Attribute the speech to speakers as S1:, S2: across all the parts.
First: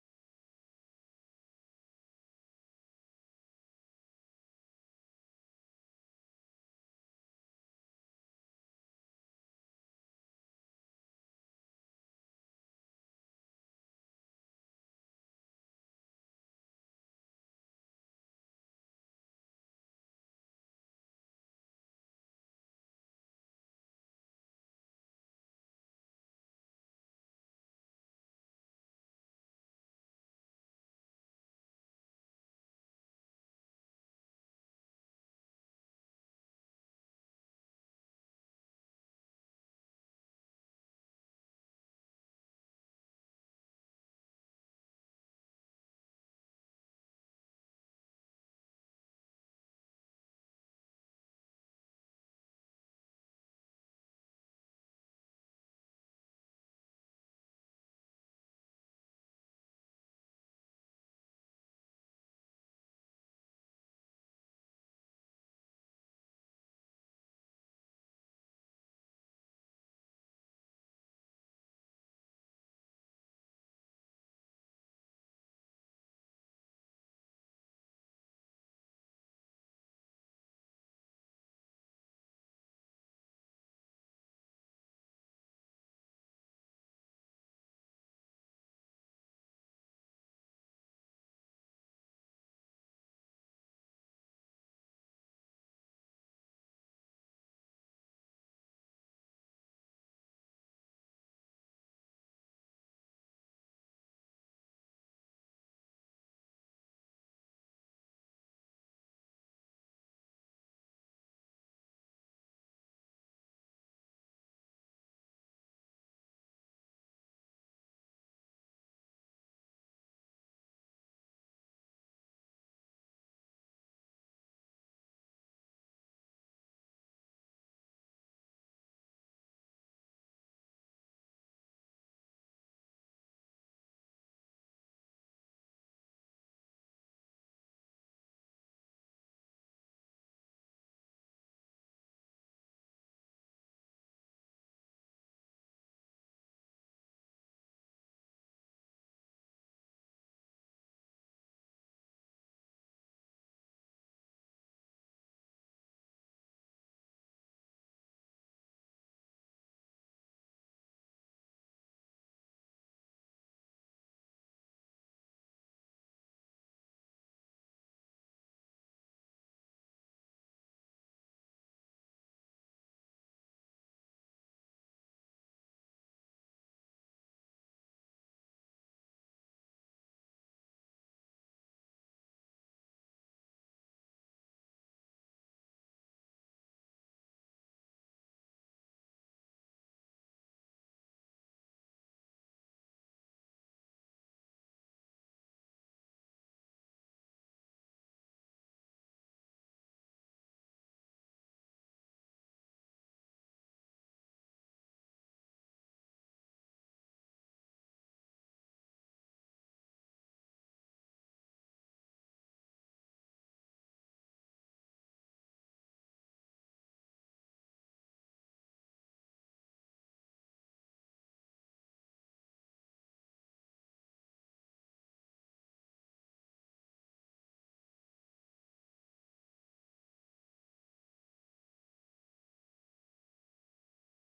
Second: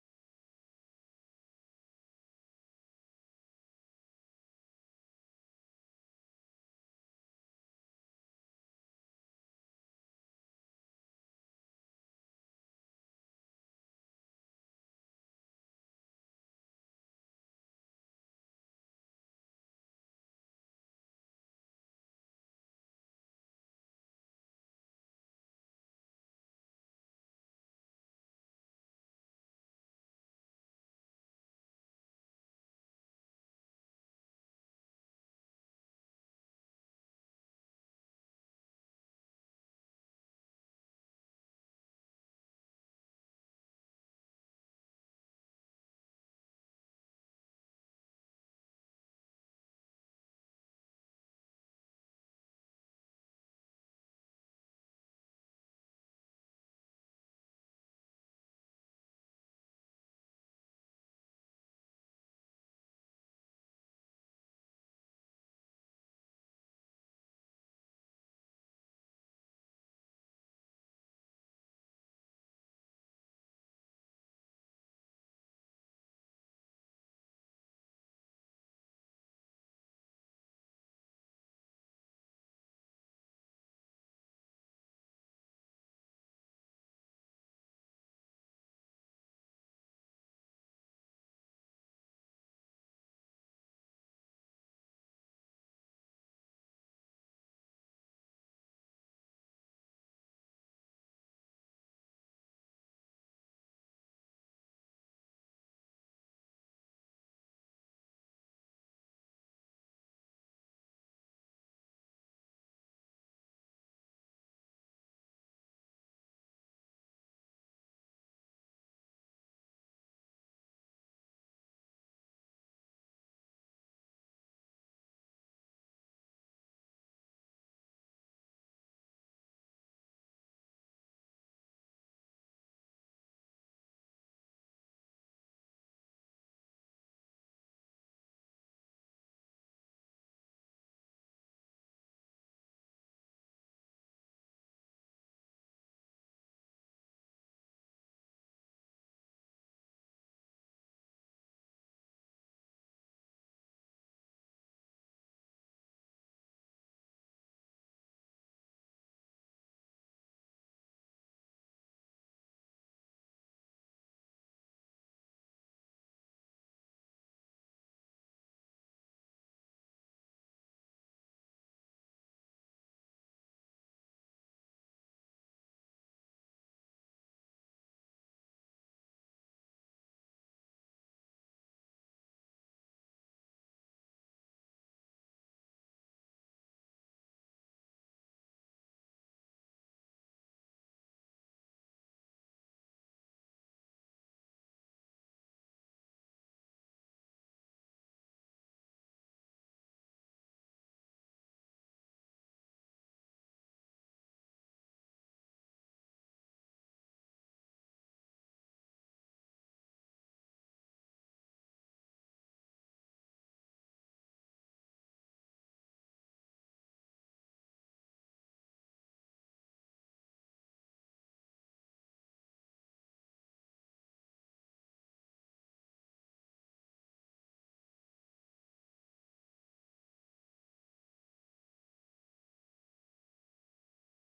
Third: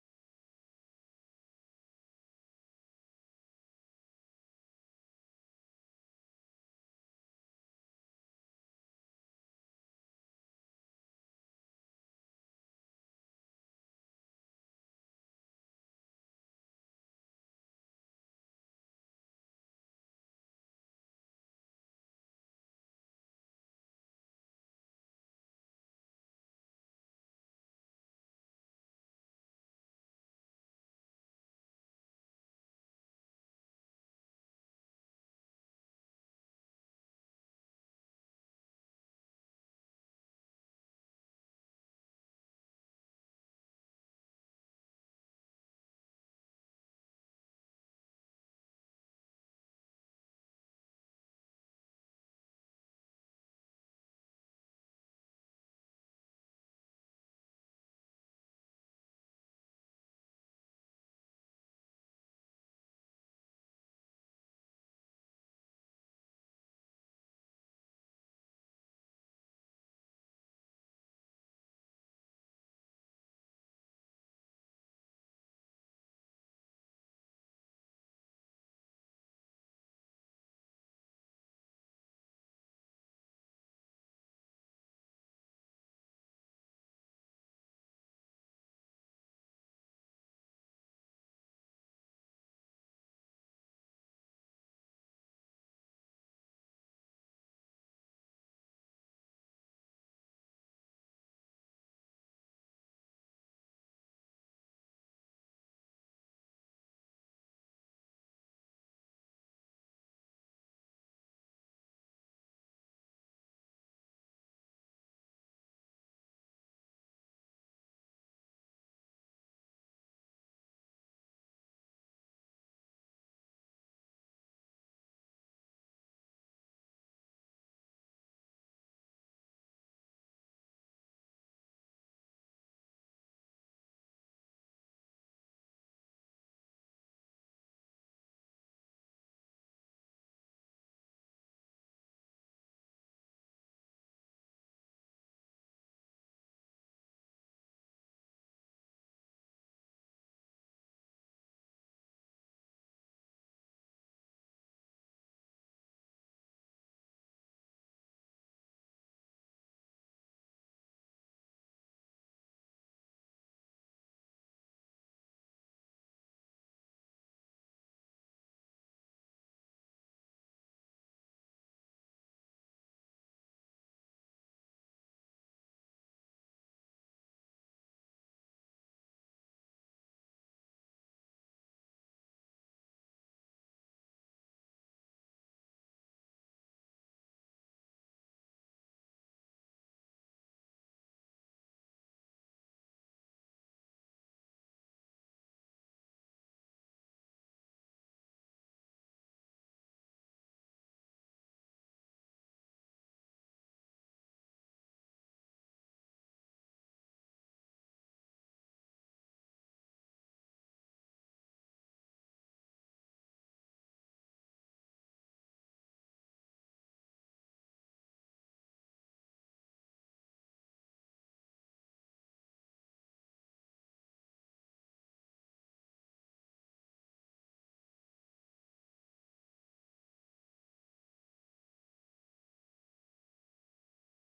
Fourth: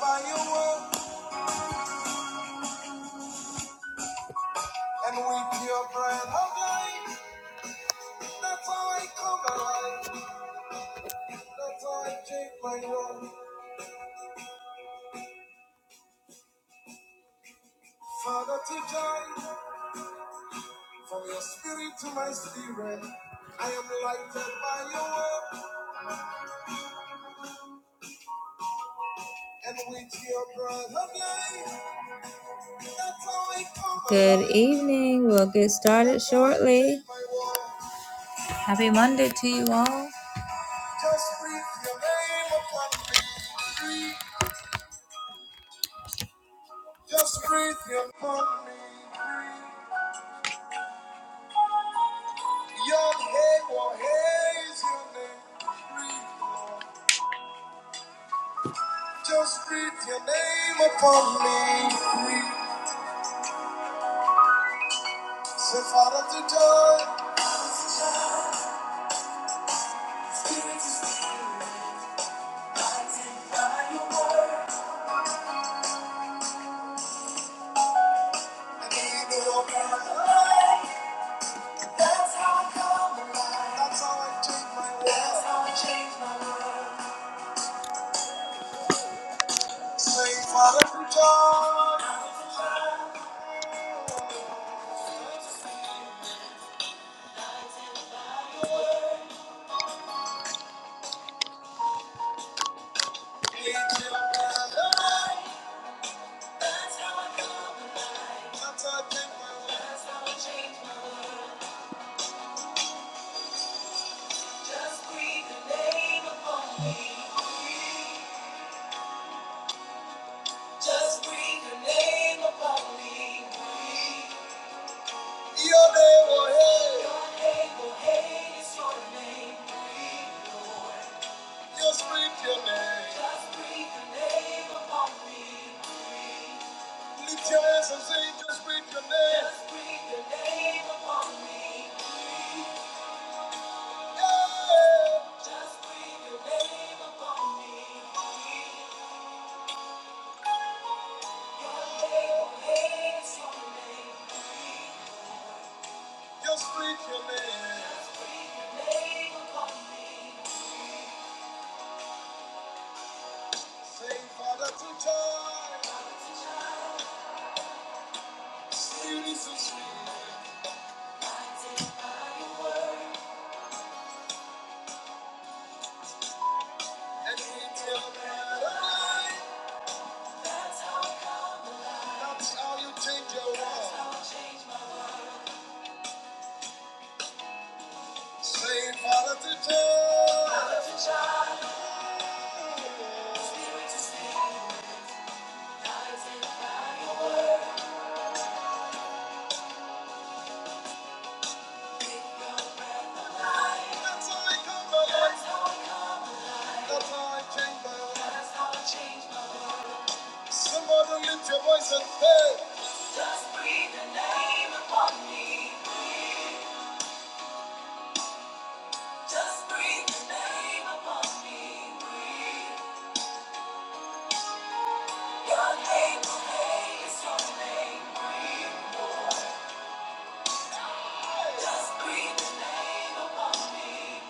S1: by your word, and we pure bread of life. That's how I come alive. That's how I change my world. Father, teach I from your spirit to my spirit. I am lighted by your word, and with your bread of life. That's how I come alive. Good evening. We'll get started shortly. Happy Monday to you all. Just breathe your name upon me. Just breathe your me, breathe. Your name will is your name, breathe, Lord. Just breathe your name upon me, breathe. Say, Father, to joy. Spirit is by your word. I need your power. That's how I come alive. That's how I change my world. That's how I change my world. Say, Father, to joy. I need your power. That's how I come alive. That's how I change my world. Just breathe your name upon me. Breathe. Just breathe your name upon me. Breathe. Your name, oh hey. Your name, oh hey, is your name. Breathe, Lord. Just breathe your name. Just breathe your name upon me. Breathe. Lift your hands and say, just breathe your name. Just breathe your name upon me. Just breathe your name upon me. Your name will haze your name. Just breathe your name. Just breathe your name upon me. Say, Father, to joy. Spirit so sweet. Blinded by your word. And with your breath That's how I come alive. That's how you change your change my world. Say, Father to child. Father to child. Spirit to spirit. Guides and guide. That's how I come alive. That's how I come by. That's how I change my life. That's how I change my world. Somebody lift your voice and say, Just breathe the name upon me. Breathe. Just breathe the name upon me. Breathe. Your name is your name, breathe more. Just breathe the name upon me.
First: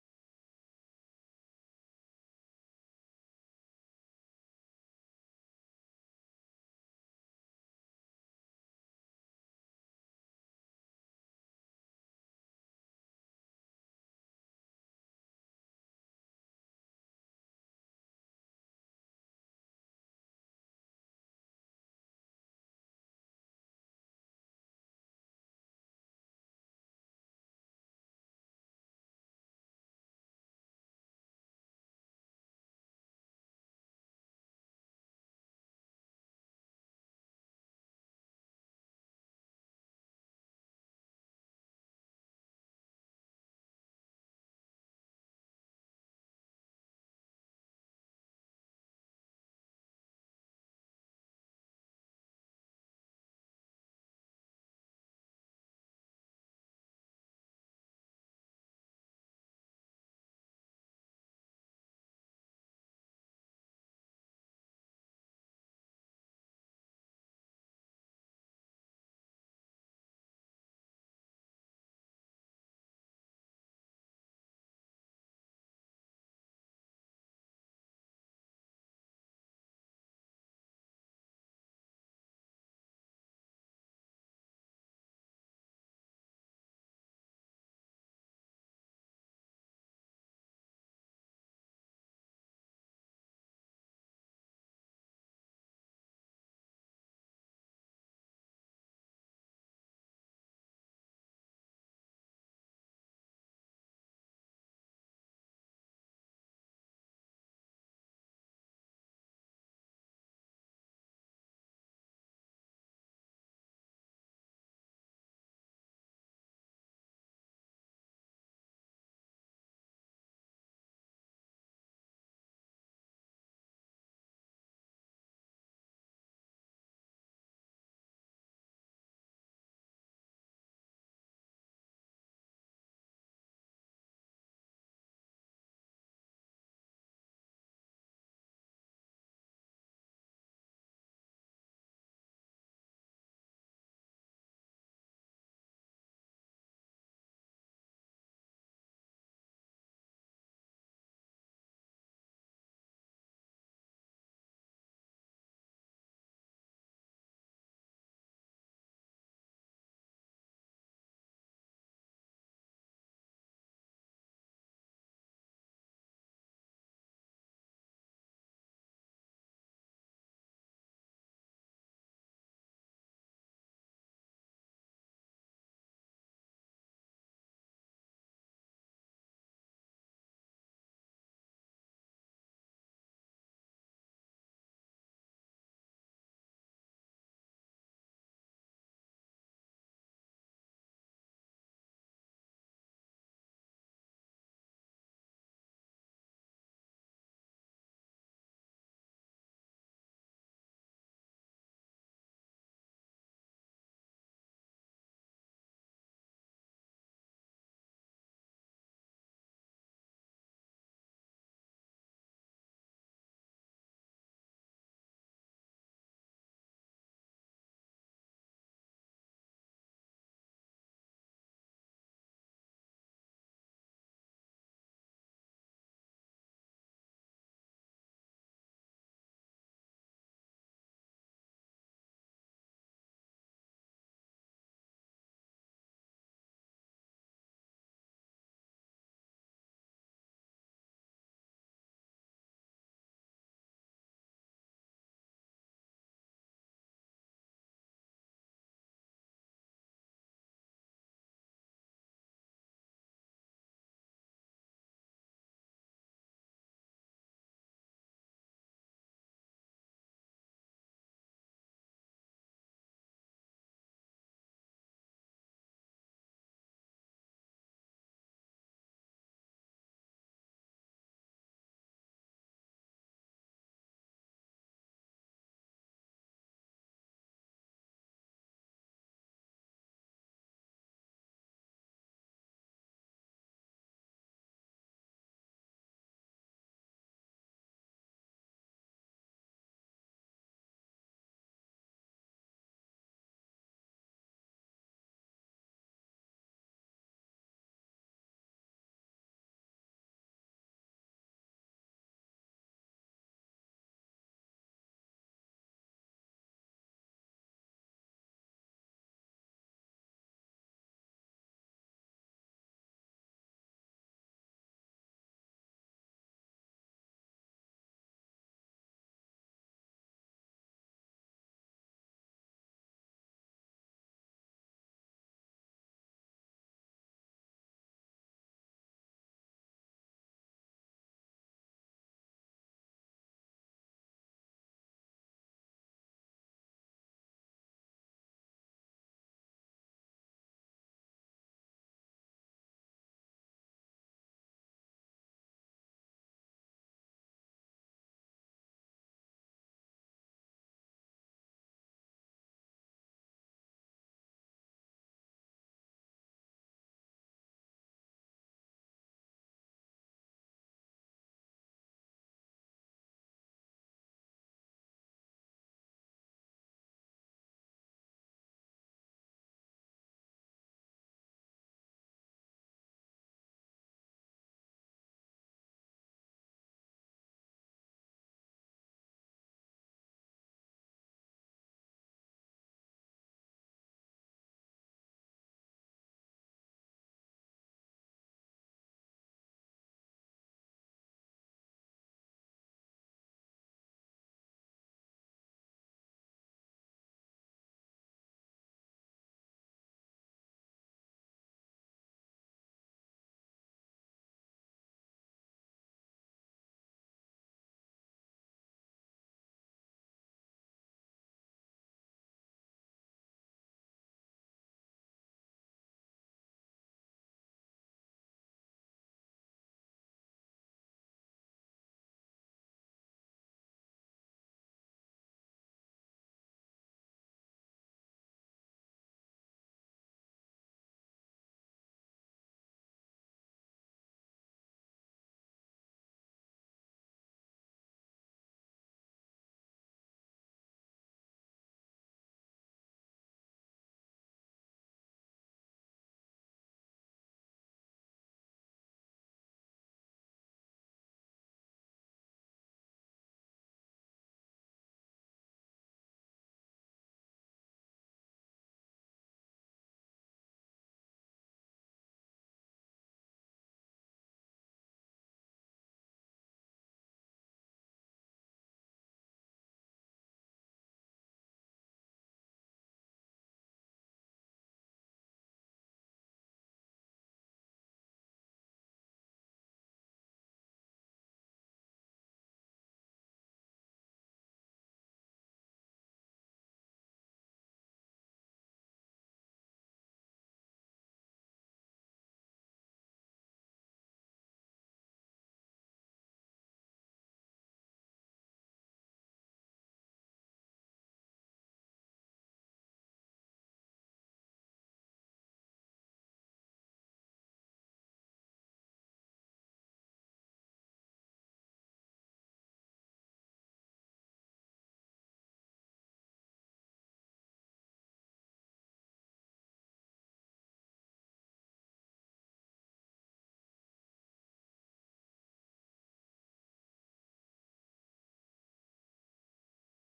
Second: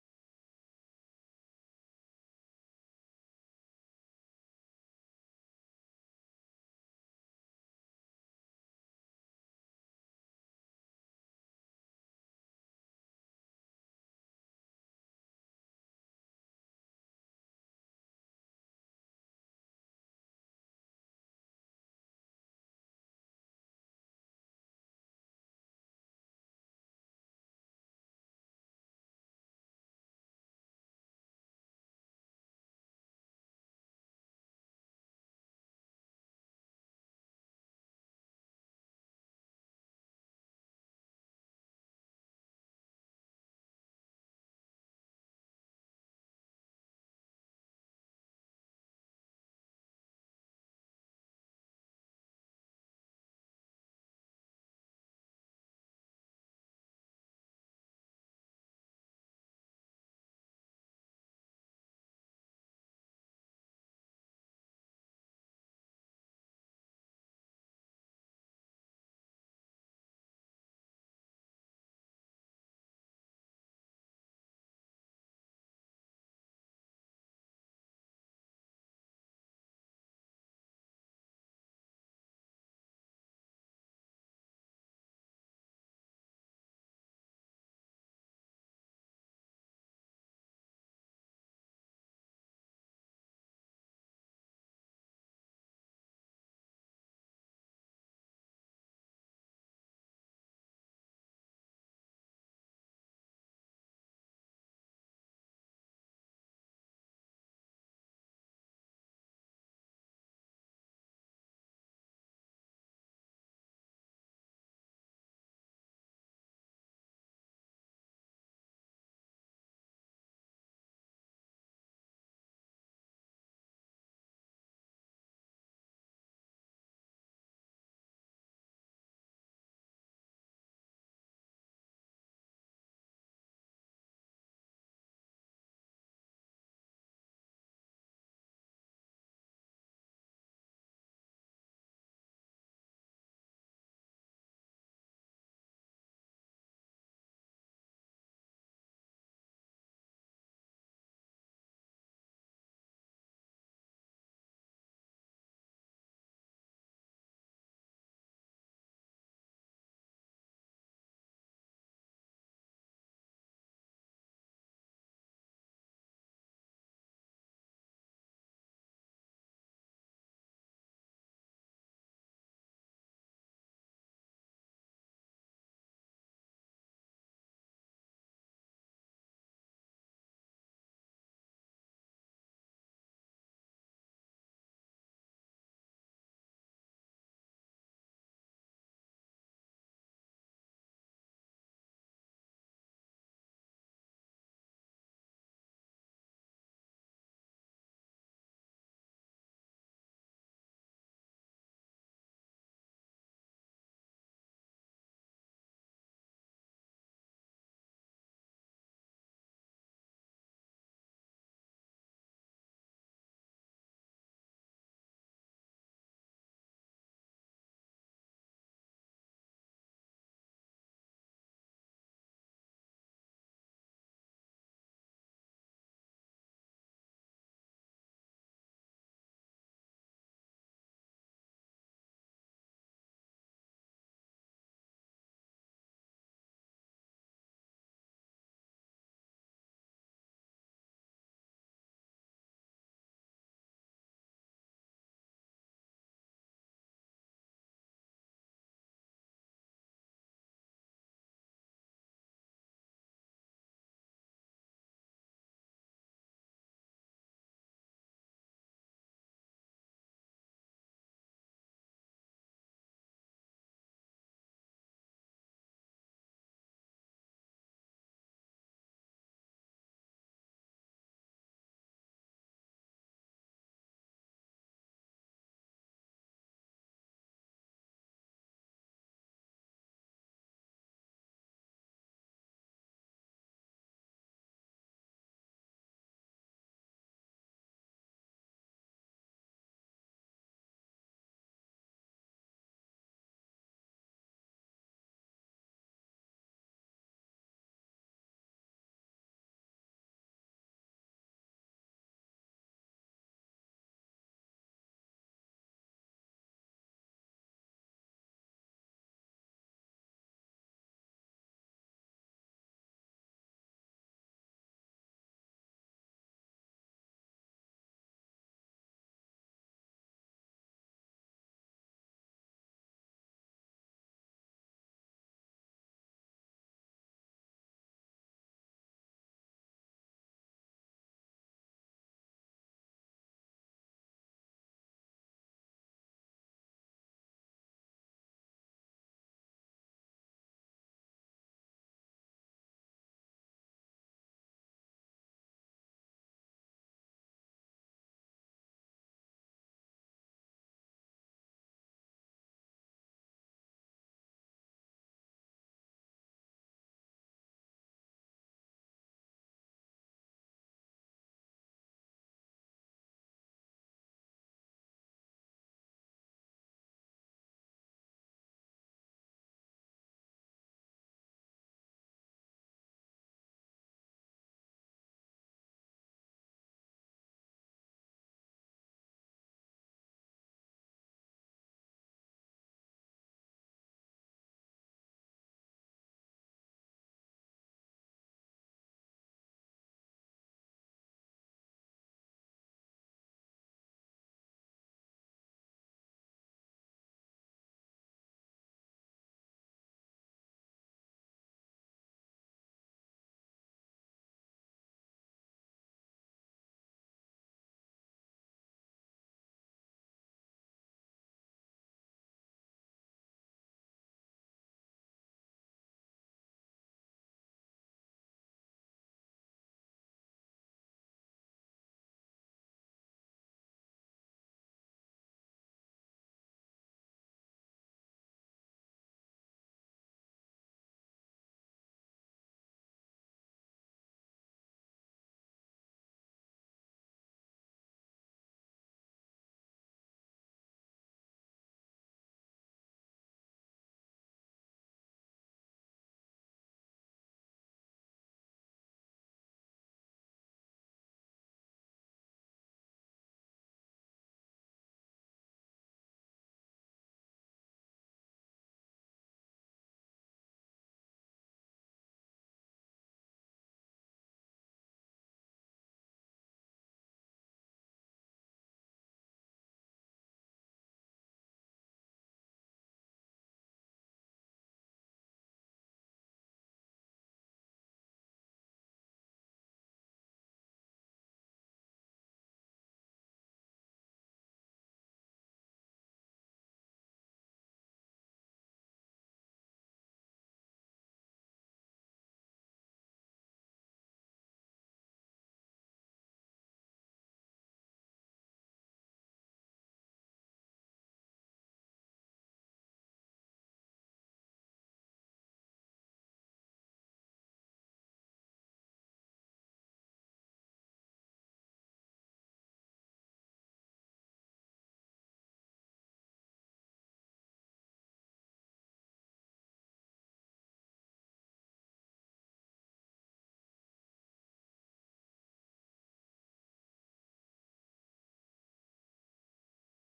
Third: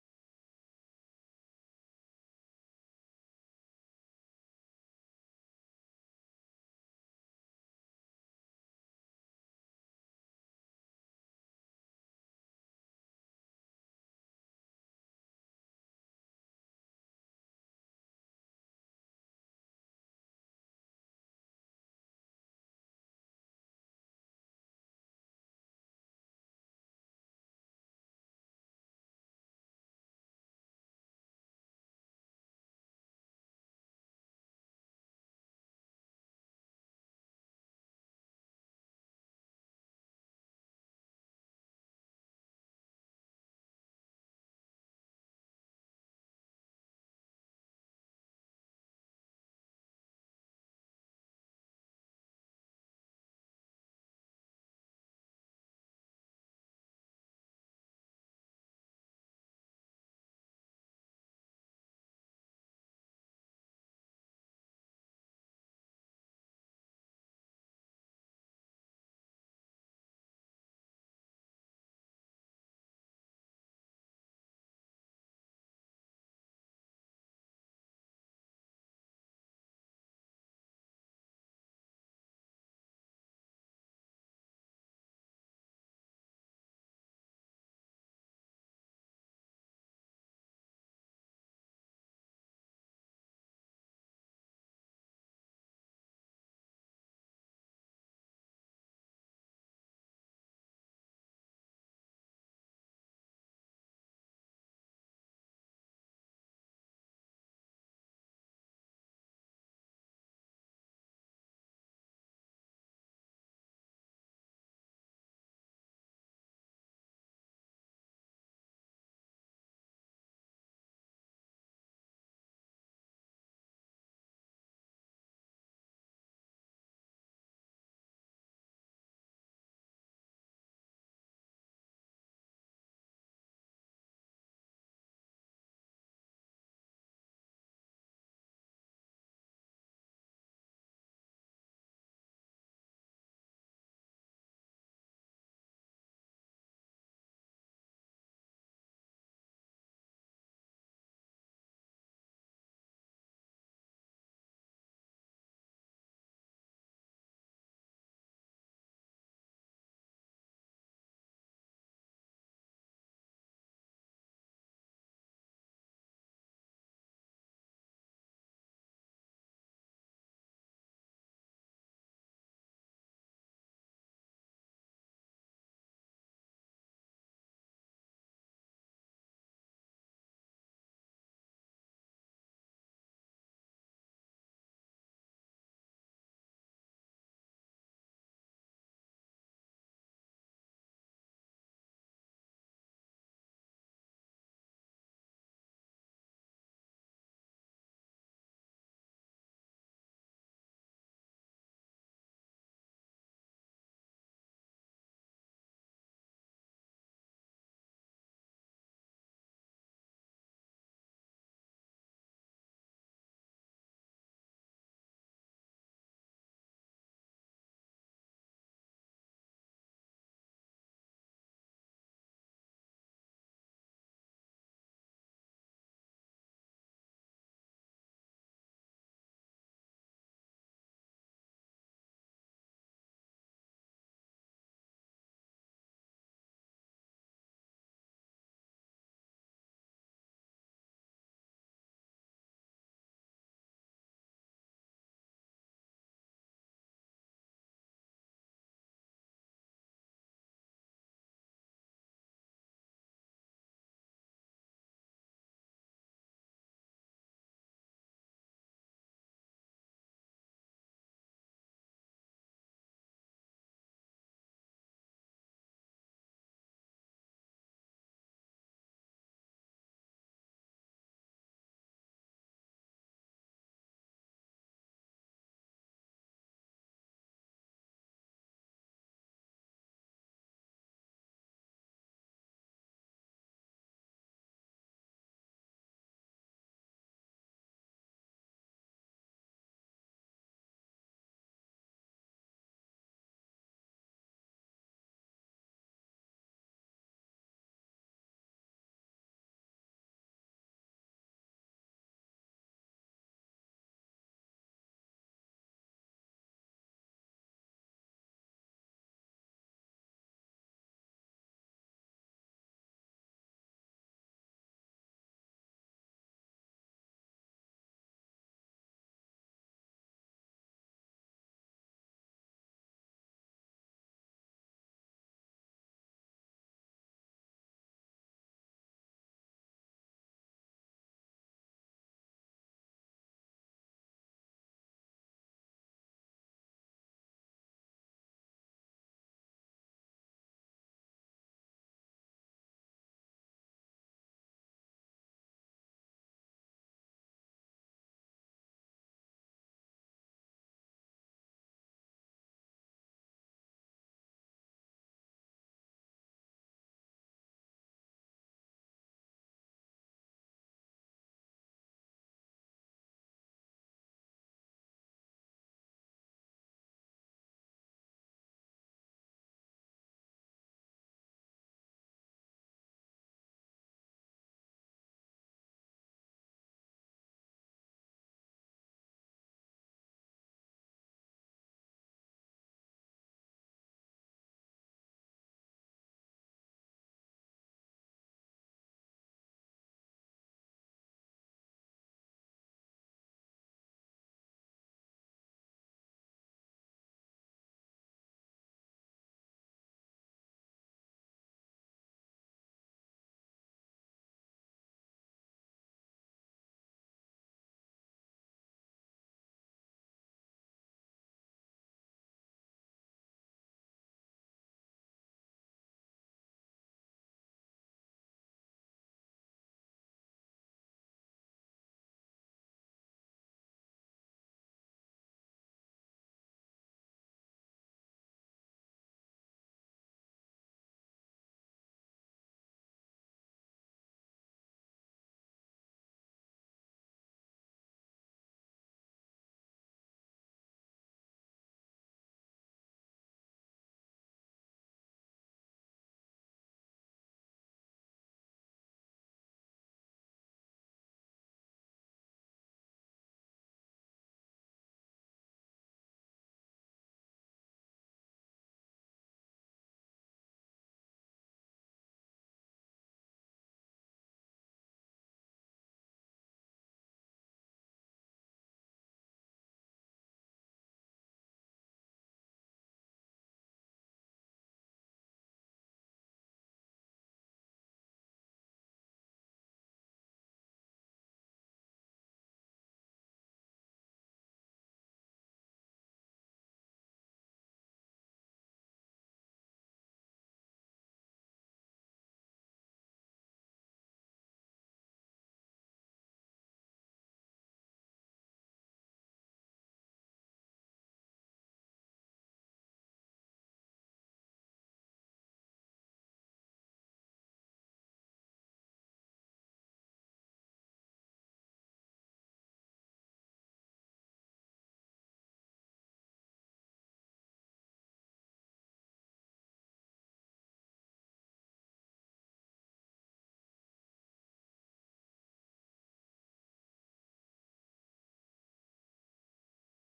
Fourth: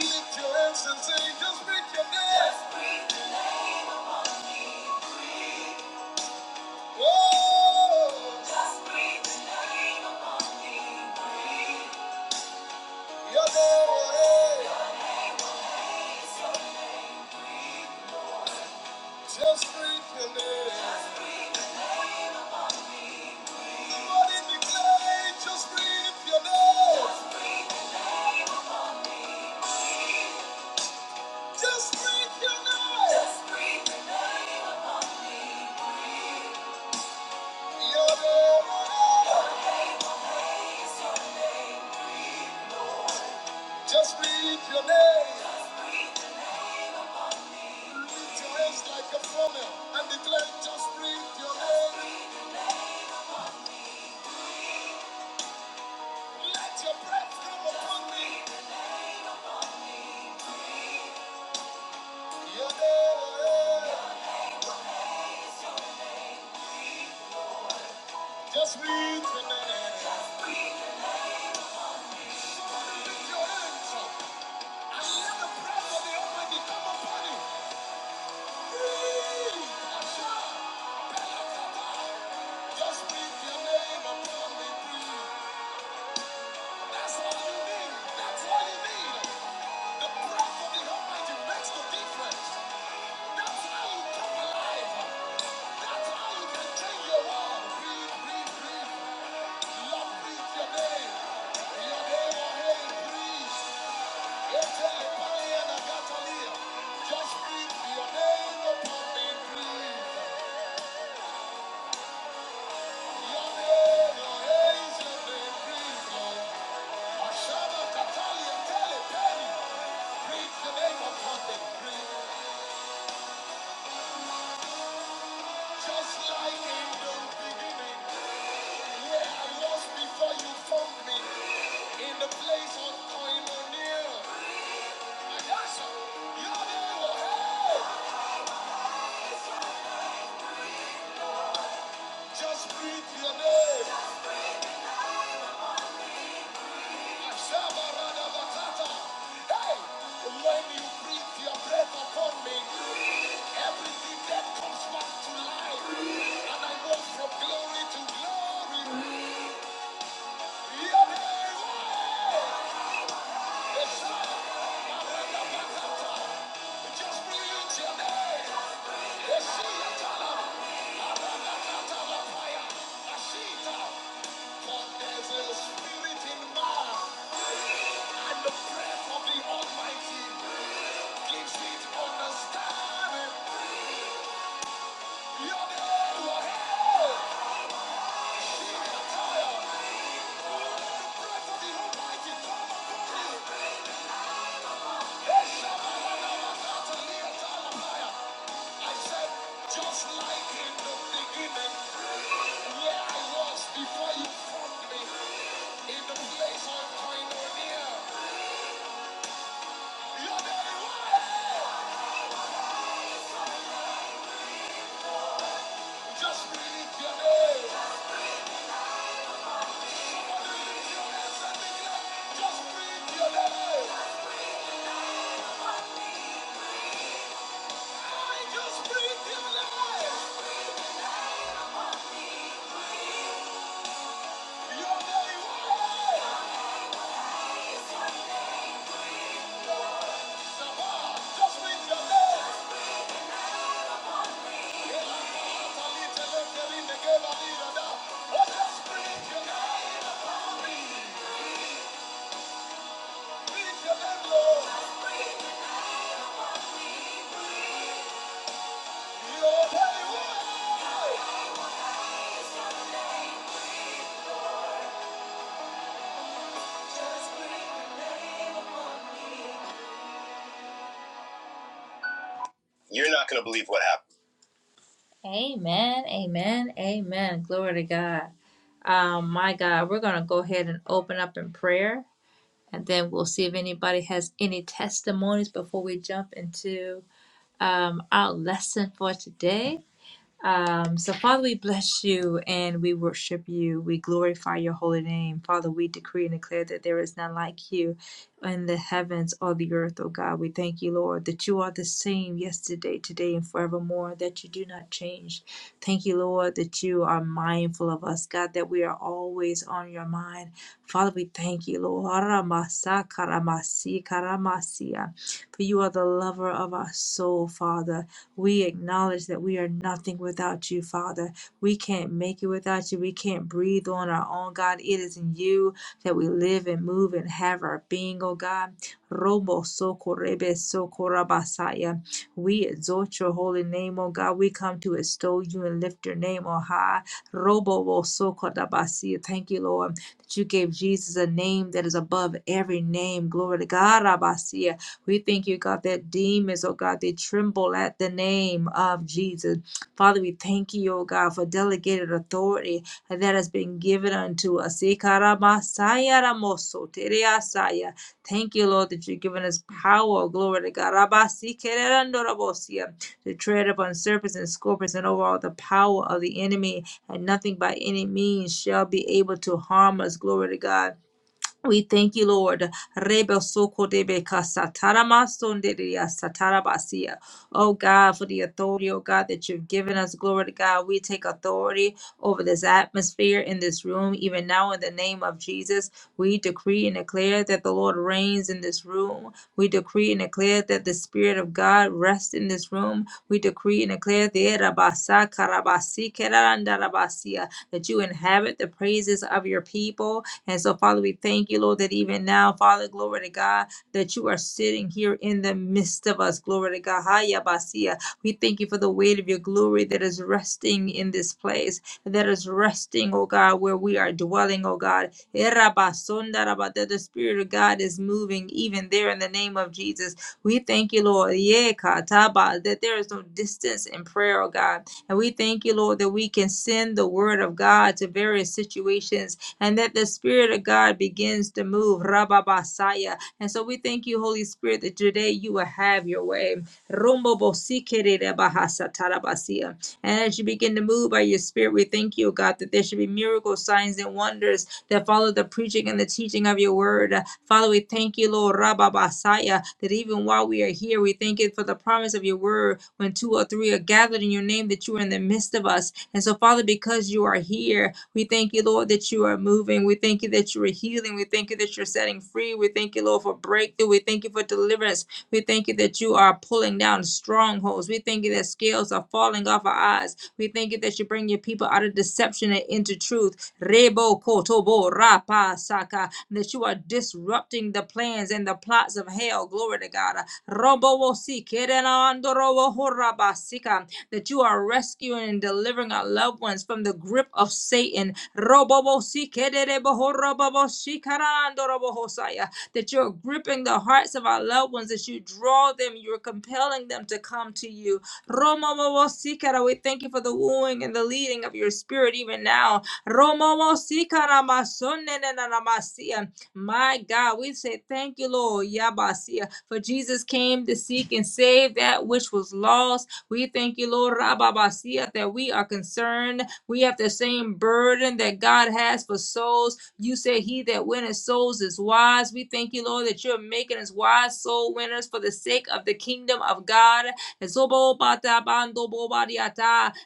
S1: Lift your hands breathe your name. Just breathe the name upon me. Oh, just breathe the name upon me. Your name, just breathe your name. Somebody declare, just breathe your name. Just breathe your name. Your name, Just breathe your name. Lift your hands like a funnel and declare, just breathe your name. Let your breath come upon me. Your name. Just breathe your name. Lift your hands up and let the breath of the Almighty come upon you. Breathe. Asha. Pelakata. Just breathe your name upon me. Breathe. That's all you need. That's all you need. The breath of the Almighty makes the difference. That's how you come alive. That's how you can change your world. Breathe, breathe, breathe. Love breathes your name. Your name, your name, breathe. It's a fire and a gasoline. Just breathe your name upon me, breathe. Your name, your name is your name, breathe. Oh, Ashana, Catalia, Tele, Breathe the name upon me, breathe. Just like in the beginning. Where I was before you found me, in the place of koinonia. And that's your name, oh, hey! Just breathe your name. Shabarada Batata. Hey! When you breathe your breath upon me, everything that comes back to life. And I walk from glory to glory. Your name, oh, hey! Just breathe your name. There's a spirit in man of the Almighty. Just like in the beginning, where I was before you found me, in the place of koinonia, just breathe your name, just breathe your name, just breathe your name, just breathe your name. Salí, te lo que vine, que la vida da. Breathe your name, Lord. Your name, Lord. Just breathe your name. Amen, amen, amen. Glory to God. Um, my God, we're going to go ahead and open up in prayer, and then we'll see if anybody has any testimonies before we jump into um, our lesson for today. Um, so, Father, we bless you and we worship you. We glorify your holy name. Father, we decree and declare that there is none like you in the heavens or the earth, oh God. We thank you, Lord, that you are the same yesterday, today, and forevermore, that you do not change. Thank you, Lord, that you are mindful of us, God, that we are always on your mind. Father, we thank you, Lord. For you are the lover of our soul, Father. We acknowledge that we are nothing without you, Father. We can't make it without you. We can't breathe on our own, God. It is in you that we live and move and have our being, oh God. Robo socorrebe socorabasaya. We exalt your holy name, O God. We come to extol you and lift your name on high. Robo socorabasaya. Thank you, Lord, that you gave Jesus a name that is above every name. Glory to God. Rabasia. We thank you, God, that demons, oh God, they tremble at the name of Jesus. Father, we thank you, oh God, for delegated authority that has been given unto us. Thank you, Lord, that you've given us power, glory to God, to tread upon serpents and scorpions and over all the power of the enemy, and nothing by any means shall be able to harm us, glory to God. We thank you, Lord. Rebe soko debe kasa tarama satarabasia. Oh God, for the authority, oh God, that you've given us. Glory to God. We take authority over this atmosphere in this room, even now in the name of Jesus. We decree and declare that the Lord reigns in this room. We decree and declare that the Spirit of God rests in this room. We decree and declare the Rabasa karabasi kerandarabasia, that you inhabit the praises of your people and so, Father, we thank you, Lord, that even now, Father, glory to God, that you are sitting here in the midst of us. Glory to God. Haya basia. We thank you for the weight of your glory that is resting in this place, that is resting, oh God, where we are dwelling, oh God. Era basonda raba- That the Spirit of God is moving even there in the name of Jesus. We thank you, Lord. Ye kataba, That there is no distance in prayer, oh God. And we thank you, Lord, that we can send the word of God to various situations and that the Spirit of God begins to move. Rababasaya. And so we thank you, Holy Spirit, that today you will have your way. Rumbo bahasatarabasia. And as you begin to move by your spirit, we thank you, God, that there should be miracles, signs, and wonders that follow the preaching and the teaching of your word. Father, we thank you, Lord Rababasaya, that even while we are here, we thank you for the promise of your word. When two or three are gathered in your name, that you are in the midst of us. And so, Father, because you are here, we thank you, Lord, that you are moving. We thank you that you are healing. We thank you that you're setting free. We thank you, Lord, for breakthrough. We thank you for deliverance. We thank you that you are pulling down strongholds. We thank you that scales are falling off our eyes. We thank you that you bring your people out of deception and into truth. Rebo kotobo rapa saka. That you are disrupting the plans and the plots of hell. Glory to God. Robo wosi kerenandoro wohorabasika. That you are rescuing and delivering our loved ones deliverance from the grip of Satan. That you're gripping the hearts of our loved ones, that you draw them, you're compelling them to come to you. We thank you for the wooing and the leading of your spirit even now. My God, we say thank you, Lord, Yabasia, for Jesus came to seek and save that which was lost. We thank you, Lord Rababasia, that we are concerned. We have the same burden that God has for souls. You say, He that winneth souls is wise. We thank you, Lord, that you're making us wise soul winners for the sake of the kingdom of God. And so,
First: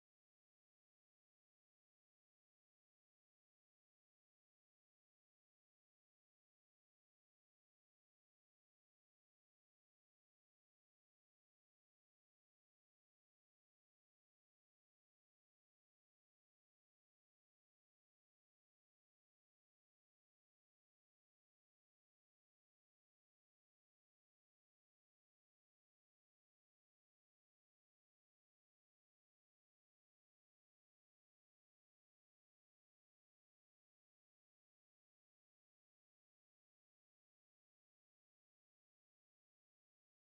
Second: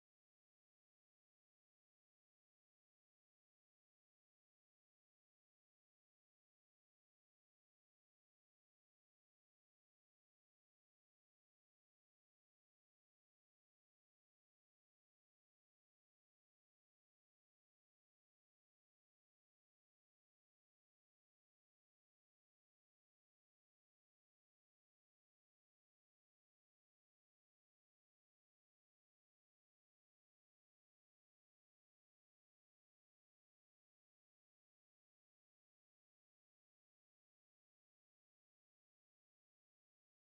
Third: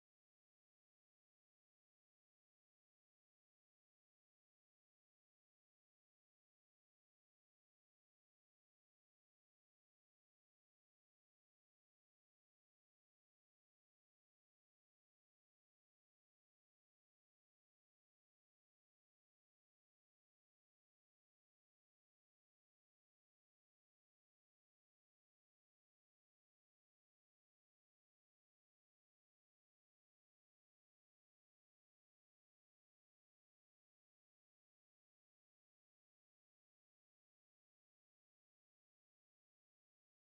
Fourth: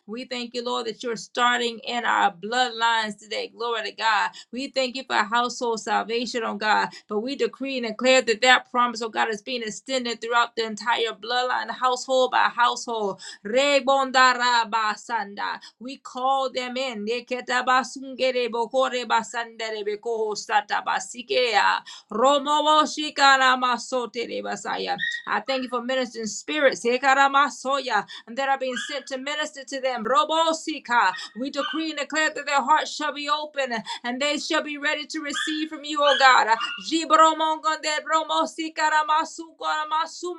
S1: We thank you, Lord, that you're starting in our bloodlines today. Glory to God. We thank you for household salvation, oh God. But we decree and declare that that promise, oh God, is being extended throughout the entire bloodline, household by household. Rebondarabasanda. We call them in. Neketabasungere bokore basandere bekoho satabasikea. Romoboshikaramasotele basaya. I thank you for ministering spirits Hekaramasoya, And that are being sent to minister to them. Robosika. We decree and declare that their hearts shall be open and they shall be ready to receive from you, O God. Jibromongonde bromosikaramasu-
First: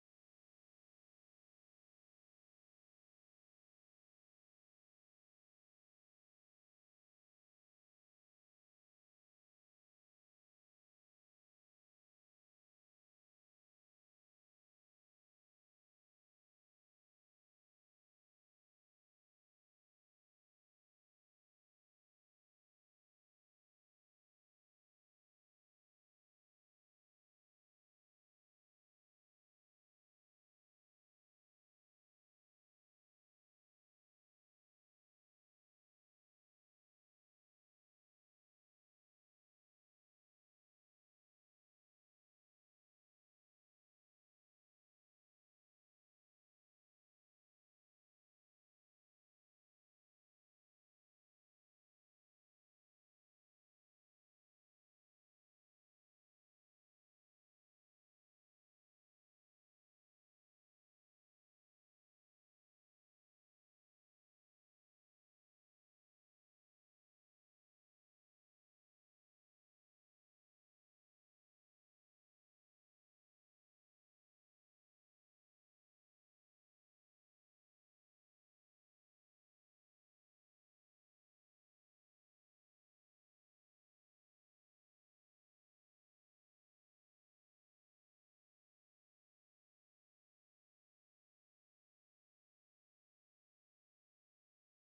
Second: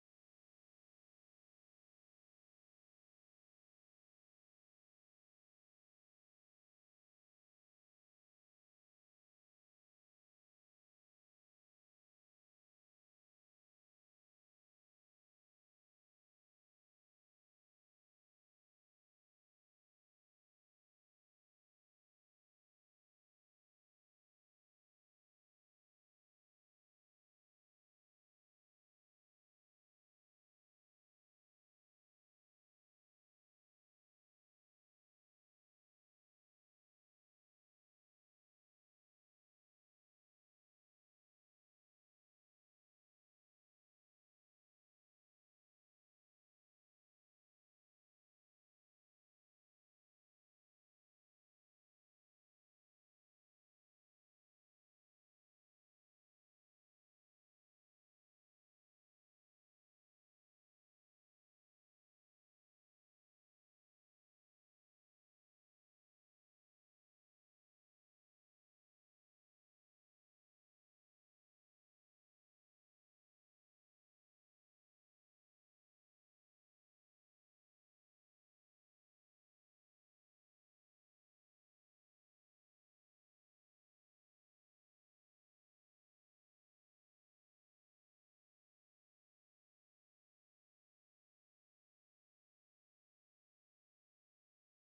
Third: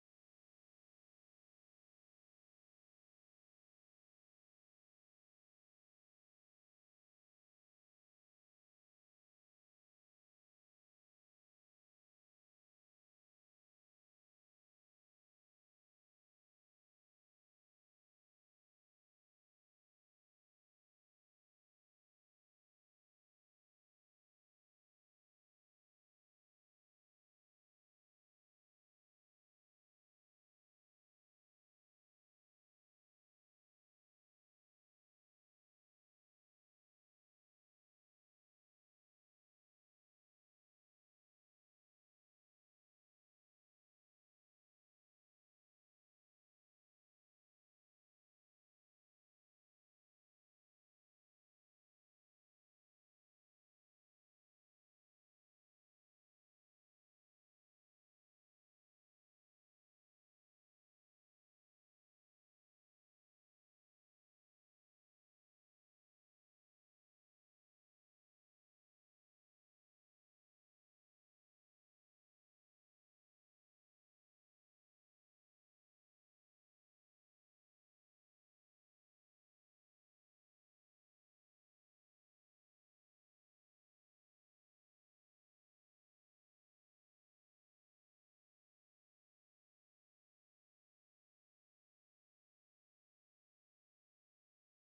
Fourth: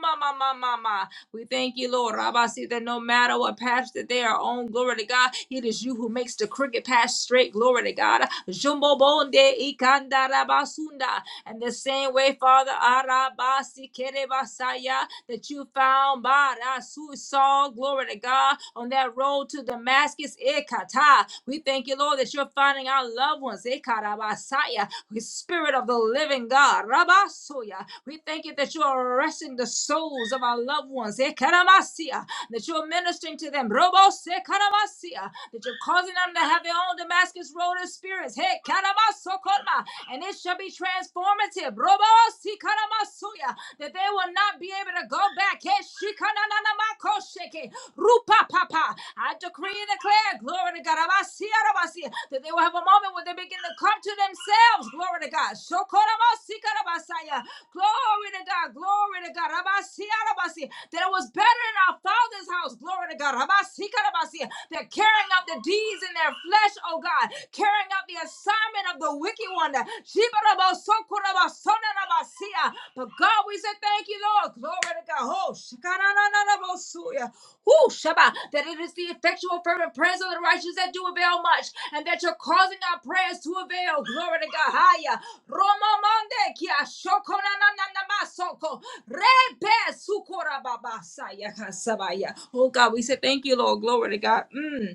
S1: mama, mama mama. We thank you, Lord Rabasi, that no matter what path that they are on, glory to God, it is you who makes the crooked path straight, glory to God. Jumbo bonde ikanda rabasunda. And the same way, Father Arabasi kerebasaya, that you found Barasaya Su- Saul, glory to God, on that road to Damascus, Ekata. We thank you, Lord, that you're finding our loved ones, Ekarabasaya, the spirit of the living God, Rabasoya. We thank you that you're arresting the souls of our loved ones, Ekaramasia that you're ministering to them. Robo se karamasia, that you're causing them to have their own Damascus Road experience. Hey, karamasokorma, and it shall be transformative. Robo si karamasuya, that they will not be able to go back. Hey, shikananamako sheke, rupa papa. I decree and declare, glory to God, amasia, ramasia, that they will have a moment where they begin to come to themselves. Glory to God. Shokoramosikaramasaya. Glory to God. Glory to God. Rabasiarabasi. That it was better in our Father's house. Glory to God. Rabasikarabasi. They're carrying out the deeds in their flesh, oh God. Carrying out the assignment of the wicked one. Shibarabosokorabasonarabasia. But God, we say thank you you, Lord. Glory to God. Oh, shakanananabosuya. Whoo, Shabbat. That it is the effectual, fervent prayers of the righteous that do avail much, and that you're causing our prayers to avail. Glory to God. Haya. Roma mande kia shokonananamasoko. Rebe sukorababasaya kasabaya. Oh, God, we say thank you, Lord. Glory to God. Mm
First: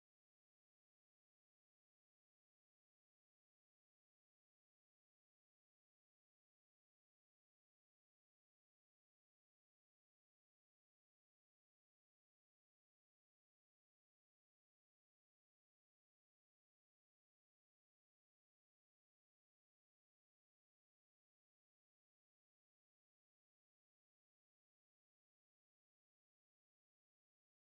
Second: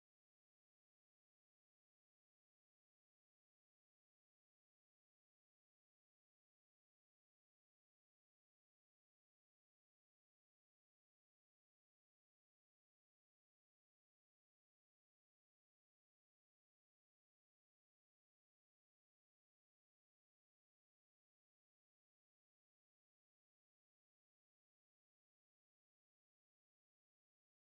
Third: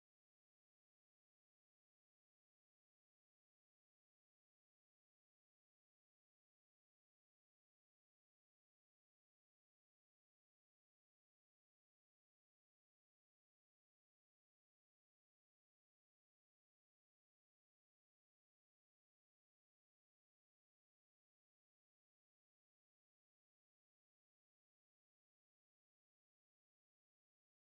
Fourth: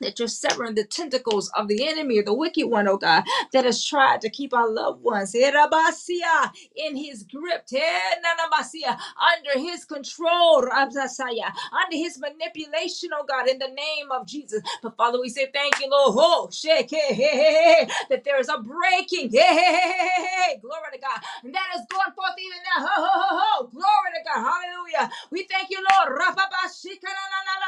S1: that you're severing the tentacles of the enemy or the wicked one, oh God, that has tried to keep our loved ones eh, rabasia, in his grip, eh, nanabasia, under his control, rabasaya, under his manipulation, oh God, in the name of Jesus. But Father, we say thank you, Lord, Oh, shake, eh, eh, eh, eh, eh, that there is a breaking, eh, eh, eh, eh, eh, eh, eh, glory to God, and that is going forth even now, ho, ho, ho, ho, glory to God, hallelujah. We thank you, Lord, rababashika, na, na, na, na, na,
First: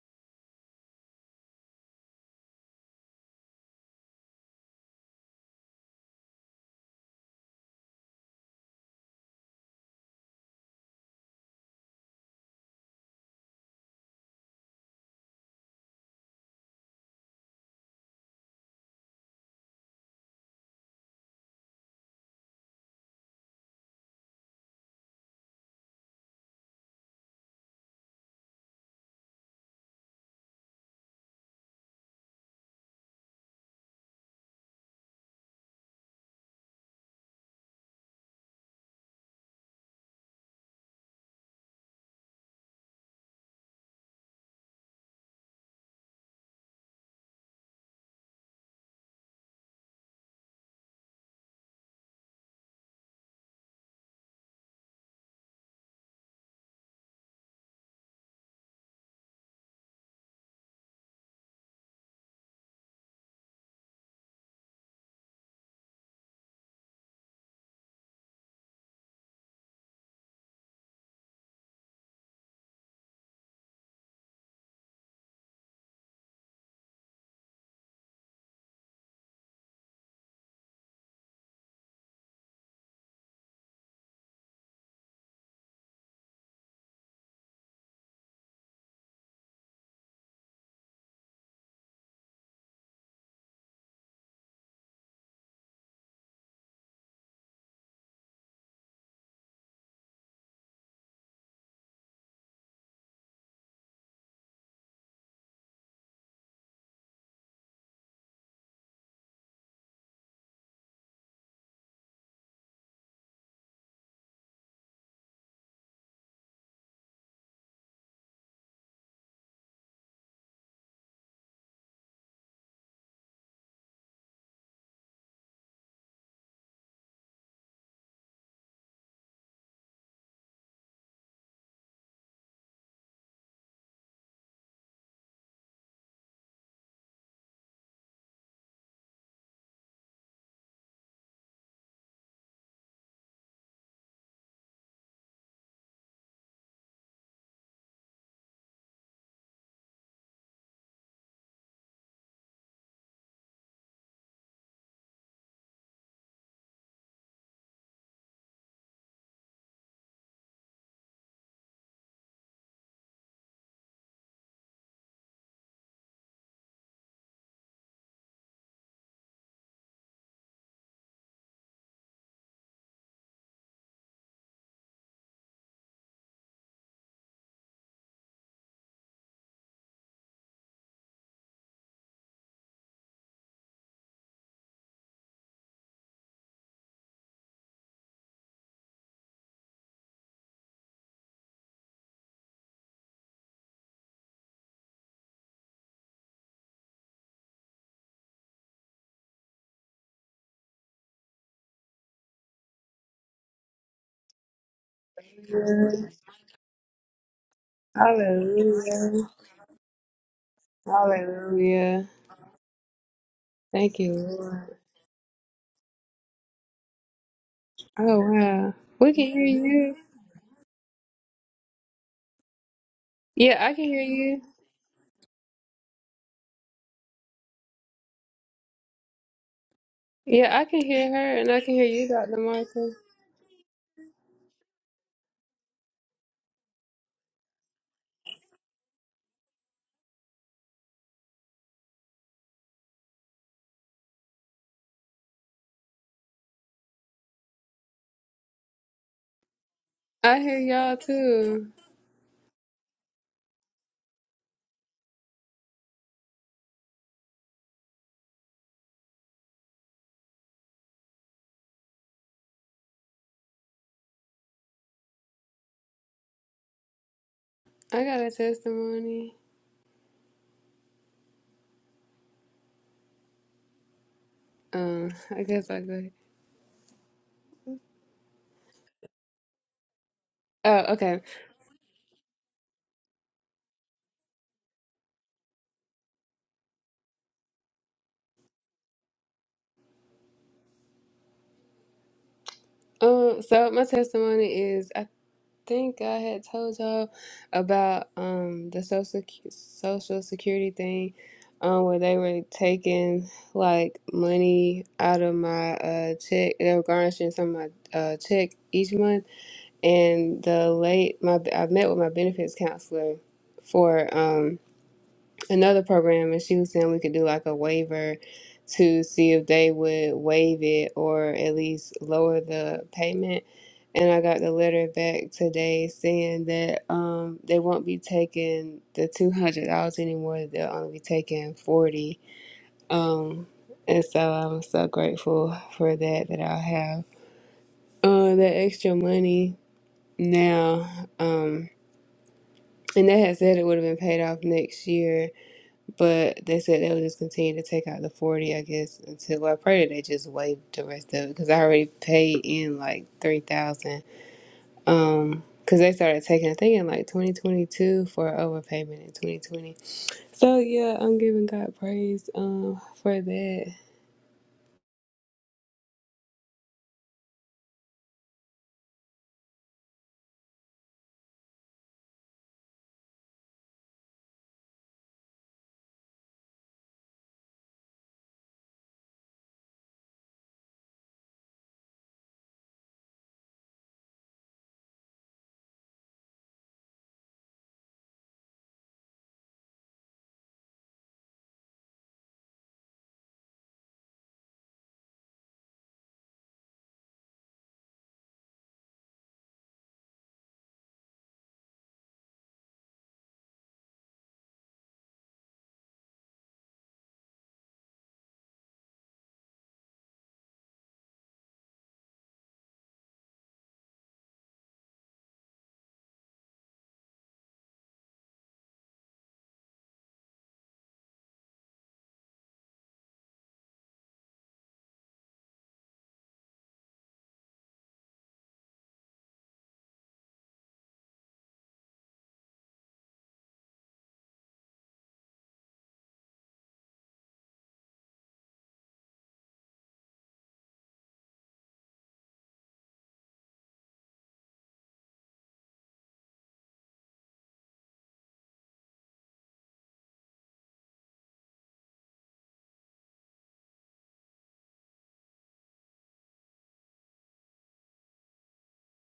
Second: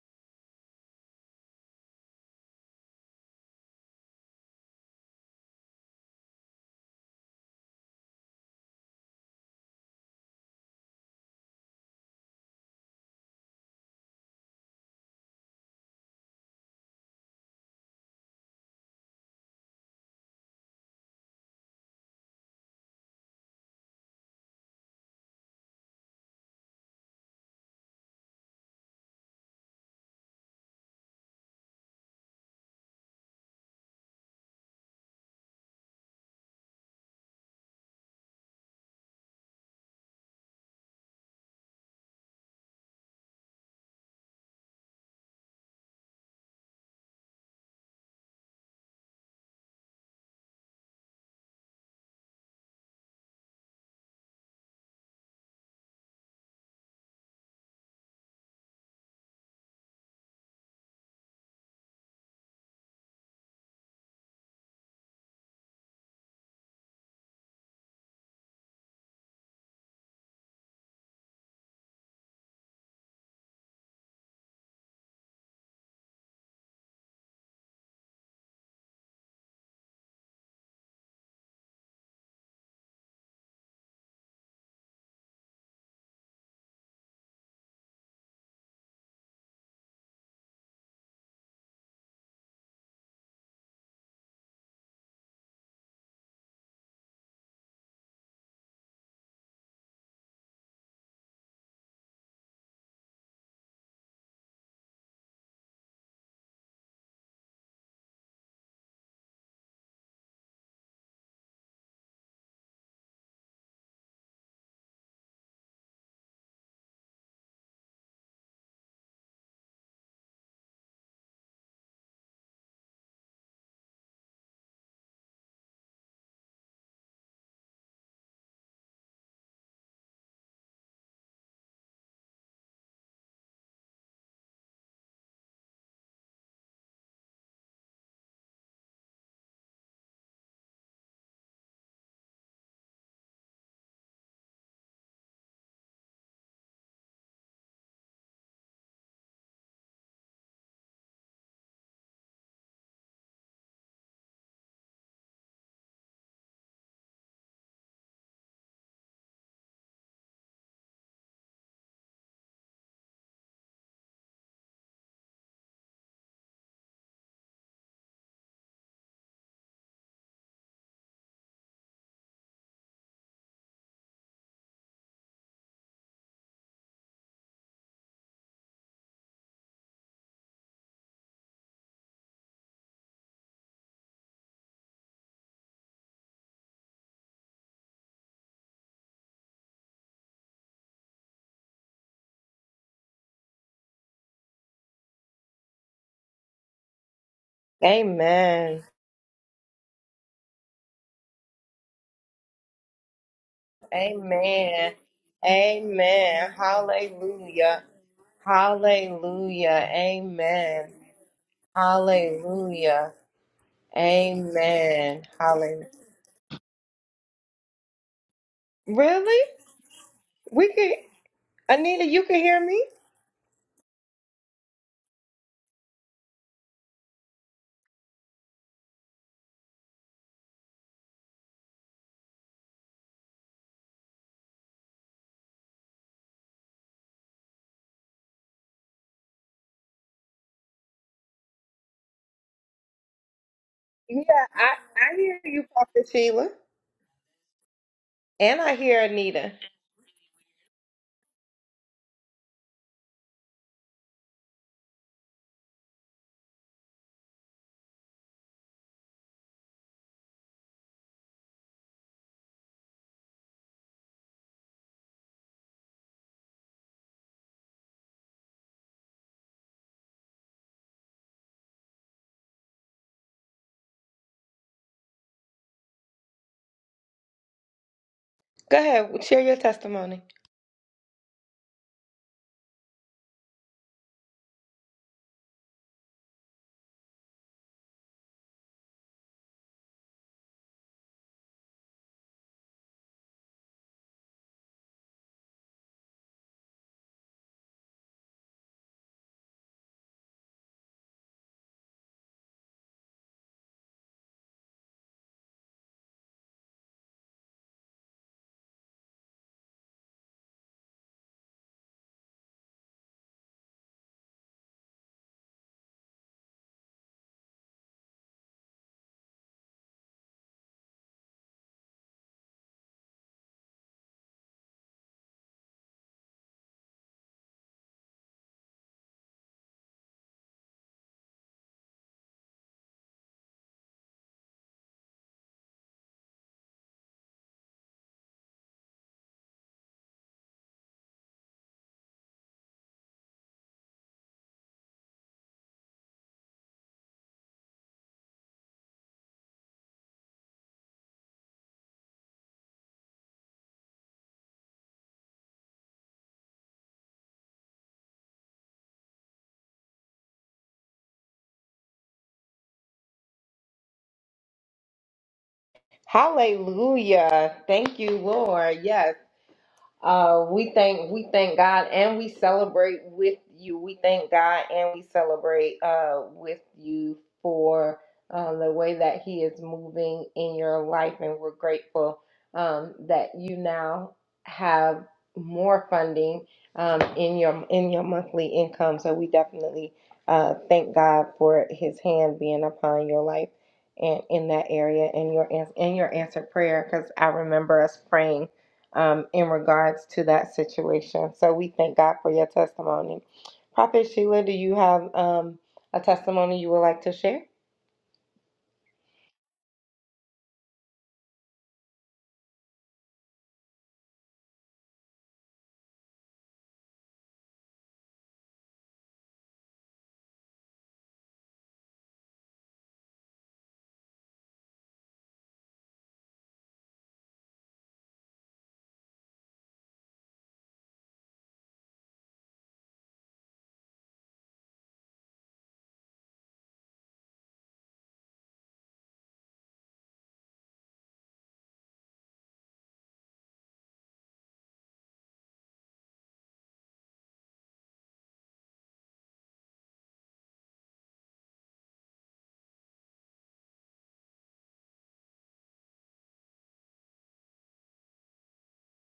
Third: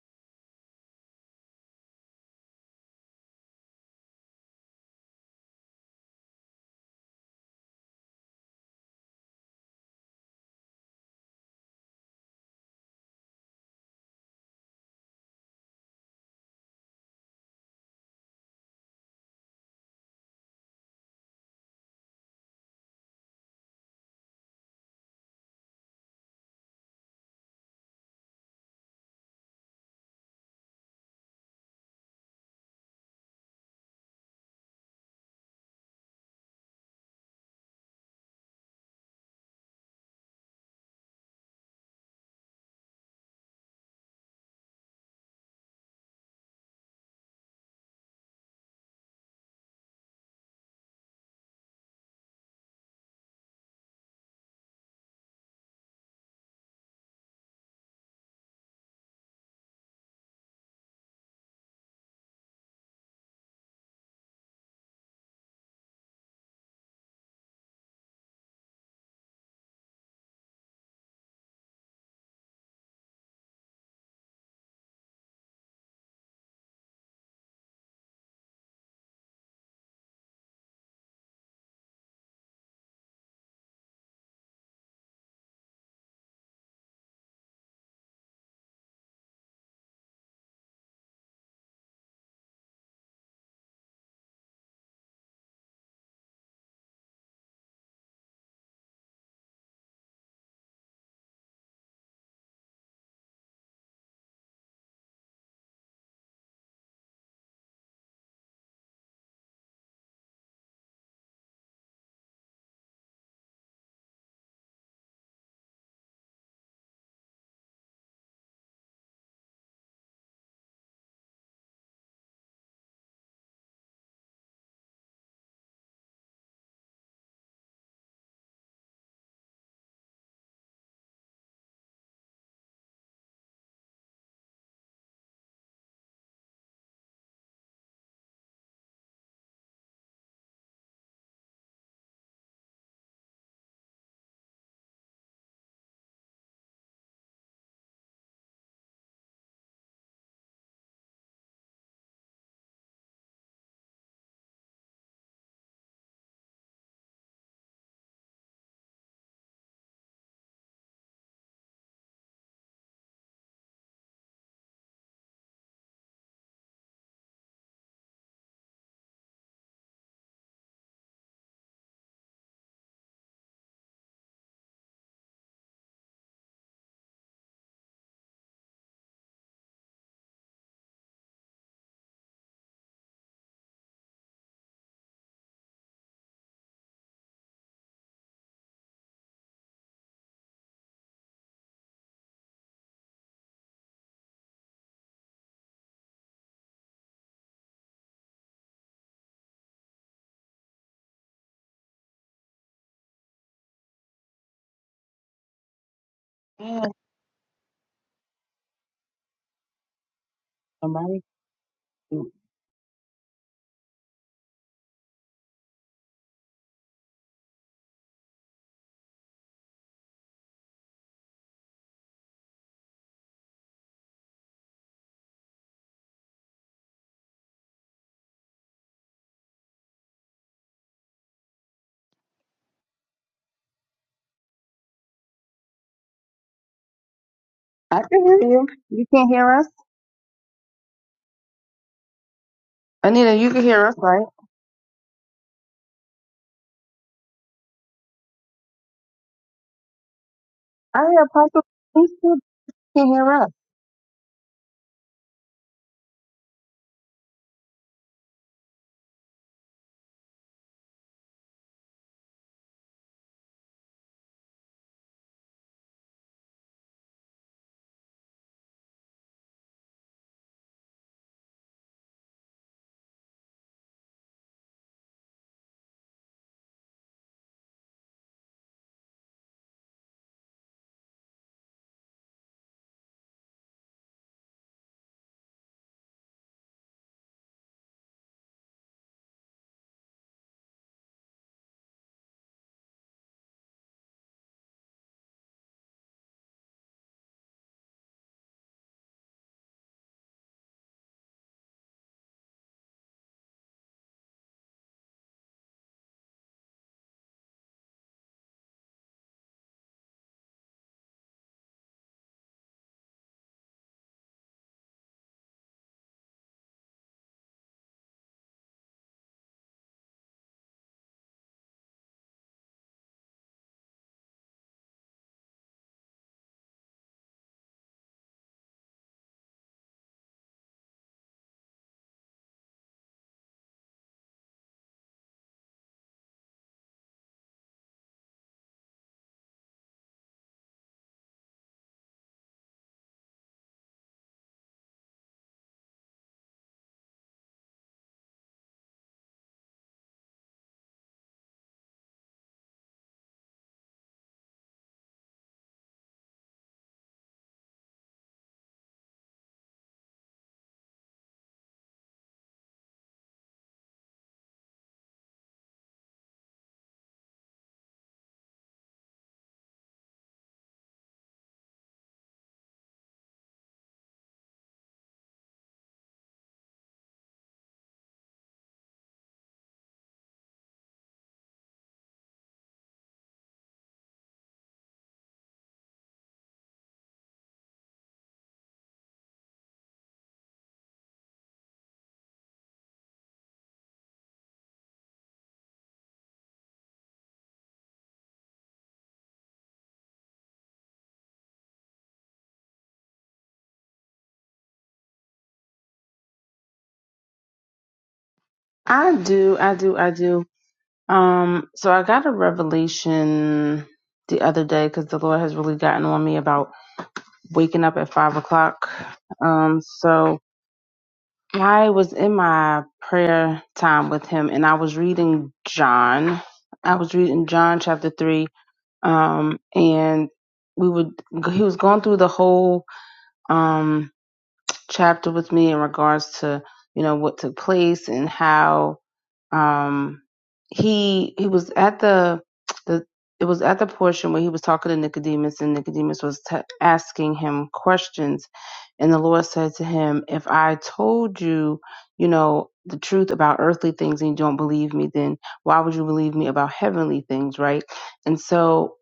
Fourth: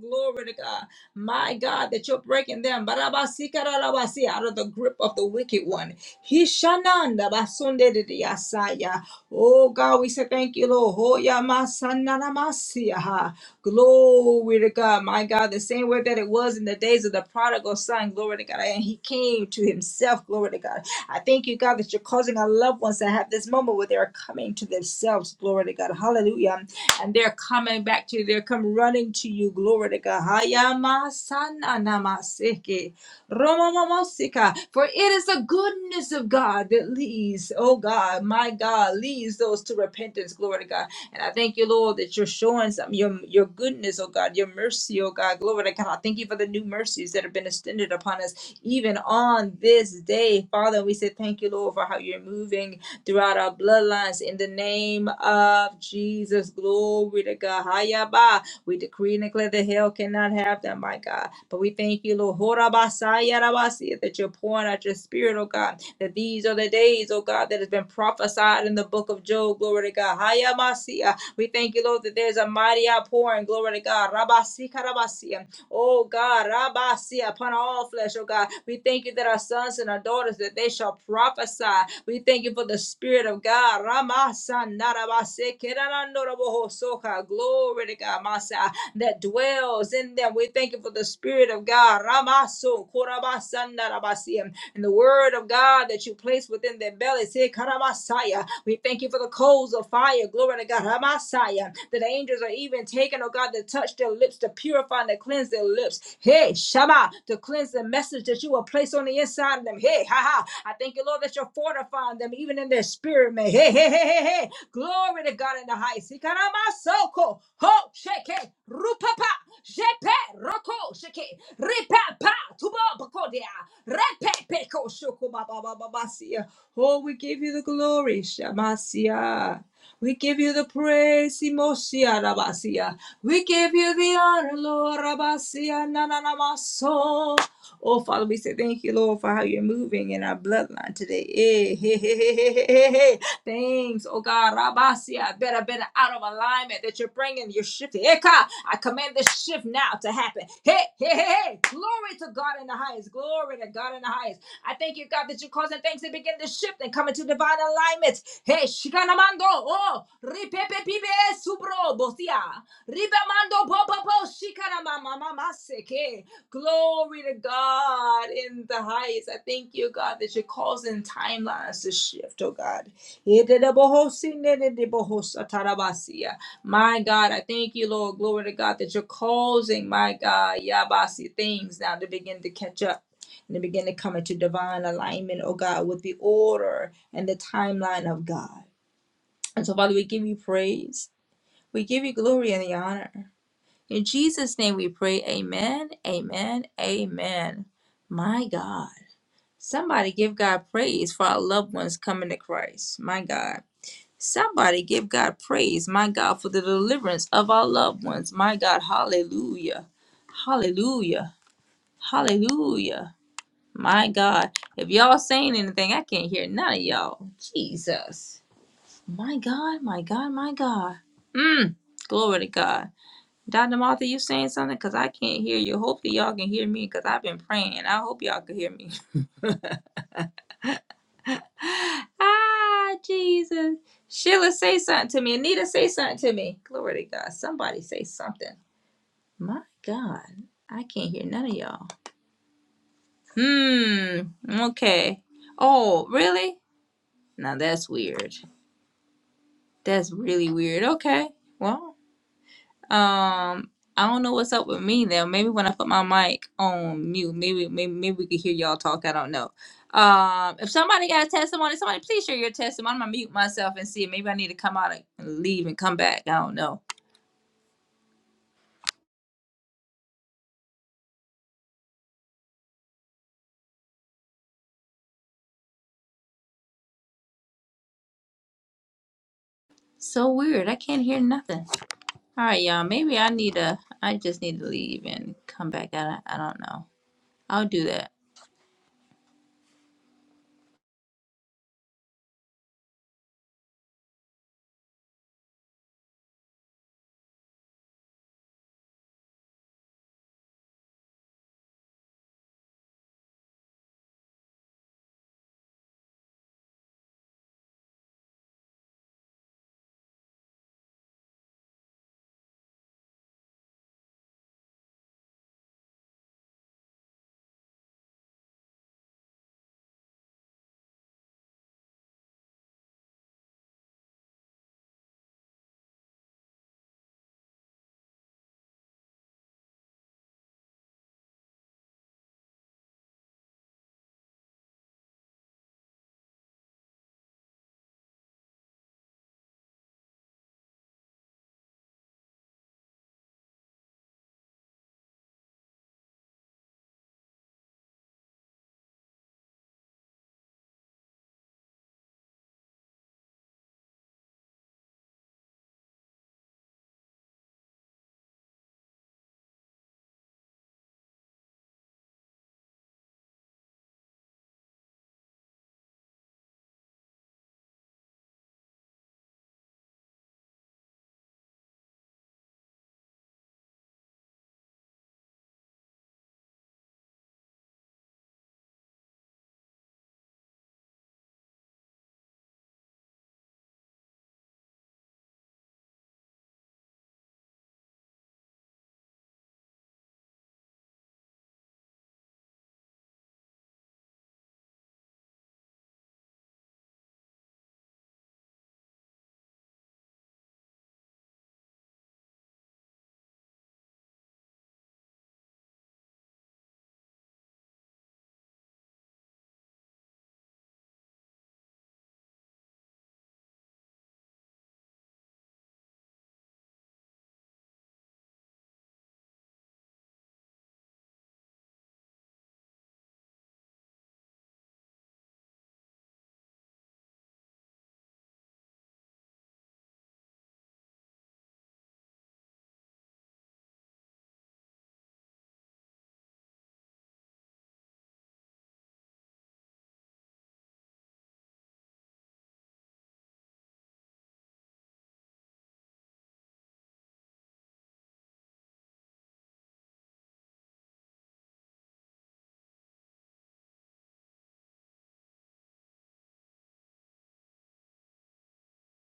S1: Glory to God. My God, that you're breaking them Barabasikarabasi, out of the grip of the wicked one. Hishananda basundedidiyasaya. Oh God, we say thank you, Lord. Hoyamasanaramasiyaha. Glory to God. My God, the same way that it was in the days of the prodigal son. Glory to God. And he came to himself. Glory to God. I thank you, God, that you're causing our loved ones to have this moment where they're coming to themselves. Glory to God. Hallelujah and they're coming back to you. They're come running to you. Glory to God. Hayamasananamaseke. Romamamosika. For it is the goodness of God that leads, oh God, my God, leads those to repentance. Glory to God. And I thank you, Lord, that you're showing some your your goodness, oh God, your mercy, oh God. Glory to God. I thank you for the new mercies that have been extended upon us even on this day. Father, we say thank you, Lord, for how you're moving throughout our bloodlines in the name of Jesus. Glory to God. Hayaba. We decree and declare that hell cannot have them, my God. But we thank you, Lord, Horabasaya rabasi, that you're pouring out your spirit, oh God, that these are the days, oh God, that has been prophesied in the book of Job so. Glory to God. Haya Masia. We thank you, Lord, that there's a mighty outpouring. Glory to God. Rabasi rabasia. Oh God, rabasia upon all flesh, oh God. We thank you that our sons and our daughters that they shall prophesy. We thank you for the Spirit of God. Ramasa Ramasanarabasekerananorabohosoka. Glory to God, Masa, that dwells in them. We thank you for the Spirit of God. Ramaso korabasanarabasia. And the word of God that you place within their bellies. Say, Messiah. We thank you for the coals of fire. Glory to God, Messiah. That the angels are even taken, oh God, to touch their lips, to purify and to cleanse their lips. Hey, Shama, to cleanse the message that you will place on the inside of them. Hey, ha ha. I thank you, Lord, that you're fortifying them even in their spirit, man. Hey, hey, hey, hey, hey. Glory to God in the highest. Ikaramasoko. Ho, sheke, rupapa, jepe, roko, sheke, ripapa, tubo, bakodia, repe, peko, shoko, baba, baba, Masia. Oh, we give you the glory, Shamasia. We give you the praise, Imosia Rabasia. We give you the honor, Lord Rabasia Nananamaso. Oh, Father, we say thank you, Lord, for how you're moving in our bloodline today. Eh, hey, hey, hey, hey, hey, hey, hey. Thanks, oh God, Rabasia, better, better out of alignment that you're bringing, you're shifting. Eka, I command this shift now to happen. Hey, hey, hey, hey. Glory to God in the highest. Glory to God in the highest. I thank you, God, that you're causing things to begin to shift and come into divine alignment. Hey, shikanamando, oh, ripepe pibe subro bosia, ribamando bobobo shikanamamamaseke. Glory to God in the highest. I thank you, God, that you're causing timelines to shift, oh God. Yededebohosinededebohosatarabasia. My God, I thank you, Lord. Glory to God that you're causing, my God, Yabasi, things now to begin to catch up and begin to come into divine alignment, oh God, with the order and the timeline of God. And so, Father, we give you praise. We give you glory and the honor. In Jesus' name we pray, amen, amen, amen. My
S2: Amen.
S1: God. Somebody give God praise for our loved ones coming to Christ. My God. Somebody
S2: Amen.
S1: give God praise, my God, for
S2: Amen.
S1: the
S3: Man,
S1: deliverance of our
S2: Hallelujah.
S1: loved ones. My God,
S4: Hallelujah.
S1: hallelujah,
S2: Hallelujah. Amen.
S3: somebody.
S1: hallelujah,
S4: Hallelujah.
S1: hallelujah.
S2: Hallelujah.
S4: Thank
S1: My
S4: you,
S1: God.
S4: Lord.
S1: If y'all
S2: Amen.
S1: saying
S2: Hallelujah.
S1: anything, I can't hear none of y'all.
S4: Oh,
S1: Jesus.
S4: wow. We can
S1: My
S4: hear
S2: Really?
S1: God,
S4: you.
S1: my God, my
S2: We can
S1: God. Mm.
S2: Anita, you can
S1: Glory to
S2: hear me?
S1: God.
S4: Yeah, I
S1: Dr.
S4: can hear
S1: Martha, you
S4: you.
S1: saying something? Because I can't hear you. Hopefully y'all can hear me because I've been praying. I hope y'all can hear me.
S4: Yeah, I can hear her and I can hear you, Dr. Martha.
S1: ah, Jesus. Sheila, say something to me. Anita, say something to me. Glory to God. Somebody
S3: I
S1: say
S3: can hear
S1: something.
S3: you. You can't hear
S1: My
S3: us?
S1: God. I can't hear none of y'all.
S3: Anita, you can hear us,
S2: Yeah,
S3: right?
S1: Hmm.
S2: I, I
S1: Okay.
S2: hear you,
S1: Oh,
S2: Prophet Sheila.
S1: really? Now that's weird.
S2: And I hear Anita.
S1: That's
S4: I
S1: really
S4: hear
S1: weird.
S4: y'all
S3: I have
S1: Okay.
S3: possible
S4: too.
S1: Well,
S3: You still can't hear us.
S1: um, I don't know what's up with me though. Maybe when I put my mic on mute, maybe maybe maybe we could hear y'all talk. I don't know. Um, if somebody got a testimony, somebody please share your testimony. I'm gonna mute myself and see. Maybe I need to come out and leave and come back. I don't know.
S4: I got a testimony. Um, I guess i go.
S2: Go ahead, share your testimony.
S1: So weird. I
S4: Oh,
S1: can't hear
S4: okay.
S1: nothing. All right, y'all. Maybe I need to. I just need to leave and come back. I don't- I don't know. I'll do that.
S4: Um, so my testimony is think I had told y'all about um the social sec- social security thing, um where they were taking like money out of my uh check. They were garnishing some of my uh check each month, and the late my I met with my benefits counselor for um another program and she was saying we could do like a waiver to see if they would waive it or at least lower the payment and I got the letter back today saying that um they won't be taking the two hundred dollars anymore they'll only be taking forty um and so I'm so grateful for that that I'll have uh that extra money now um and they had said it would have been paid off next year But they said they would just continue to take out the 40, I guess, until well, I pray that they just waive the rest of it because I already paid in like 3000 Um, because they started taking, I think, in like 2022 for overpayment in 2020. So yeah, I'm giving God praise um for that.
S2: Hallelujah. Thank you, Lord. Yes. Uh, we thank we thank God and we celebrate with you. We thank God and we celebrate uh, with you for uh, the way that He is moving in your life, and we're grateful um, that you now have more funding um, in your in your monthly income. So we definitely uh, thank God for His hand being upon your life and in that area and your ans- and your answered prayer. Because I remember us praying um, in regards to that situation. So we thank God for your testimony. Prophet Sheila, do you have um, a testimony you would like to share?
S3: I do, I do, I do. Um, so I got a revelation the other day because the Lord has really gotten on me about waking up at five o'clock. Um, so I was in my prayer time with him and I was reading John. I was reading John chapter three. Um, and we would, he was going through the whole um, chapter with me in regards to you know what took place and how um, he he was at the the it was at the portion where he was talking to Nicodemus and Nicodemus was t- asking him questions and the Lord said to him, "If I told you, you know." The truth about earthly things, and you don't believe me, then why would you believe me about heavenly things, right? And so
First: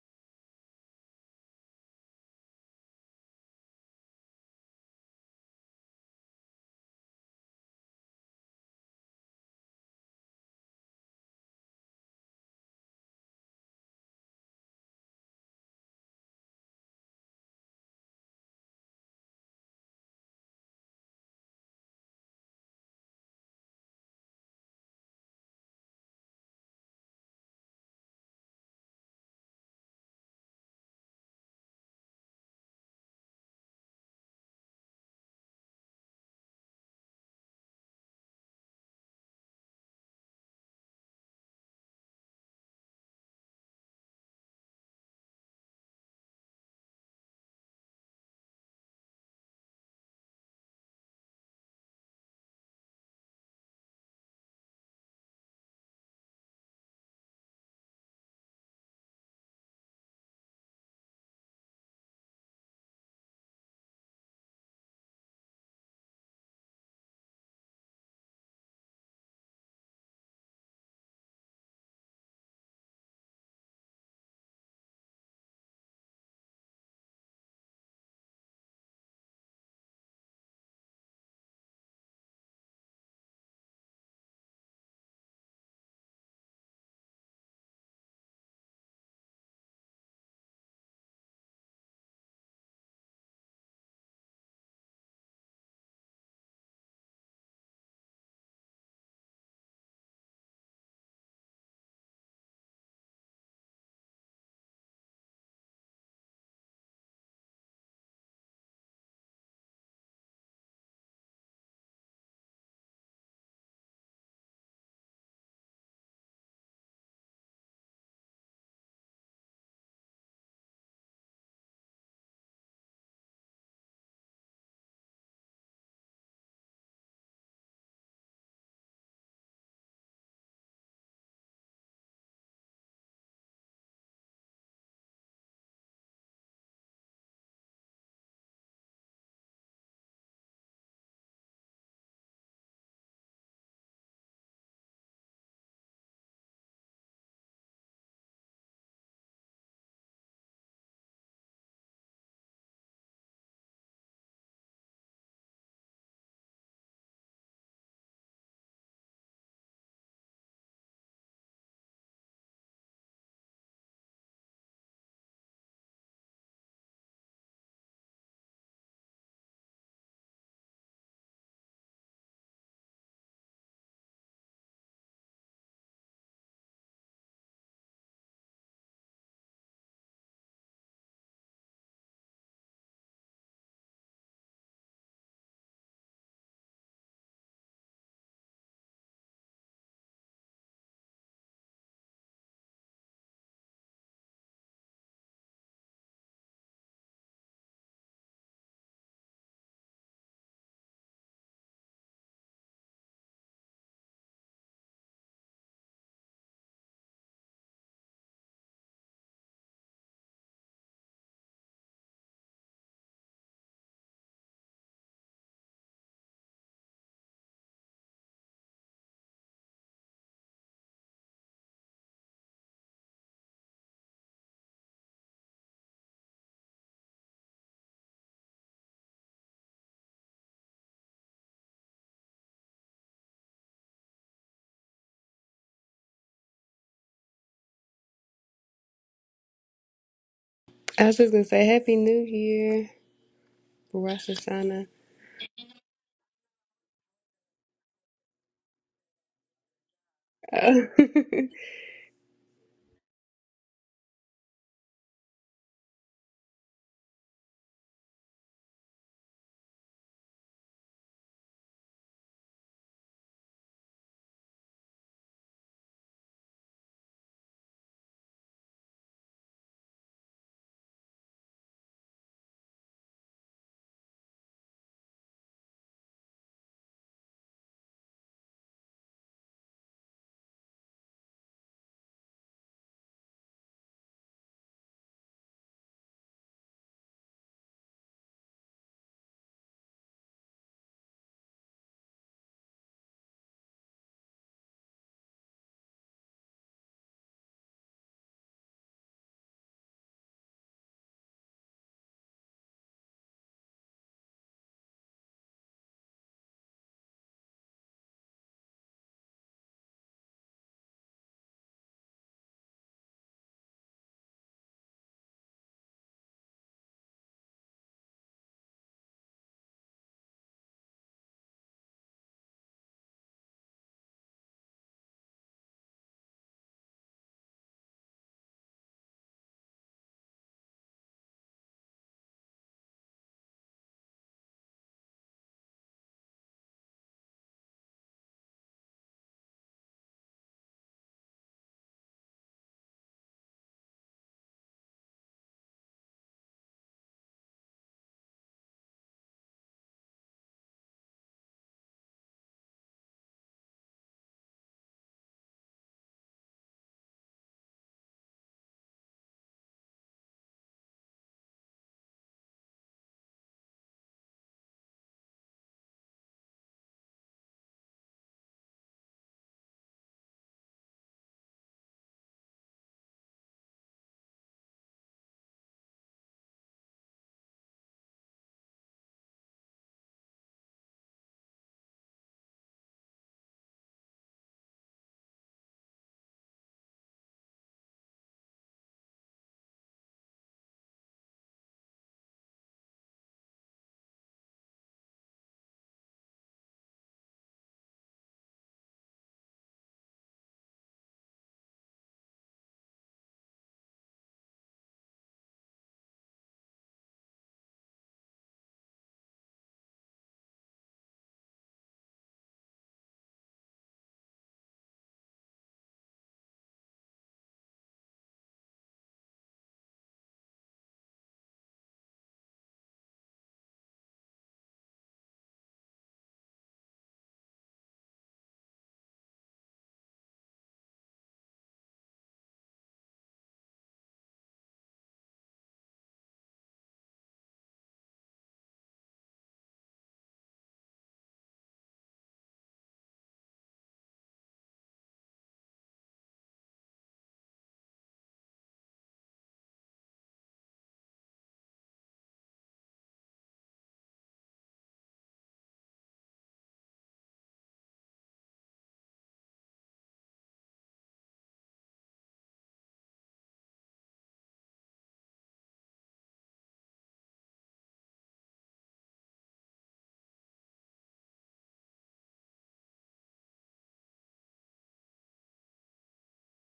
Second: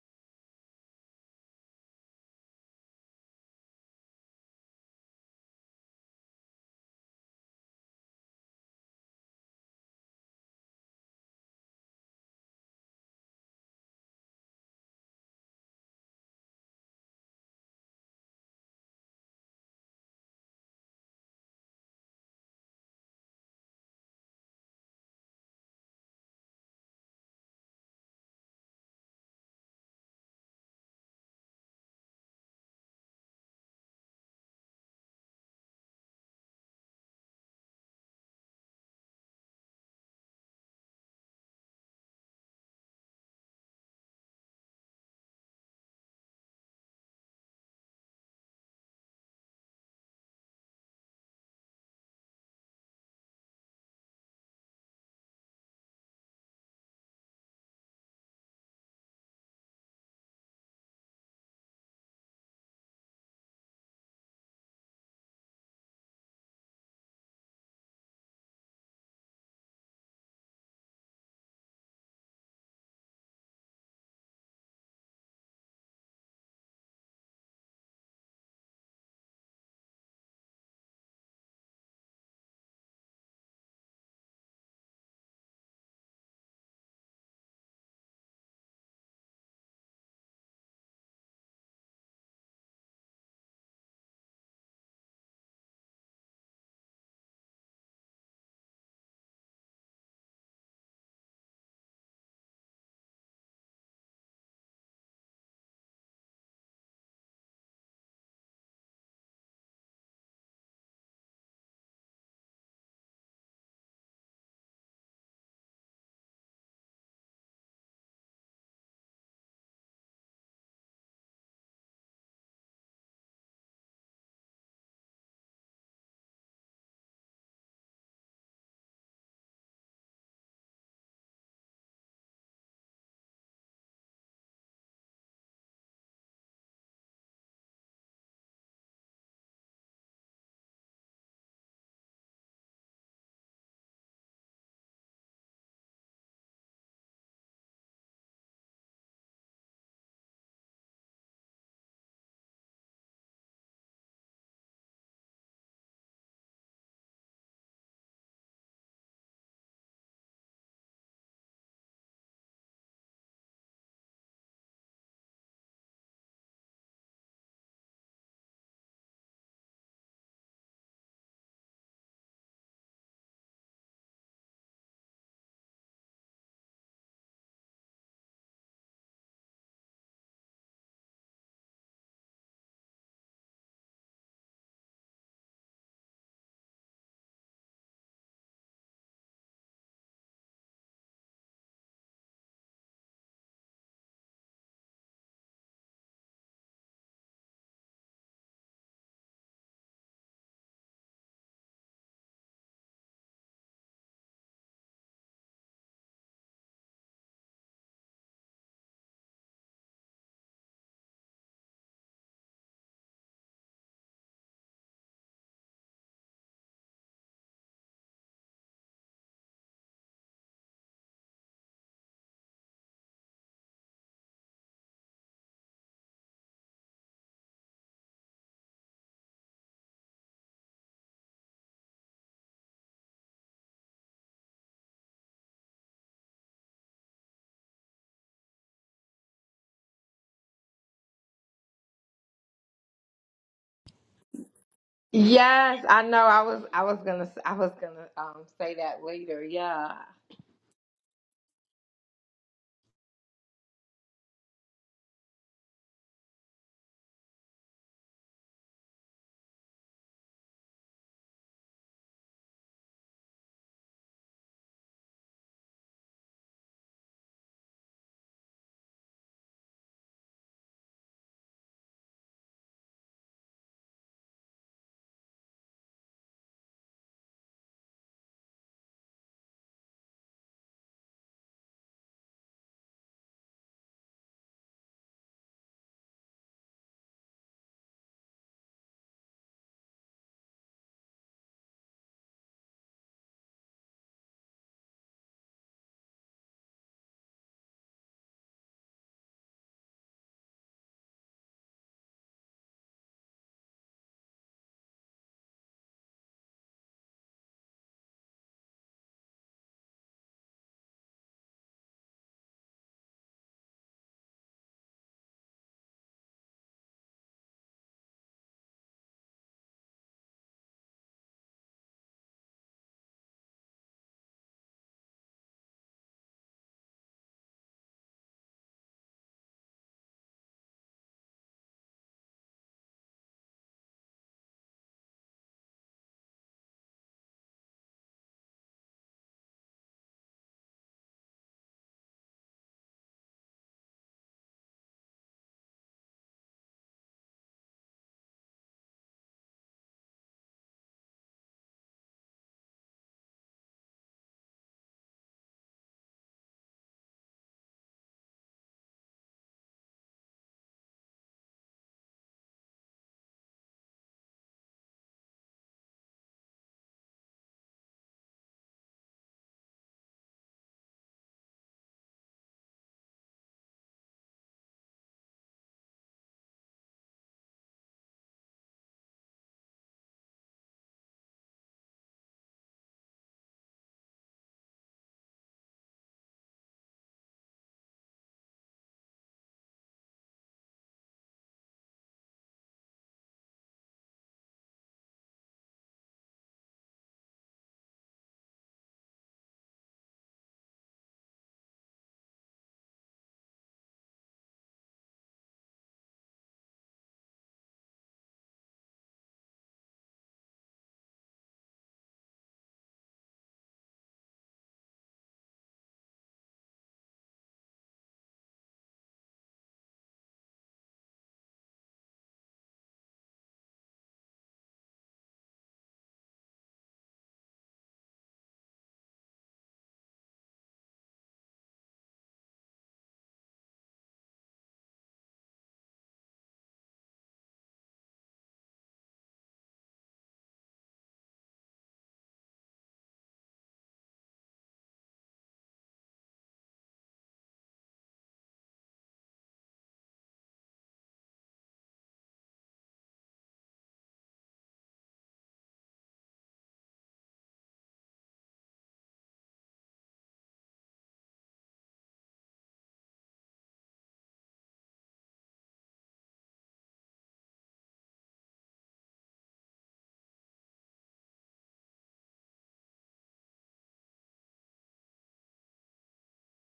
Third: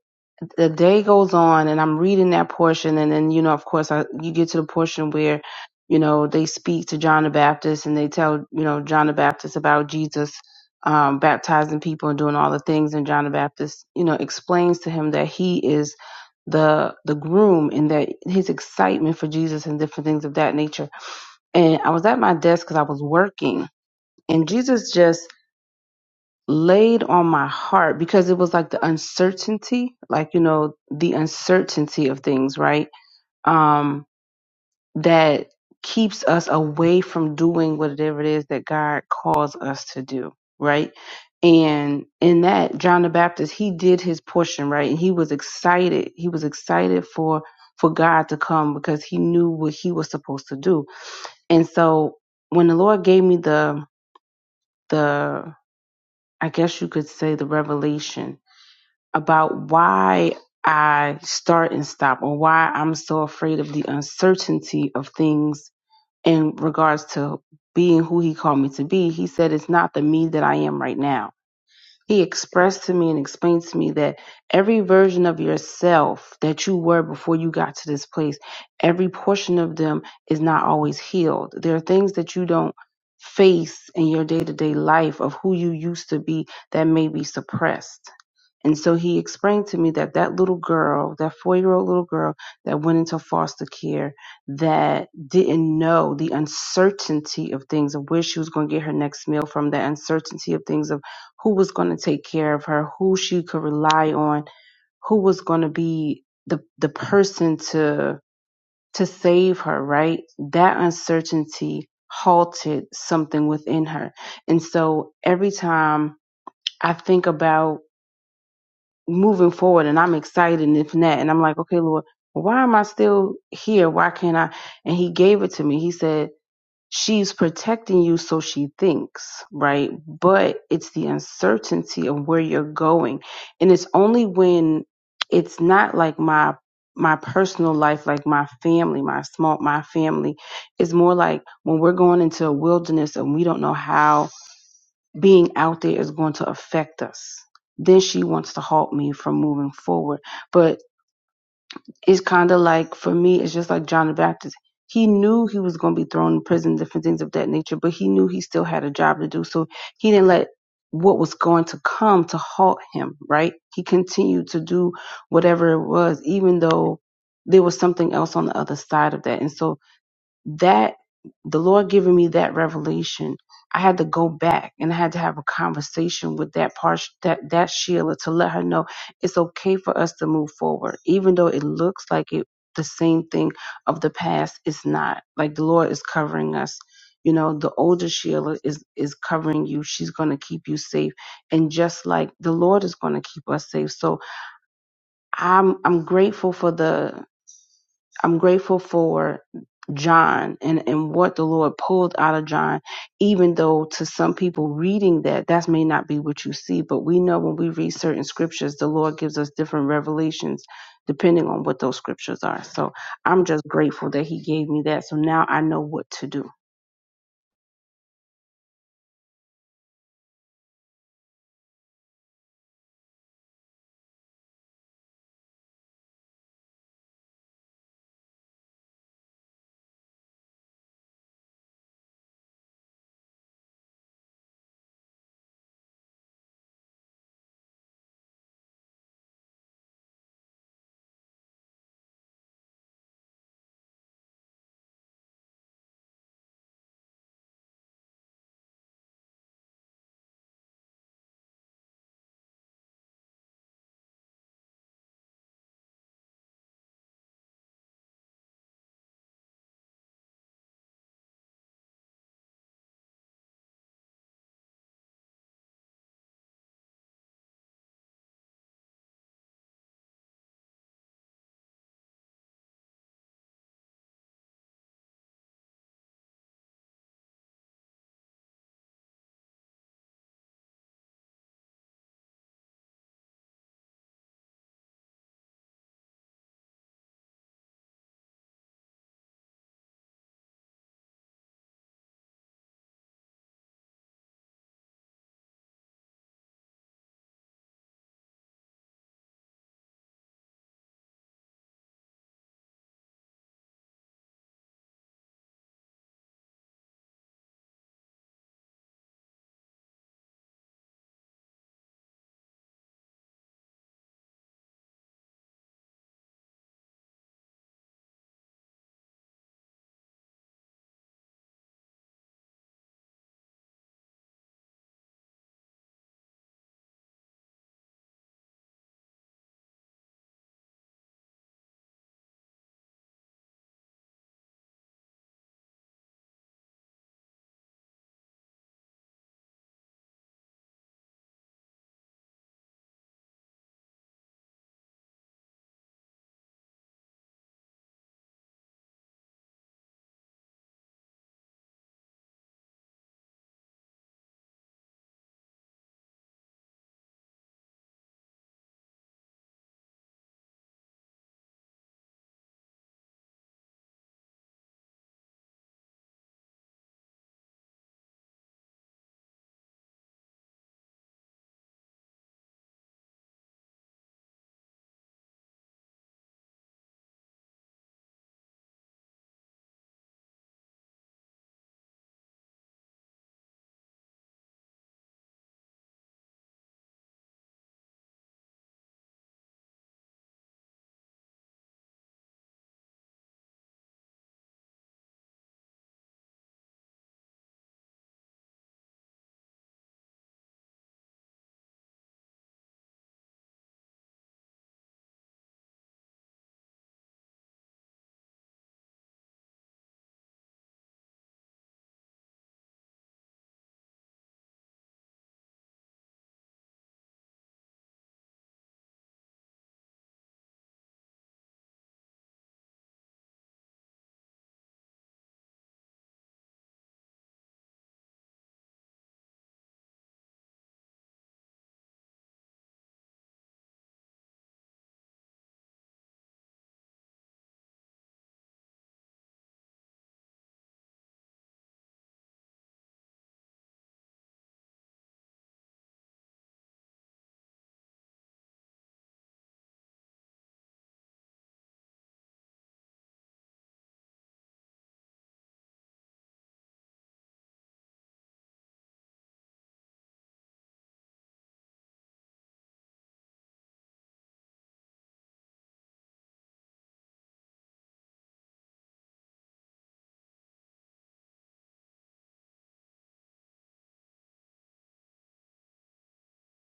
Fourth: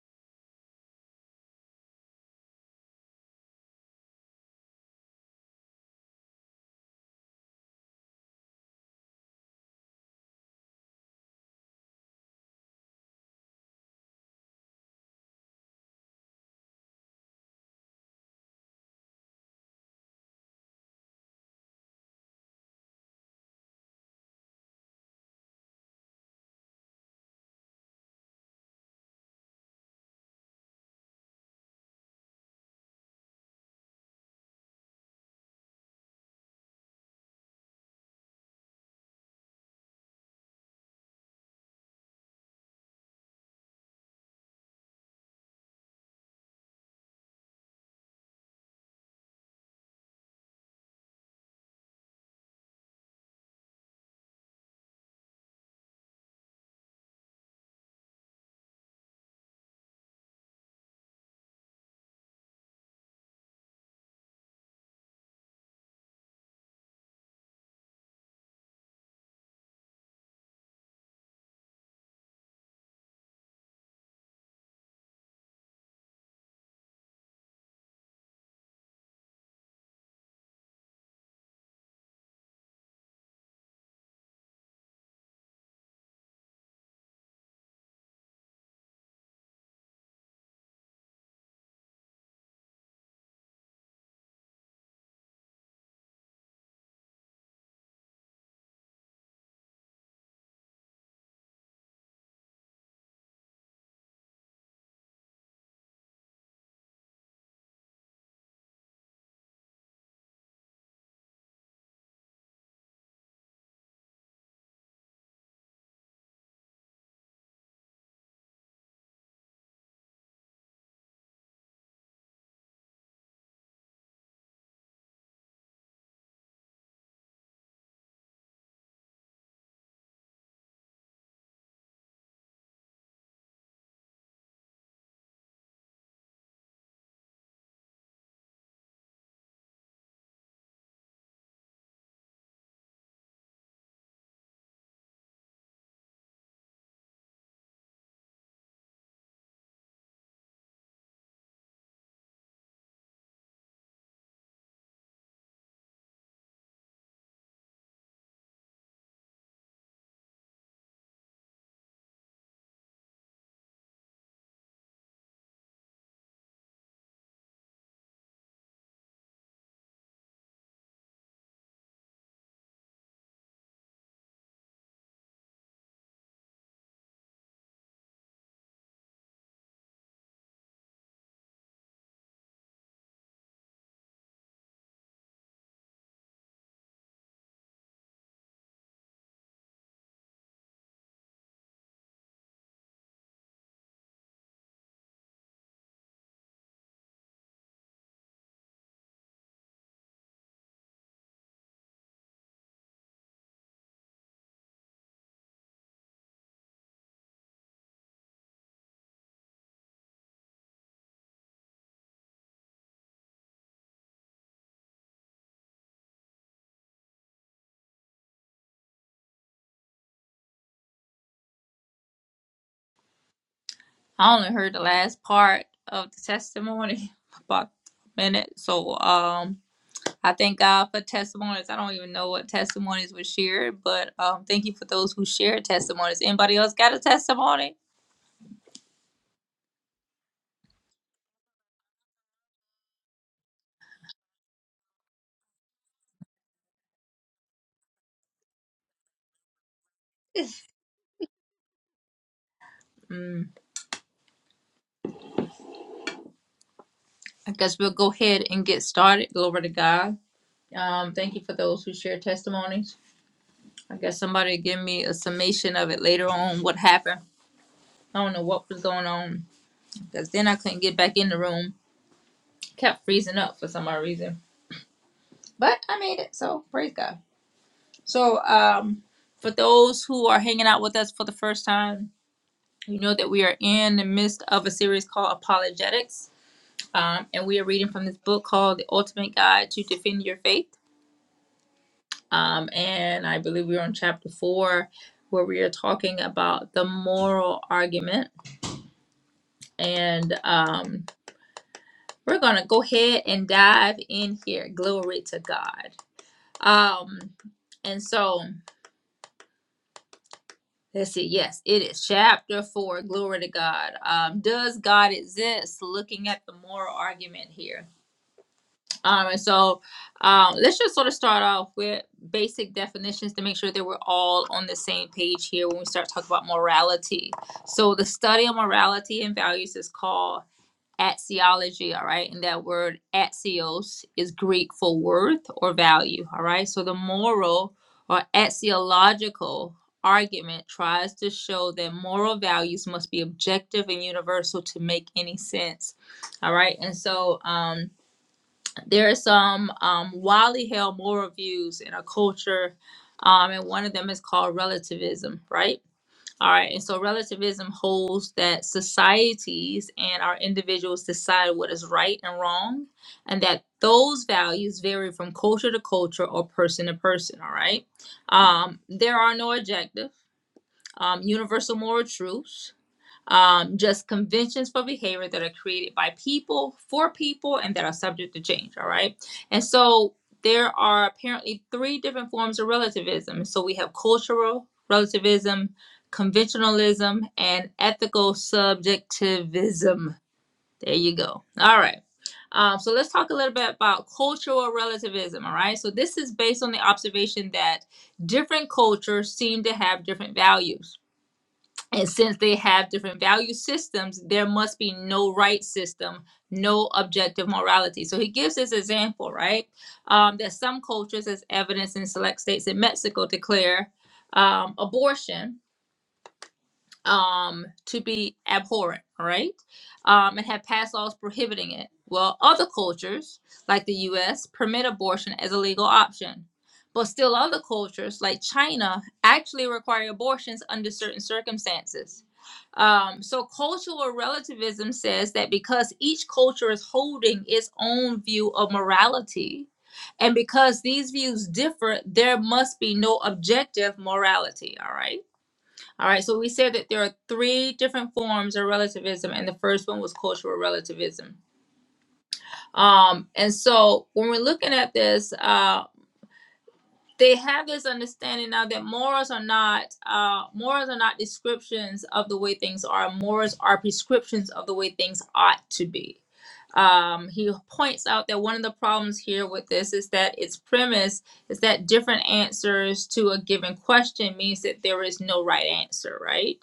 S3: the day goes on and I'm reading that portion and then you know of course I you get to the portion where you know they speak to John the Baptist and they tell you know John the Baptist about Jesus um, baptizing people and doing all the things and John the Baptist you know explains to him that he is the the groom and that his excitement for Jesus and different things of that nature and I was at my desk because I was working and Jesus just laid on my heart because it was like the uncertainty, like you know, the uncertainty of things, right? Um, that keeps us away from doing whatever it is that God calls us to do, right? And in that, John the Baptist, he did his portion, right? And he was excited. He was excited for for God to come because he knew what he was supposed to do. And so when the Lord gave me the the I guess you could say the revelation about why I start and stop or why I'm so afraid of the uncertainty of things in regards to being who he called me to be. He said, It's not the me that I am right now he expressed to me and explained to me that every version of yourself that you were before you got to this place, every portion of them is not always healed. There are things that you don't face in your day to day life of who you used to be that may be suppressed. And so he explained to me that that little girl, that four year old little girl that went into foster care, that didn't know the uncertainty of things, of where she was going to get her next meal from, the uncertainty of things, of who was going to take care of her, who she could rely on, who was going to be the the person to to save her, right? That uncertainty halted something within her. And so every time I think about moving forward and I'm excited and if not, and I'm like, okay, Lord, why am I still here? Why can't I? And he gave it to me. He said, she's protecting you so she thinks right but it's the uncertainty of where you're going and it's only when it's not like my my personal life like my family my small my family is more like when we're going into a wilderness and we don't know how being out there is going to affect us then she wants to halt me from moving forward but it's kind of like for me, it's just like John the Baptist. He knew he was going to be thrown in prison, different things of that nature, but he knew he still had a job to do. So he didn't let what was going to come to halt him, right? He continued to do whatever it was, even though there was something else on the other side of that. And so that the Lord giving me that revelation, I had to go back and I had to have a conversation with that part that that Sheila to let her know it's okay for us to move forward, even though it looks like it the same thing of the past. It's not like the Lord is covering us. You know, the older Sheila is is covering you. She's gonna keep you safe, and just like the Lord is gonna keep us safe. So I'm I'm grateful for the I'm grateful for John and, and what the Lord pulled out of John, even though to some people reading that, that may not be what you see. But we know when we read certain scriptures, the Lord gives us different revelations depending on what those scriptures are. So I'm just grateful that He gave me that. So now I know what to do.
S1: I only heard the last part of the testimony about a minute. So um. I thank God for testimonies. I don't even know what testimonies were shared, but um, thank you for those who shared testimonies. Anybody else got a testimony?
S4: I was just gonna say Happy New Year, Rosh Hashanah.
S2: Yes, I know. I was I was gonna I was gonna um, say that later. Yeah,
S4: I
S1: Mm, I guess we'll go ahead and get started. Glory to God. Um, thank you for those who shared testimonies. I guess somebody give me a summation of it later on what happened. I don't know what was going on because then I couldn't get back in the room. Kept freezing up for some odd reason, but I made it. So praise God. So um, for those who are hanging out with us for the first time, You know that we are in the midst of a series called Apologetics, um, and we are reading from this book called The Ultimate Guide to Defend Your Faith. Um, and I believe we're on chapter four, where we are talking about the moral argument. And um, we're going to go ahead and dive in here. Glory to God. Um, and so. Let's see. Yes, it is chapter four. Glory to God. Um, does God exist? Looking at the moral argument here. Um, and so um, let's just sort of start off with basic definitions to make sure that we're all on the same page here when we start talking about morality. So the study of morality and values is called axiology, all right? And that word axios is Greek for worth or value, all right? So the moral or axiological argument tries to show that moral values must be objective and universal to make any sense, all right? And so, um, there are some um, wildly held moral views in our culture, um, and one of them is called relativism, right? All right, and so relativism holds that societies and our individuals decide what is right and wrong, and that those values vary from culture to culture or person to person. All right, um, there are no objective, um, universal moral truths um, just conventions for behavior that are created by people for people and that are subject to change. All right. And so there are apparently three different forms of relativism. So we have cultural relativism, conventionalism, and ethical subjectivism. There you go. All right. Um, so let's talk a little bit about cultural relativism. All right. So this is based on the observation that different cultures seem to have different values and since they have different value systems, there must be no right system, no objective morality. So he gives this example, right? Um, that some cultures, as evidence in select states in Mexico, declare um, abortion um, to be abhorrent, all right? Um, and have passed laws prohibiting it. Well, other cultures, like the US, permit abortion as a legal option. But still, other cultures, like China, actually require abortions under certain circumstances. Um, so, cultural relativism says that because each culture is holding its own view of morality, and because these views differ, there must be no objective morality, all right? All right, so we said that there are three different forms of relativism, and the first one was cultural relativism. Um, and so when we're looking at this, uh, they have this understanding now that morals are not uh, morals are not descriptions of the way things are. Morals are prescriptions of the way things ought to be. Um, he points out that one of the problems here with this is that its premise is that different answers to a given question means that there is no right answer, right?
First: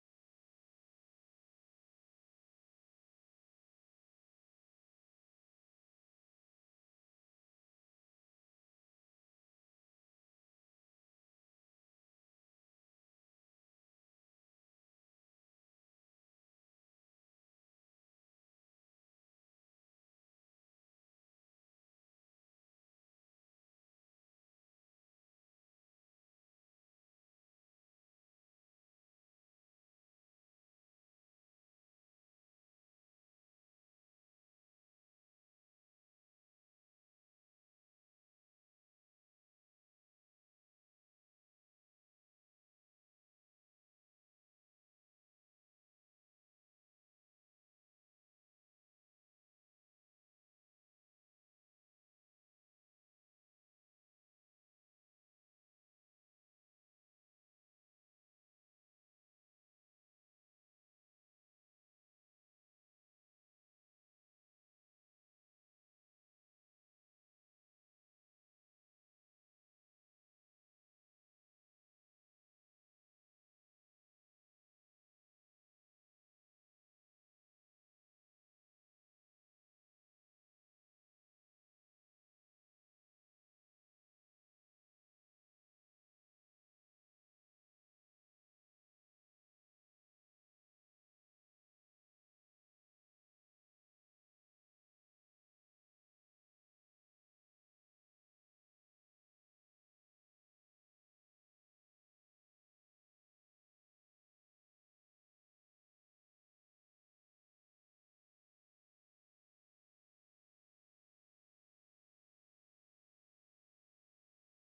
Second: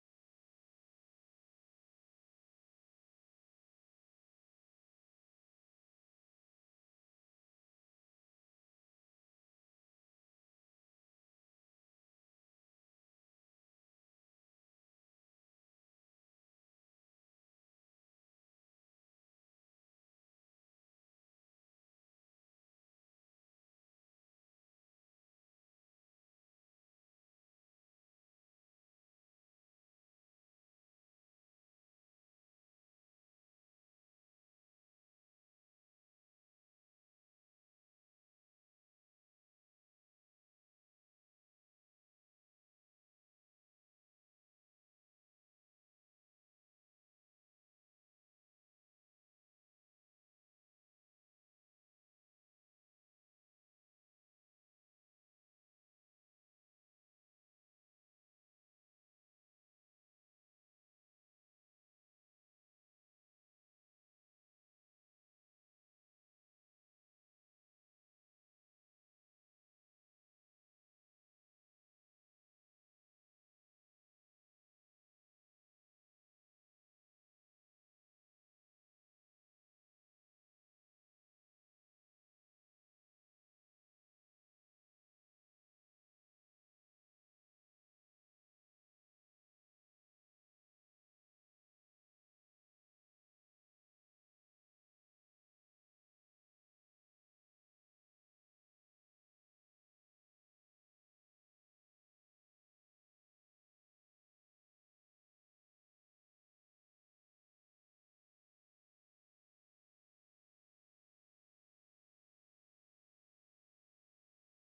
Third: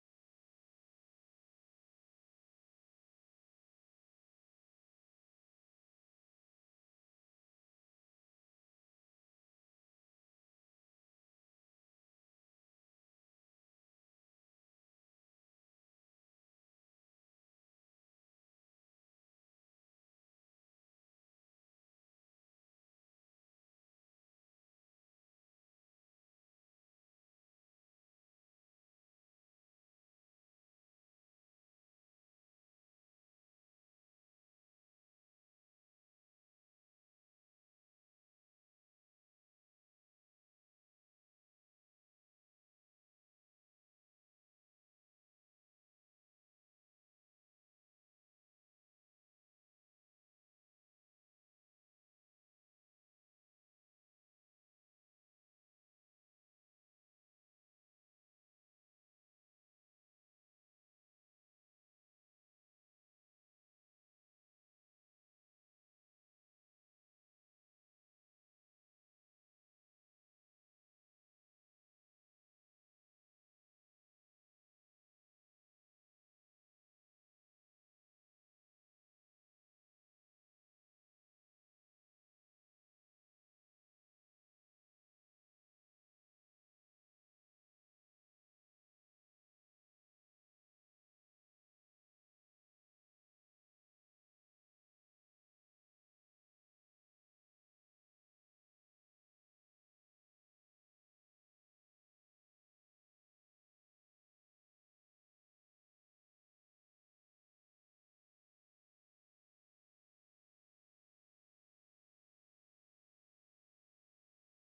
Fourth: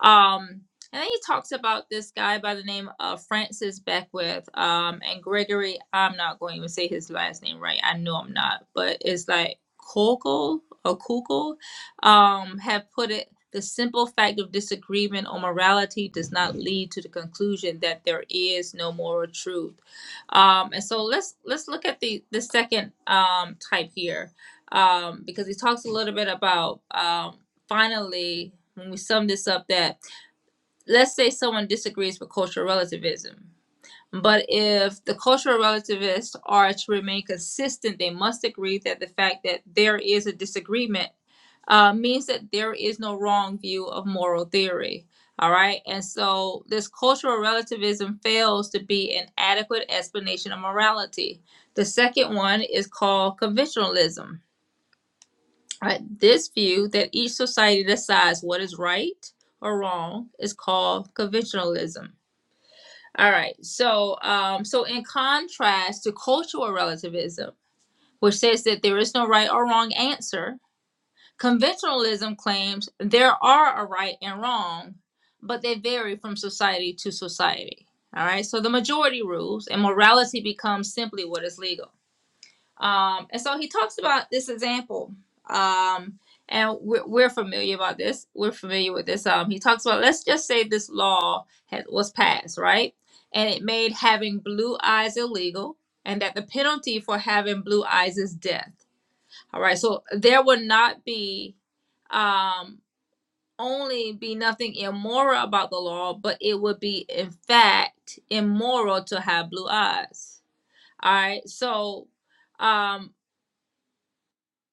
S1: Um, and then he talks about this guy by the name of Francis Beckwith um, and Gregory. I'm not going to even say his last name right. I know I'm not, but it's like Kugel or Kugel um, have put it the simple fact of disagreement on morality does not lead to the conclusion that there is no moral truth. Um, and so let's let's look at the the second um, type here um, because he talks a little bit about um, finally when we sum this up that let's say someone disagrees with cultural relativism but if the cultural relativists are to remain consistent, they must agree that the fact that there is a disagreement uh, means that there is no wrong view of moral theory. All right. And so this cultural relativism fails to be an adequate explanation of morality. The second one is called conventionalism. All right. This view that each society decides what is right or wrong is called conventionalism. All right. So, um, so in contrast to cultural relativism, which says that there is no right or wrong answer, conventionalism claims there are a right and wrong, but they vary from society to society. All right. So the majority rules, and morality becomes simply what is legal. Um, and so he talks about this example. Um, and we're, we're familiar about this. We're familiar with this. Um, he talks about let's just say this law had, was passed, right? And it made having blue eyes illegal, and that the penalty for having blue eyes is death. All right. So there would not be um, only be nothing immoral about the law, but it would be in fact immoral to have blue eyes. All right. So. Um,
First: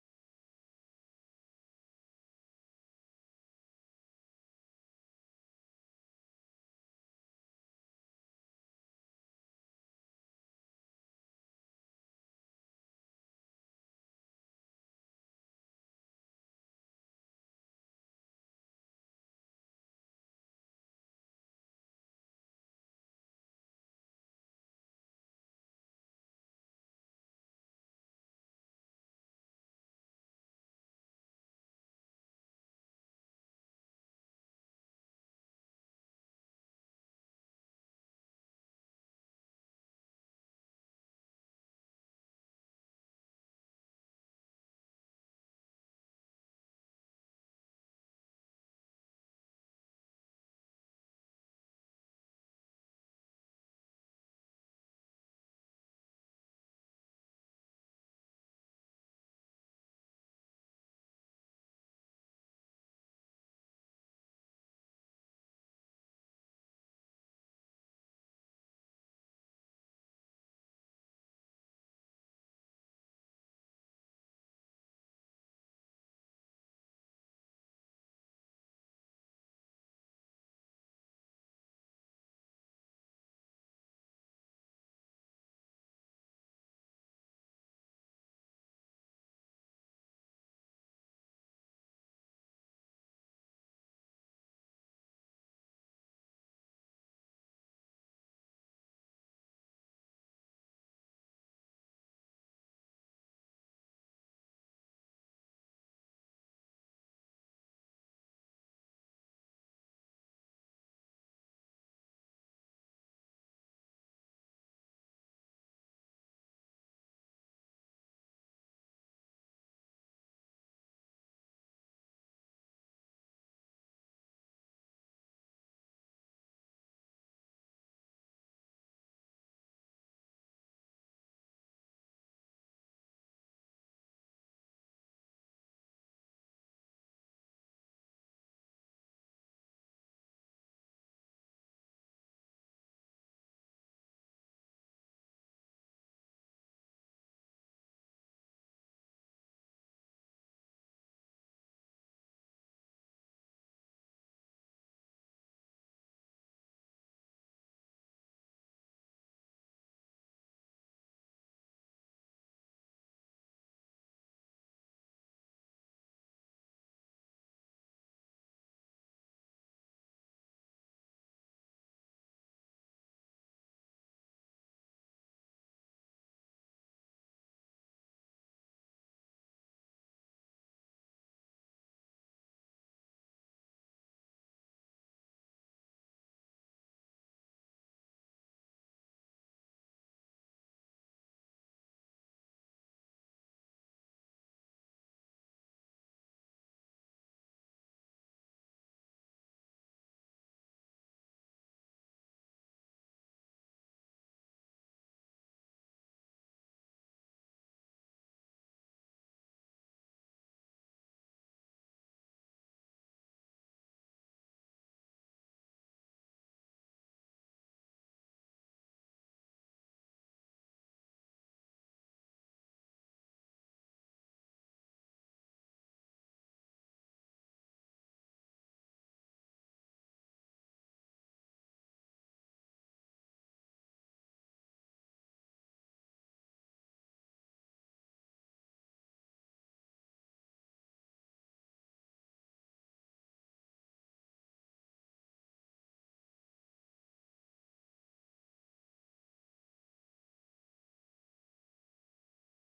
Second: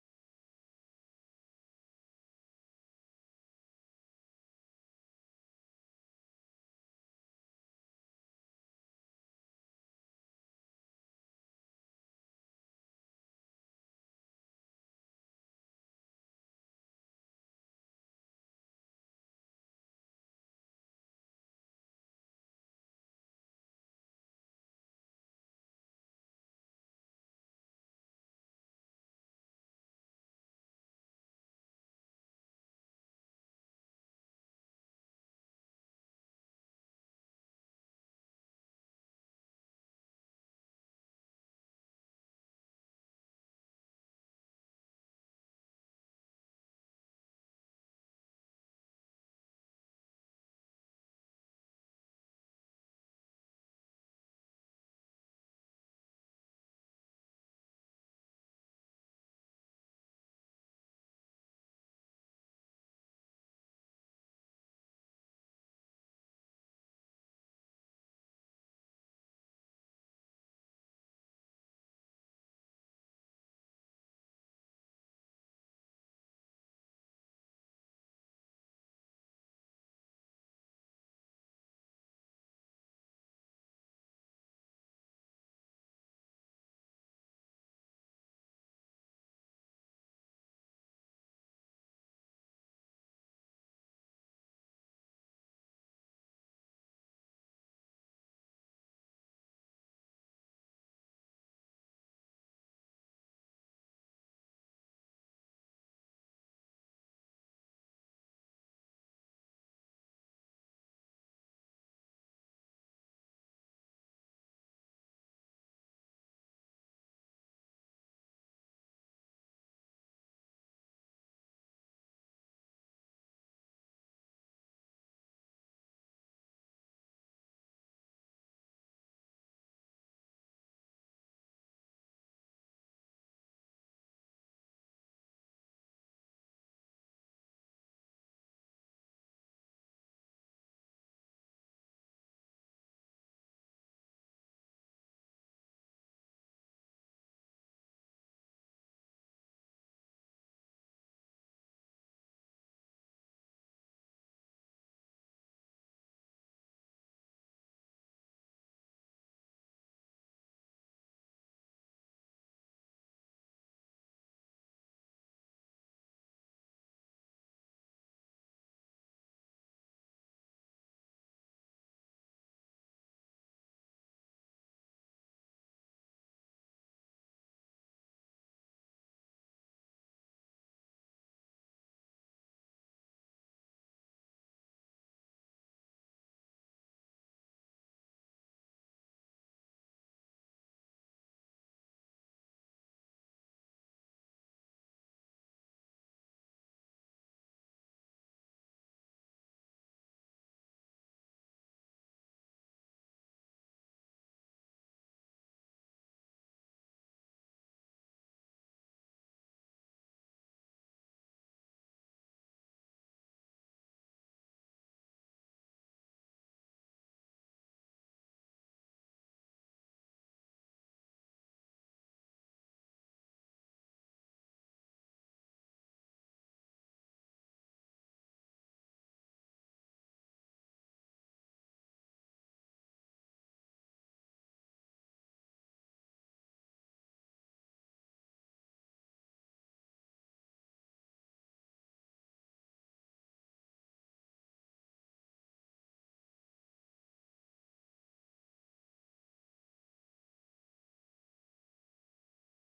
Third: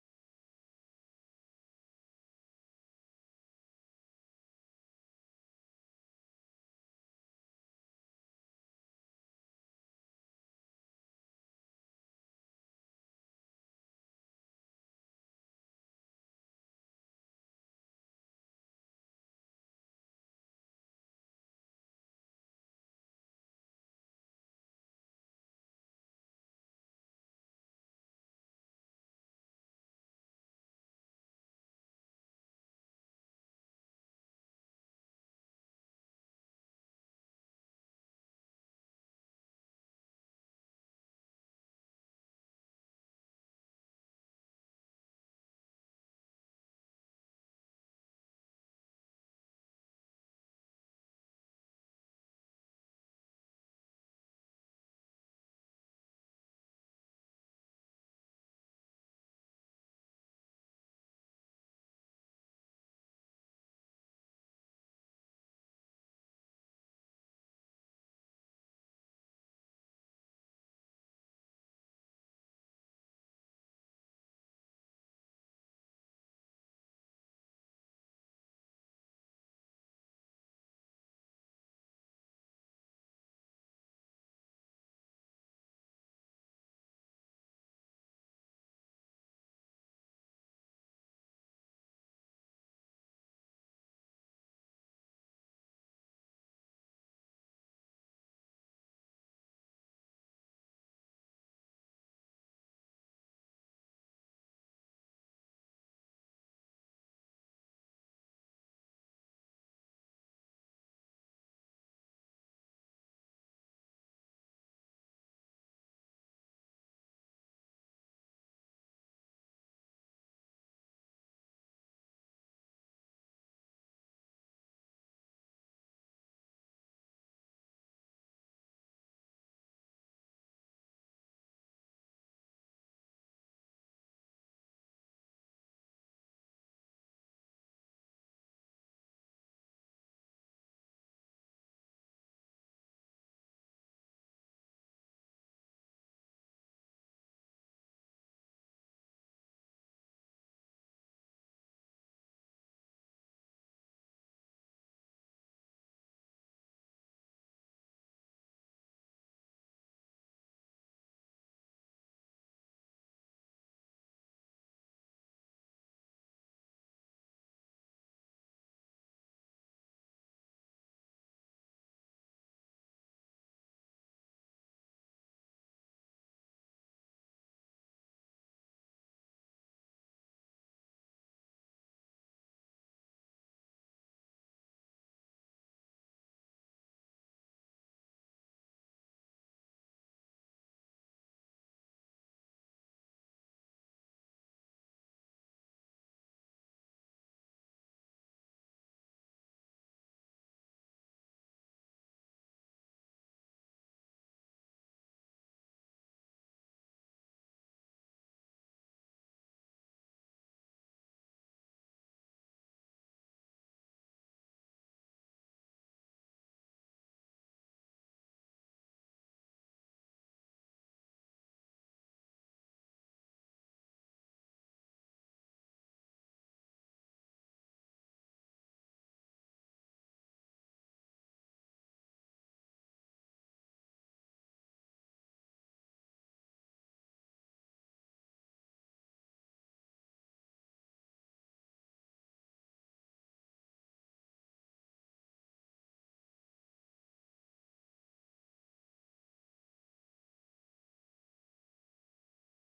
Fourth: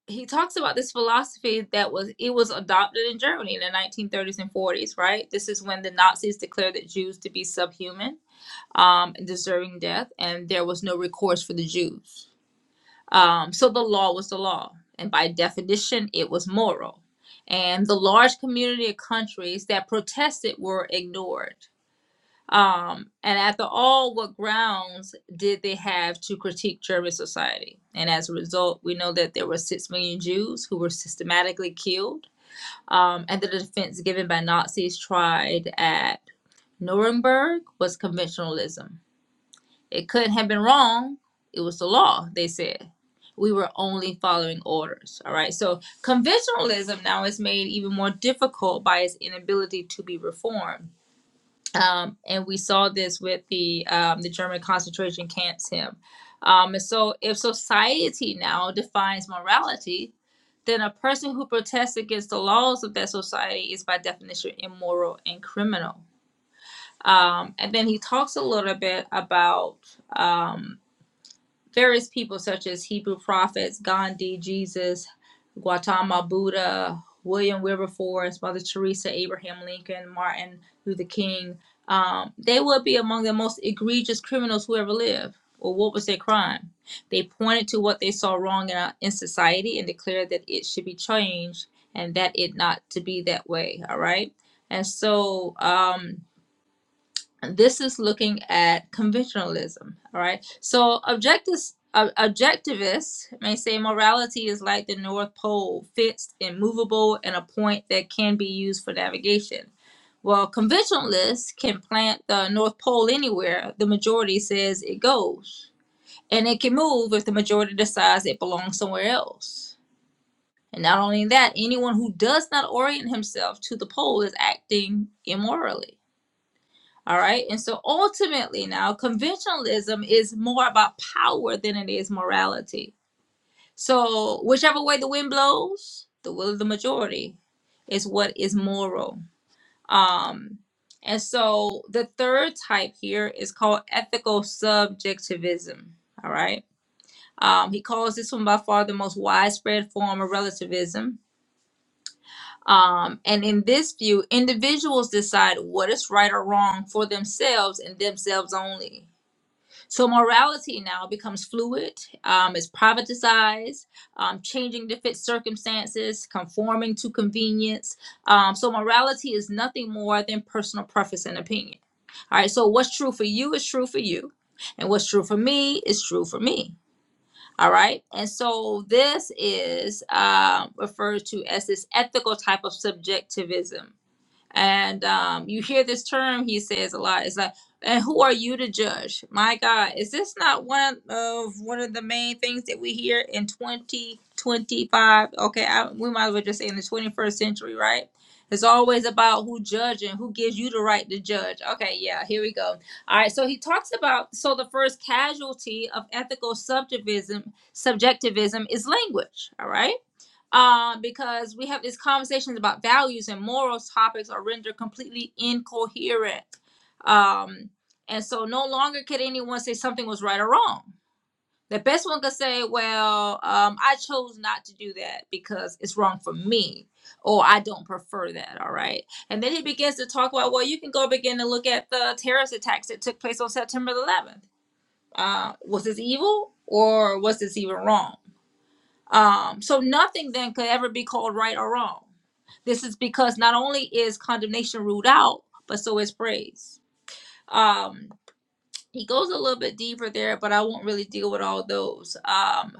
S1: he talks about this philosophy that was it was adopted in Germany in the 1930s and 40s, right? This is when the Nazis declared that Jews to be subhuman, um, and deserving death, and there was no recourse for the Jews. Um, so the law was the law, and by definition, it was moral. And the large community of countries that protested were ignored. Um, and at the all, what grounds did they have to critique German society? And as a result, we know that there were six million Jews who were systematically killed. Um, and the defense given by Nazis tried at Nuremberg was conventionalism. It couldn't have been wrong. It was the law, they said. We were only following orders. All right. So conventionalism now is made even more difficult by its inability to be reformed um, and we saw this with the um, the German concentration camps him. Um, and so, if society now defines morality, then a person who protests against the laws of that society is by definition immoral and criminal. Um, and then he talks a little bit about um, various people such as Hebrew prophets, Gandhi, Jesus, Gautama Buddha, William Wilberforce, Mother Teresa, Abraham Lincoln, Martin Luther King, um, they would be among the most egregious criminals who ever lived. Well, what was their crime? They pointed to what they saw wrong in, our, in society and declared that it should be changed and that it not to be that way. All right. And so, um, this is looking at conventionalism all right so objectives ob- objectivists may say morality is like the north pole fixed and movable and a point that can be used for navigation well conventionalists can plant the north pole anywhere the majority says it goes and it can move if the majority decides it belongs somewhere else and not only that anyone who does not orient himself to the pole is acting immorally all right. And so ultimately, now conventionalism is more about power than it is morality. So, whichever way the wind blows, the will of the majority is what is moral. Um, and so the third type here is called ethical subjectivism. All right. Um, he calls this one by far the most widespread form of relativism. Um, and in this view, individuals decide what is right or wrong for themselves and themselves only So morality now becomes fluid, um, is privatized, um, changing to fit circumstances, conforming to convenience. Um, so morality is nothing more than personal preference and opinion. All right. So what's true for you is true for you, and what's true for me is true for me. All right. And so this is uh, referred to as this ethical type of subjectivism. And um, you hear this term he says a lot. It's like, and who are you to judge? My God, is this not one of one of the main things that we hear in 2025? Okay, I, we might as well just say in the 21st century, right? It's always about who judging, who gives you the right to judge. Okay, yeah, here we go. All right, so he talks about so the first casualty of ethical subjectivism, subjectivism is language. All right um, because we have these conversations about values and moral topics are rendered completely incoherent. Um, and so no longer could anyone say something was right or wrong. The best one could say, well, um, I chose not to do that because it's wrong for me, or I don't prefer that, all right? And then he begins to talk about, well, you can go begin to look at the terrorist attacks that took place on September the 11th. Uh, was this evil or was this even wrong? Um, so nothing then could ever be called right or wrong this is because not only is condemnation ruled out, but so is praise. Um, he goes a little bit deeper there, but I won't really deal with all those. Um,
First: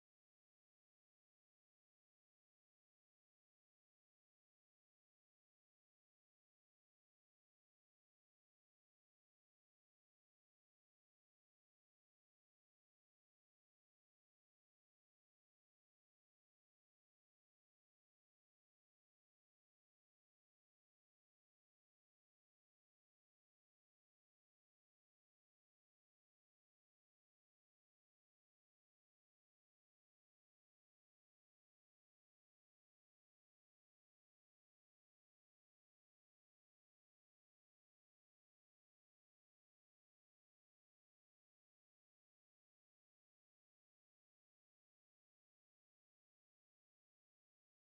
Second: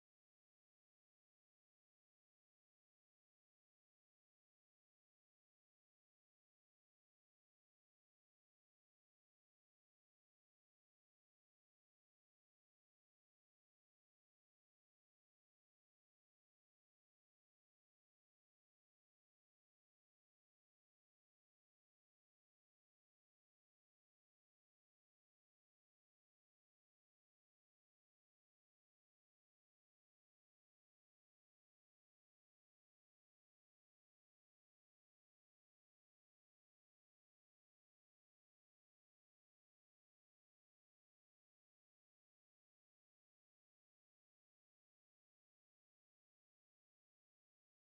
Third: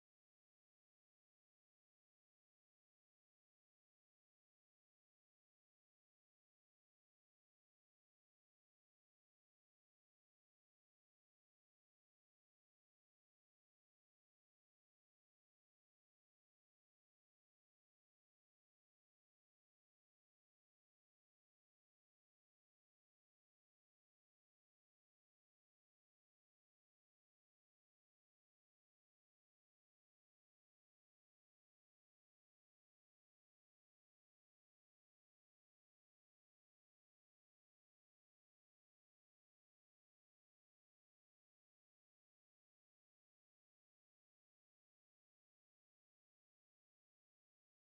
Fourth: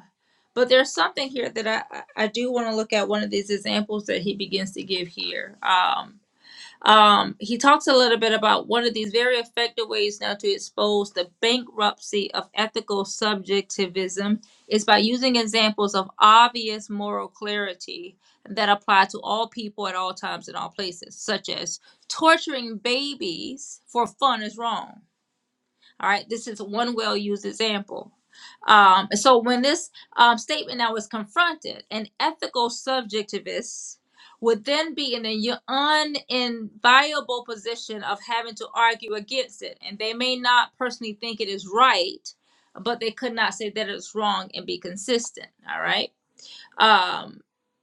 S1: but there's something here that I, I do want to look at one of these examples that he begins to give here. Um, um, he talks a little bit about one of these very effective ways now to expose the bankruptcy of ethical subjectivism is by using examples of obvious moral clarity that apply to all people at all times and all places, such as torturing babies for fun is wrong all right, this is one well used example. Um, so when this um, statement now is confronted, an ethical subjectivist would then be in an uninviable position of having to argue against it, and they may not personally think it is right, but they could not say that it's wrong and be consistent. All right. Um,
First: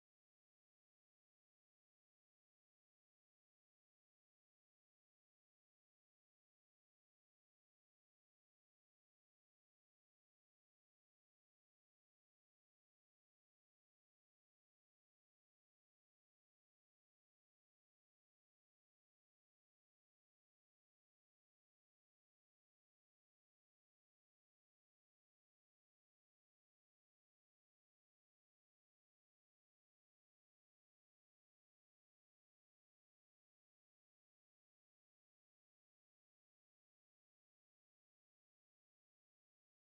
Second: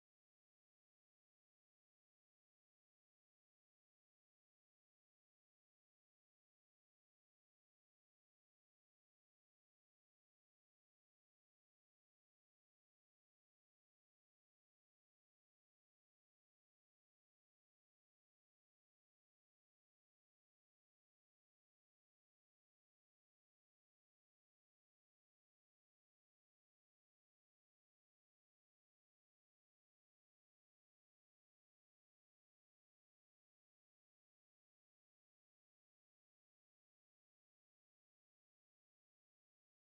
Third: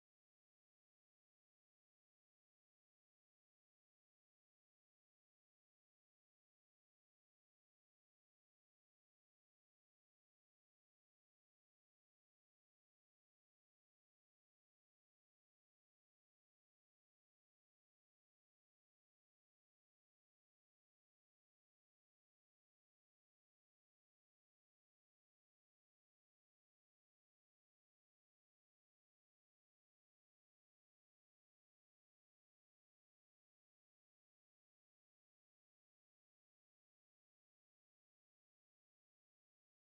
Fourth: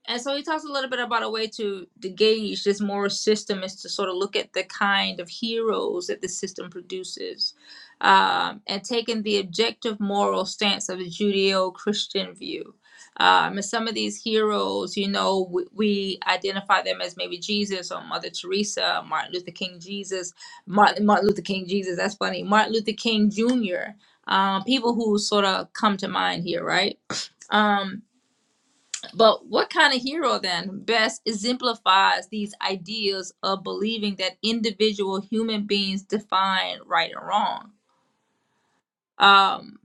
S1: and so he talks a little bit about a way to, to gauge this moral system is to sort of look at the kind of heroes that the system produces um, and taking the objective moral stance of the Judeo Christian view. Um, and some of these heroes, you know, we, we identify them as maybe Jesus or Mother Teresa, Martin Luther King Jesus, Martin, Martin Luther King Jesus, that's funny, Martin Luther King Jr., um, people who sort of come to mind here, right? Um, but what kind of hero then best exemplifies these ideas of believing that individual human beings define right and wrong? Um,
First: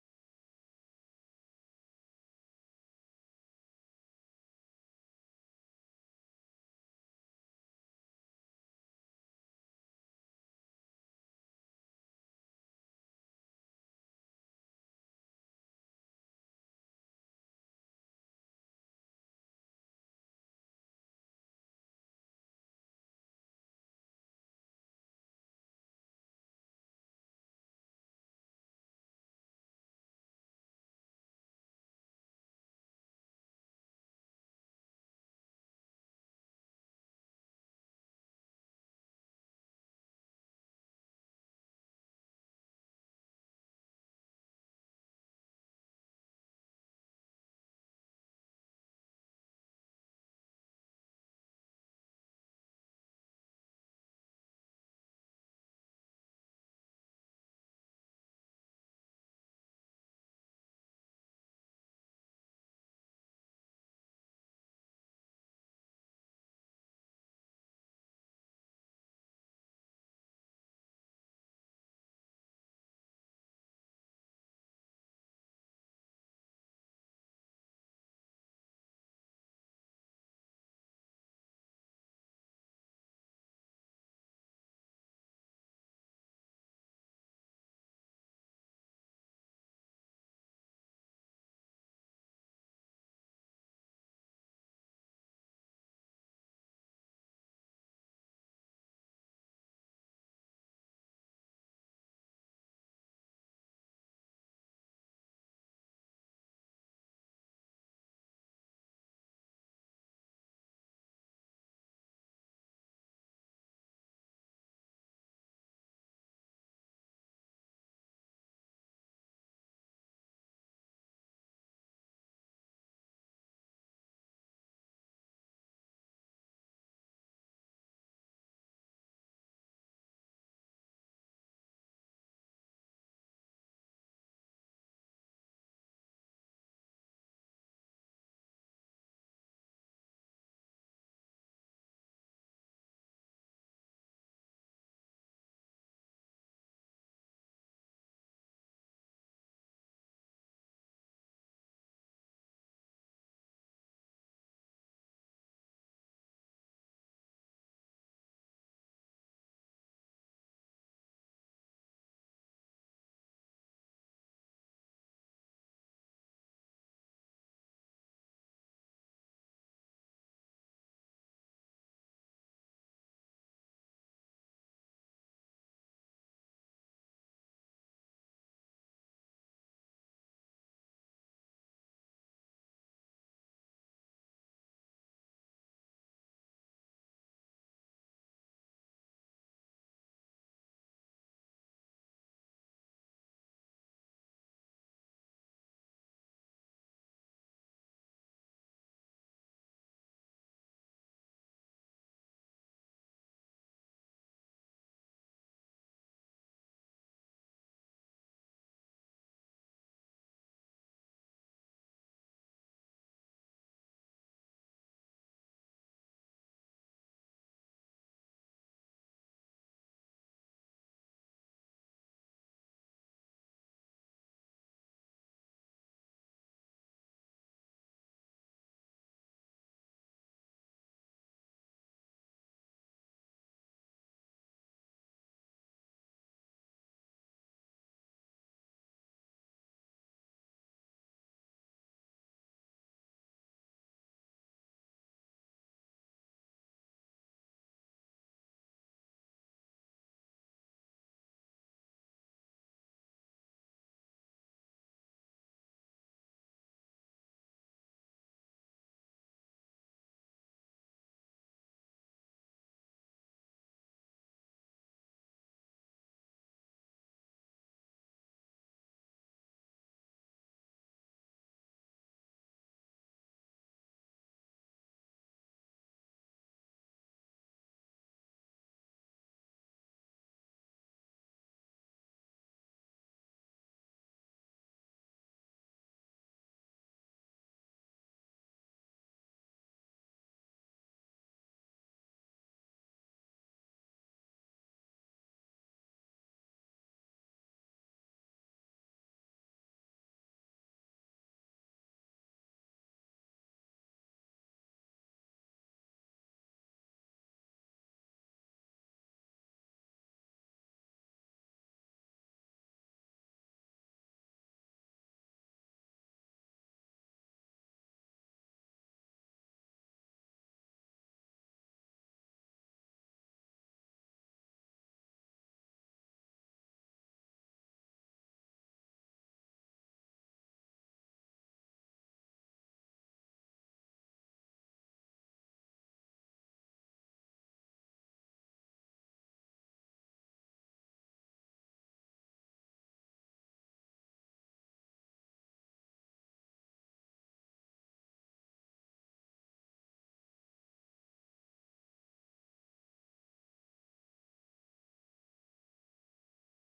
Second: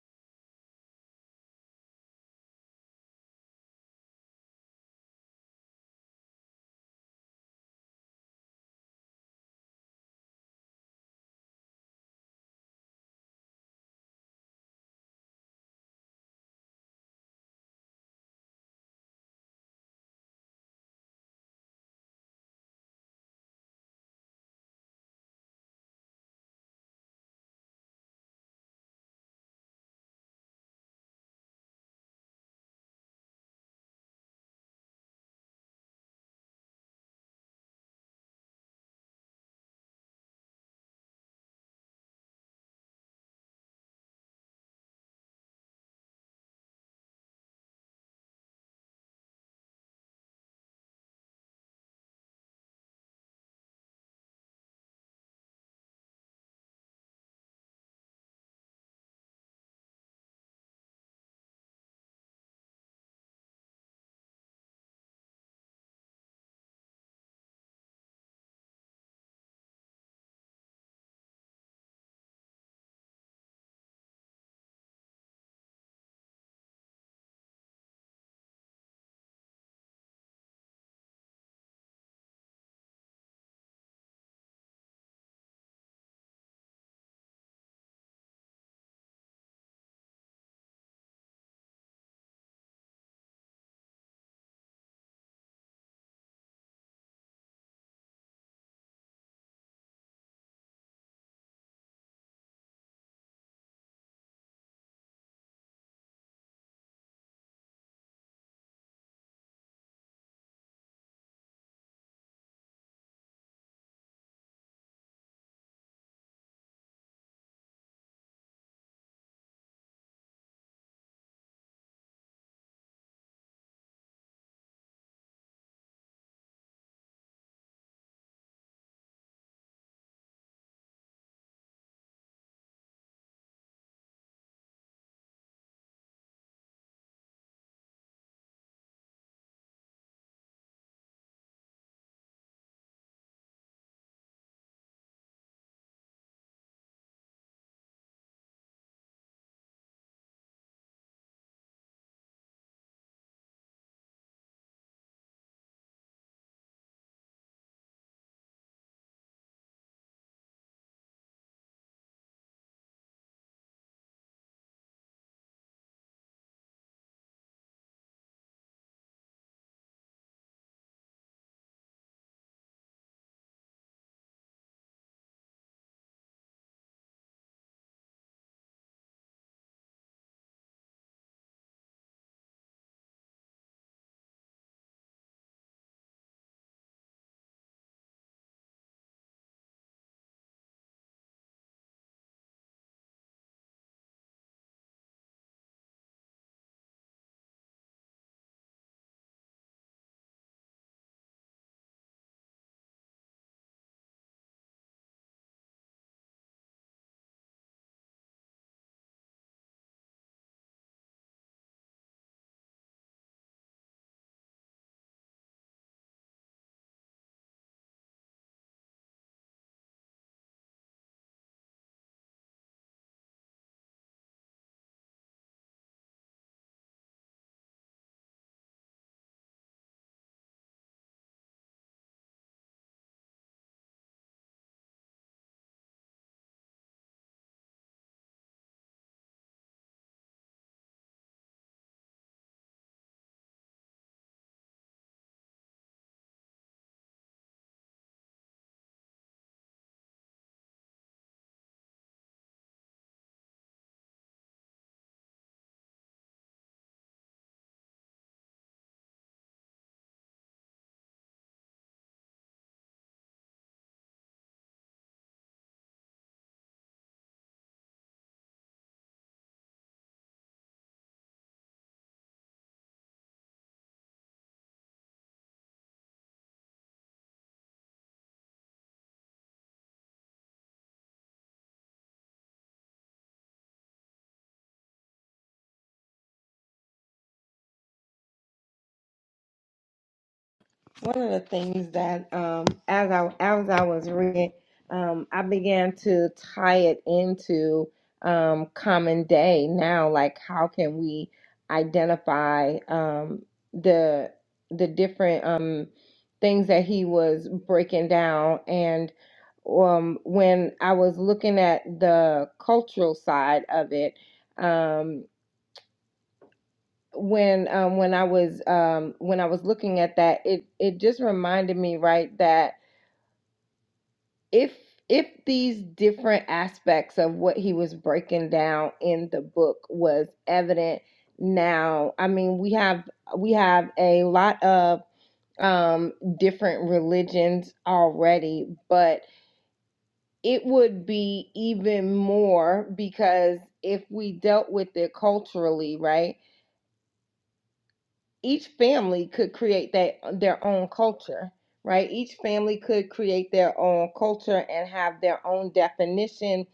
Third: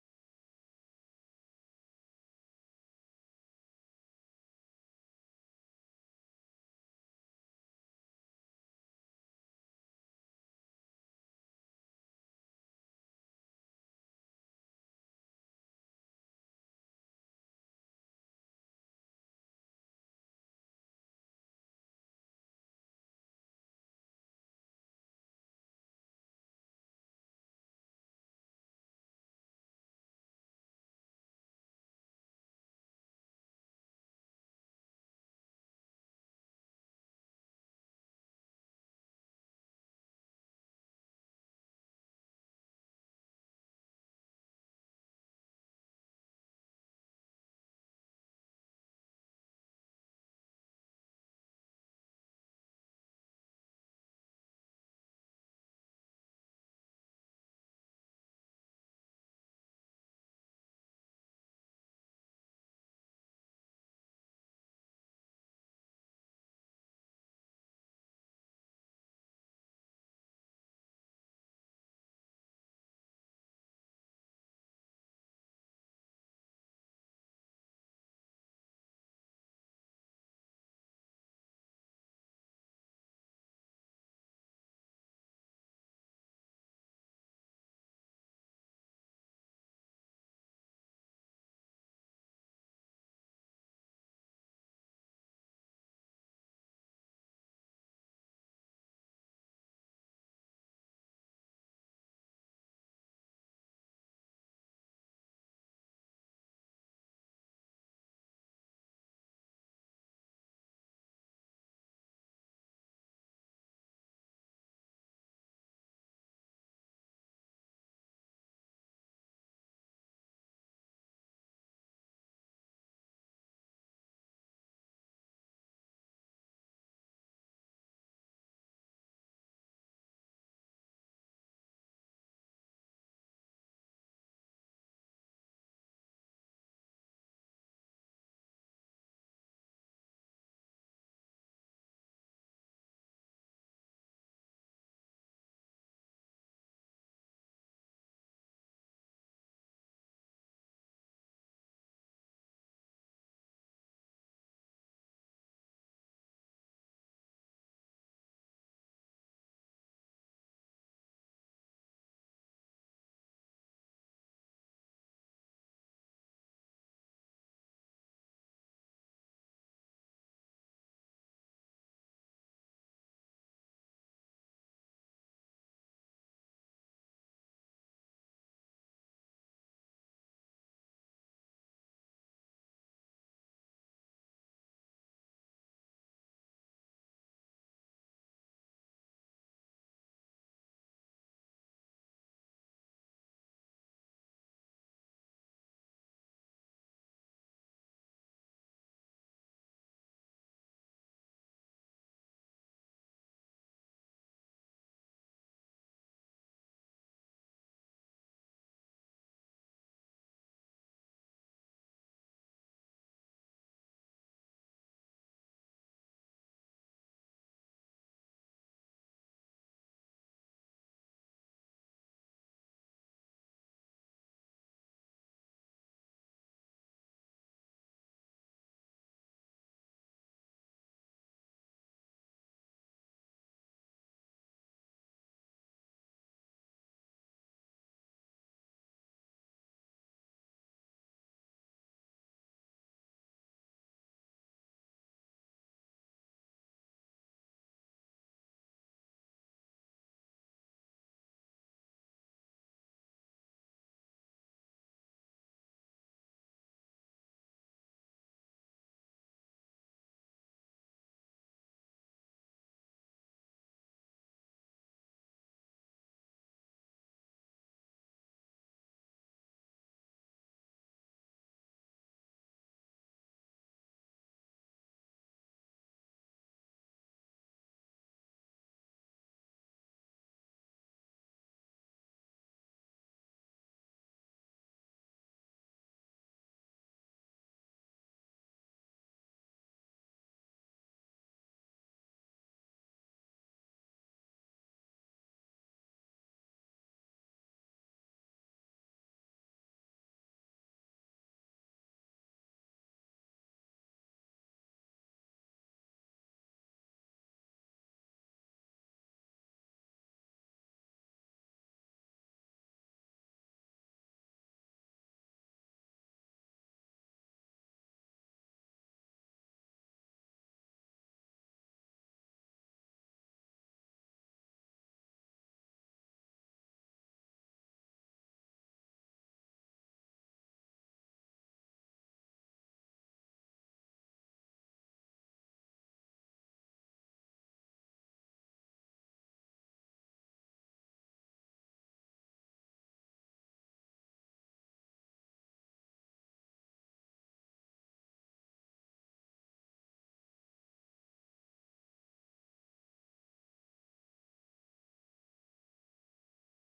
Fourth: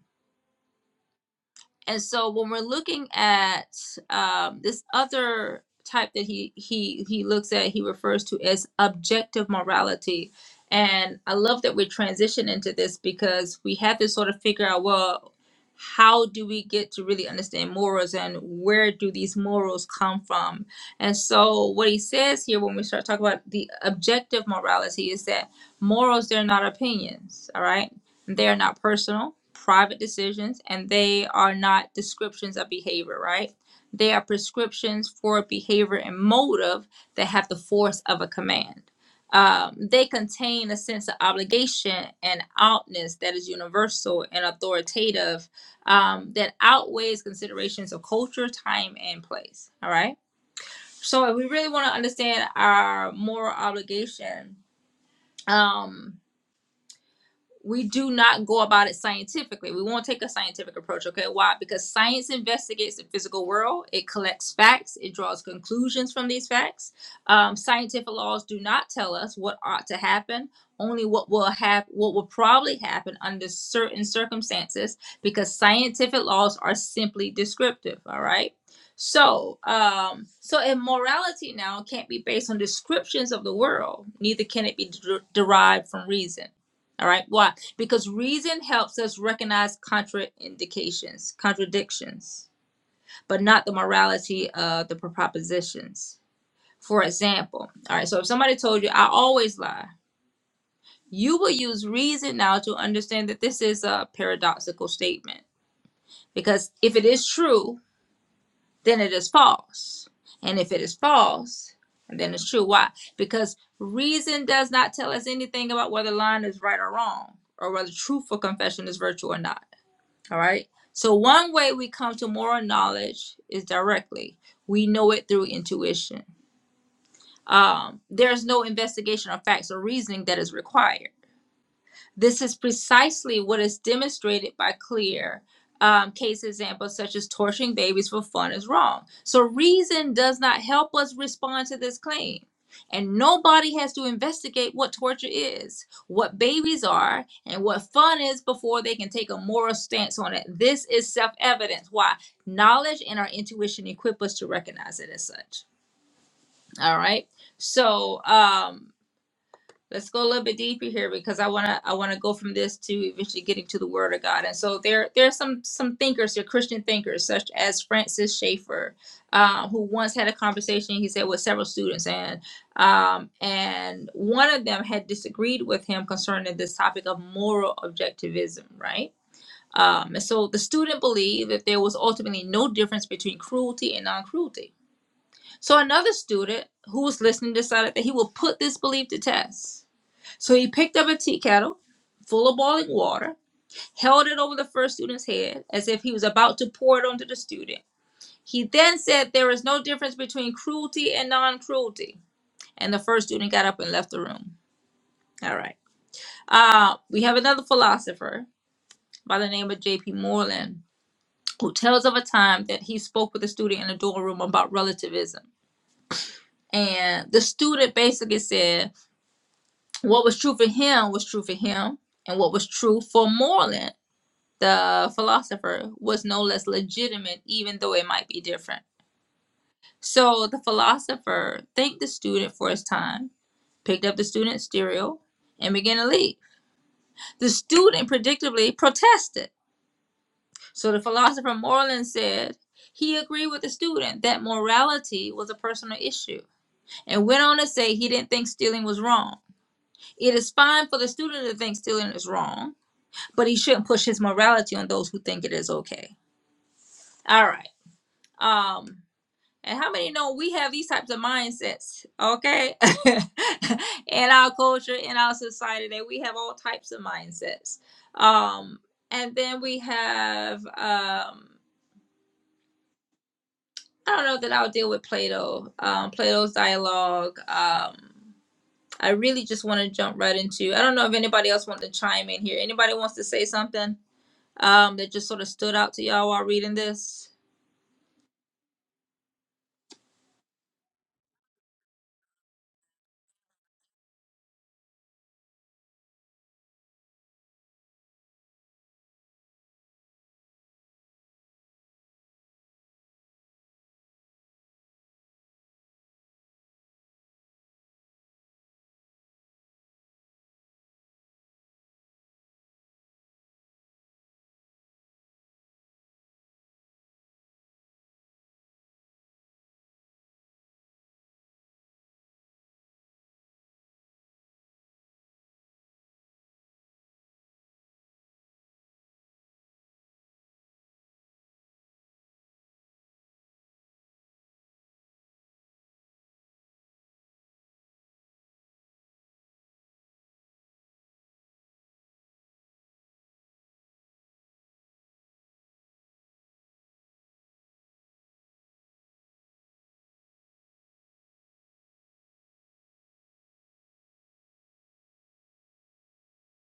S1: And so when we're looking at um, this other type that he he he looks at, he refers to as objective morality. And I love that we transition into this because we have to sort of figure out well, how do we get to really understand morals and where do these morals come from? And so what he says here when we start talking about the objective morality is that morals they're not opinions, all right? They are not personal, private decisions, and they are not descriptions of behavior, right? They are prescriptions for behavior and motive that have the force of a command. Um, they contain a sense of obligation and outness that is universal and authoritative um, that outweighs considerations of culture, time, and place. All right. So, if we really want to understand our moral obligation, um, we do not go about it scientifically. We won't take a scientific approach, okay? Why? Because science investigates the physical world, it collects facts, it draws conclusions from these facts. Um, scientific laws do not tell us what ought to happen, only what will have what will probably happen under certain circumstances, because scientific laws are simply descriptive, all right? So, um, so immorality now can't be based on descriptions of the world, neither can it be der- derived from reason. All right. Why? Because reason helps us recognize contraindications, contradictions, but not the morality of the propositions. For example, all right, so if somebody told you, I always lie, you will use reason now to understand that this is a paradoxical statement. Because if it is true, then it is false. And if it is false, then it's true. Why? Because reason does not tell us anything about whether lying is right or wrong, or whether truthful confession is virtue or not. All right. So one way we come to moral knowledge is directly. We know it through intuition. Um, there's no investigation of facts or reasoning that is required. This is precisely what is demonstrated by clear um, case examples such as torturing babies for fun is wrong. So, reason does not help us respond to this claim. And nobody has to investigate what torture is, what babies are, and what fun is before they can take a moral stance on it. This is self evidence. Why? Knowledge and our intuition equip us to recognize it as such. All right. So, um, let's go a little bit deeper here because I wanna I wanna go from this to eventually getting to the Word of God. And so there there are some some thinkers, there are Christian thinkers such as Francis Schaeffer, uh, who once had a conversation he said with several students, and um, and one of them had disagreed with him concerning this topic of moral objectivism, right? Um, and so the student believed that there was ultimately no difference between cruelty and non-cruelty. So another student who was listening decided that he will put this belief to test so he picked up a tea kettle full of boiling water, held it over the first student's head as if he was about to pour it onto the student. He then said, There is no difference between cruelty and non cruelty. And the first student got up and left the room. All right. Uh, we have another philosopher by the name of J.P. Moreland who tells of a time that he spoke with a student in a dorm room about relativism. And the student basically said, What was true for him was true for him, and what was true for Moreland the philosopher was no less legitimate, even though it might be different. So the philosopher thanked the student for his time, picked up the student's stereo, and began to leave. The student predictably protested. So the philosopher Moreland said he agreed with the student that morality was a personal issue and went on to say he didn't think stealing was wrong. It is fine for the student to think stealing is wrong, but he shouldn't push his morality on those who think it is okay. All right. Um, And how many know we have these types of mindsets, okay? in our culture, in our society, that we have all types of mindsets. Um, and then we have, um, I don't know that I'll deal with Plato, um, Plato's dialogue. Um, I really just want to jump right into. I don't know if anybody else wants to chime in here. Anybody wants to say something um, that just sort of stood out to y'all while reading this?
S2: One of the things that um, as I as I was reading, um, I began to tie it into um, common day now. Like, how can we identify um, the the different um, things that he was breaking down? And um, when I was looking at the cultural side of it, um, when um when I was um when I was looking at that, it it just reminded me, right, that if if these different aspects of what he was breaking down in the book was evident now, I mean, we have we have a lot of um different religions already, but it would be even more because if we dealt with it culturally, right? each family could create that uh, their own culture right each family could create their own culture and have their own definition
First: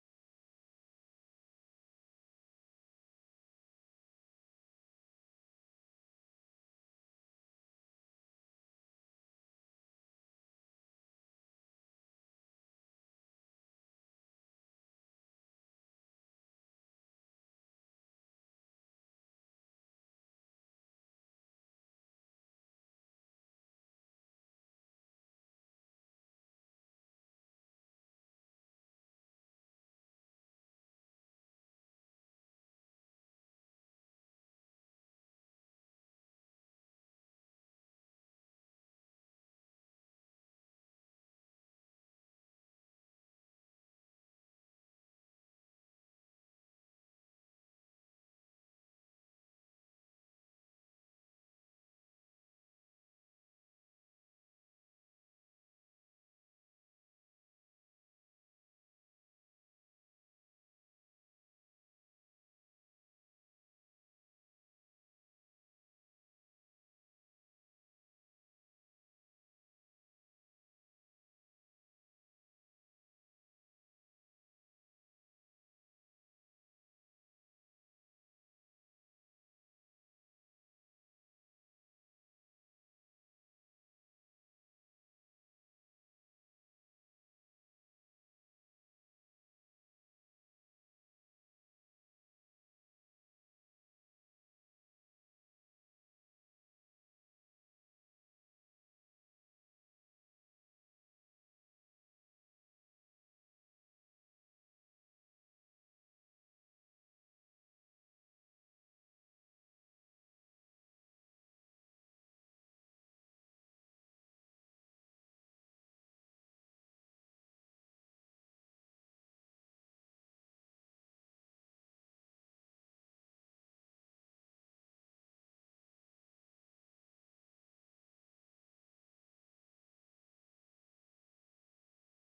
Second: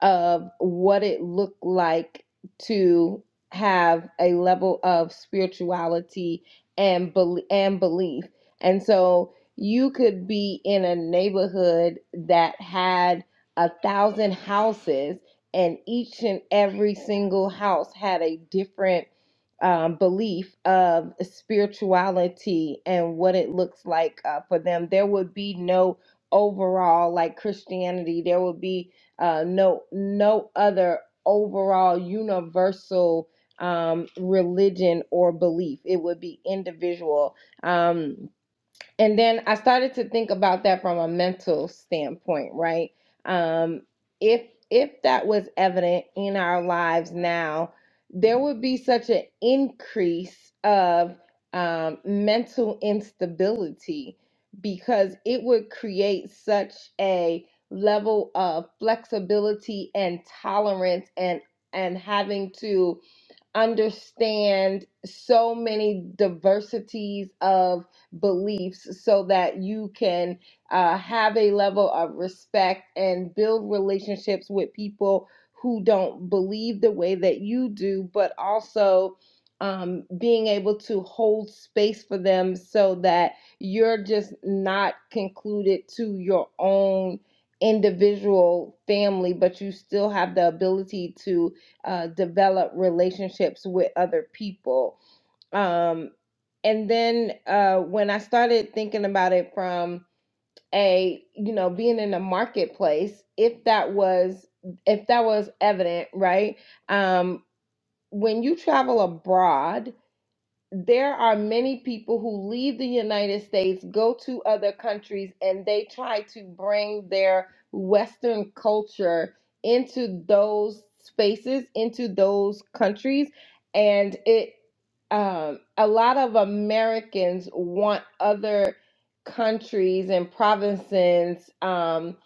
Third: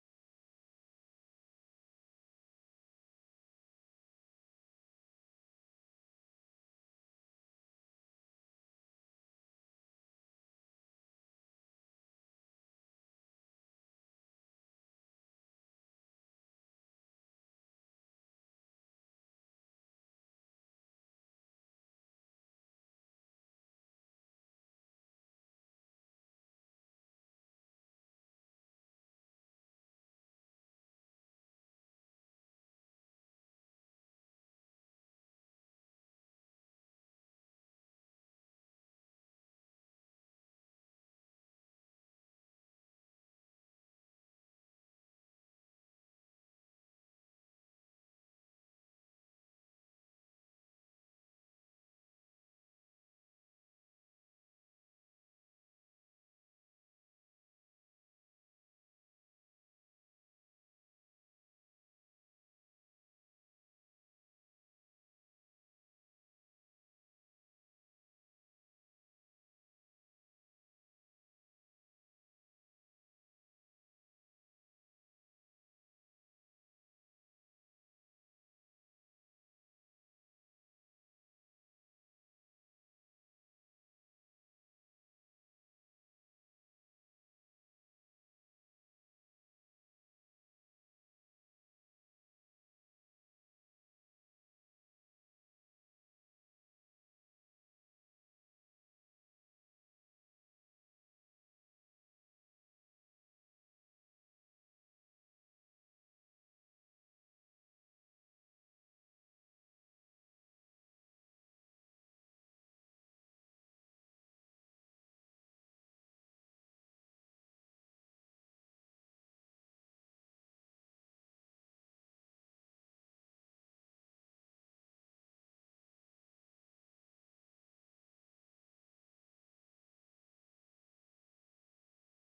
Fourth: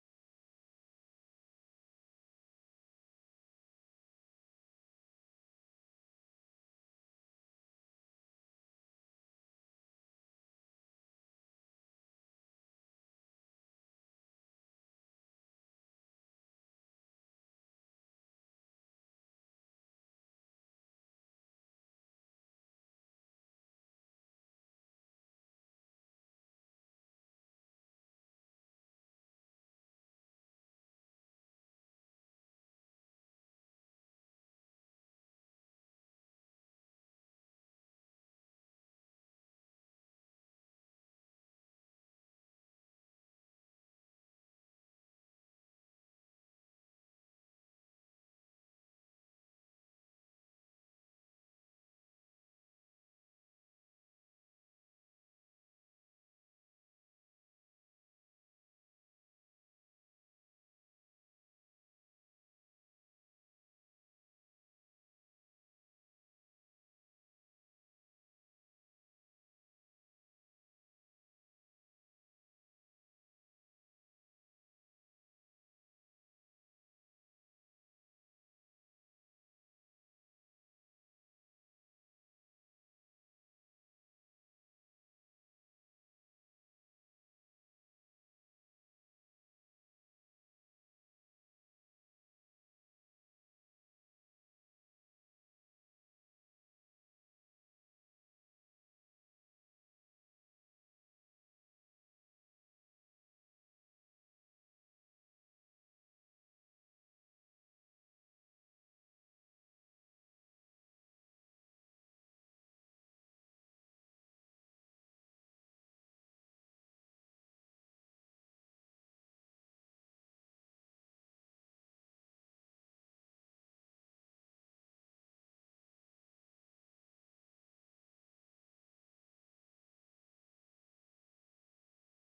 S2: of what it looked like to have a level of spirituality and bel and belief and so you could be in a neighborhood that had a thousand houses and each and every single house had a different um, belief of spirituality and what it looks like uh, for them. There would be no overall like Christianity. There would be uh, no no other overall universal um, religion or belief. It would be individual. Um, and then I started to think about that from a mental standpoint, right? Um, if if that was evident in our lives now, there would be such an increase of um, mental instability because it would create such a level of flexibility and tolerance and and having to understand so many diversities of beliefs so that you can uh, have a level of respect and build relationships with people who don't believe the way that you do, but also um, being able to hold space for them so that you're just not concluded to your own individual family, but you still have the ability to uh, develop relationships with other people um and then uh when i started thinking about it from a you know being in the marketplace if that was if that was evident right um when you travel abroad there are many people who leave the United States, go to other countries, and they try to bring their Western culture into those spaces, into those countries. And it, um, a lot of Americans want other countries and provinces um,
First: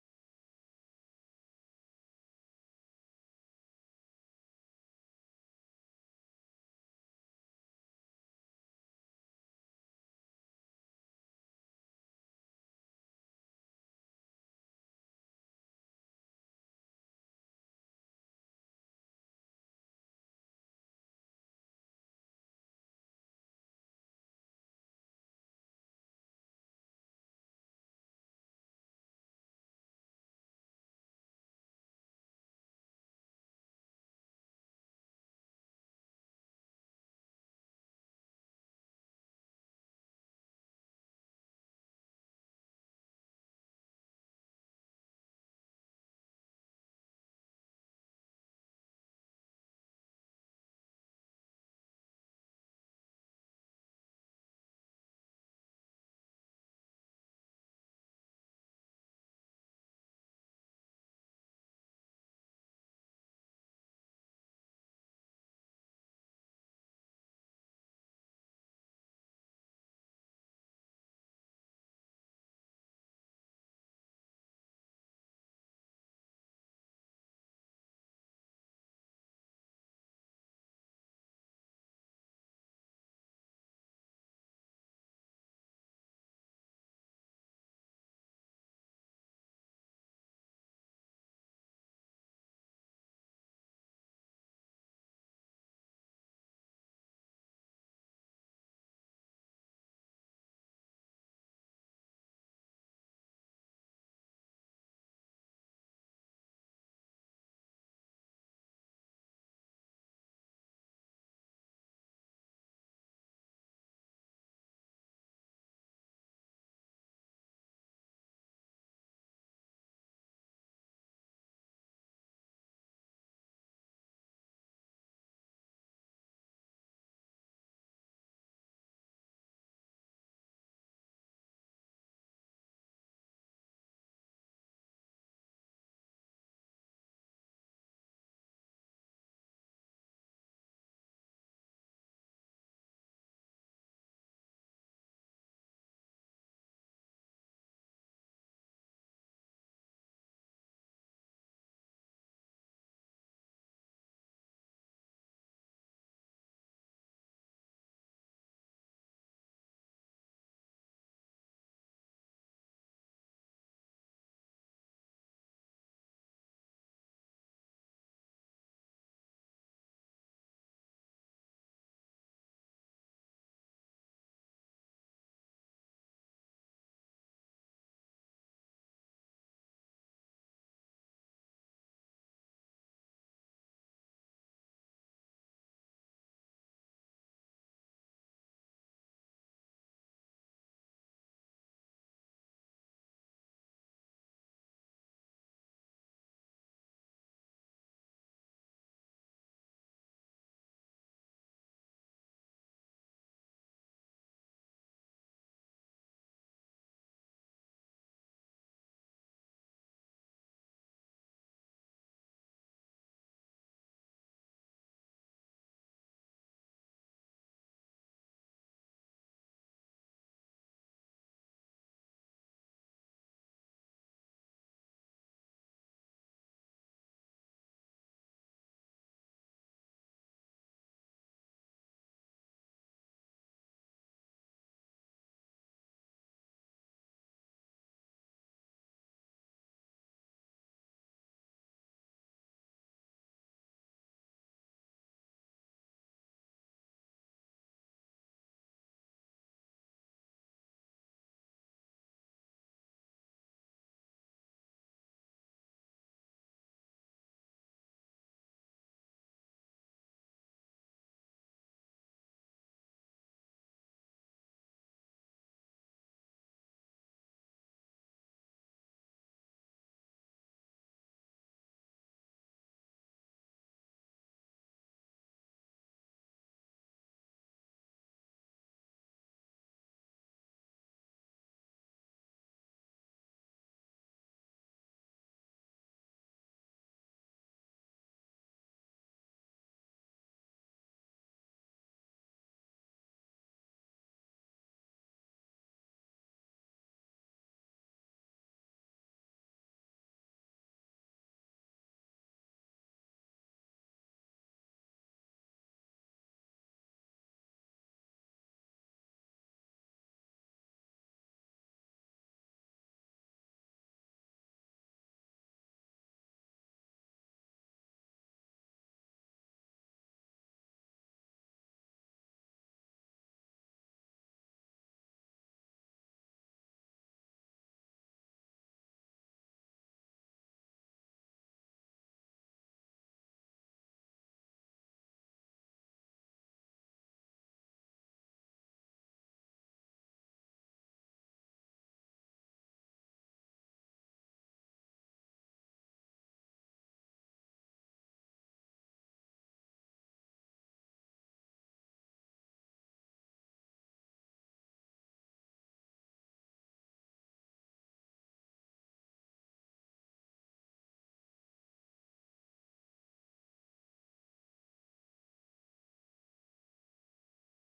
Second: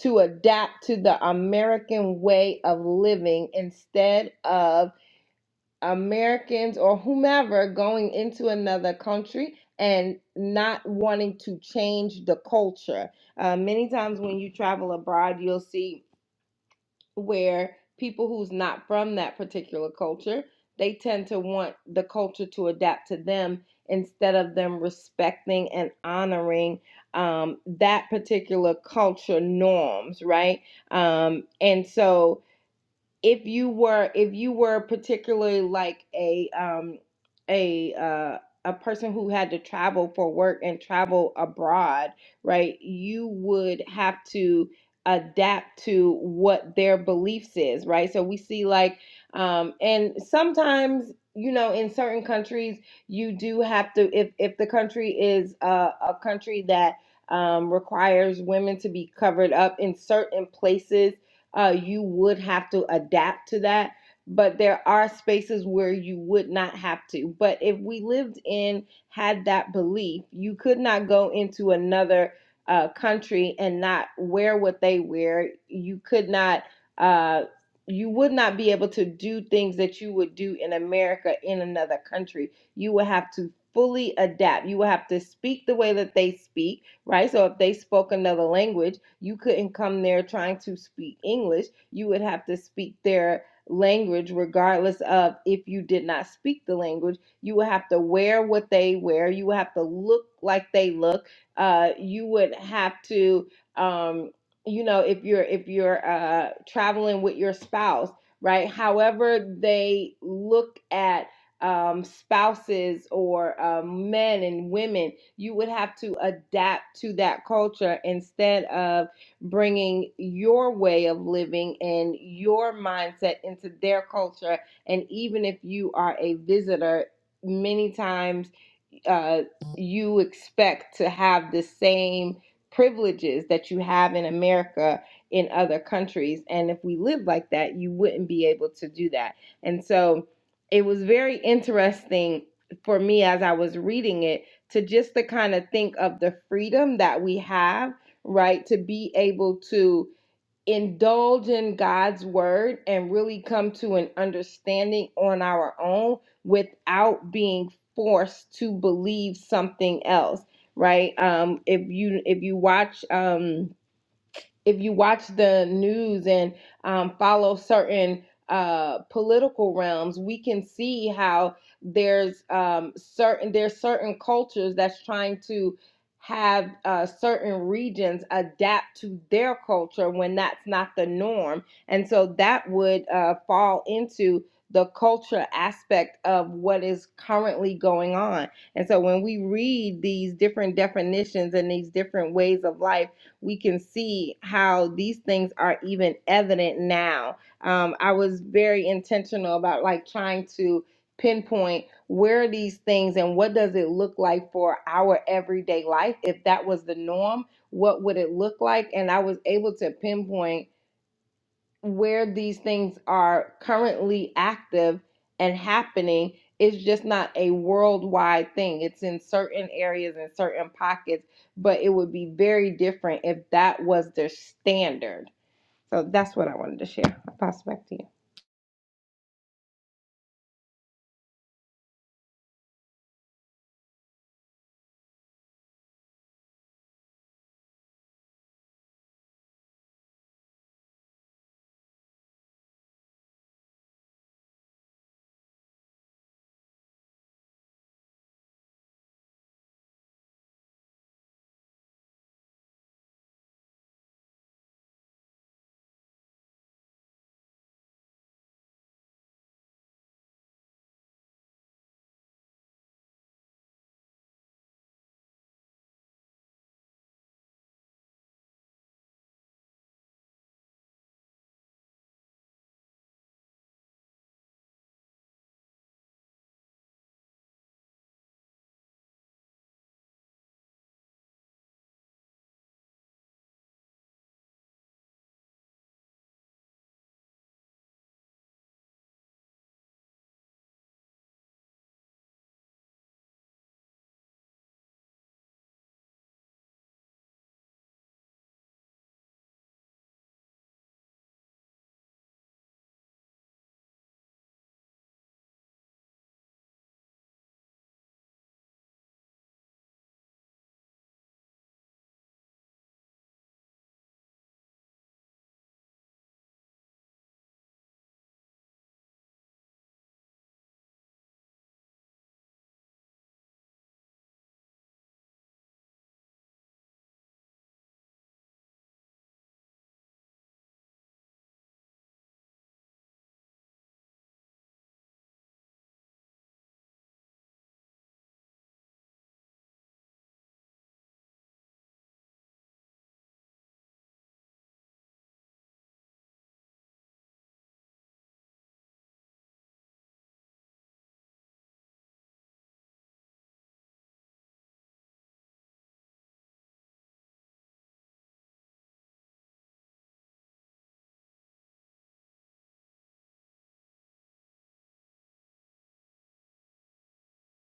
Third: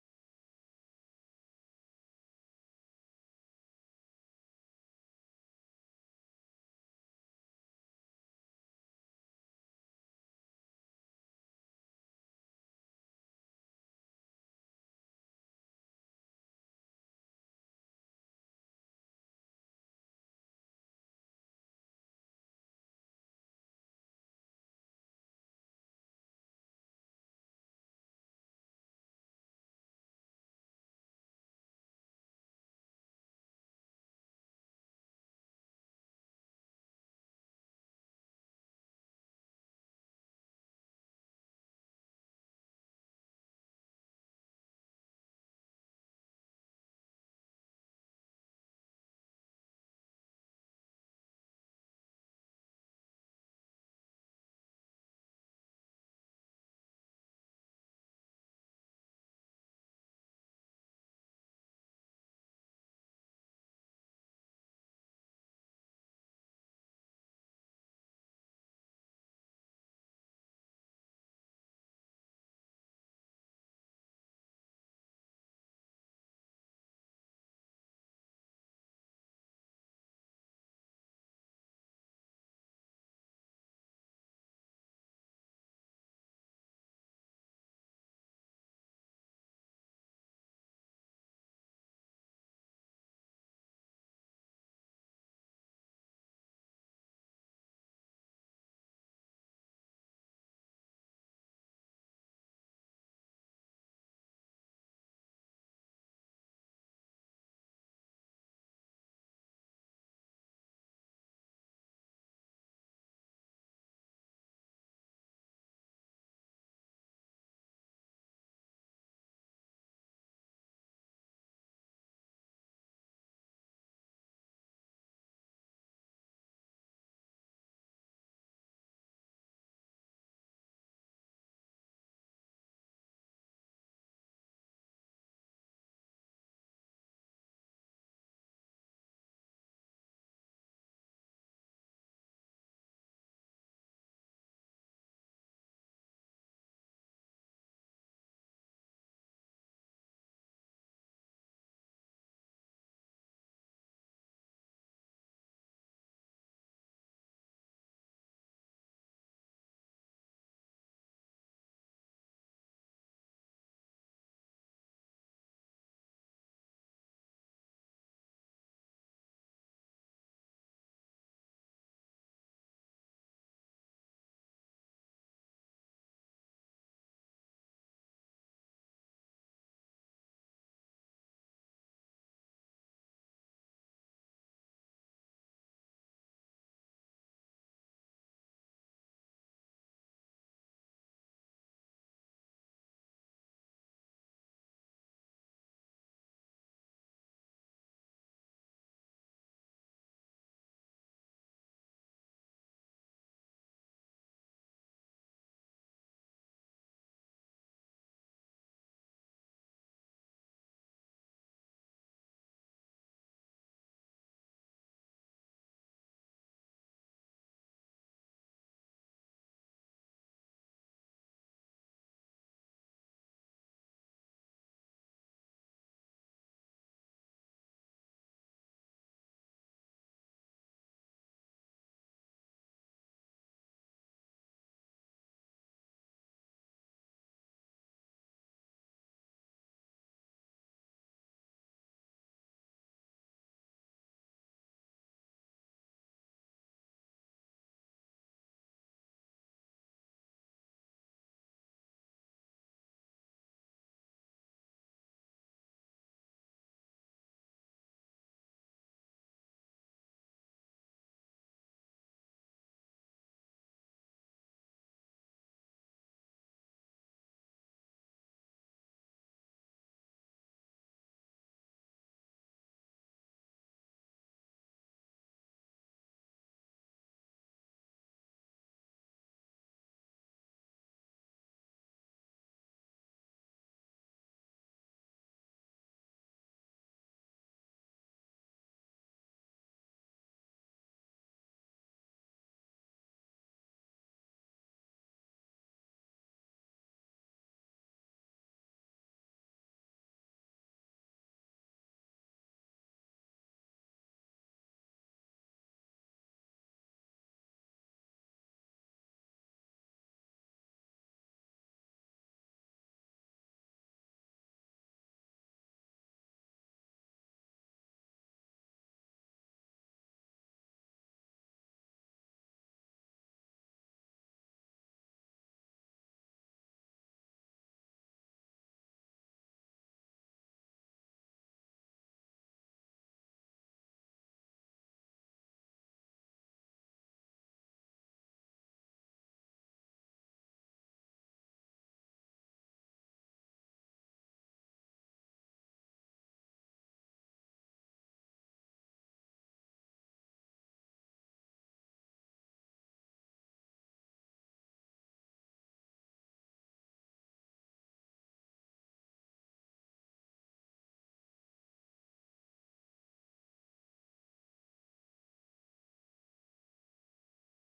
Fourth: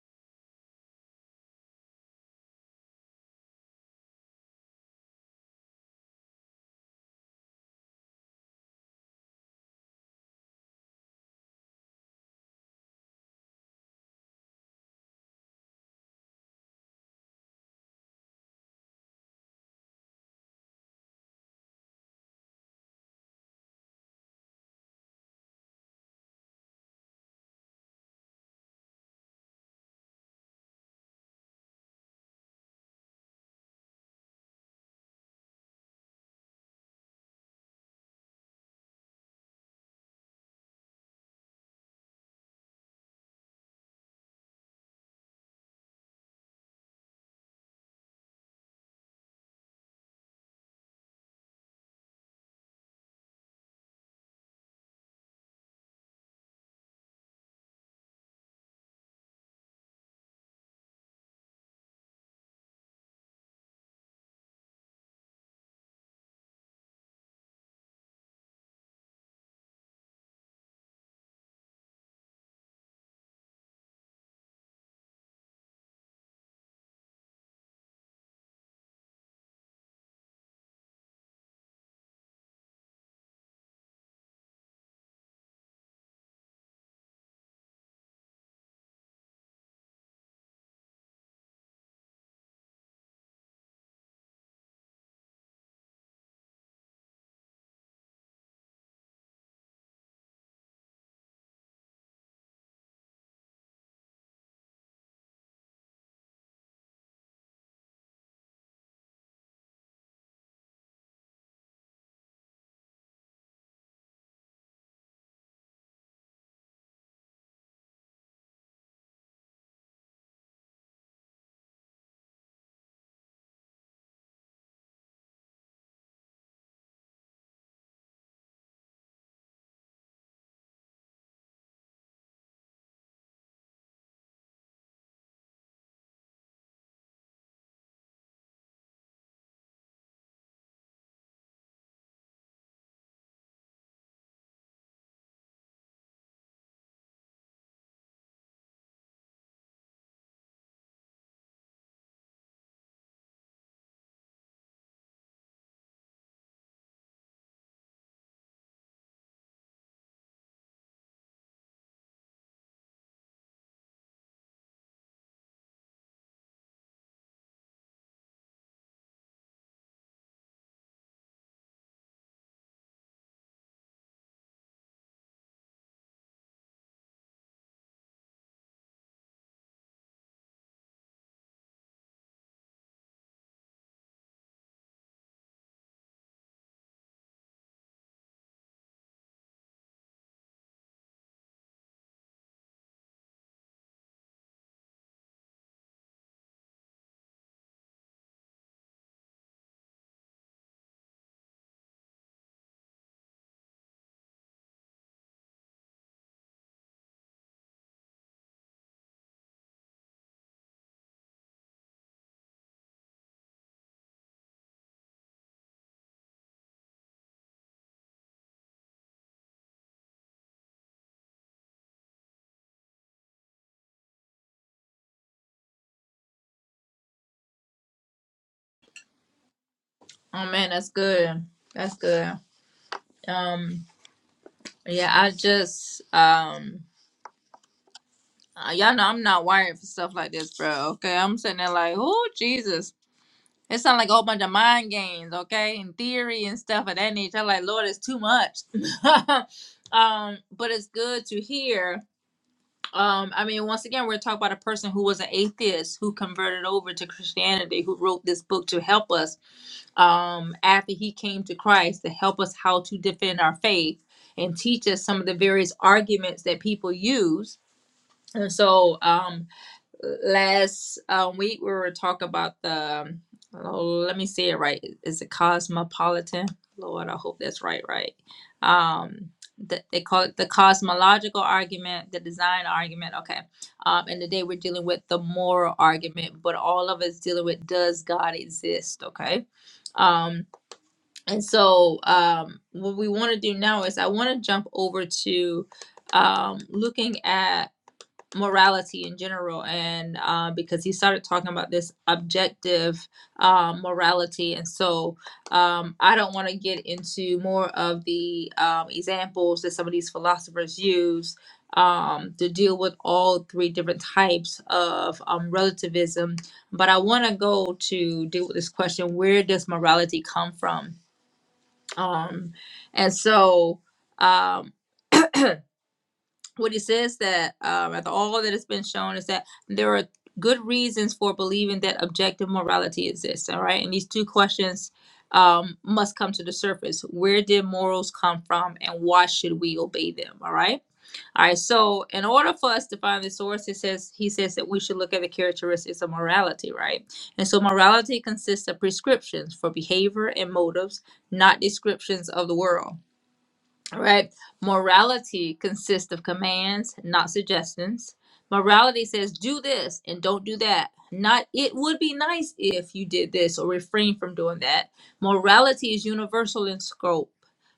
S2: to adapt to the American way of living instead of Americans or whomever going into another country and not wanting to change the culture. Uh, many times when you travel abroad, you'll see where people who's not from that particular culture, they tend to want the culture to adapt to them instead of them respecting and honoring um, that particular culture norms, right? Um, and so if you were if you were particularly like a um a uh a person who had to travel for work and travel abroad right you would have to adapt to what their beliefs is right so we see like um and sometimes you know in certain countries you do have to if if the country is a, a country that um, requires women to be covered up in certain places uh, you would have to adapt to that. But there are spaces where you would not have to. But if we lived in, had that belief, you could not go into another uh, country and not wear what they wear. You could not, uh, you would not be able to do things that you would do in America in another country. You would have to fully adapt. You would have to speak the way that they speak right? So if they spoke another language, you couldn't come there trying to speak English. You would have to speak their language, regardless of if you did not speak the language. You would have to wear what they wear. You would have to look like they look. Uh, you would have to, um, you know, if you're if you're uh, traveling with your spouse, right? However, they look at um, spouses or um, men and women, you would have to adapt to that culture instead of bringing your way of living and your mindset into their culture. And even if you are a visitor, many times uh, you expect to have the same privileges that you have in America in other countries. And if we lived like that, you wouldn't be able to do that. And so it was very interesting for me as I was reading it to just to kind of think of the freedom that we have, right? To be able to indulge in God's word and really come to an understanding on our own without being forced to believe something else, right? Um, if you if you watch um if you watch the news and um, follow certain uh, political realms, we can see how there's um, certain there's certain cultures that's trying to have uh, certain regions adapt to their culture when that's not the norm, and so that would uh, fall into the culture aspect of what is currently going on. And so when we read these different definitions and these different ways of life we can see how these things are even evident now. Um, I was very intentional about like trying to pinpoint where are these things and what does it look like for our everyday life if that was the norm what would it look like and i was able to pinpoint where these things are currently active and happening is just not a worldwide thing. It's in certain areas and certain pockets, but it would be very different if that was their standard. So that's what I wanted to share. I'll pass it back to you.
S1: Oh man, that's good. That's good. Um, Yeah, I just um uh, y'all know I'm not wired for stuff like this, bro. Okay. I'm sitting there like, oh Jesus. It sounds like a whole bunch of mind games, okay? And theory and stuff of that nature. I'm like, Lord, it's too much. um, but it's good to hear. Um, I mean, once again, we're talking about a person who was an atheist who converted over to Christianity, who wrote this book to help us um after he came to Christ to help us how to defend our faith and teach us some of the various arguments that people use And so um last um week we were talking about the um, oh, let me say it right. Is it cosmopolitan? Lord, I hope that's right, right. Um the, they call it the cosmological argument, the design argument. Okay. Um, and today we're dealing with the moral argument, but all of us dealing with does God exist? Okay. Um, and so um, what we want to do now is I want to jump over to um, looking at morality in general and uh, because he started talking about this objective uh, morality and so um, i don't want to get into more of the um, examples that some of these philosophers use um, to deal with all three different types of um, relativism but i want to go to deal with this question where does morality come from um, and so um, what he says that um, after all that has been shown is that there are good reasons for believing that objective morality exists. All right, and these two questions um, must come to the surface: Where did morals come from, and why should we obey them? All right, all right. So, in order for us to find the source, it says he says that we should look at the characteristics of morality, right? And so, morality consists of prescriptions for behavior and motives, not descriptions of the world. All right. Morality consists of commands, not suggestions. Morality says do this and don't do that. Not it would be nice if you did this or refrain from doing that. Morality is universal in scope.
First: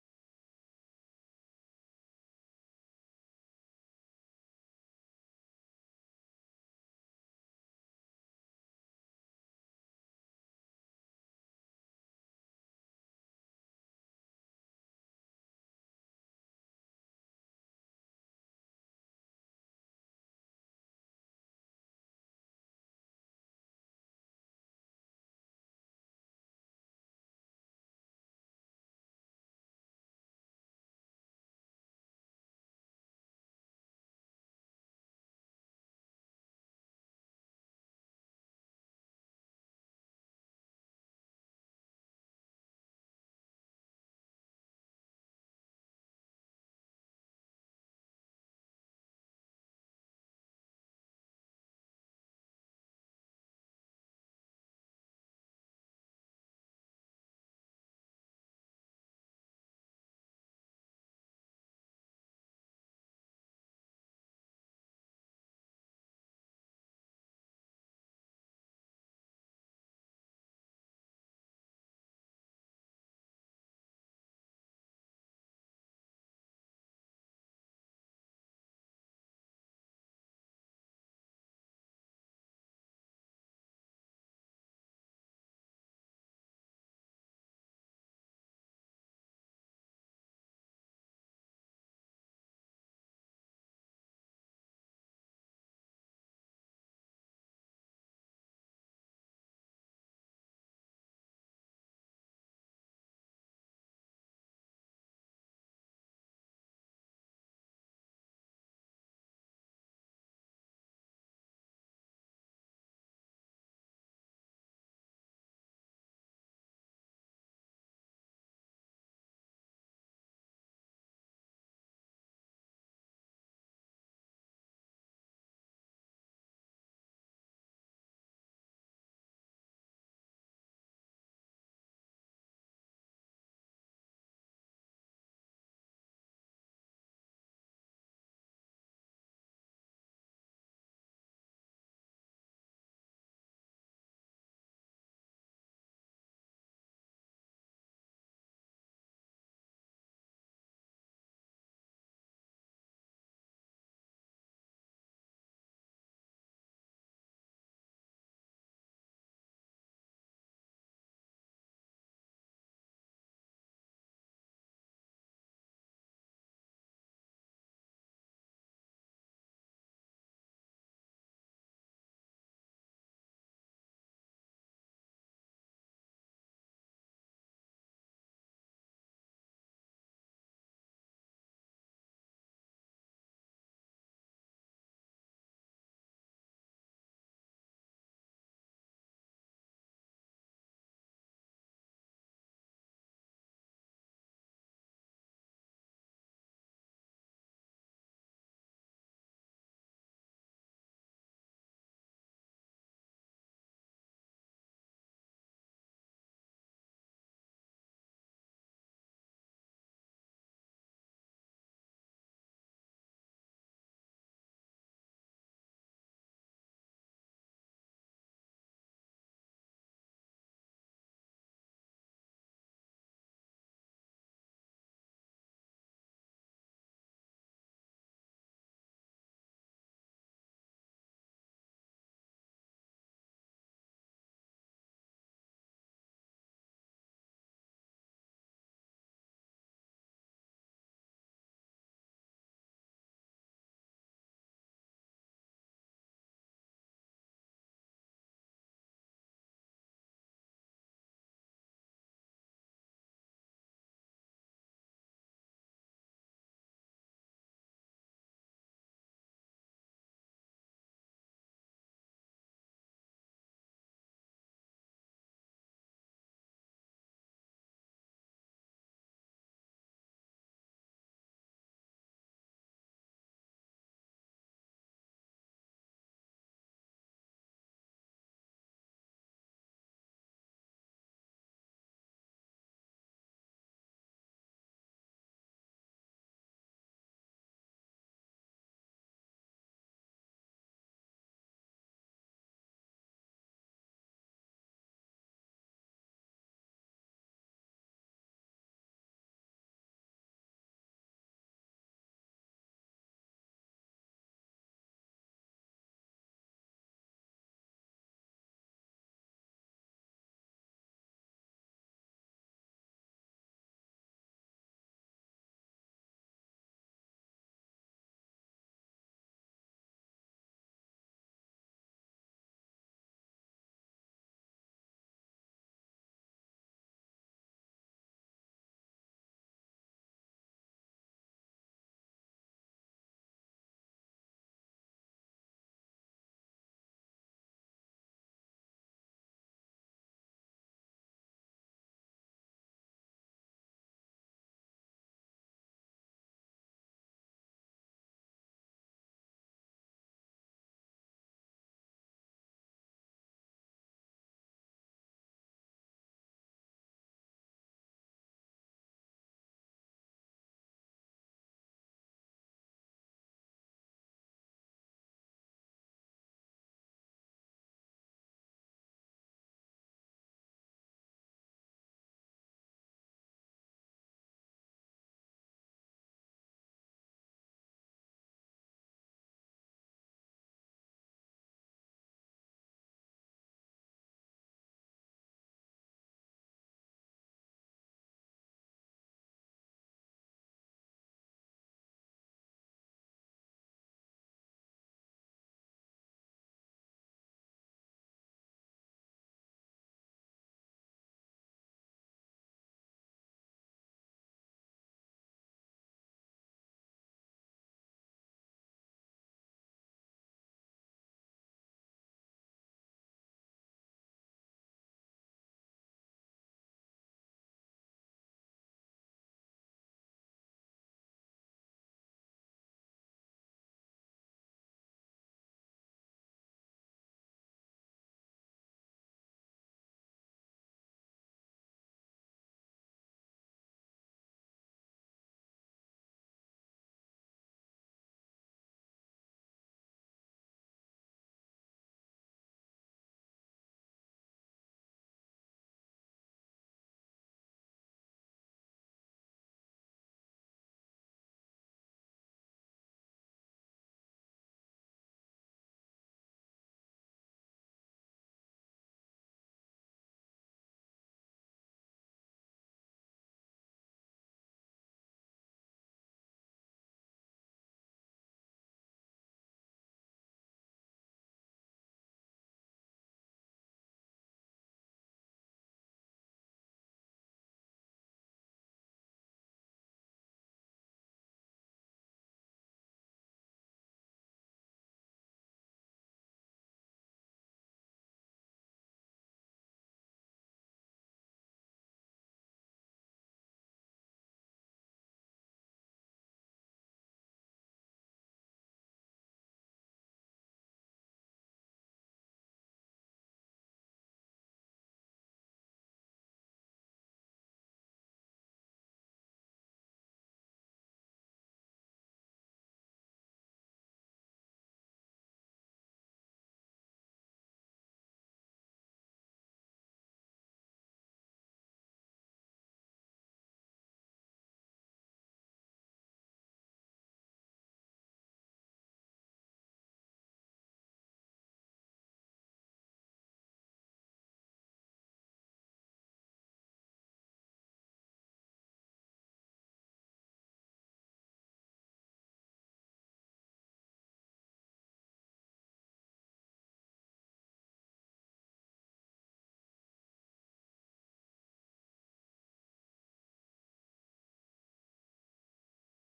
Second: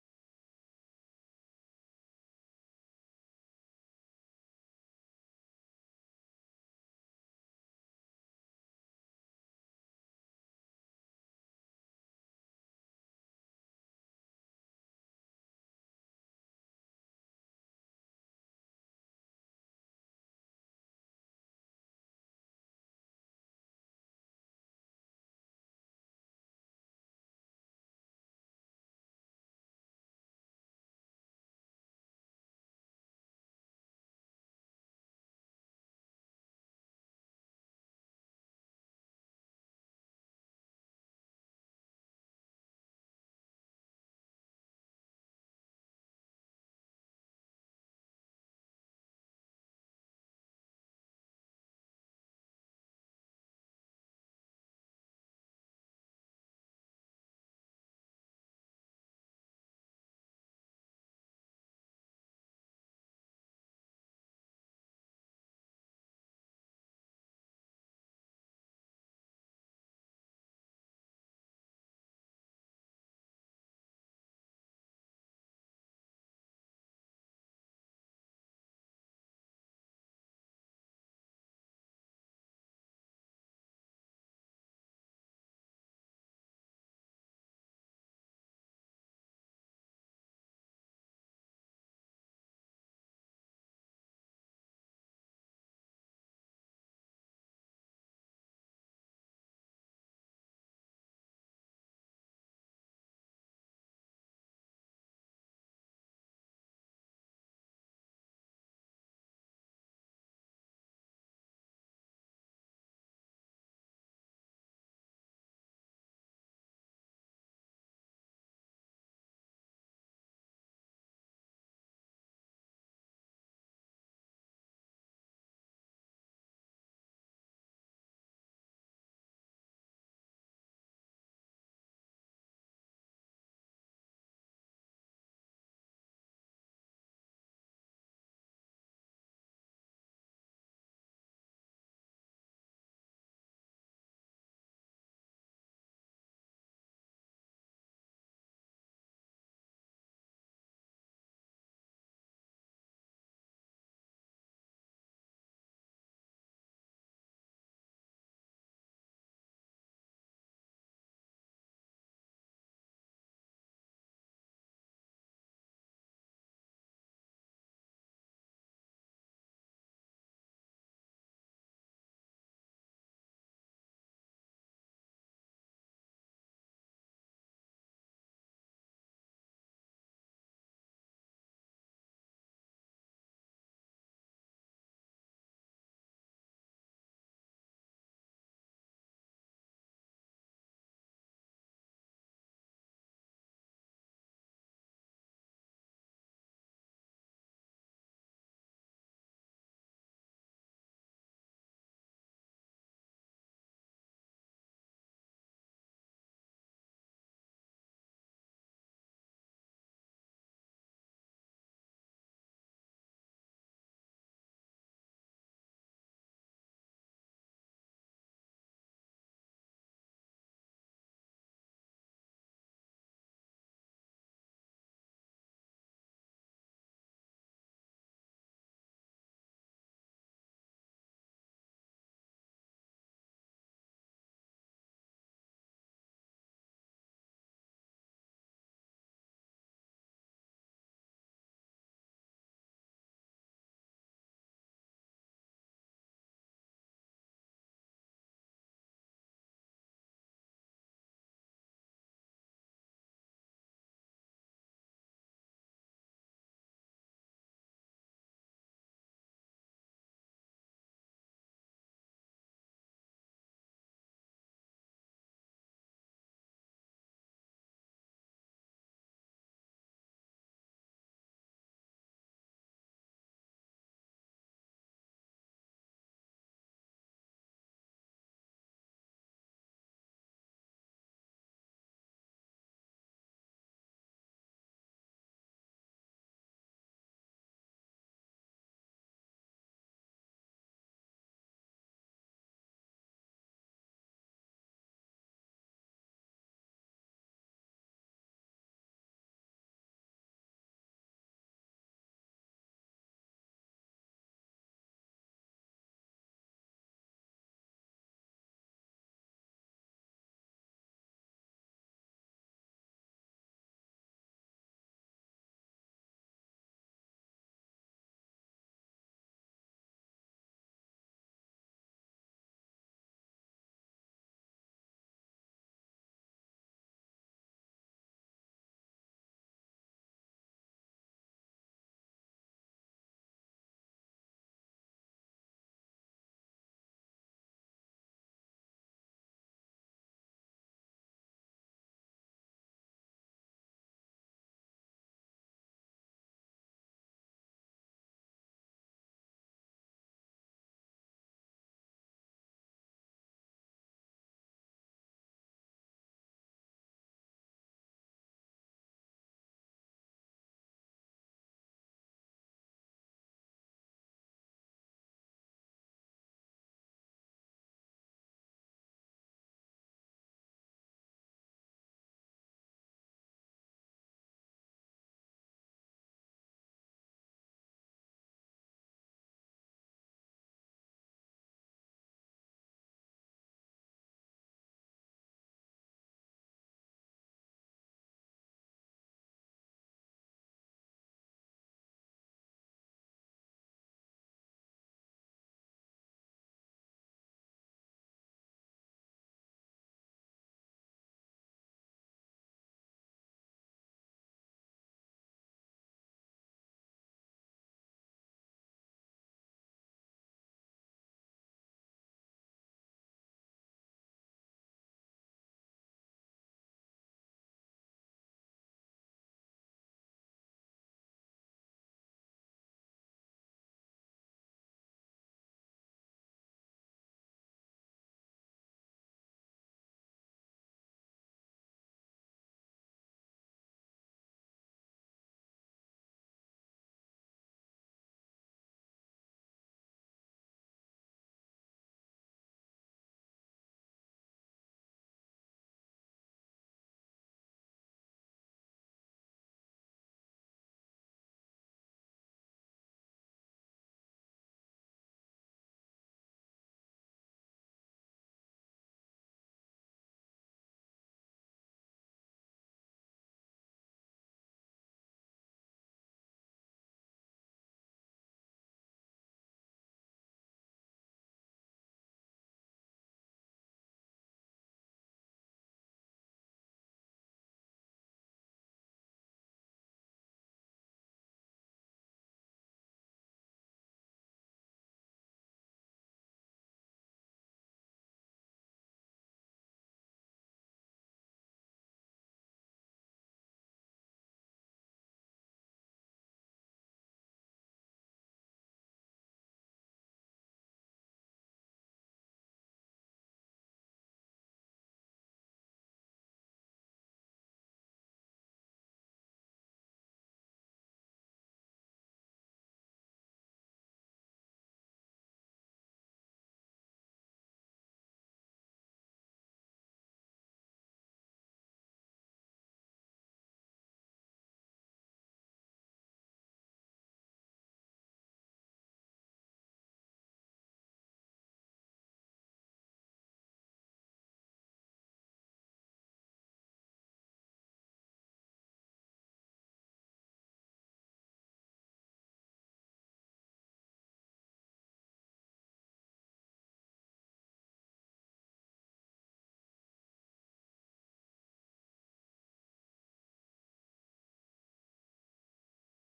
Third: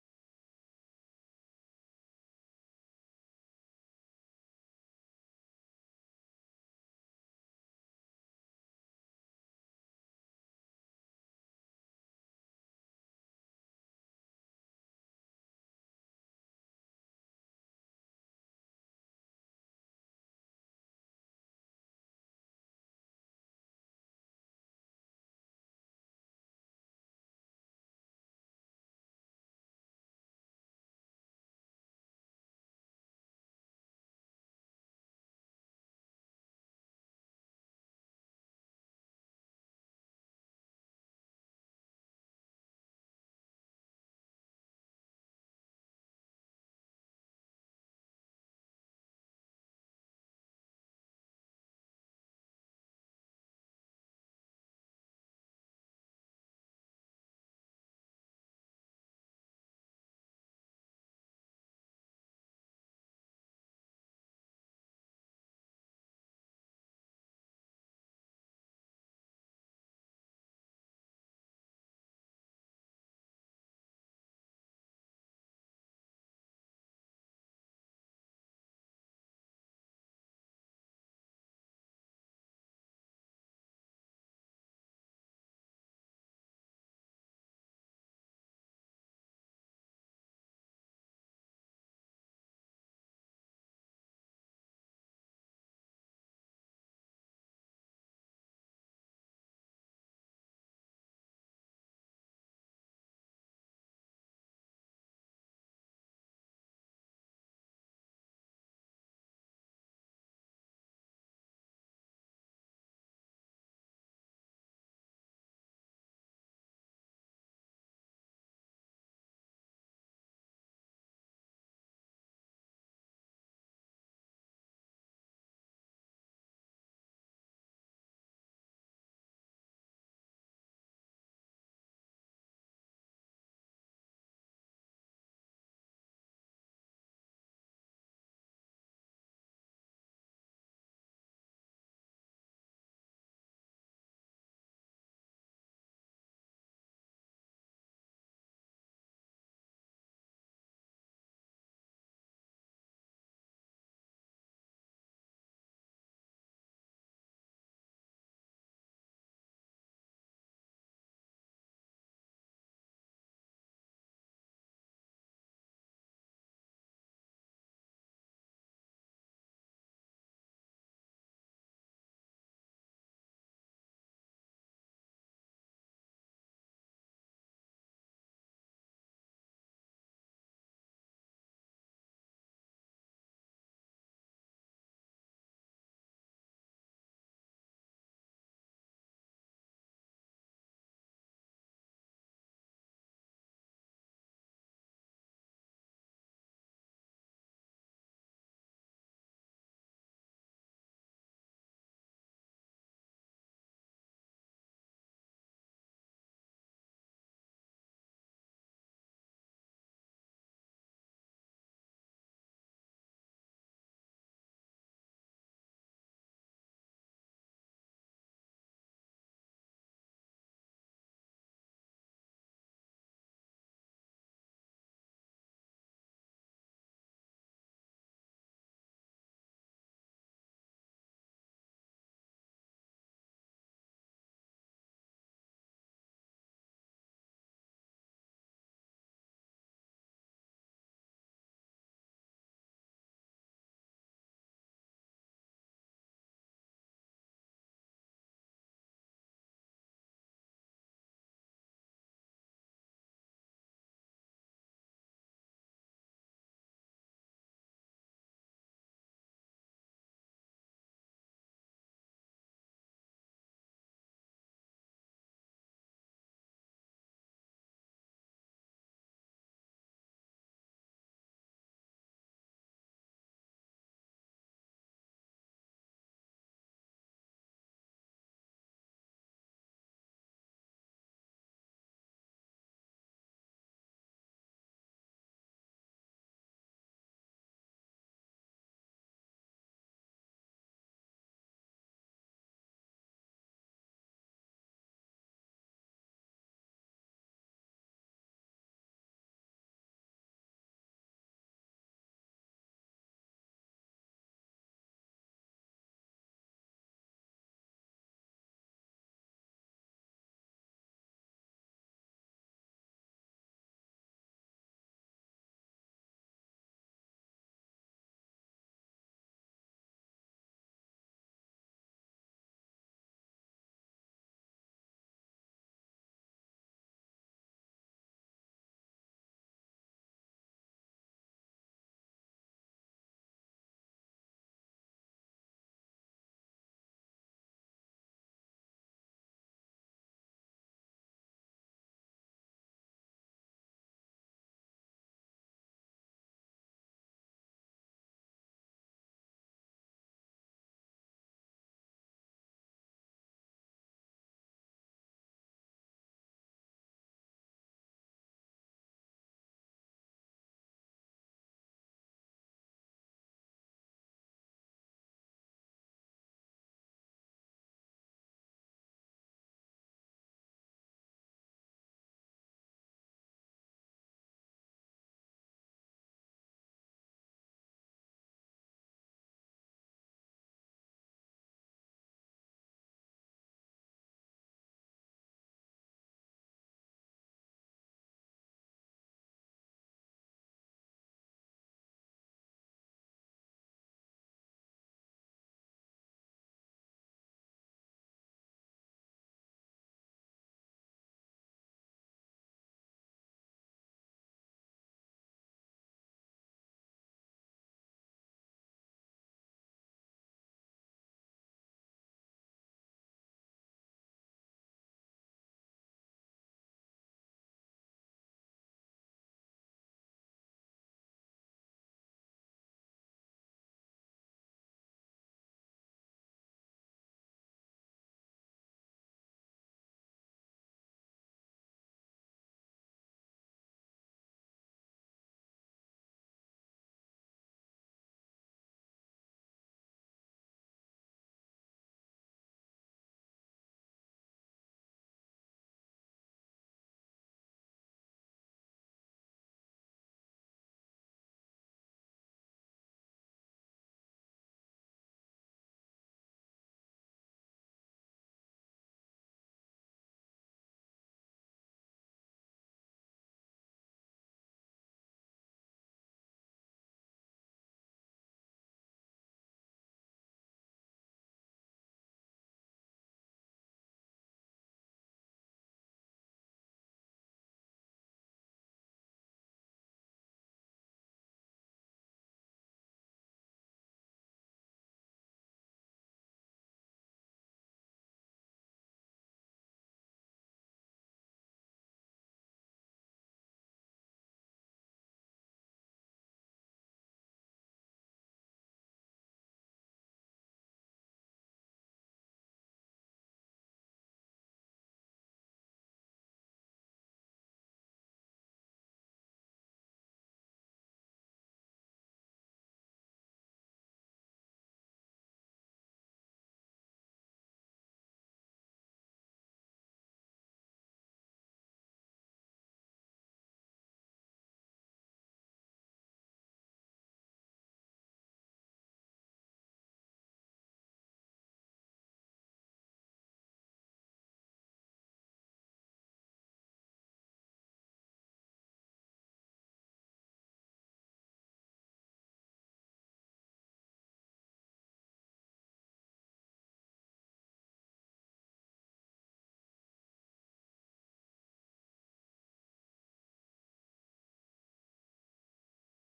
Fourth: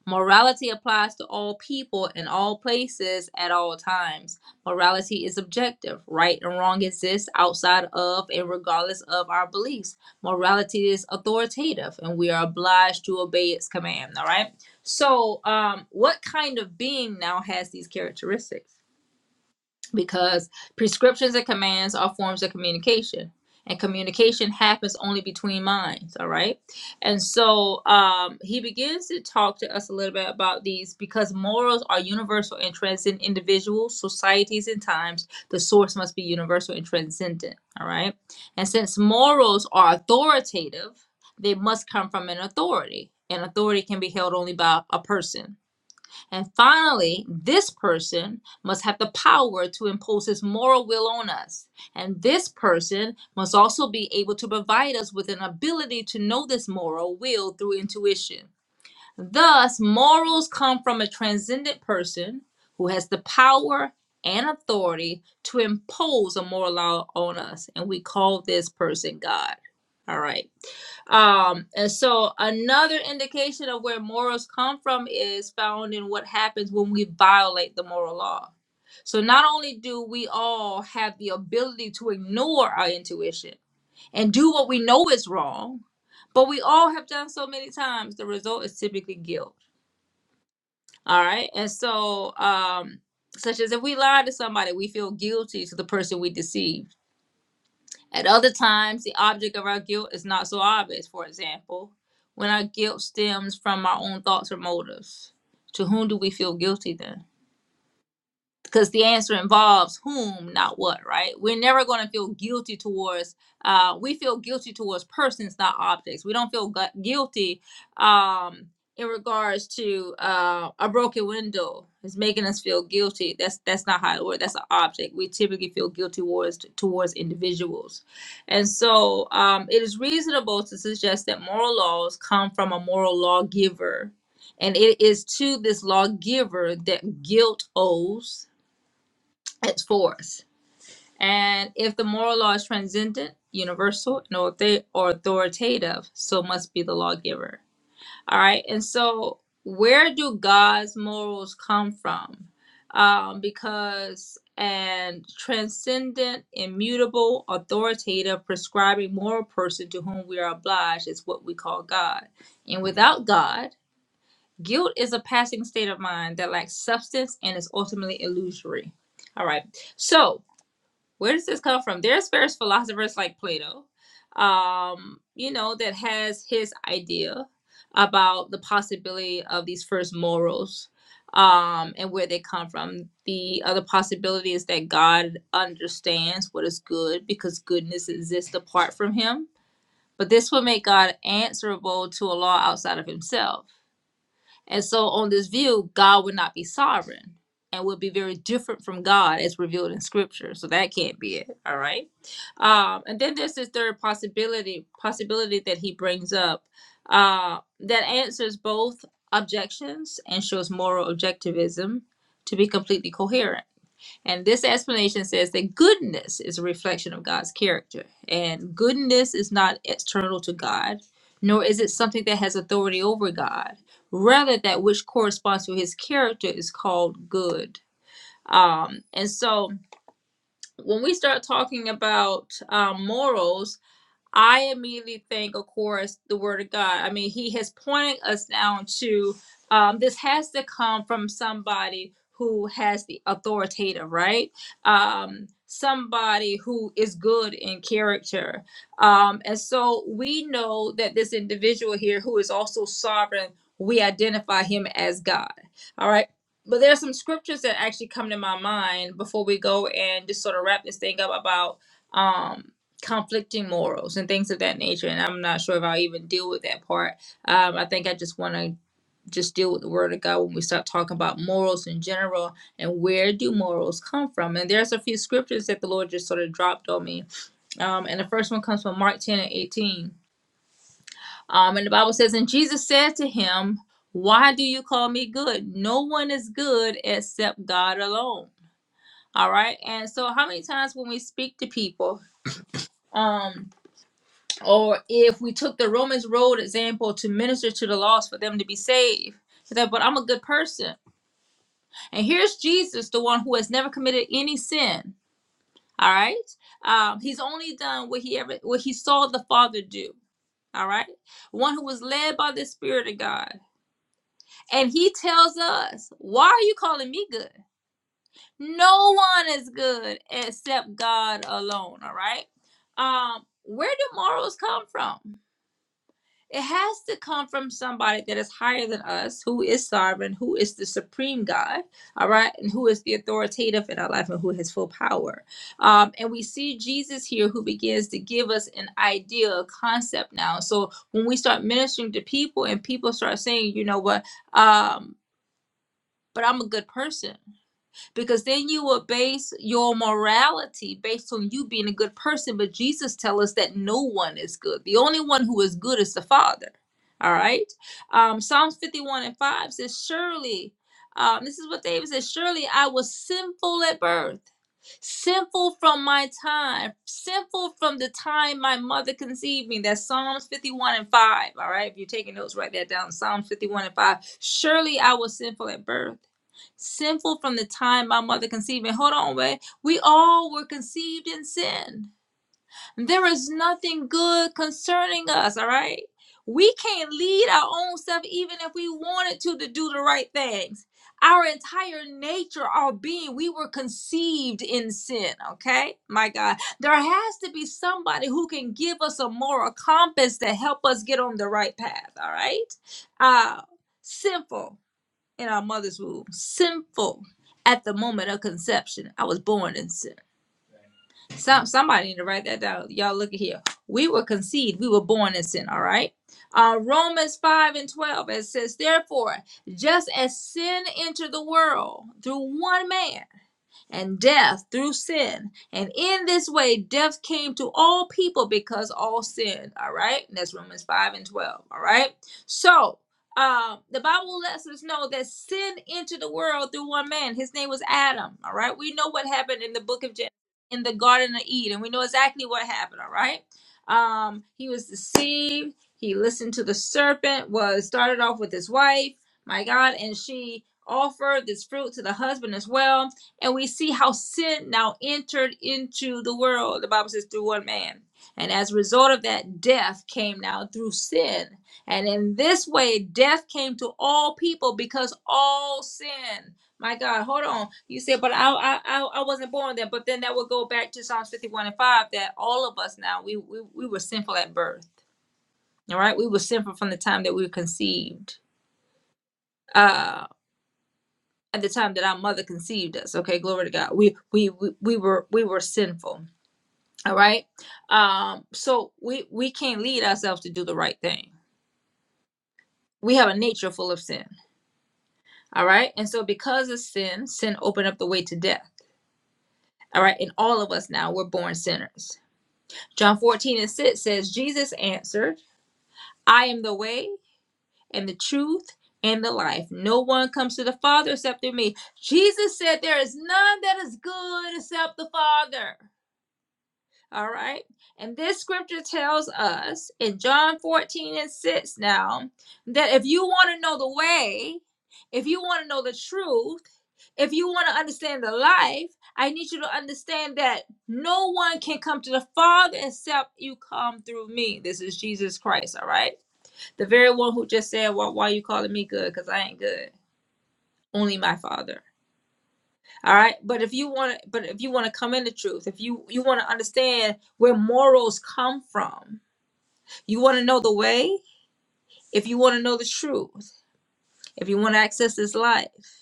S1: Morality applies to all people in all places at all times. Morality is objective. Right and wrong exist outside of and regardless of our beliefs. Morality is authoritative and we are obliged to obey its command. All right. So, um, what kind of being now has these characteristics? Because prescriptions and commands are forms of communication, and communication happens only between minds. All right. And so um, he begins to talk to us a little bit about these because morals are universal and transcend individuals, societies, and times. The source must be universal and transcendent. All right. And since morals are authoritative, they must come from an authority. And authority can be held only by a person and finally, this person must have the power to impose his moral will on us. And this person must also be able to provide us with an ability to know this moral will through intuition. Thus, morals come from a transcendent person who has the power and authority to impose a moral law on us. And we call this person God. All right. Um, and so another indication of where morals come from is found in what happens when we violate the moral law. So not only do we all have the ability to ignore our intuition and do what we know is wrong, but we all have done so many times, the result is typically guilt. All right. And so, um, such as if we lie to somebody, we feel guilty to the person we deceive at other times, the object of our guilt is not so obvious, for example, when our guilt stems from our own thoughts or motives. To whom do we feel guilty then? because the answer involves whom, not what, right? We're never going to feel guilty towards, uh, we feel guilty towards persons, not objects. We don't feel gu- guilty um, in regards to uh, a broken window. It's making us feel guilty. That's that's not how it works. That's an object. We typically feel guilty towards towards individuals, and so um, it is reasonable to suggest that moral laws come from a moral lawgiver, and it is to this lawgiver that guilt owes it's for us. And if the moral law is transcendent, universal, and authoritative, so must be the lawgiver. All right. And so, where do God's morals come from? Um, because an transcendent, immutable, authoritative, prescribing moral person to whom we are obliged is what we call God. And without God, guilt is a passing state of mind that lacks substance and is ultimately illusory. All right. So, where does this come from? There's various philosophers like Plato, um, you know, that has his idea about the possibility of these first morals um, and where they come from. The other possibility is that God understands what is good because goodness exists apart from him. But this would make God answerable to a law outside of himself. And so, on this view, God would not be sovereign and would be very different from God as revealed in Scripture. So that can't be it. All right. Um, and then there's this third possibility possibility that he brings up uh, that answers both objections and shows moral objectivism to be completely coherent. And this explanation says that goodness is a reflection of God's character. And goodness is not external to God, nor is it something that has authority over God. Rather, that which corresponds to his character is called good. Um, and so when we start talking about uh, morals, I immediately think, of course, the word of God. I mean, he has pointed us down to um, this has to come from somebody who has the authoritative, right? Um, somebody who is good in character. Um, and so we know that this individual here who is also sovereign, we identify him as God. All right. But there are some scriptures that actually come to my mind before we go and just sort of wrap this thing up about. um conflicting morals and things of that nature. And I'm not sure if I'll even deal with that part. Um, I think I just want to just deal with the word of God when we start talking about morals in general and where do morals come from. And there's a few scriptures that the Lord just sort of dropped on me. Um, and the first one comes from Mark 10 and 18. Um, and the Bible says, And Jesus said to him, Why do you call me good? No one is good except God alone. All right. And so, how many times when we speak to people, um, or if we took the Romans road example to minister to the lost for them to be saved. He said, but I'm a good person. And here's Jesus, the one who has never committed any sin. All right. Um, he's only done what he ever what he saw the Father do. All right. One who was led by the Spirit of God. And he tells us, Why are you calling me good? No one is good except God alone. All right. Um, where do morals come from? It has to come from somebody that is higher than us, who is sovereign, who is the supreme God, all right, and who is the authoritative in our life and who has full power. Um, and we see Jesus here who begins to give us an idea, a concept now. So when we start ministering to people and people start saying, you know what, um, but I'm a good person because then you will base your morality based on you being a good person but jesus tells us that no one is good the only one who is good is the father all right um, psalms 51 and 5 says surely um, this is what david says surely i was sinful at birth sinful from my time sinful from the time my mother conceived me that's psalms 51 and 5 all right if you're taking notes write that down psalms 51 and 5 surely i was sinful at birth sinful from the time my mother conceived me. Hold on, wait. We all were conceived in sin. There is nothing good concerning us, all right? We can't lead our own self even if we wanted to to do the right things. Our entire nature, our being, we were conceived in sin, okay? My God. There has to be somebody who can give us a moral compass to help us get on the right path, all right? Uh, sinful in our mother's womb, sinful at the moment of conception. I was born in sin. Some somebody need to write that down. Y'all look at here. We were conceived. We were born in sin. All right. Uh, Romans 5 and 12, it says, Therefore, just as sin entered the world through one man, and death through sin. And in this way, death came to all people because all sinned. All right. And that's Romans 5 and 12. All right. So um, the Bible lets us know that sin entered the world through one man. His name was Adam. All right. We know what happened in the book of Genesis in the Garden of Eden. We know exactly what happened. All right. Um, he was deceived. He listened to the serpent, was started off with his wife, my God, and she offered this fruit to the husband as well and we see how sin now entered into the world. The Bible says through one man. And as a result of that, death came now through sin. And in this way, death came to all people because all sin. My God, hold on. You said, but I, I, I I wasn't born then. But then that would go back to Psalms 51 and 5 that all of us now, we, we, we were sinful at birth. All right. We were sinful from the time that we were conceived Uh, at the time that our mother conceived us okay glory to god we we we, we were we were sinful all right um so we we can't lead ourselves to do the right thing we have a nature full of sin all right and so because of sin sin opened up the way to death all right and all of us now we're born sinners john 14 and 6 says jesus answered i am the way and the truth and the life no one comes to the father except through me jesus said there is none that is good except the father All right. And this scripture tells us in John 14 and 6 now that if you want to know the way, if you want to know the truth, if you want to understand the life, I need you to understand that no one can come to the Father except you come through me. This is Jesus Christ, all right? The very one who just said, well, why are you calling me good? Because I ain't good. Only my Father. All right. But if you want to, but if you want to come in the truth, if you you want to understand where morals come from, You want to know the way? If you want to know the truth, if you want to access this life,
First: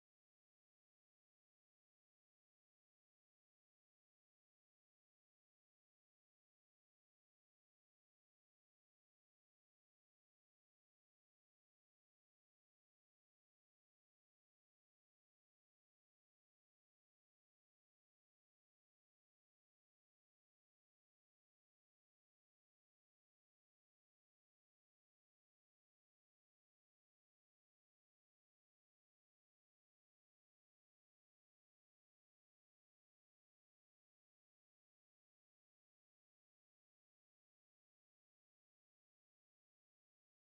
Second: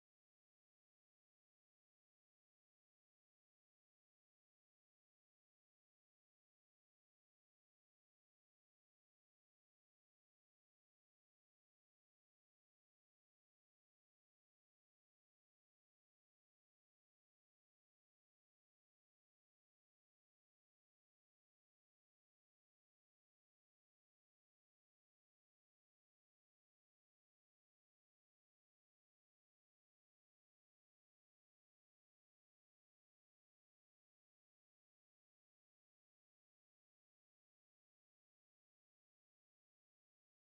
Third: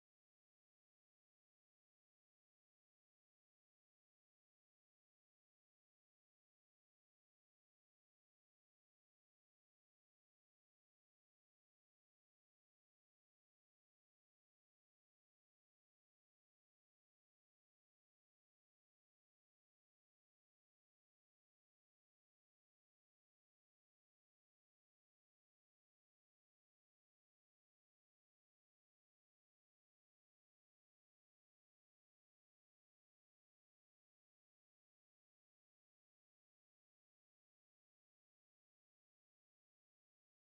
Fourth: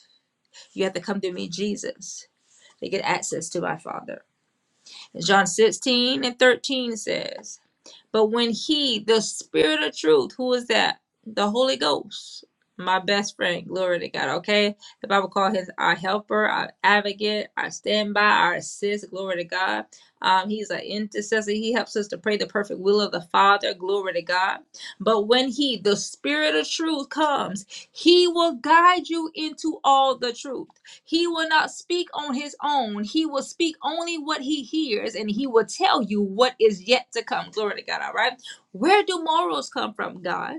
S1: you have to come to me, Jesus, to get access to my Father. John 16 and 13 says, But when he, the spirit of truth, who is that? The Holy Ghost, my best friend, glory to God. Okay. The Bible calls him our helper, our advocate, our standby, our assist, glory to God. Um, he's an intercessor. He helps us to pray the perfect will of the Father, glory to God. But when he, the spirit of truth, comes, he will guide you into all the truth. He will not speak on his own. He will speak only what he hears, and he will tell you what is yet to come. Glory to God. All right. Where do morals come from, God?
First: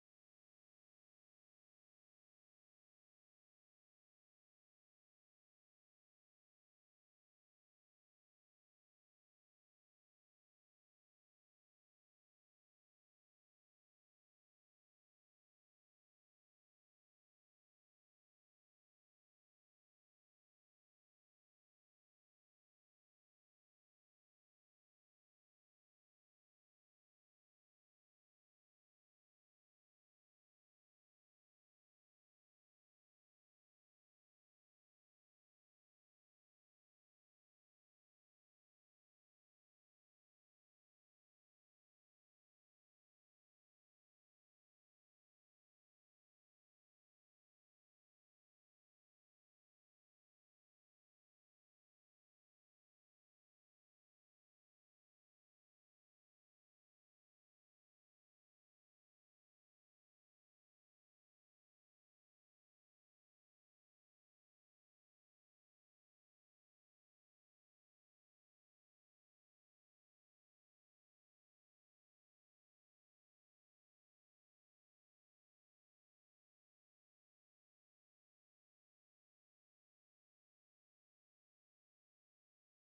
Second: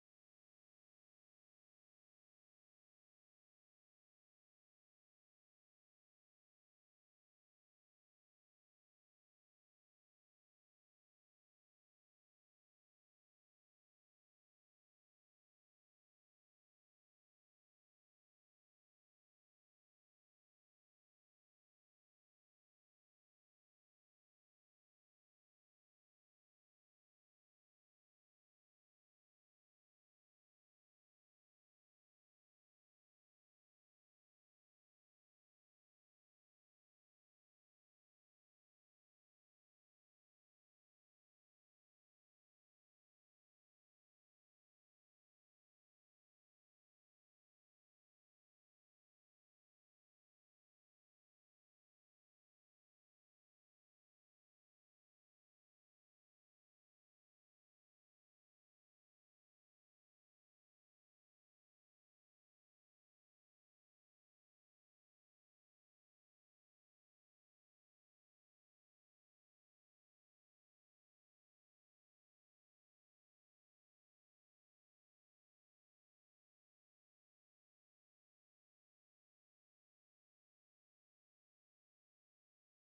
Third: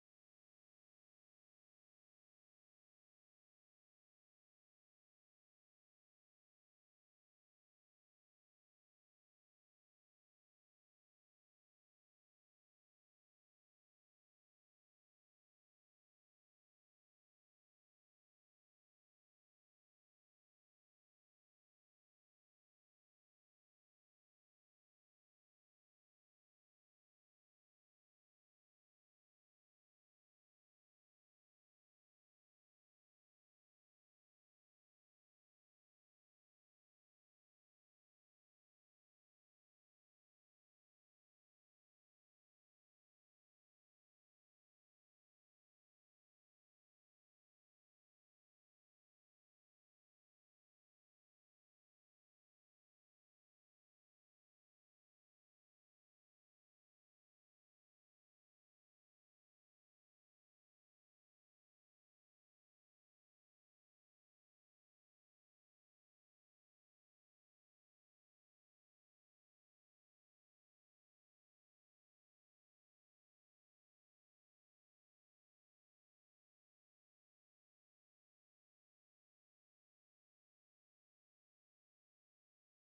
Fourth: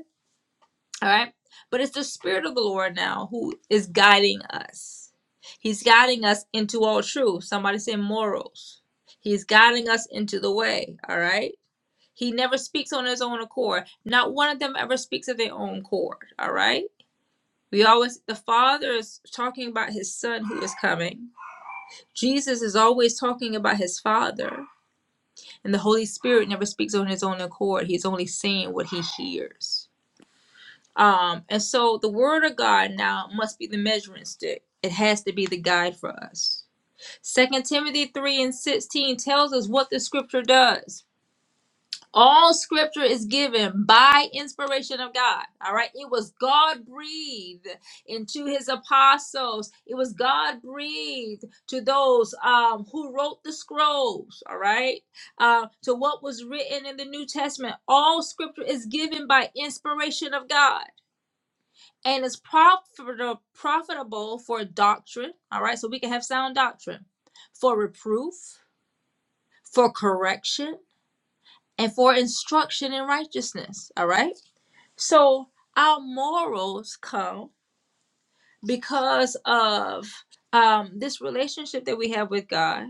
S1: All right. But it's the Spirit of the Lord now who is guiding us. He's guiding us into all truth. Somebody say morals. He's guiding us into the way. All right. He never speaks on his own accord. Not one of them ever speaks of their own accord. All right. We always, the Father is talking about his Son who is coming Jesus is always talking about his father, and the Holy Spirit never speaks on his own accord. He's only saying what he hears. Um, and so the word of God now must be the measuring stick. It has to be the guide for us. Second Timothy 3 and 16 tells us what the scripture does. All scripture is given by inspiration of God. All right. It was God breathed into his apostles. It was God breathed to those um, who wrote the scrolls. All right. Uh, to what was written in the New Testament. All scripture is given by inspiration of God and is profitable, profitable for doctrine. All right. So we can have sound doctrine, for reproof, for correction and for instruction in righteousness. All right. So our morals come because of um, this relationship that we have with God,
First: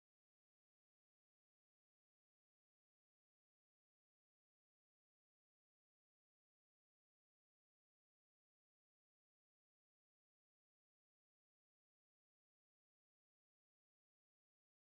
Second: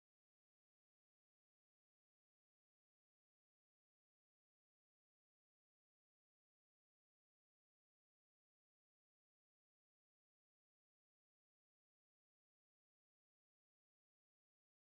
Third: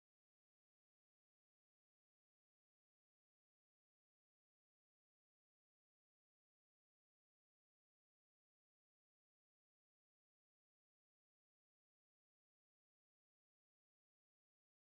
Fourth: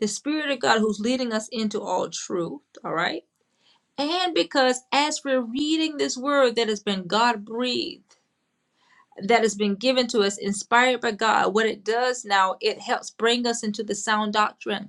S1: the Spirit of God who's leading us into all truth. All right. And because as we're reading this word that has been God breathed, that has been given to us, inspired by God, what it does now, it helps bring us into the sound doctrine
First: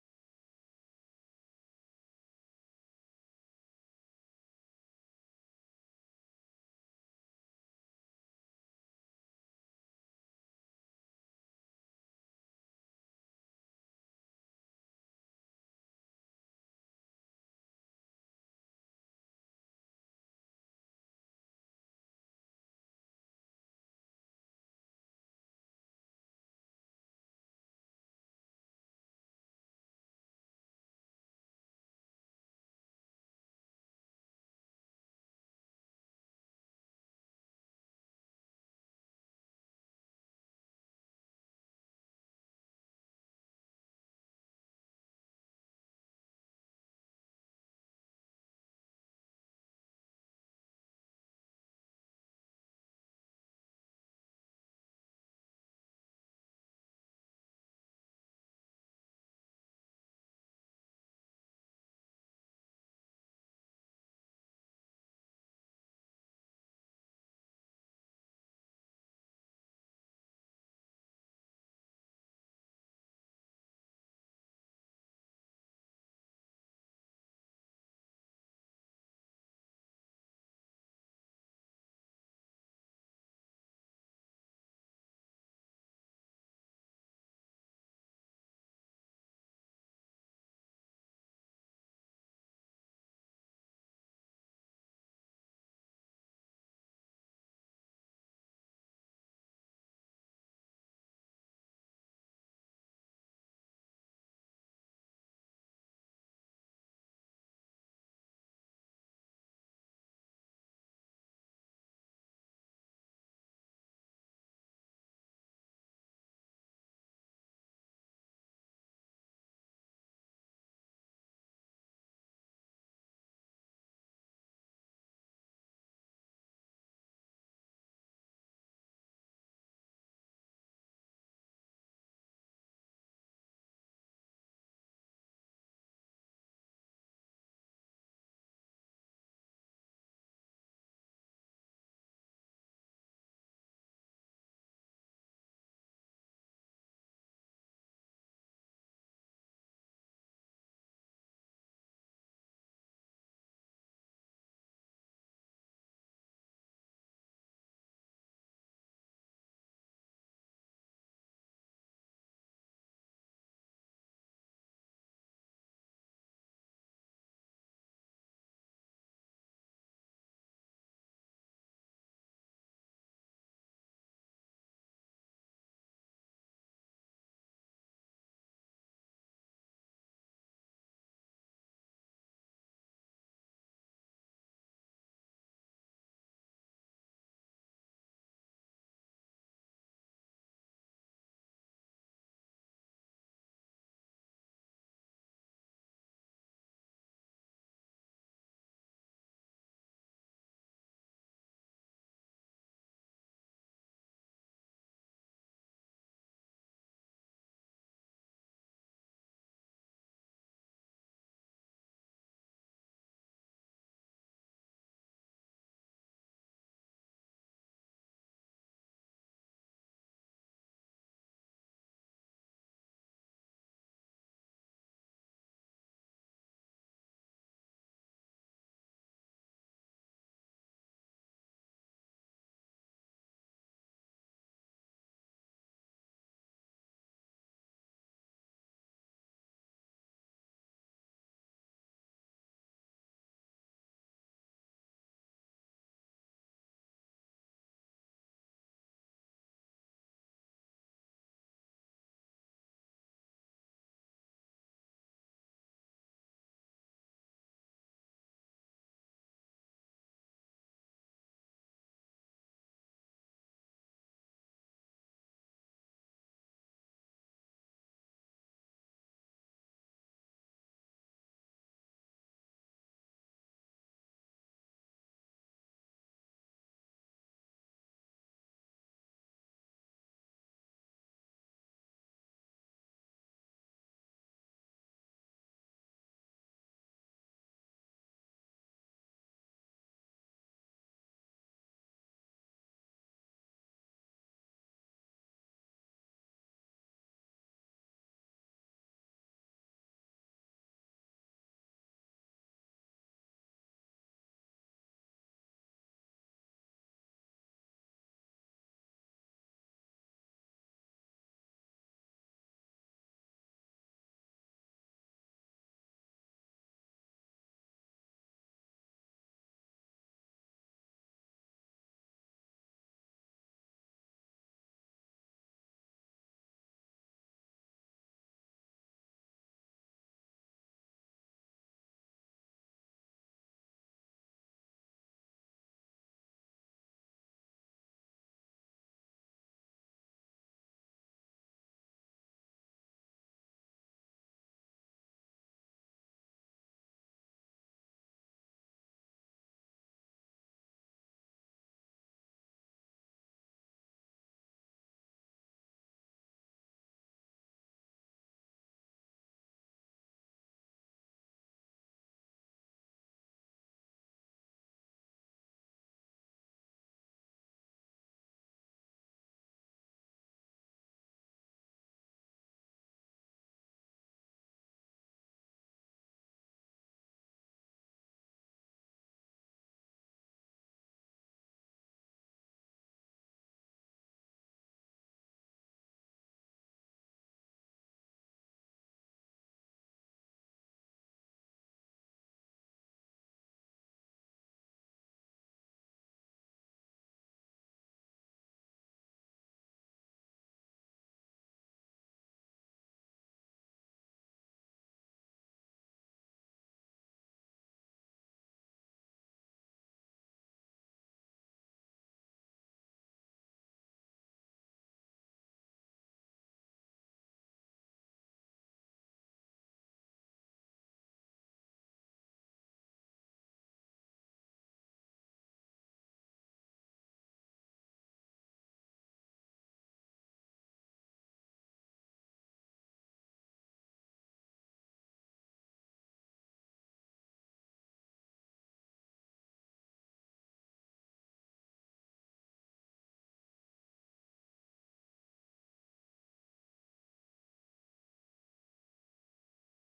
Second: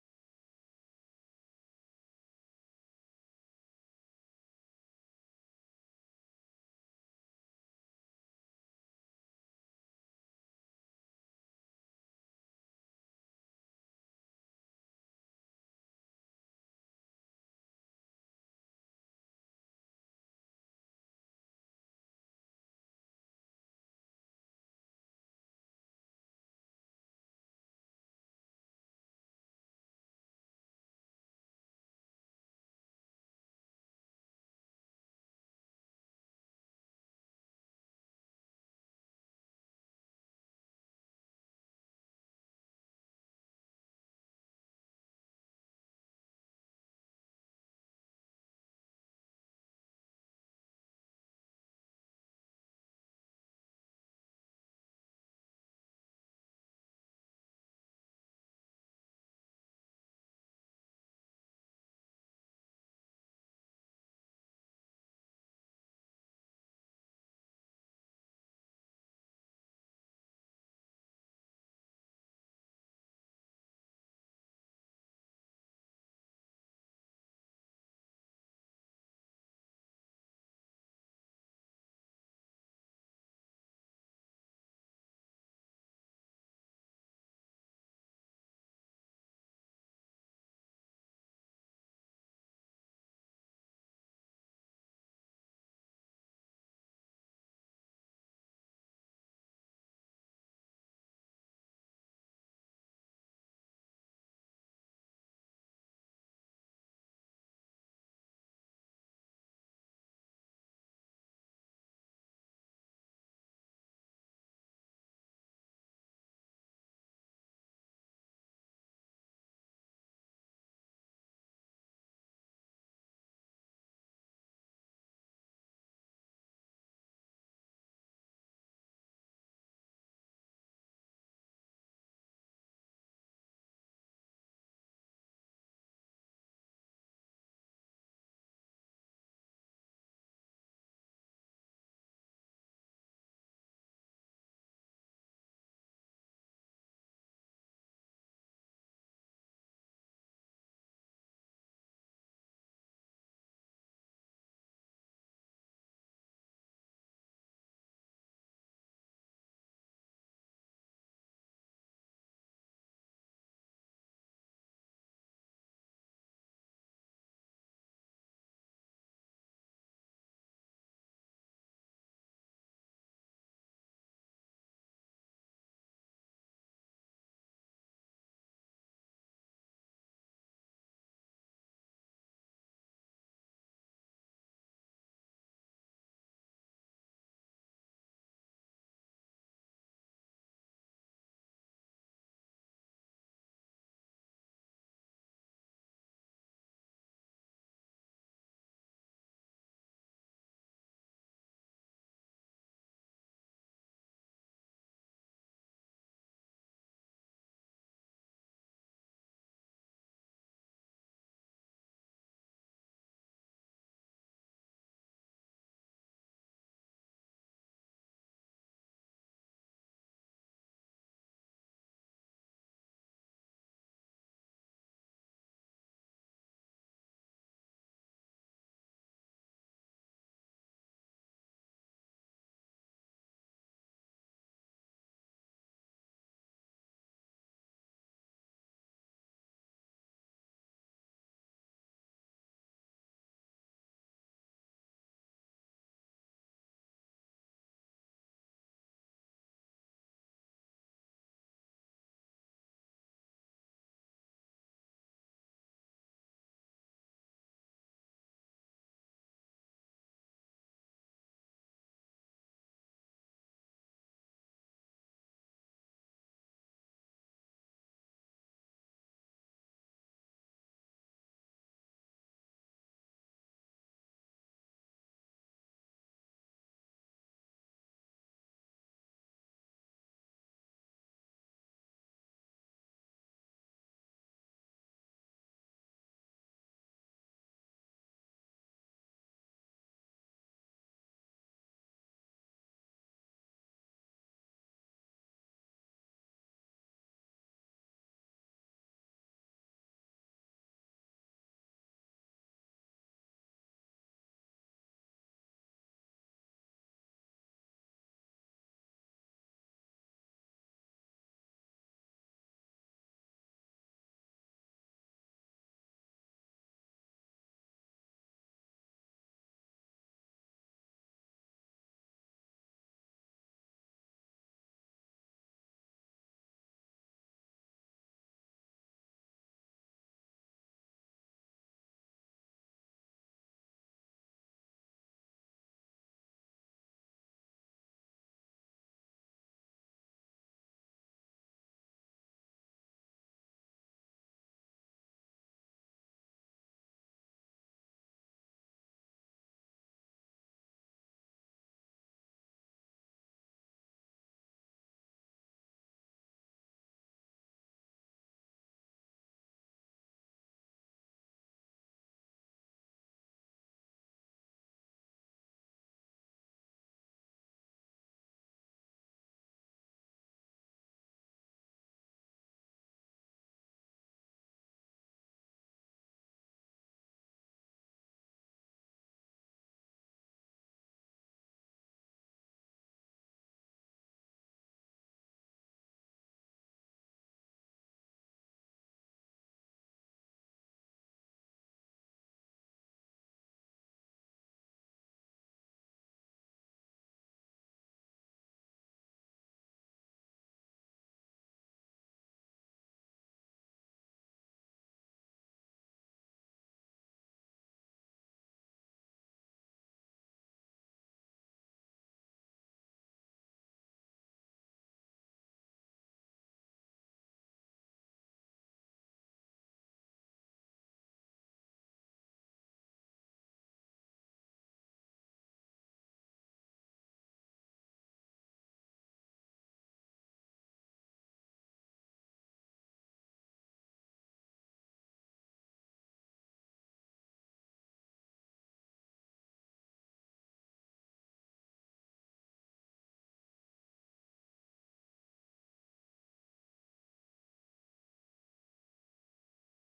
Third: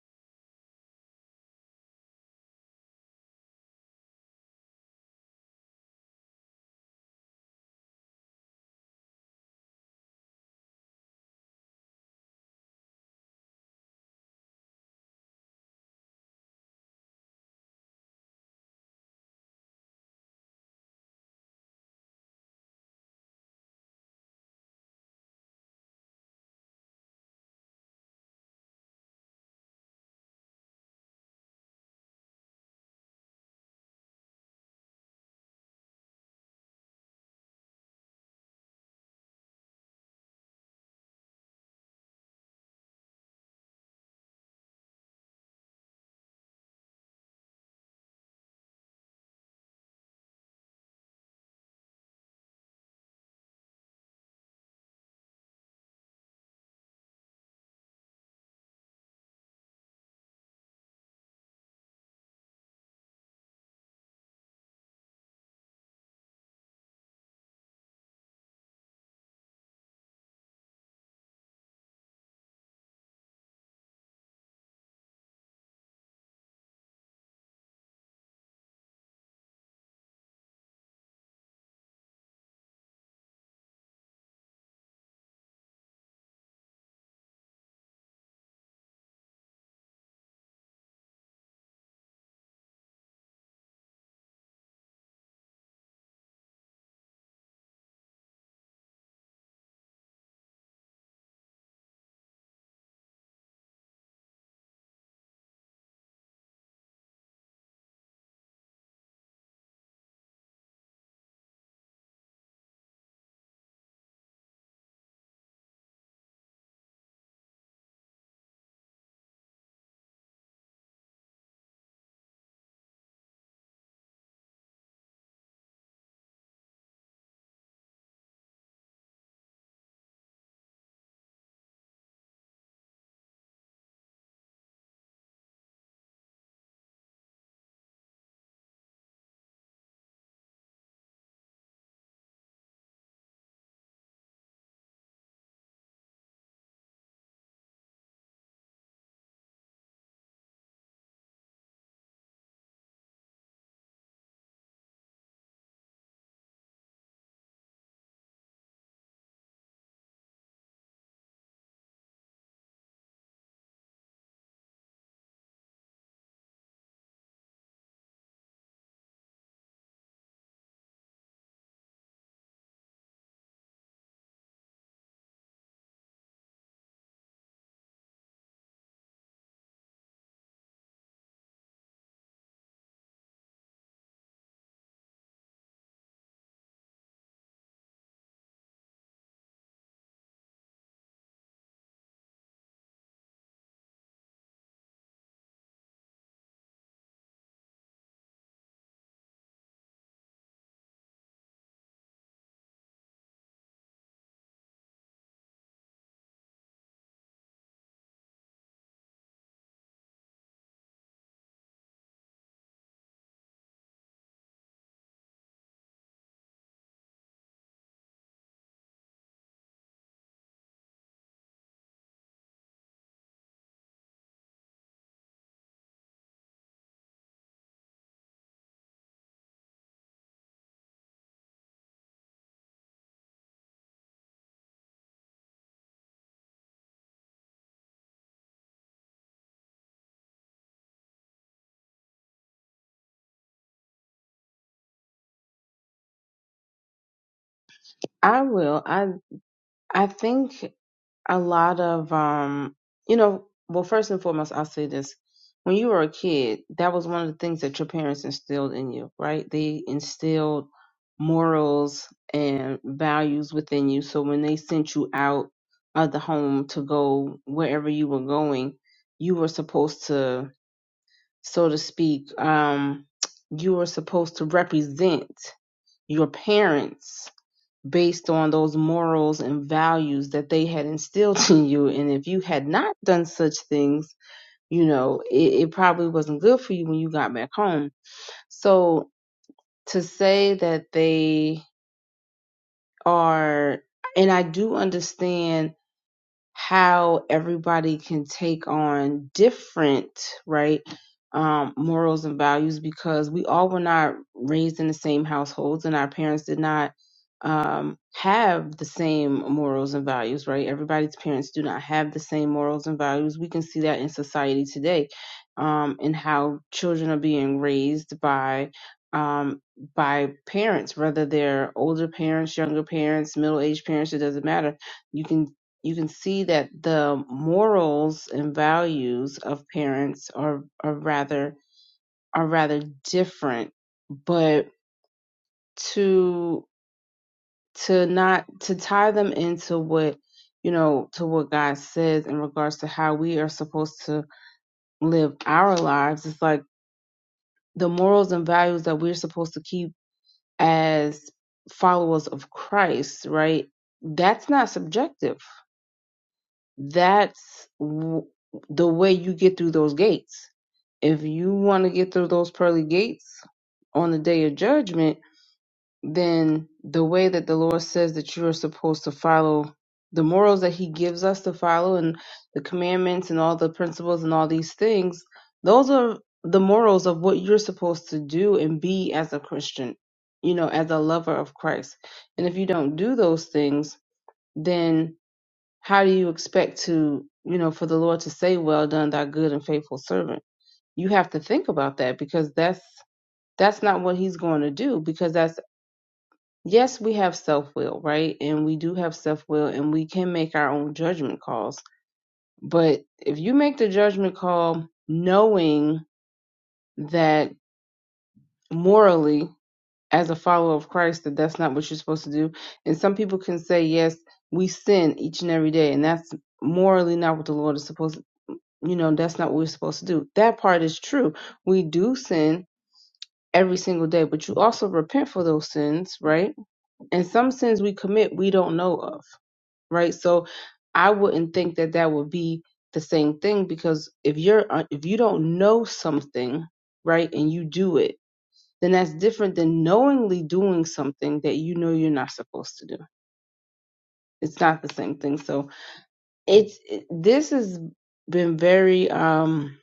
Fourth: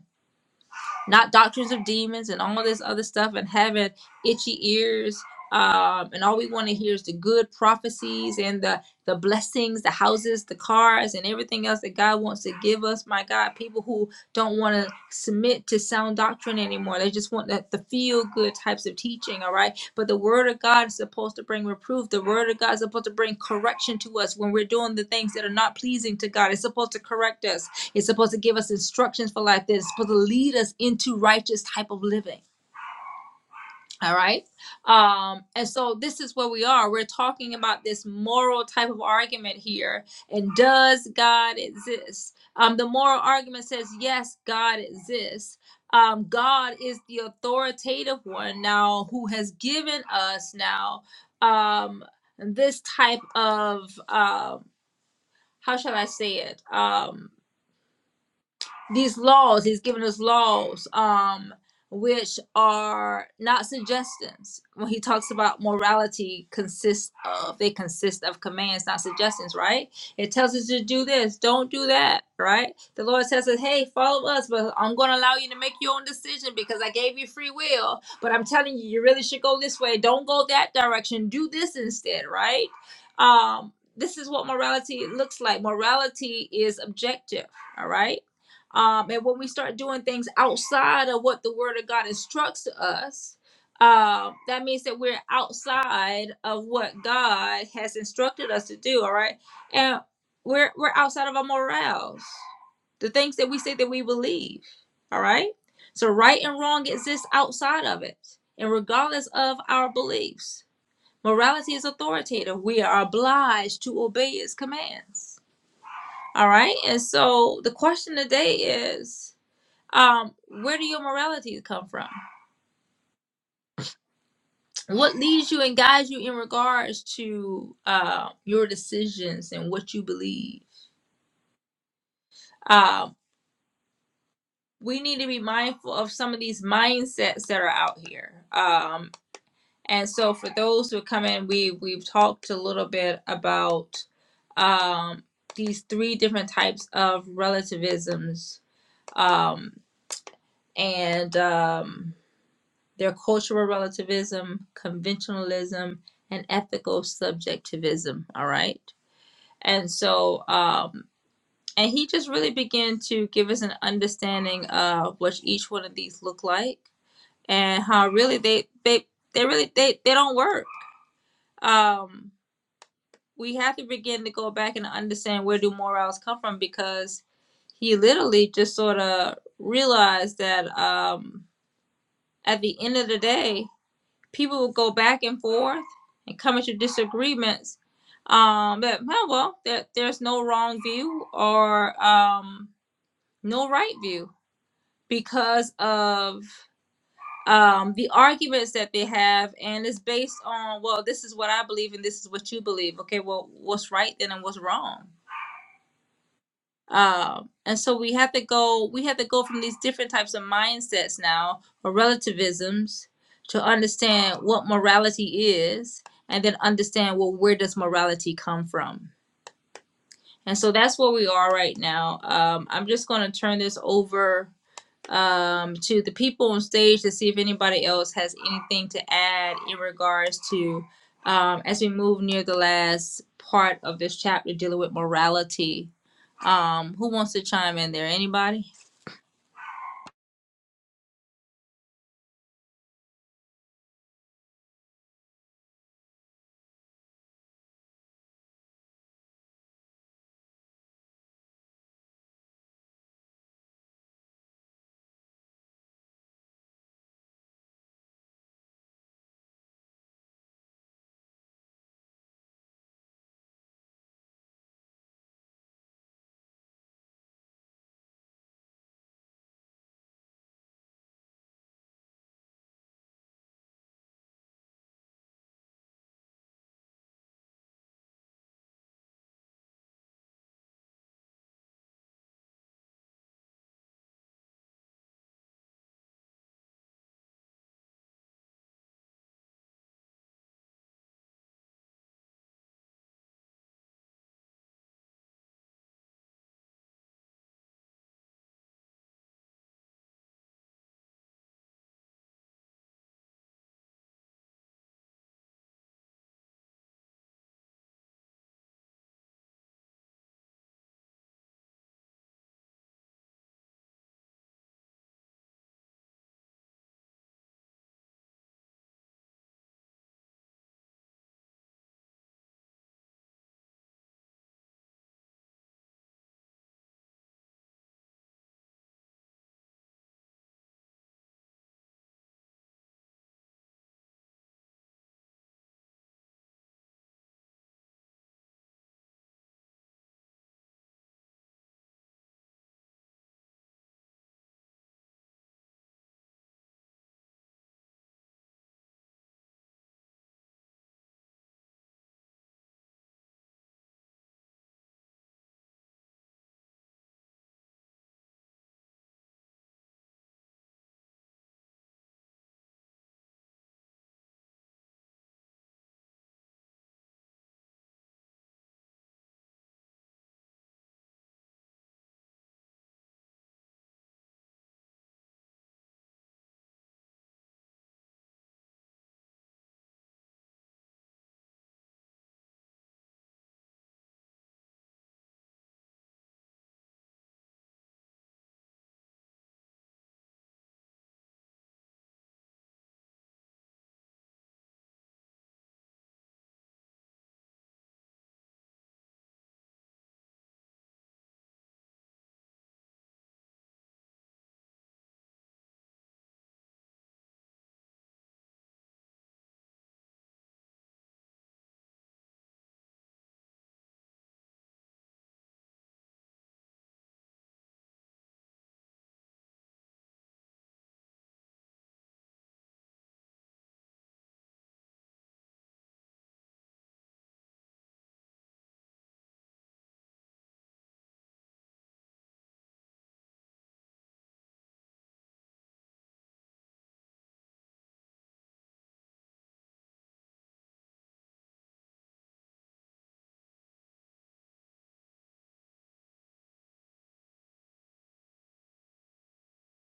S1: not doctrines of demons and all this other stuff and having itchy ears um, and all we want to hear is the good prophecies and the the blessings the houses the cars and everything else that god wants to give us my god people who don't want to submit to sound doctrine anymore they just want the, the feel good types of teaching all right but the word of god is supposed to bring reproof the word of god is supposed to bring correction to us when we're doing the things that are not pleasing to god it's supposed to correct us it's supposed to give us instructions for life. That's supposed to lead us into righteous type of living. All right. Um, and so this is where we are. We're talking about this moral type of argument here. And does God exist? Um, the moral argument says, yes, God exists. Um, God is the authoritative one now who has given us now um, this type of, um, how shall I say it? Um, these laws he's given us laws um which are not suggestions when he talks about morality consists of they consist of commands not suggestions right it tells us to do this don't do that right the lord tells us hey follow us but i'm going to allow you to make your own decision because i gave you free will but i'm telling you you really should go this way don't go that direction do this instead right um this is what morality looks like morality is objective all right um, and when we start doing things outside of what the word of god instructs us um, that means that we're outside of what god has instructed us to do all right and we're we're outside of our morals the things that we say that we believe all right so right and wrong exists outside of it and regardless of our beliefs morality is authoritative we are obliged to obey its commands all right and so the question today is um where do your morality come from what leads you and guides you in regards to uh your decisions and what you believe um we need to be mindful of some of these mindsets that are out here um and so for those who come in we we've talked a little bit about um these three different types of relativisms um and um, their cultural relativism, conventionalism, and ethical subjectivism. All right. And so, um, and he just really began to give us an understanding of what each one of these look like and how really they, they, they really, they, they don't work. Um, we have to begin to go back and understand where do morals come from because he literally just sort of realized that um, at the end of the day, people will go back and forth and come into disagreements. Um, that well, well, that there's no wrong view or um, no right view because of um, the arguments that they have, and it's based on well, this is what I believe and this is what you believe. Okay, well, what's right then and what's wrong? um and so we have to go we have to go from these different types of mindsets now or relativisms to understand what morality is and then understand well where does morality come from and so that's where we are right now um i'm just going to turn this over um to the people on stage to see if anybody else has anything to add in regards to um as we move near the last part of this chapter dealing with morality um, who wants to chime in there? Anybody?
S3: I will. I. I think a lot of um you know well first and foremost i'll say this when you were a kid that was one of the things that your parents instilled in you right they instilled morals and values within you so when they sent you out of the home to go wherever you were going you were supposed to so to speak um you were supposed to represent your parents based on those morals and values that they had instilled in you. And if you had not done such things, you know, it, it probably wasn't good for you when you got back home. So to say that they are, and I do understand how everybody can take on different right um, morals and values because we all were not raised in the same households and our parents did not um, have the same morals and values right everybody's parents do not have the same morals and values we can see that in society today um, and how children are being raised by um, by parents whether they're older parents younger parents middle-aged parents it doesn't matter you can you can see that the morals and values of parents are are rather are rather different but to to not to tie them into what you know to what God says in regards to how we are supposed to live our lives it's like the morals and values that we're supposed to keep as followers of Christ right that's not subjective That's w- the way you get through those gates. If you want to get through those pearly gates on the day of judgment, then the way that the Lord says that you are supposed to follow the morals that He gives us to follow and the commandments and all the principles and all these things, those are the morals of what you're supposed to do and be as a Christian, you know, as a lover of Christ. And if you don't do those things, then how do you expect to, you know, for the Lord to say, "Well done, thy good and faithful servant"? You have to think about that because that's that's not what He's going to do. Because that's yes, we have self will, right? And we do have self will, and we can make our own judgment calls. But if you make the judgment call knowing that morally, as a follower of Christ, that that's not what you're supposed to do, and some people can say, yes, we sin each and every day, and that's morally not what the Lord is supposed to. you know that's not what we're supposed to do that part is true we do sin every single day but you also repent for those sins right and some sins we commit we don't know of right so i wouldn't think that that would be the same thing because if you're uh, if you don't know something right and you do it then that's different than knowingly doing something that you know you're not supposed to do it's not the same thing so it's it, this has been very um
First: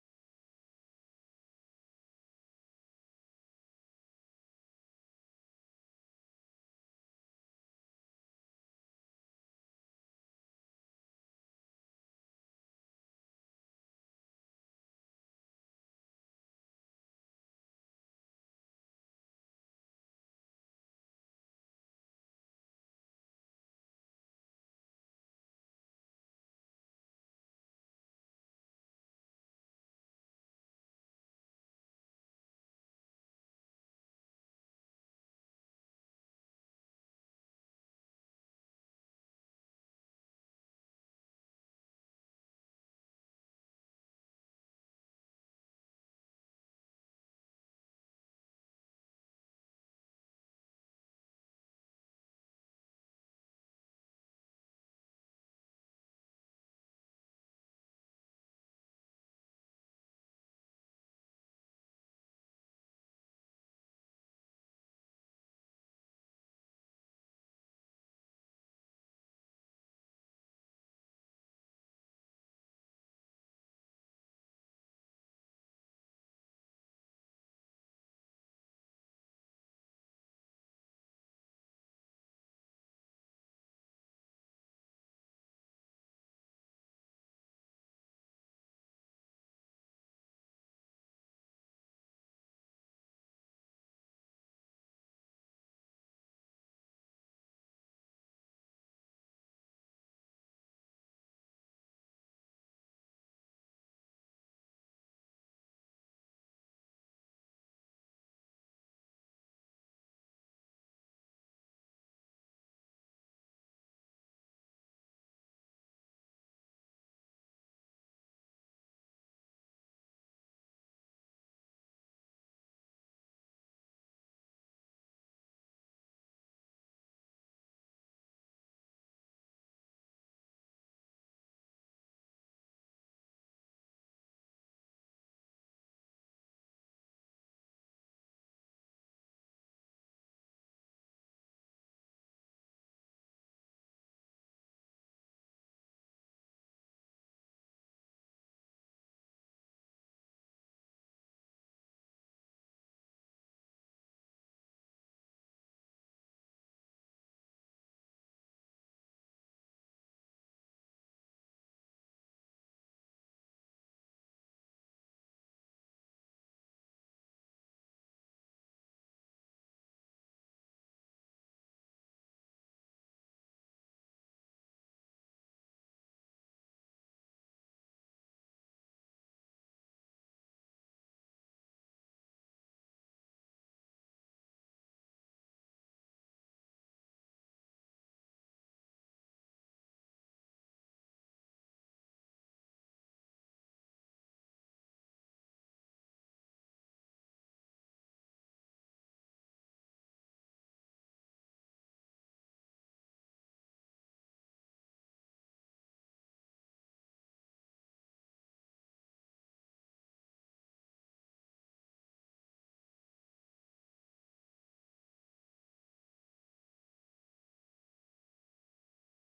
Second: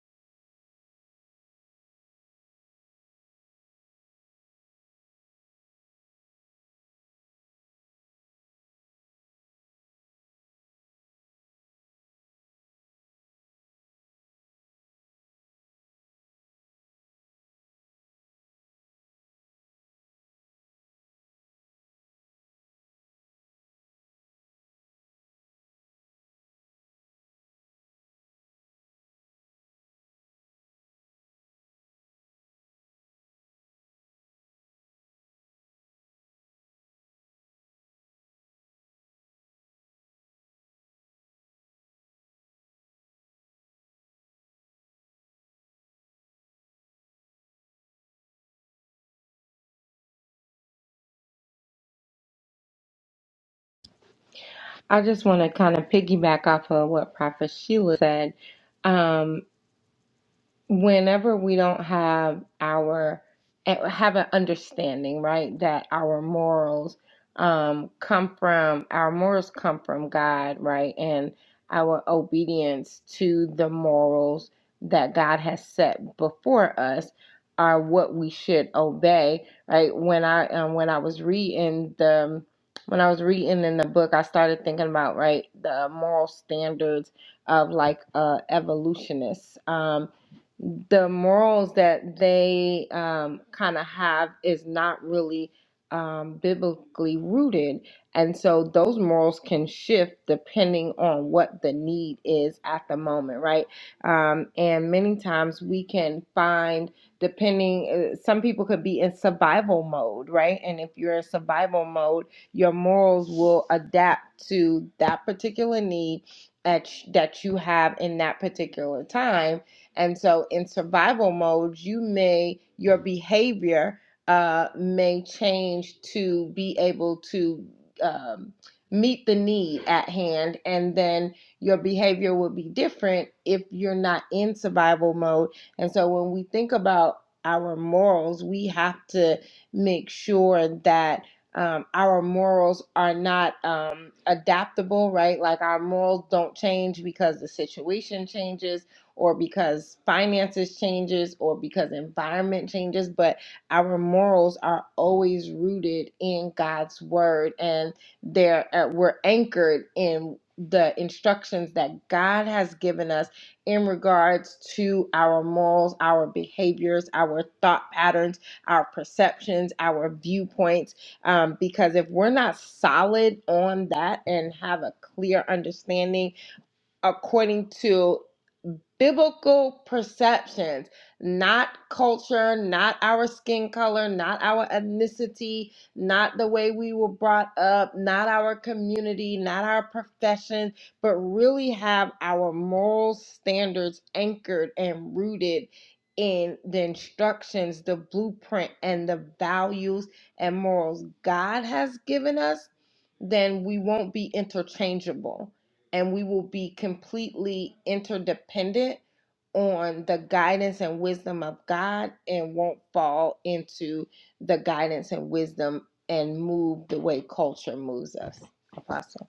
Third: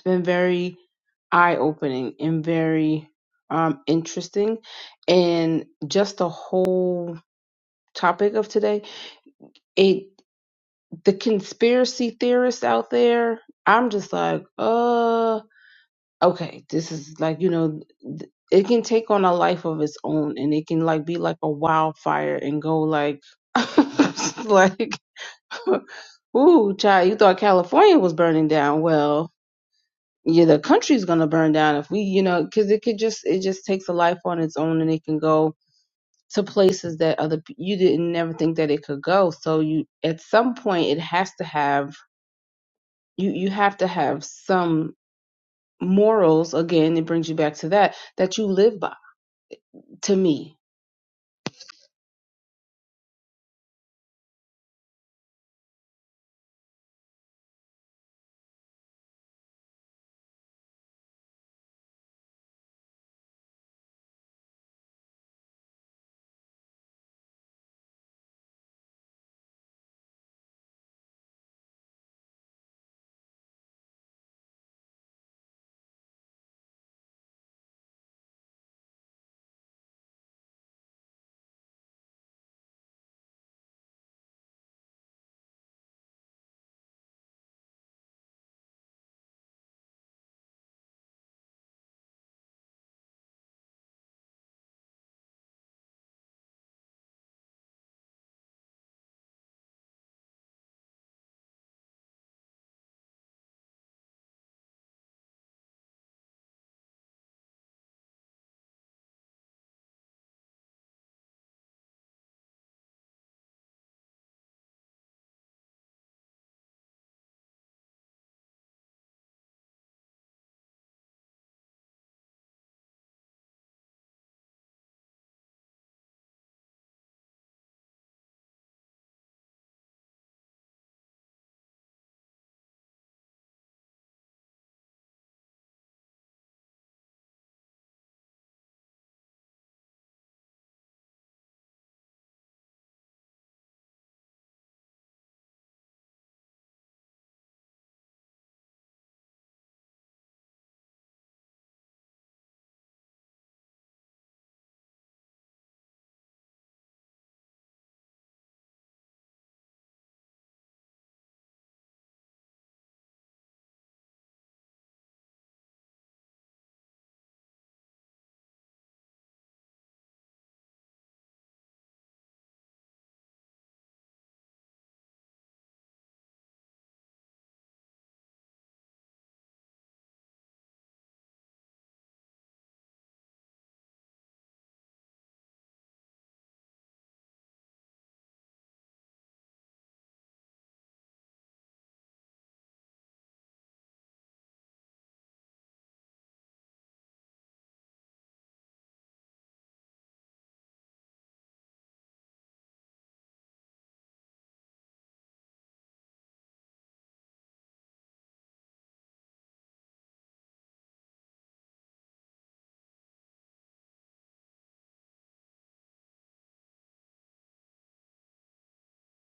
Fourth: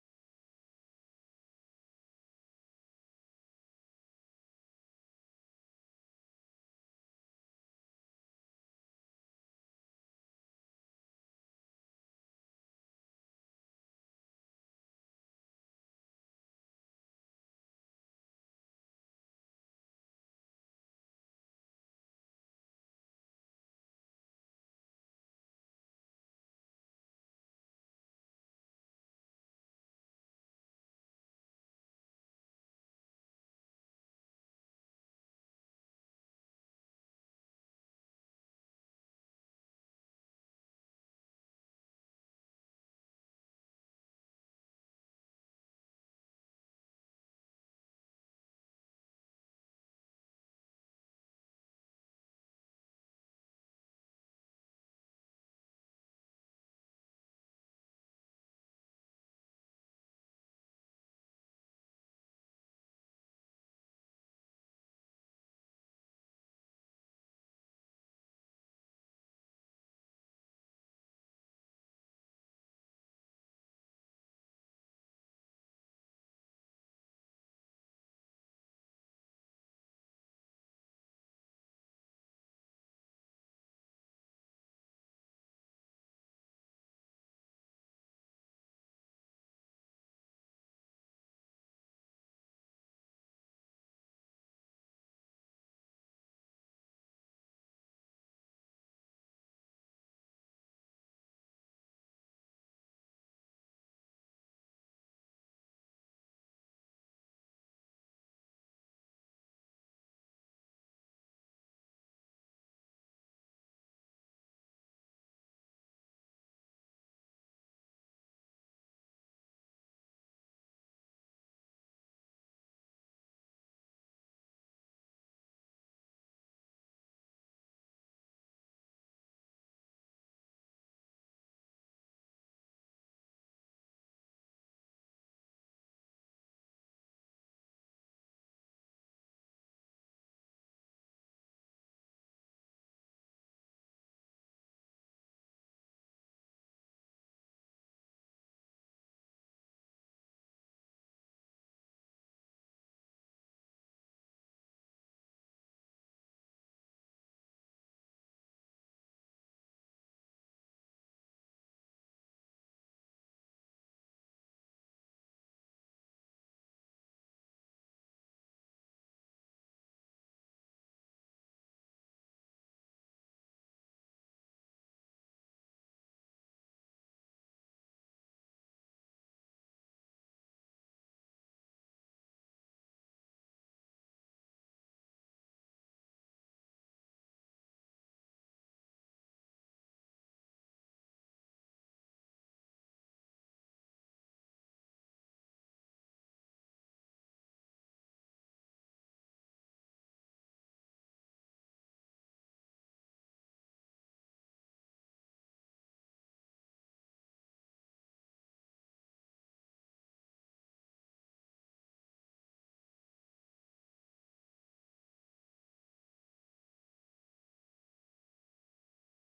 S3: it's been very eye opening and very um, interesting. And just the whole topic of today, it the conspiracy theorists out there, I'm just like, uh, okay, this is like, you know, th- it can take on a life of its own and it can like be like a wildfire and go like, like, ooh, child, you thought California was burning down. well. yeah, the country's gonna burn down if we, you know, because it could just it just takes a life on its own, and it can go to places that other pe- you didn't never think that it could go. So you, at some point, it has to have you. You have to have some morals. Again, it brings you back to that that you live by. To me,
S2: I just want to kind of piggyback off of what Prophet Sheila said. Um, whenever we don't have our eh, have an understanding right that our morals um come from our morals come from god right and our obedience to the morals that god has set before us are what we should obey right when i um, when i was reading the when i was reading in the book i started thinking about right the moral standards of like uh evolutionists um the morals that they um, kind of have is not really um, biblically rooted. And so those morals can shift depending on what the need is at the moment, right? Um, and many times we can find, depending, uh, some people could be in survival mode, right? And if you're in survival mode, your morals will adapt to that particular need at, that you have in that particular time and so in survival mode, you may, your behavior uh, may change to be able to um, meet the need at hand. And then your behavior will be different if you're not in survival mode. And so when we think about our morals, we have to make sure that um, our morals are not um, adaptable, right? Like our morals don't change because the situation changes or because finances changes or because environment changes but our morals are always rooted in God's word and they're uh, we're anchored in the instructions that God has given us in regards to our morals, our behaviors, our thought patterns, our perceptions, our viewpoints. Um, because if we're not solid on that and have a clear understanding according to biblical perceptions, not culture, not our skin color, not our ethnicity, not the way we were brought up, not our community, not our profession, but really have our moral standards anchored and rooted in the instructions, the blueprint, and the values and morals God has given us, then we won't be interchangeable and we will be completely interdependent on the guidance and wisdom of God and won't fall into the guidance and wisdom and move the way culture moves us. Apostle.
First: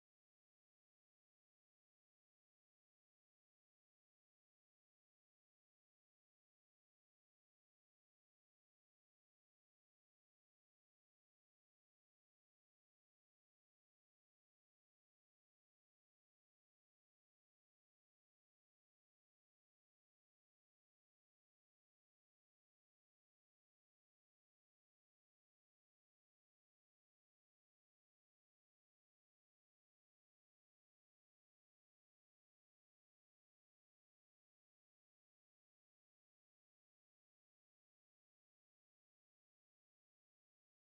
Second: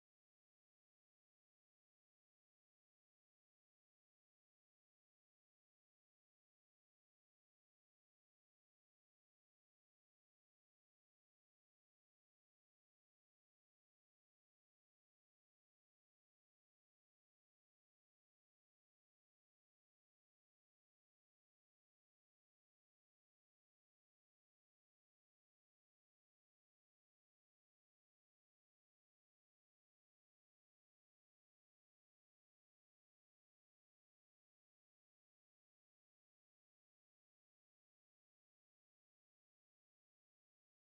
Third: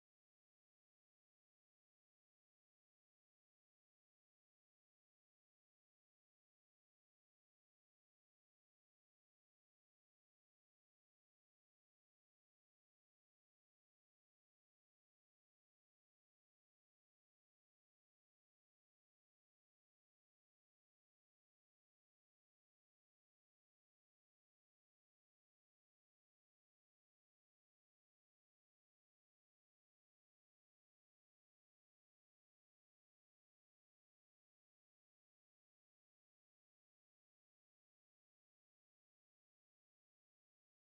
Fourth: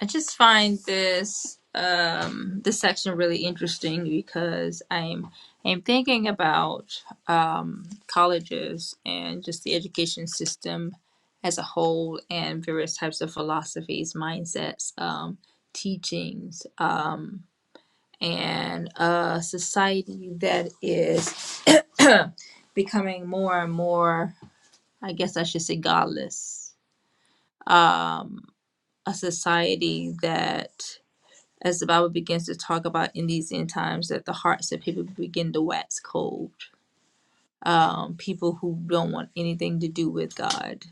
S1: I just find this um this section really interesting because I'm I'm thinking about um colleges and just the education system as a whole and various types of philosophies, mindsets, um, teachings, um, and a society that is becoming more and more, I guess I should say godless. A society that as the Bible begins to talk about in these end times, that the hearts of people begin to wax cold. Um, people who don't want anything to do with God.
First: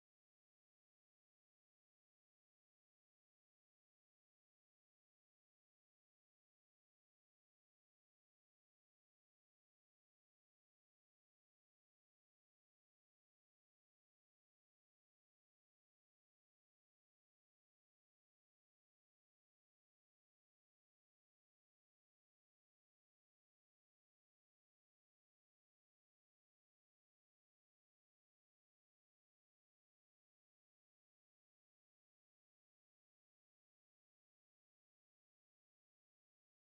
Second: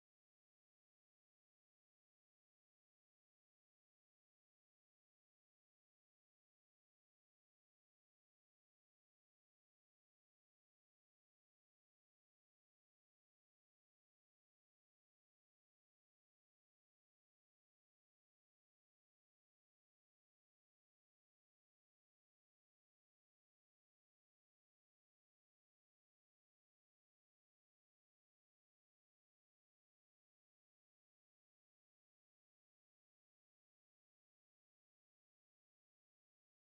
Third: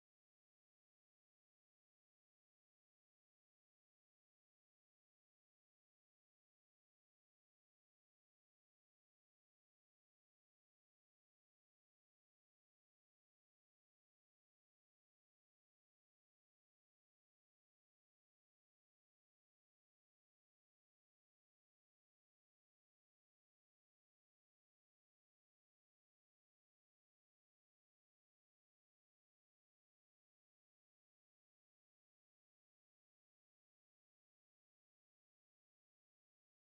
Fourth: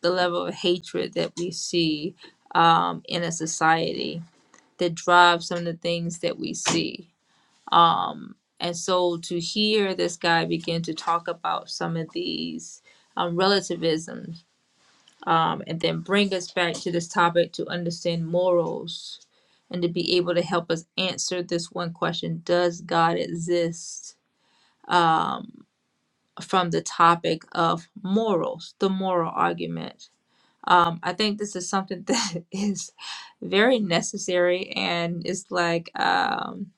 S1: The level of hatred that we see um, in a society that drives some of the things that we see. Um, and so to hear this guy begin to talk about some of these um, relativisms um, and then bring us back to this topic to understand morals and to be able to help us answer this one question Does God exist? Um, from the topic of morals, the moral argument. Um, I think this is something that is very necessary, and it's like um,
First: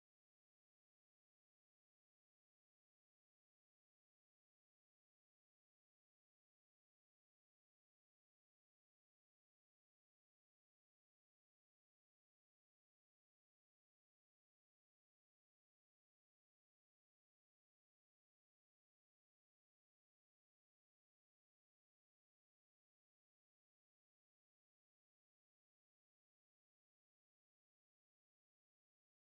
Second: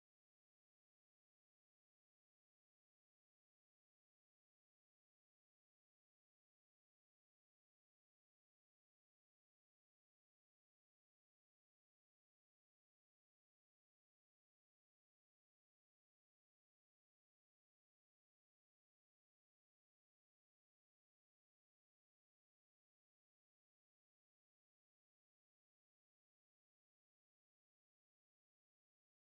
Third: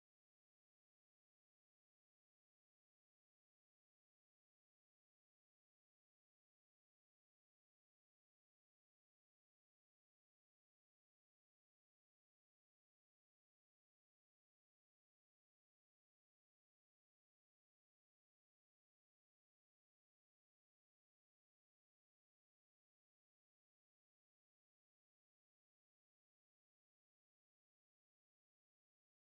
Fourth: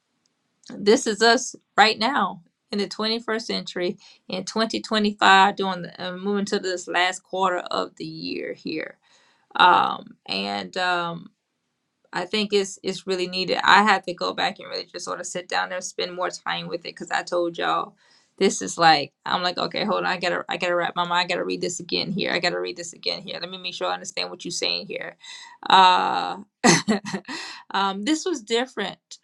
S1: this is us right now in the 21st century in 2025, doing the, uh, moving to this last quarter of the year here um and um i think it's it's really needed i had to go back and really just sort of sit down there spend more time with it because i told y'all this is like i'm like okay hold on i gotta i gotta wrap my mind i gotta read this again here i gotta read this again here let me make sure i understand what you're saying here uh um this was different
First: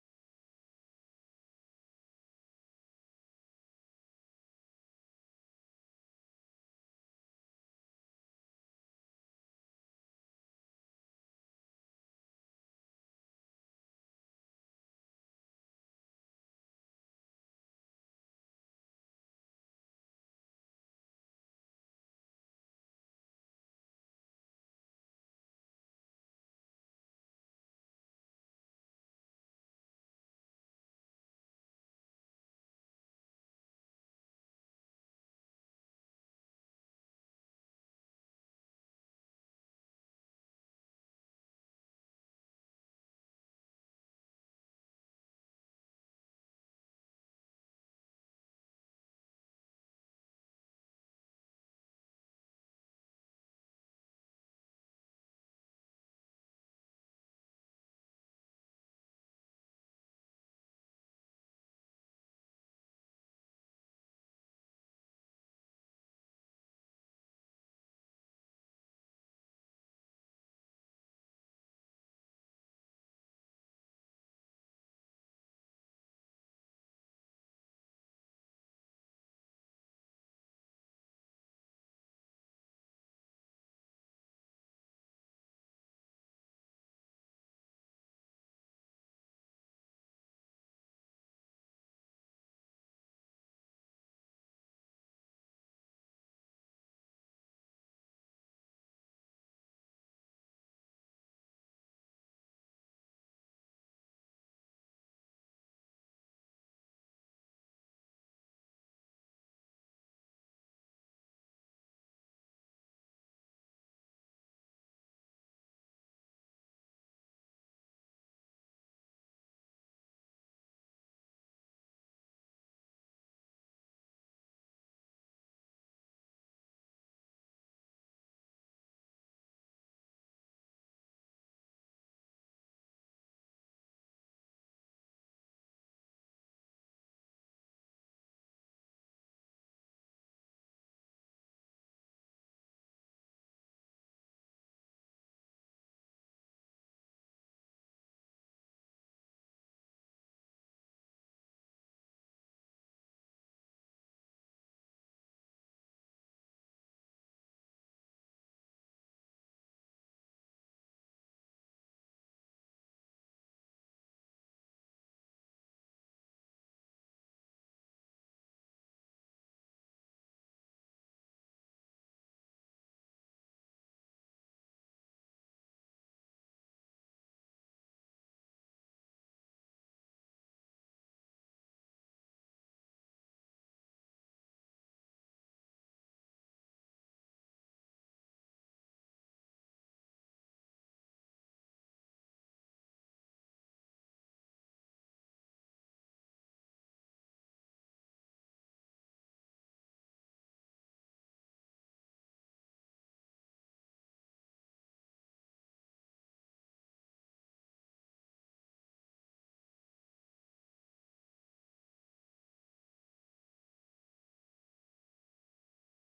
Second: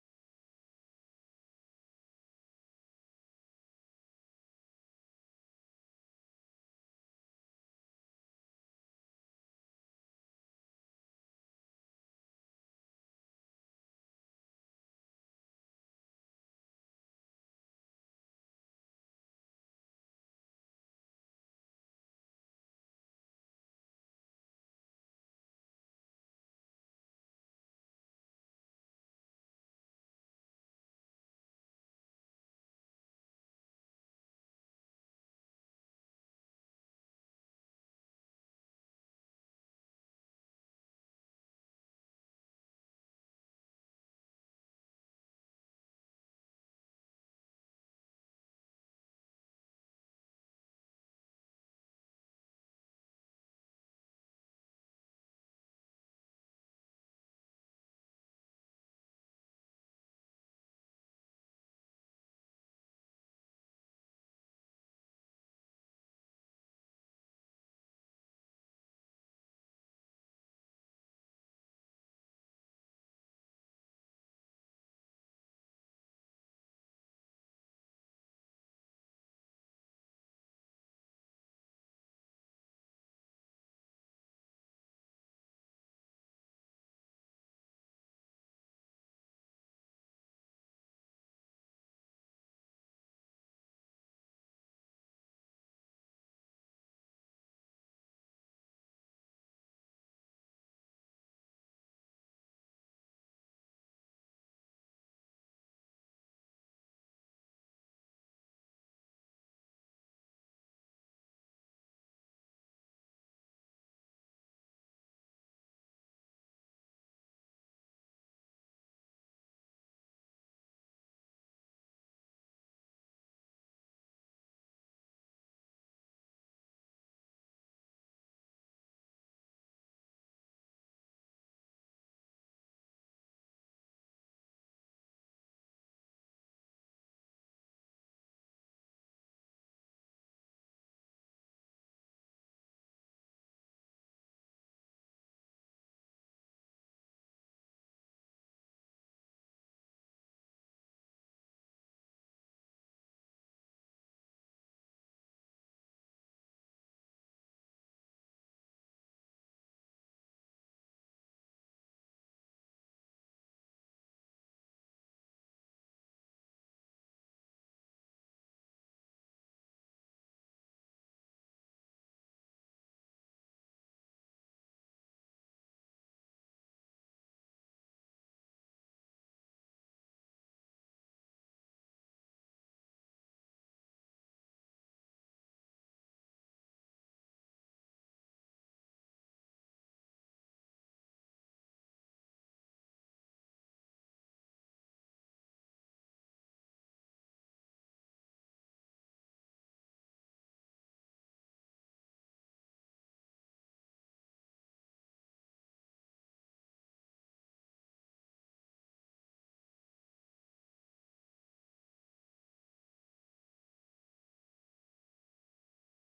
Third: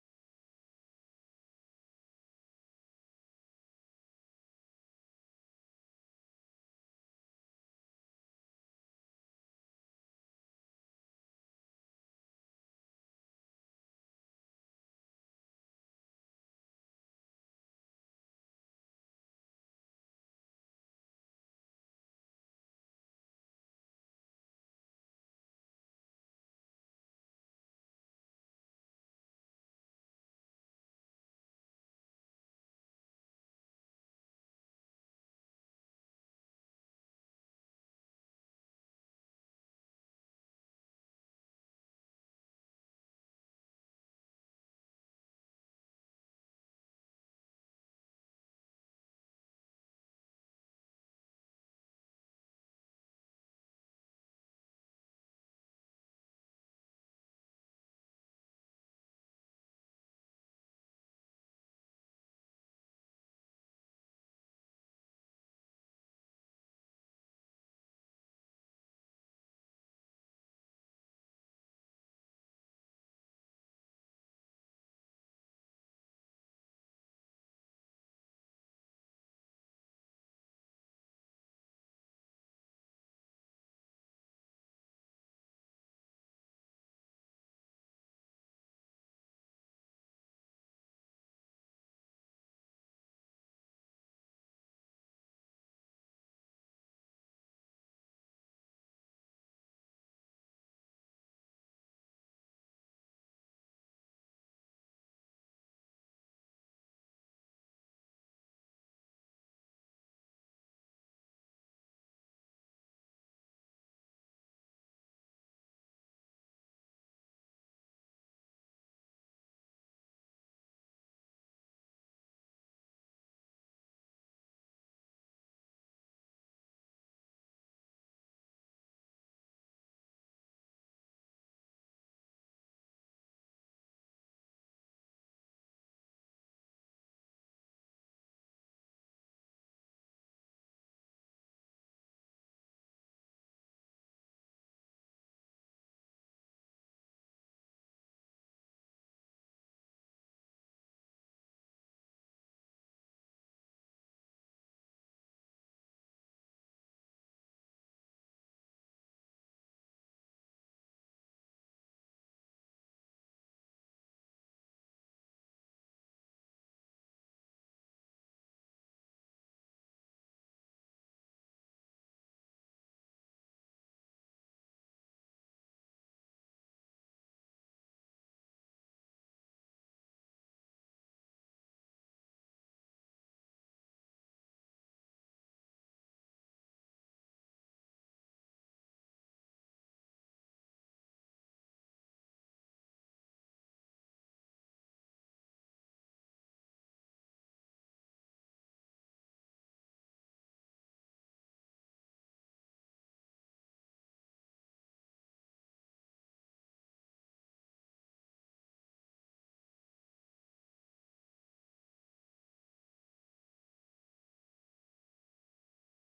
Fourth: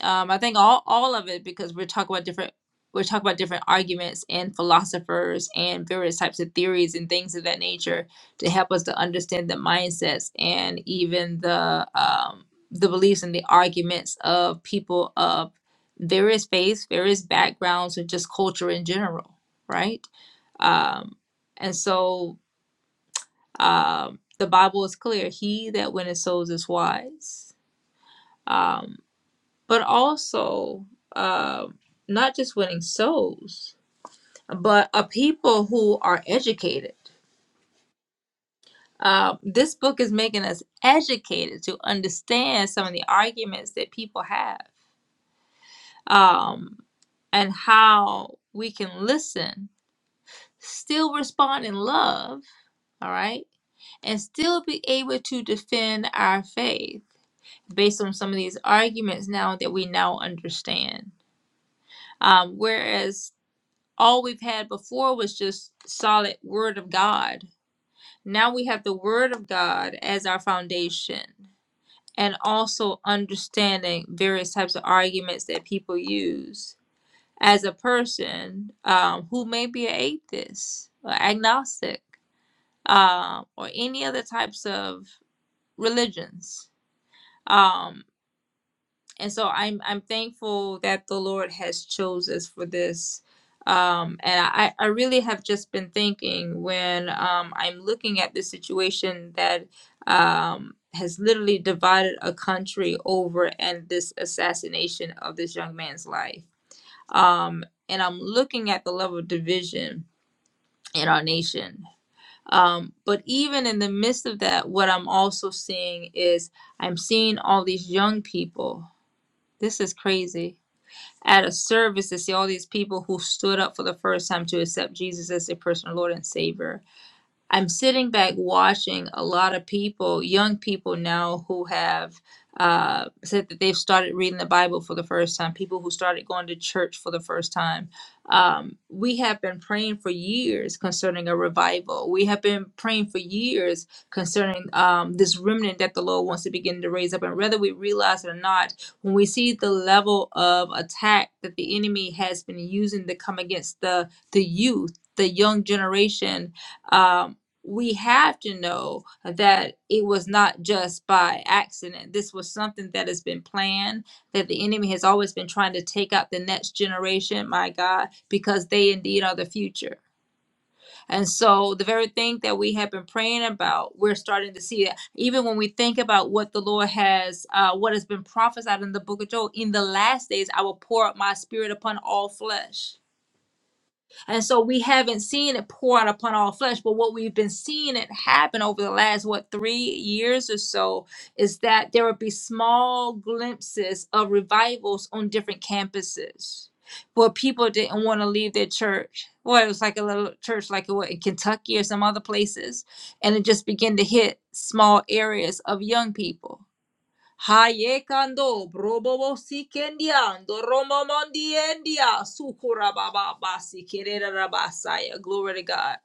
S1: um, I think all all of it because we're talking about different we're talking about different arguments and philosophers and various types of theories and things of that nature to help us to understand the mindsets and even the um, the beliefs and the arguments of people of various faiths, various backgrounds, and just culture in general, right? Um, and so um, the Bible is clear: he that winneth souls is wise. Um, but also um not just winning souls, but a people who are educated. Um, this book is making us educated to understand some of the arguments that people have um, and how we can listen, still respond in love, all right, and still be able to defend our faith based on some of these arguments now that we now understand. Um, whereas all we've had before was just solid word of god now we have the word of god as our foundation and also understanding various types of arguments that people use as a person um, who may be an atheist or agnostic um, or any other types of religions um, and so I'm I'm thankful that the Lord has chose us for this. Um, and I, I really have just been thinking when um, I'm looking at this situation that um, has literally divided a country over and this assassination of this young man's life. Um, and I'm looking at the level of division in our nation. Um, but even in the midst of that, what I'm also seeing is I'm seeing all these young people. This is crazy at a service to see all these people who stood up for the first time to accept Jesus as their personal Lord and Savior. I'm sitting back watching a lot of people, young people now, who have uh, said that they've started reading the Bible for the first time, people who started going to church for the first time. Um, we have been praying for years concerning a revival. We have been praying for years concerning um, this remnant that the Lord wants to begin to raise up. And whether we realize it or not, when we see the level of attack that the enemy has been using to come against the, the youth, the young generation, um, we have to know that it was not just by accident. This was something that has been planned, that the enemy has always been trying to take out the next generation, my God, because they indeed are the future. And so the very thing that we have been praying about, we're starting to see it. Even when we think about what the Lord has, uh, what has been prophesied in the book of Joel, in the last days, I will pour out my spirit upon all flesh. And so we haven't seen it pour out upon all flesh, but what we've been seeing it happen over the last, what, three years or so is that there would be small glimpses of revivals on different campuses where people didn't want to leave their church. Well, it was like a little church, like it was in Kentucky or some other places, and it just began to hit small areas of young people. Hayekando, brobobo sikendiando, romomondiendia, sukurababa, sikererabasaya. Glory to God.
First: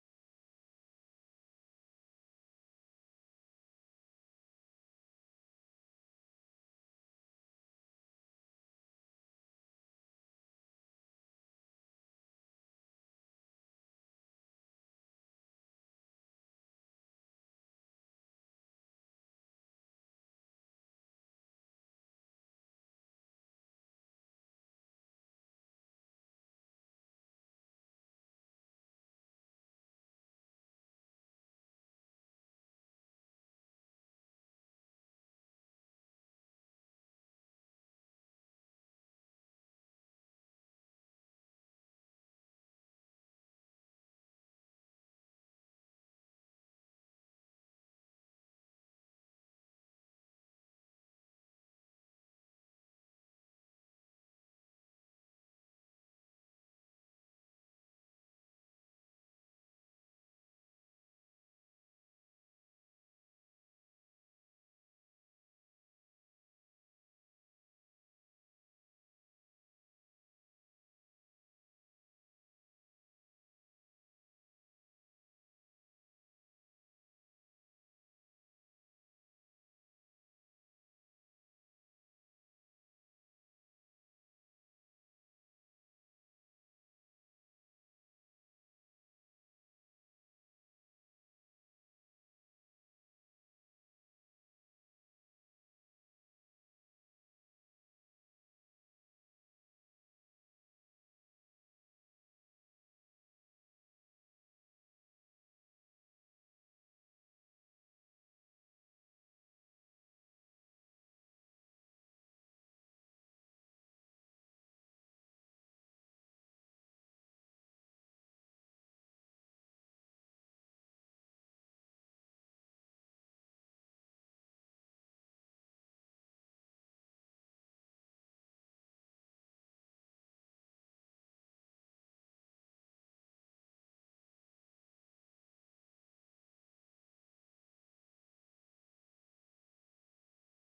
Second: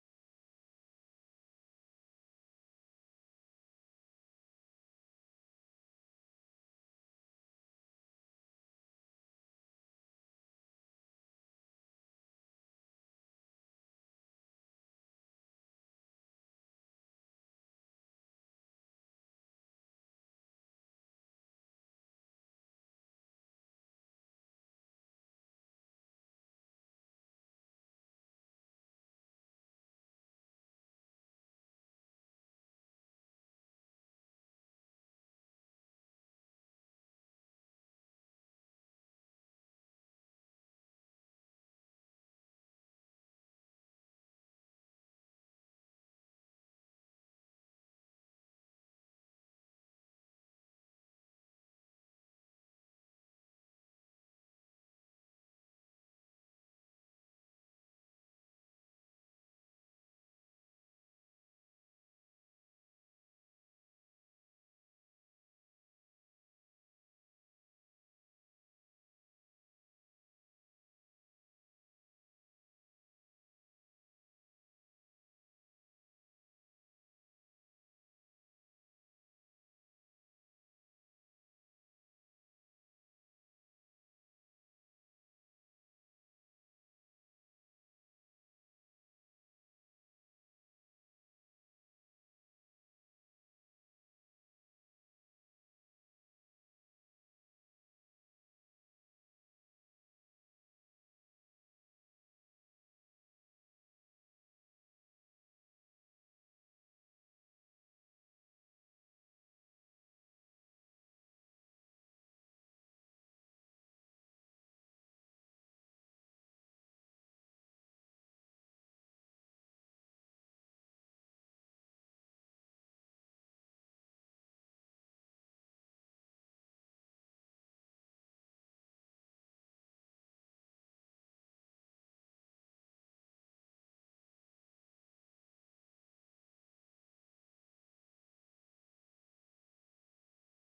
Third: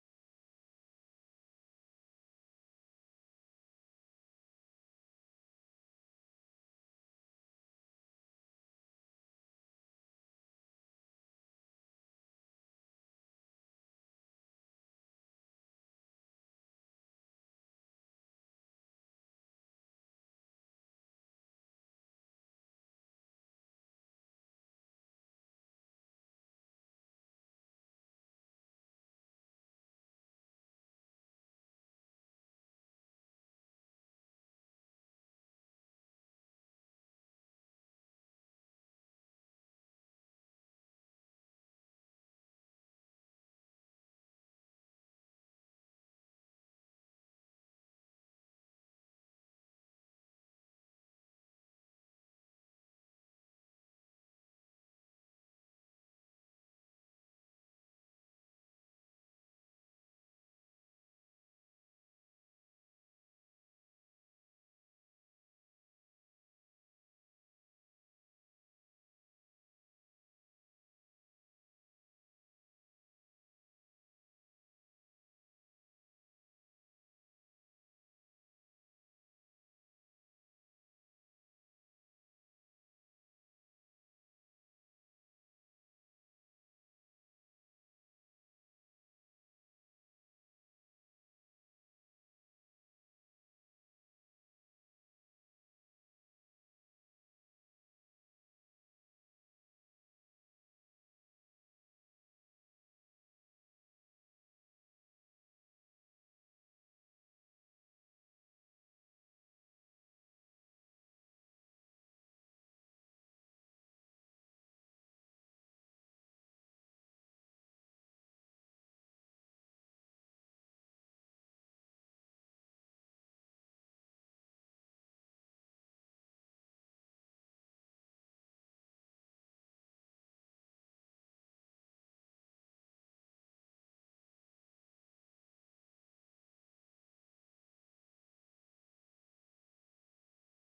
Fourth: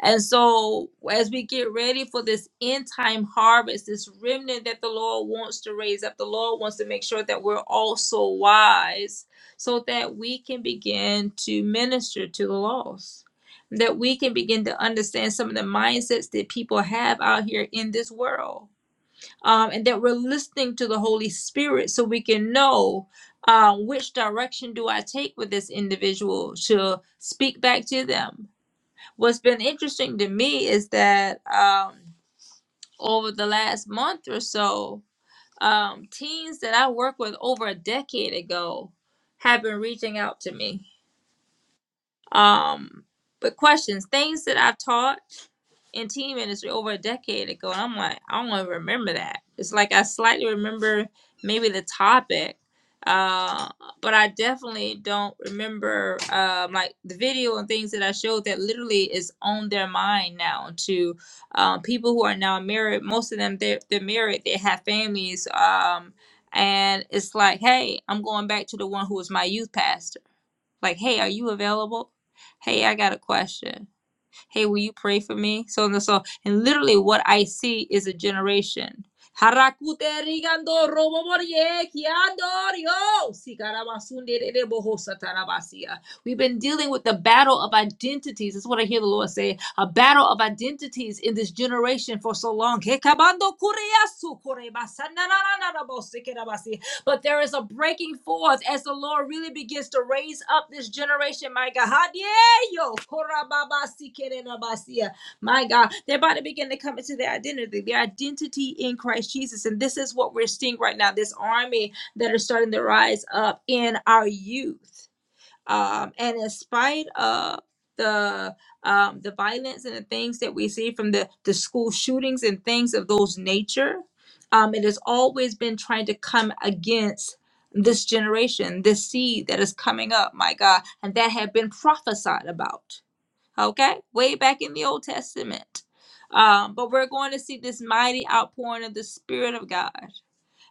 S1: And so, as we get ready for this end time harvest, this remnant that the Lord wants to raise up, the Lord wants to make sure that we're also wise so that we can begin to minister to the lost. That we can begin to understand some of the mindsets that people have out here in this world um, and that we're listening to the Holy Spirit so we can know uh, which direction do I take with this individual to speak back to them. What's been interesting to me is that um, over the last month or so, um, teens that I worked with over a decade ago have been reaching out to me. Um, but questions, things that I've taught in team ministry over a decade ago. And I'm like, I don't even remember that. It's like I slightly remember maybe the topic, uh, but I definitely don't remember um, like the video and things that I showed that literally is on their mind now to um, people who are now married. Most of them, they're, they're married, they have families. Um, and it's like, hey, I'm going back to the one who was my youth pastor. Like, hey, are you available? Hey, I got a question hey, will you pray for me? So and so. And literally what I see is a generation. Harakute rigando robo morie kiando Sikarabasunde rere boho satarabasia. We've been dealing with the battle of identities. That's what I hear the Lord say. A battle of identities in this generation for so long. Hekabando kureyasu korebasa nanananarabo sikerabasi. But there is a breaking forth as the Lord really begins to raise up this generation, my God. Hadieyo, korababasikerenabasia. My God, they're about to begin to come into their identity, their identity in Christ Jesus. And this is what we're seeing right now this army that are starting to rise up in our youth um, and in spite of the um, the violence and the things that we see from the the school shootings and things of those nature, um, it has always been trying to come against this generation, this seed that is coming up, my God, and that had been prophesied about, okay, way back in the Old Testament. Um, but we're going to see this mighty outpouring of the Spirit of God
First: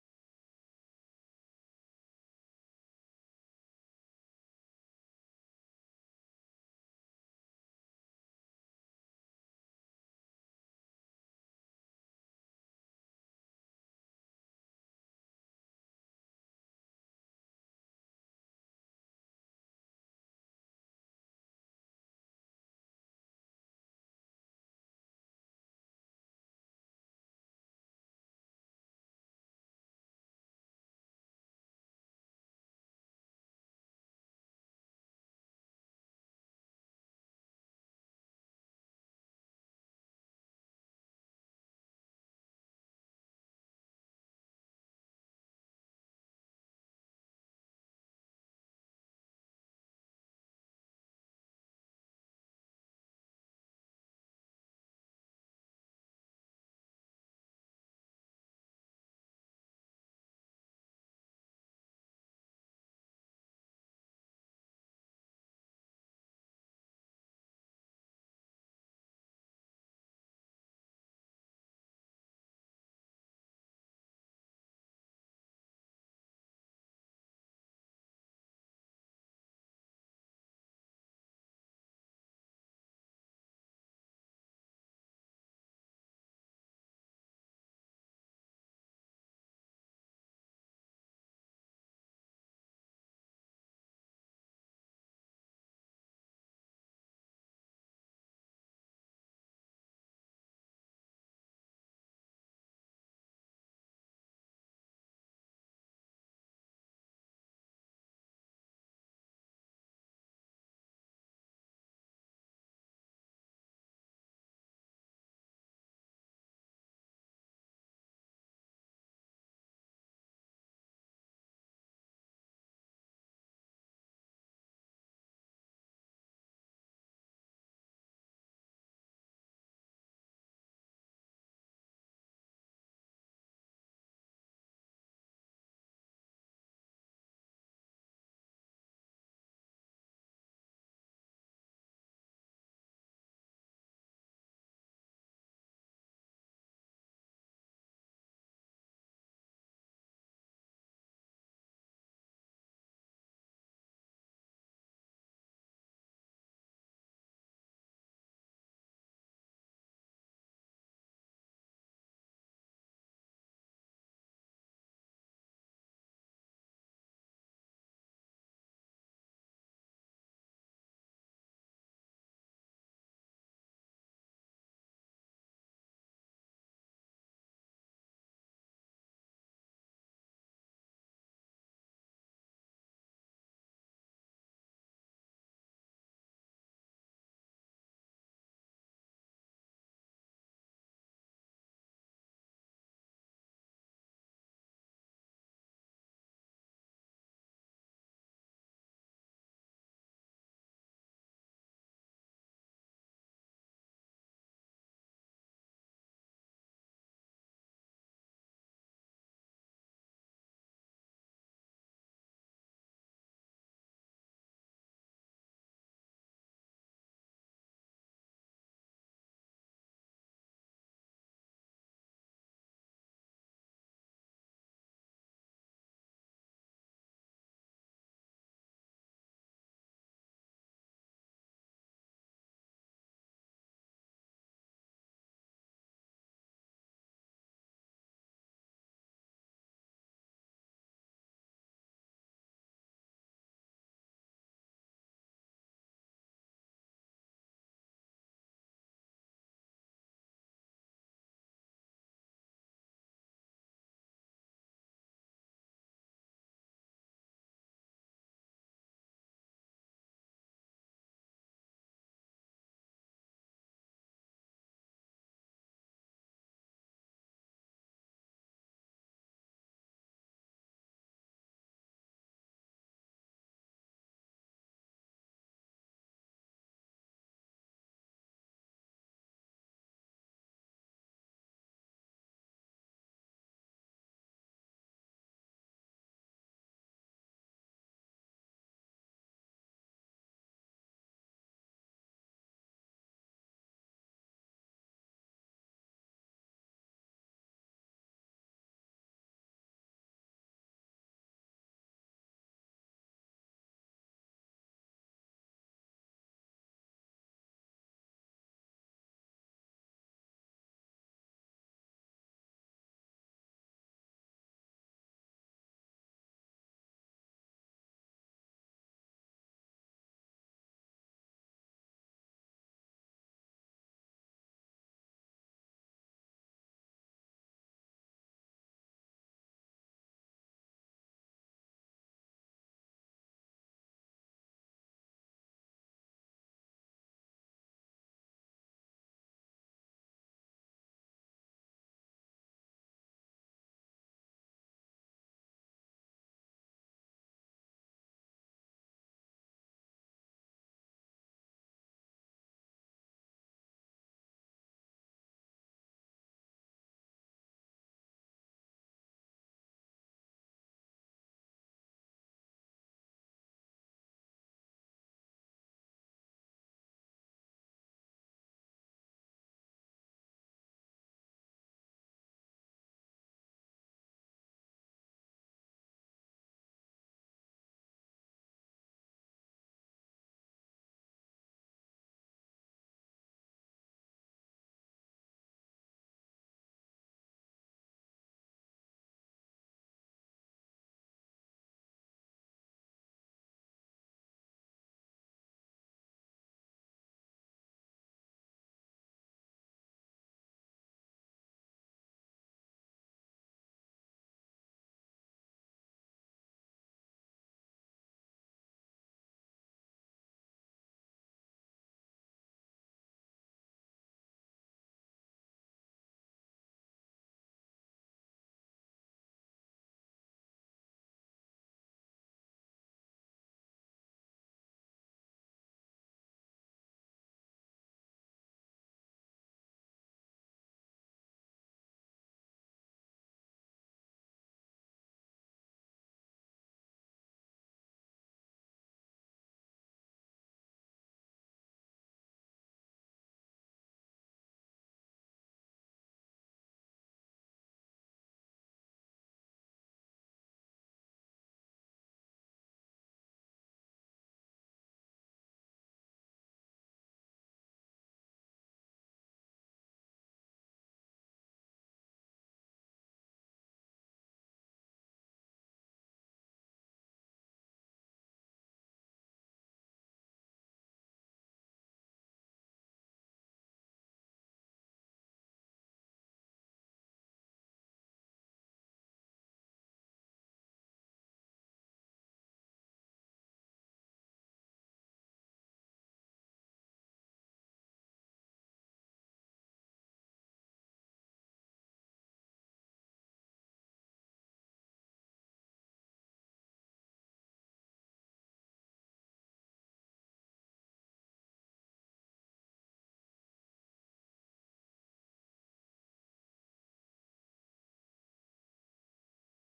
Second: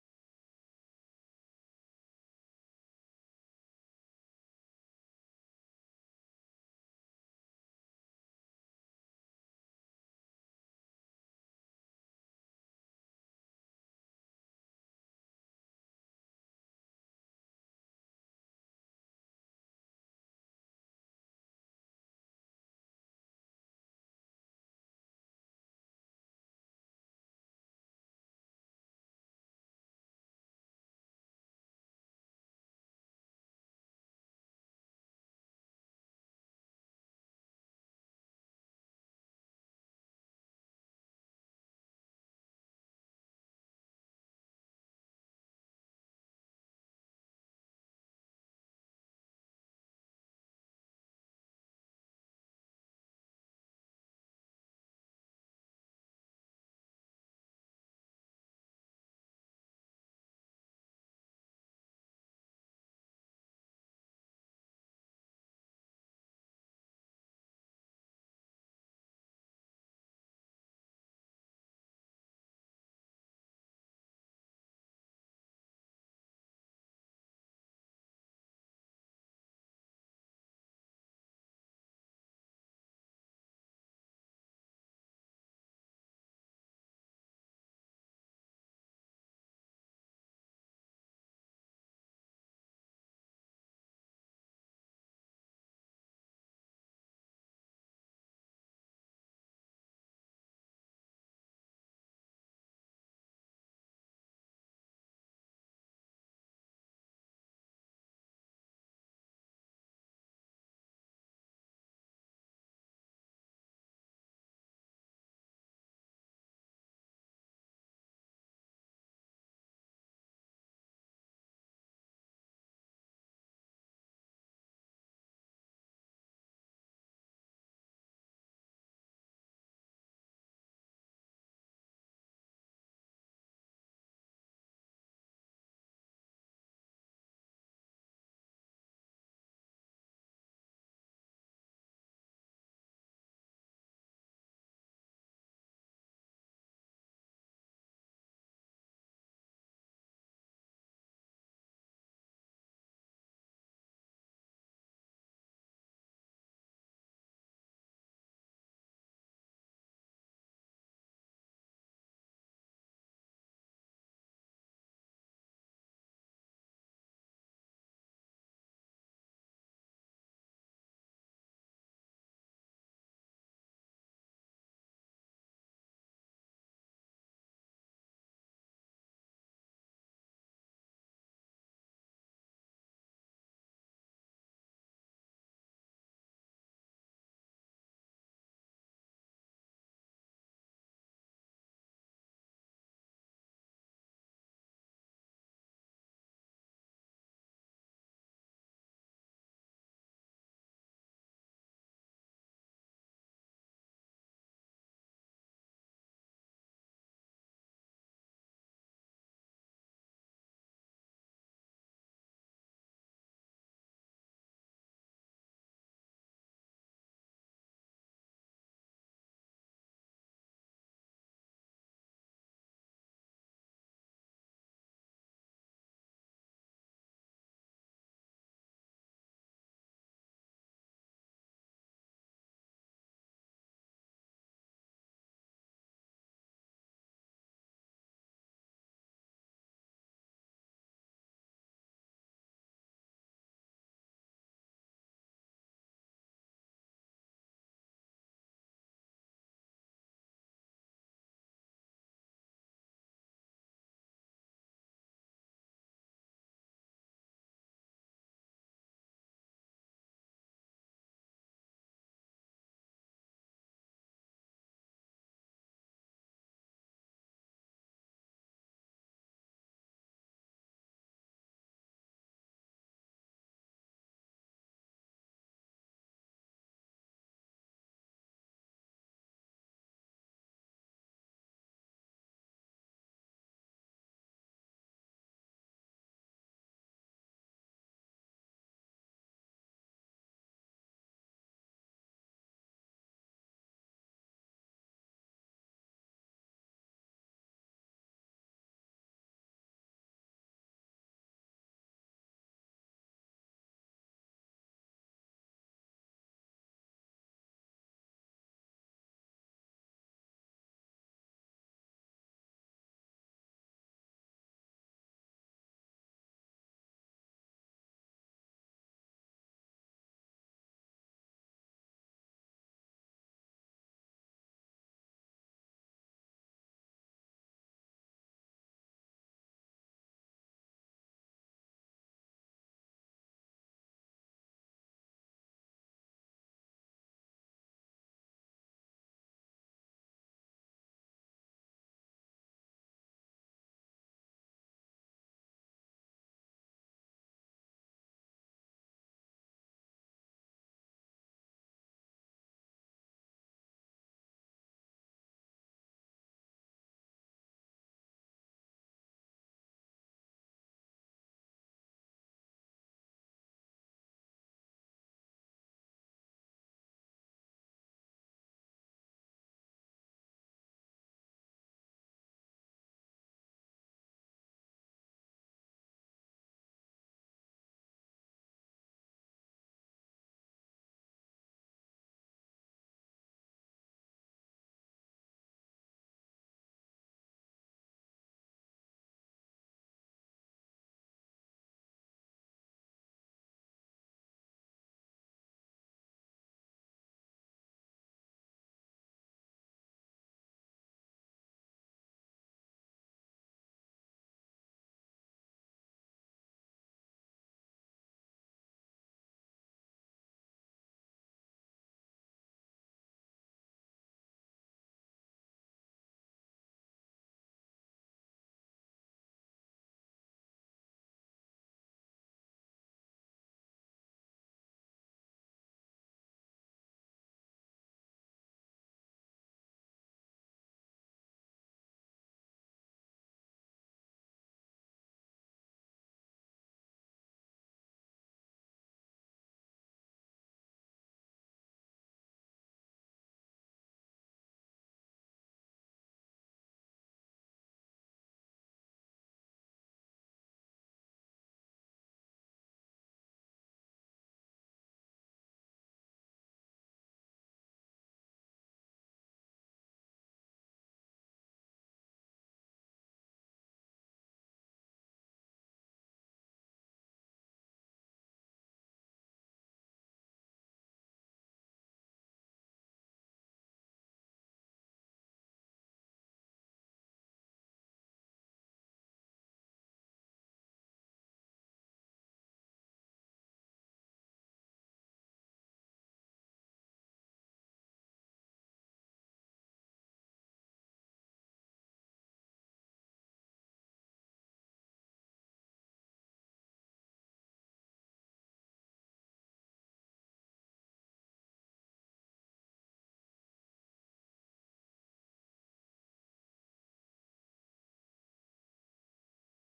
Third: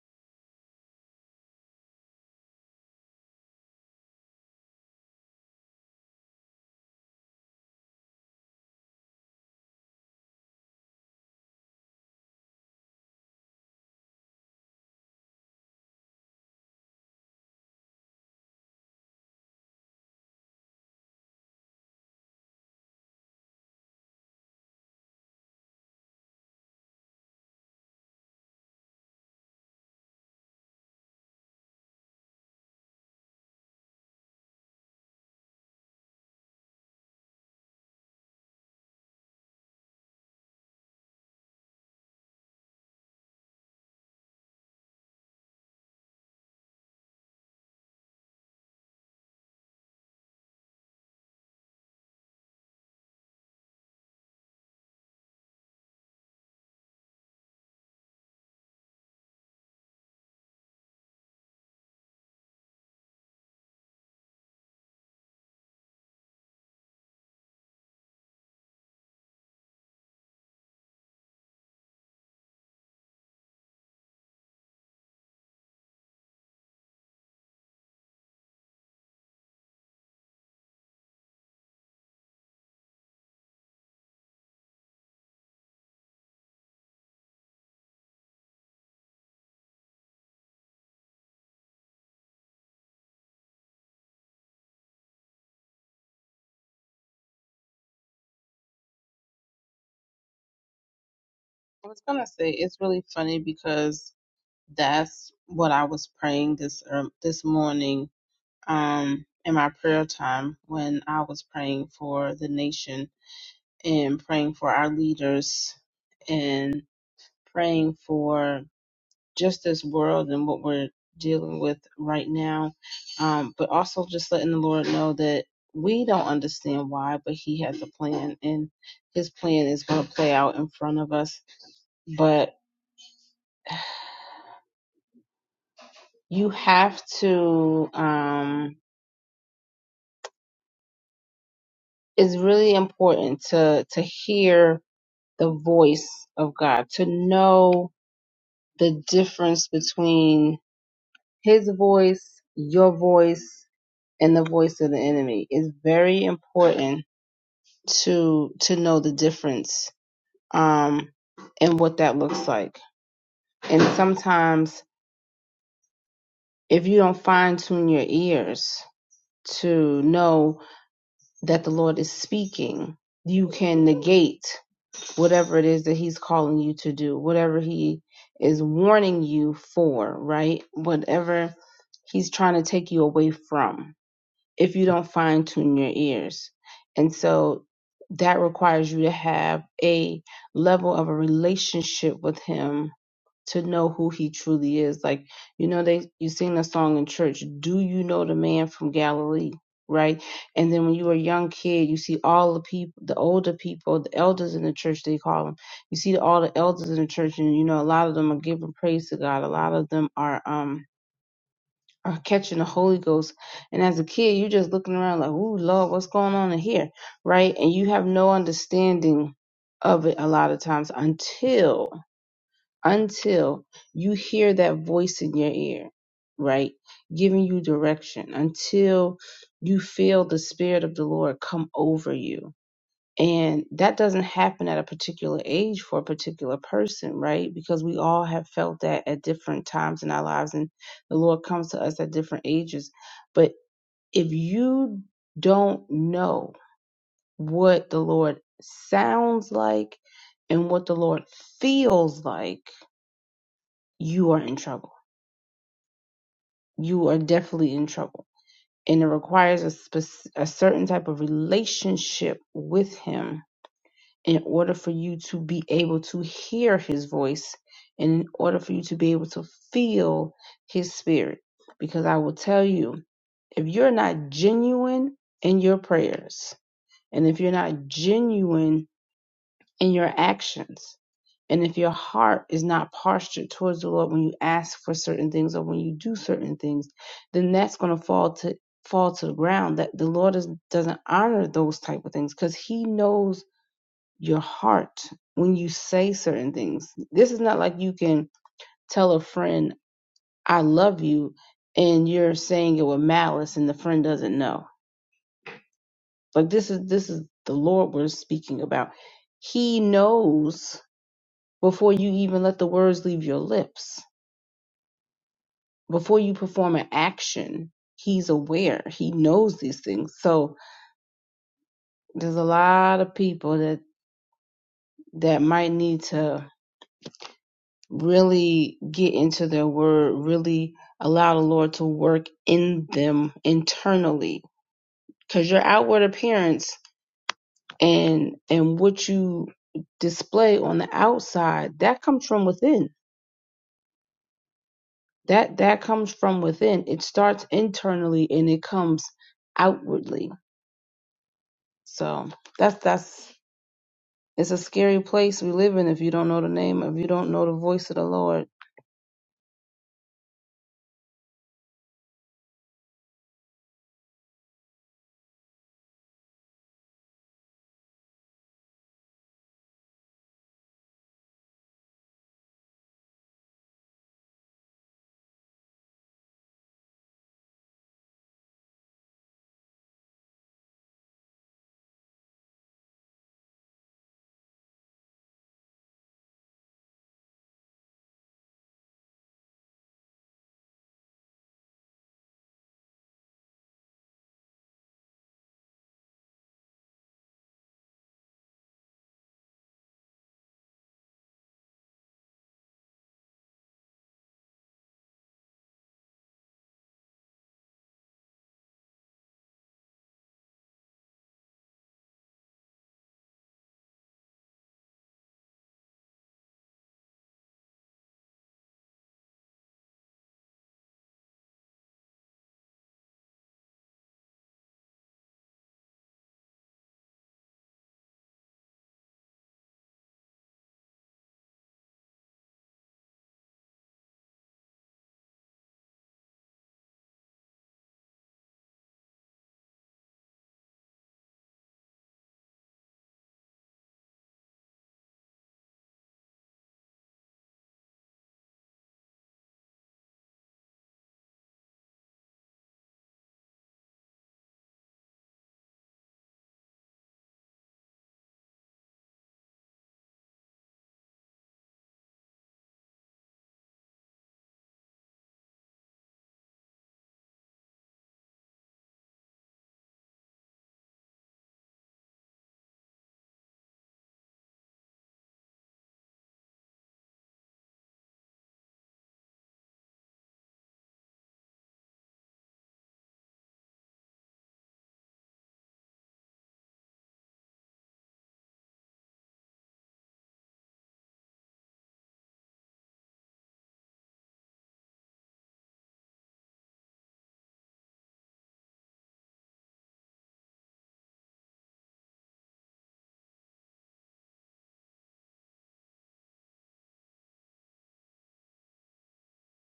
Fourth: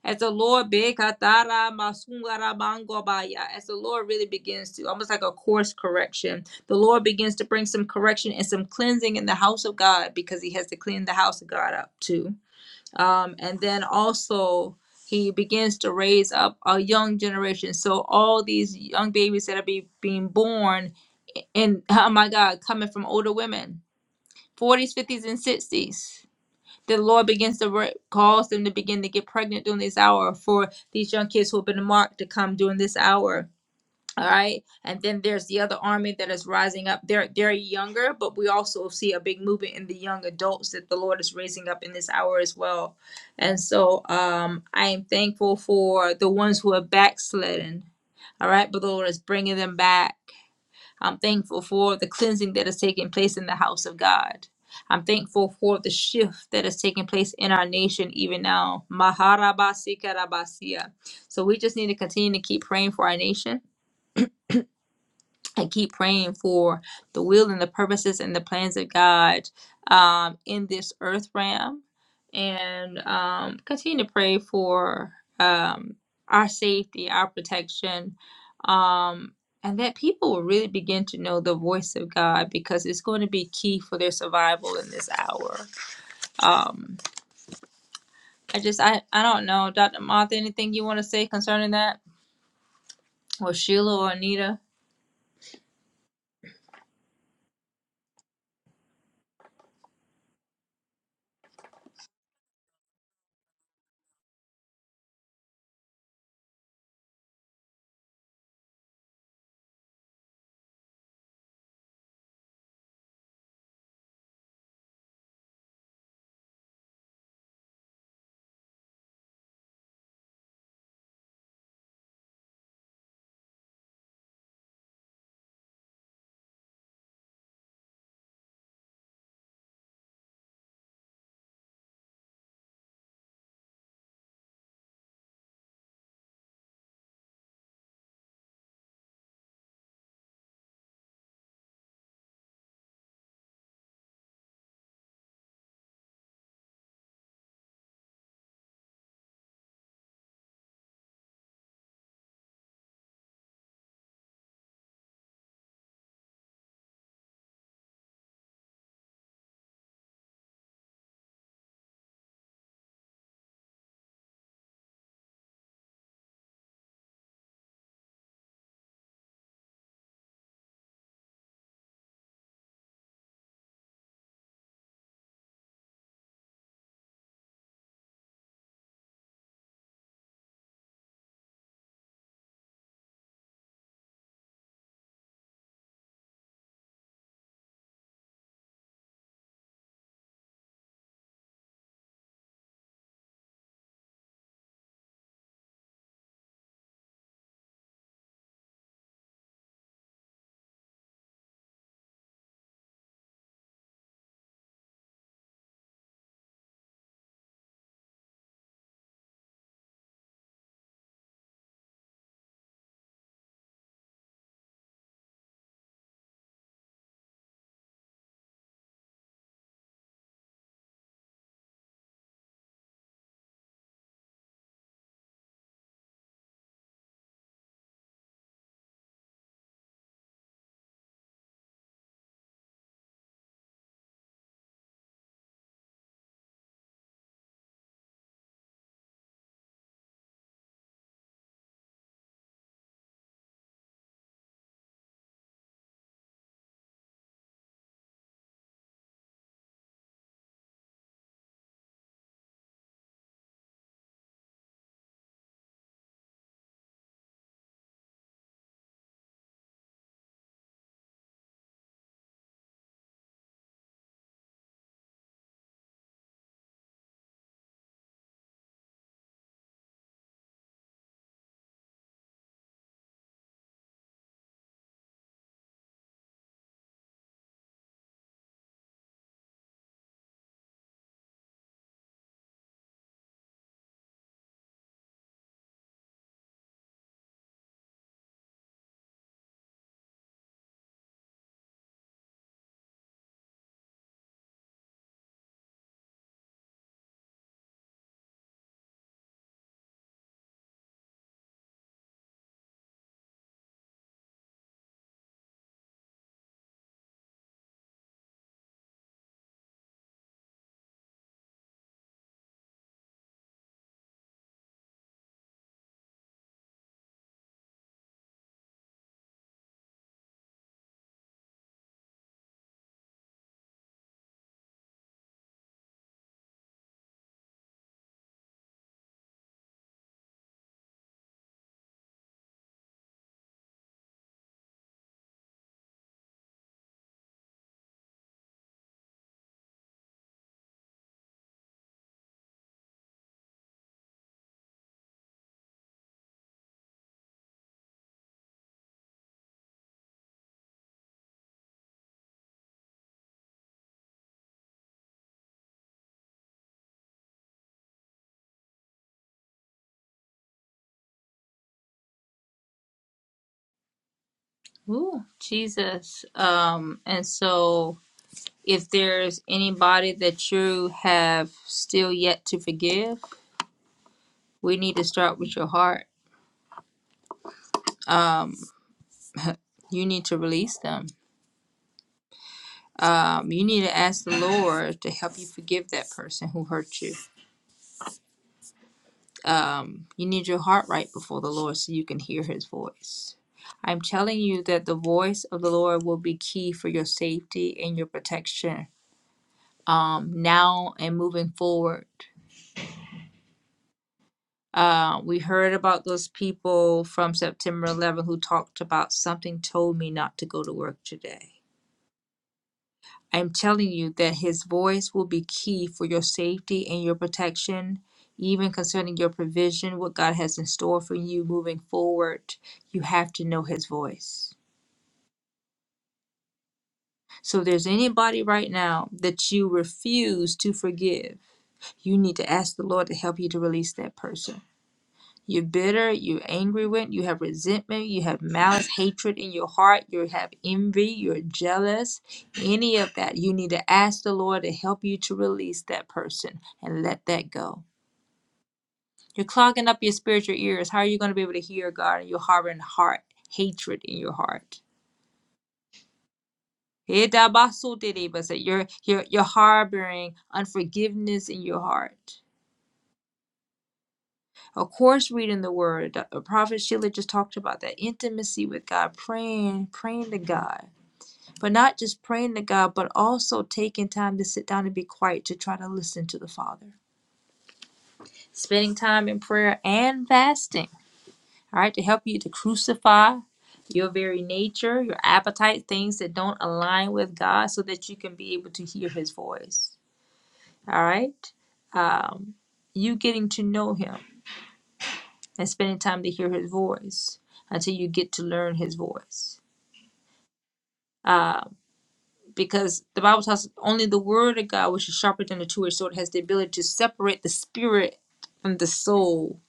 S1: as the Lord Bekatara Masungara Bangobaya, as the Lord really begins to almost like a course correction, the Lord begins to bring some correction and some cleansing in the house of God because He has to clean the house of God up too. Um, and then also He begins to raise up a young generation. So all these young babies that are be, being born and oh my God, coming from older women, 40s, 50s, and 60s the Lord begins to re- cause them to begin to get pregnant during this hour for these young kids who have been marked to come during this hour. All right, and then there's the other army that is rising up. They're they're younger, but we also see a big movement in the young adults that the Lord is raising up in this hour as well. And so um, I am thankful for the ones who are backslidden. All right, but the Lord is bringing them back. I'm thankful for the cleansing that has taken place in the house of God. I'm thankful for the shift that is taking place in our nation even now. Maharabasi Karabasia. So we just need to continue to keep praying for our nation and keep praying for the will and the purposes and the plans of God um, in this earth realm, and um, continue to pray for um, our safety, our protection, um, and that people will really begin to know the voice of God because it's going to be key for their survival in this hour. Um, I just, I, I don't know, Dr. Martha, anything you want to say concerning that, or Sheila or Anita?
S3: I was gonna say it's really funny because that's what I was praying this um, this morning um in my prayer time when I was praying for the nation and praying for our leaders and praying for just this world and what we're dealing with right now. Um, but also just letting the Lord know that we don't understand why, but He has a plan and His plan is going to play out in front of us. But you have to, um, it's really important to, to hear the voice of God, to know the difference between his voice, your voice, and the voice of the enemy. It's very important to to know the difference um and what that looks like. And sometimes if you don't fine tune your ears to know that the Lord is speaking, you can negate whatever it is that he's calling you to do, whatever he is warning you for, right? Whatever he's trying to take you away from if you don't fine tune your ears. And so that requires you to have a level of a relationship with him to know who he truly is. Like, you know, they you sing the song in church, Do you know the man from Galilee? Right. And then when you were a young kid, you see all the people, the older people, the elders in the church, they call them. You see all the elders in the church, and you know, a lot of them are giving praise to God. A lot of them are, um, are catching the Holy Ghost. And as a kid, you're just looking around like, ooh, Lord, what's going on in here? Right? And you have no understanding of it a lot of times until until you hear that voice in your ear, right? Giving you direction, until you feel the spirit of the Lord come over you and that doesn't happen at a particular age for a particular person, right? Because we all have felt that at different times in our lives, and the Lord comes to us at different ages. But if you don't know what the Lord sounds like and what the Lord feels like, you are in trouble. You are definitely in trouble. And it requires a, spec- a certain type of relationship with Him in order for you to be able to hear his voice, in order for you to be able to feel his spirit. Because I will tell you, if you're not genuine in your prayers, and if you're not genuine in your actions, and if your heart is not postured towards the Lord when you ask for certain things or when you do certain things, then that's going to fall to fall to the ground that the Lord is, doesn't honor those type of things because he knows your heart when you say certain things. This is not like you can tell a friend, I love you, and you're saying it with malice and the friend doesn't know. Like this is this is the Lord we're speaking about. He knows before you even let the words leave your lips, before you perform an action. He's aware. He knows these things. So there's a lot of people that that might need to really get into their word, really allow the Lord to work in them internally. Cause your outward appearance and and what you display on the outside, that comes from within. That that comes from within. It starts internally and it comes outwardly. So that's that's it's a scary place we live in if you don't know the name, if you don't know the voice of the Lord
S1: Ooh, Jesus. Um, and so. if there's anybody that you have still yet to forgive, we need to start with your heart. You need to release them. Um, you need to ask the Lord to help you forgive that person who hurt you. Um, you need your heart right before the Lord so you can hear his voice. I'm telling you that the voice of the Lord will be key for your safety and your protection um, now and moving forward. Uh, we heard about those people from September 11 who talked about something told me not to go to work today. I'm telling you that his voice will be key for your safety and your protection, even concerning your provision, what God has in store for you moving forward. You have to know his voice. So, if there's anybody right now that you refuse to forgive, you need to ask the Lord to help you to release that person You're bitter, you're angry with, you have resentment, you have malice, hatred in your heart, you have envy, you're jealous. Any of that, you need to ask the Lord to help you to release that person and let that go. You're clogging up your spiritual ears. How are you going to be able to hear God? And You're harboring heart hatred in your heart. You're, you're, you're harboring unforgiveness in your heart. Of course, reading the word. The Prophet Sheila just talked about that intimacy with God, praying, praying to God, but not just praying to God, but also taking time to sit down and be quiet to try to listen to the Father. Spending time in prayer and fasting, all right, to help you to crucify your very nature, your appetite, things that don't align with God, so that you can be able to hear His voice. All right, um, you getting to know Him and spending time to hear his voice until you get to learn his voice. Because the Bible tells us only the word of God, which is sharper than a two edged sword, has the ability to separate the spirit from the soul.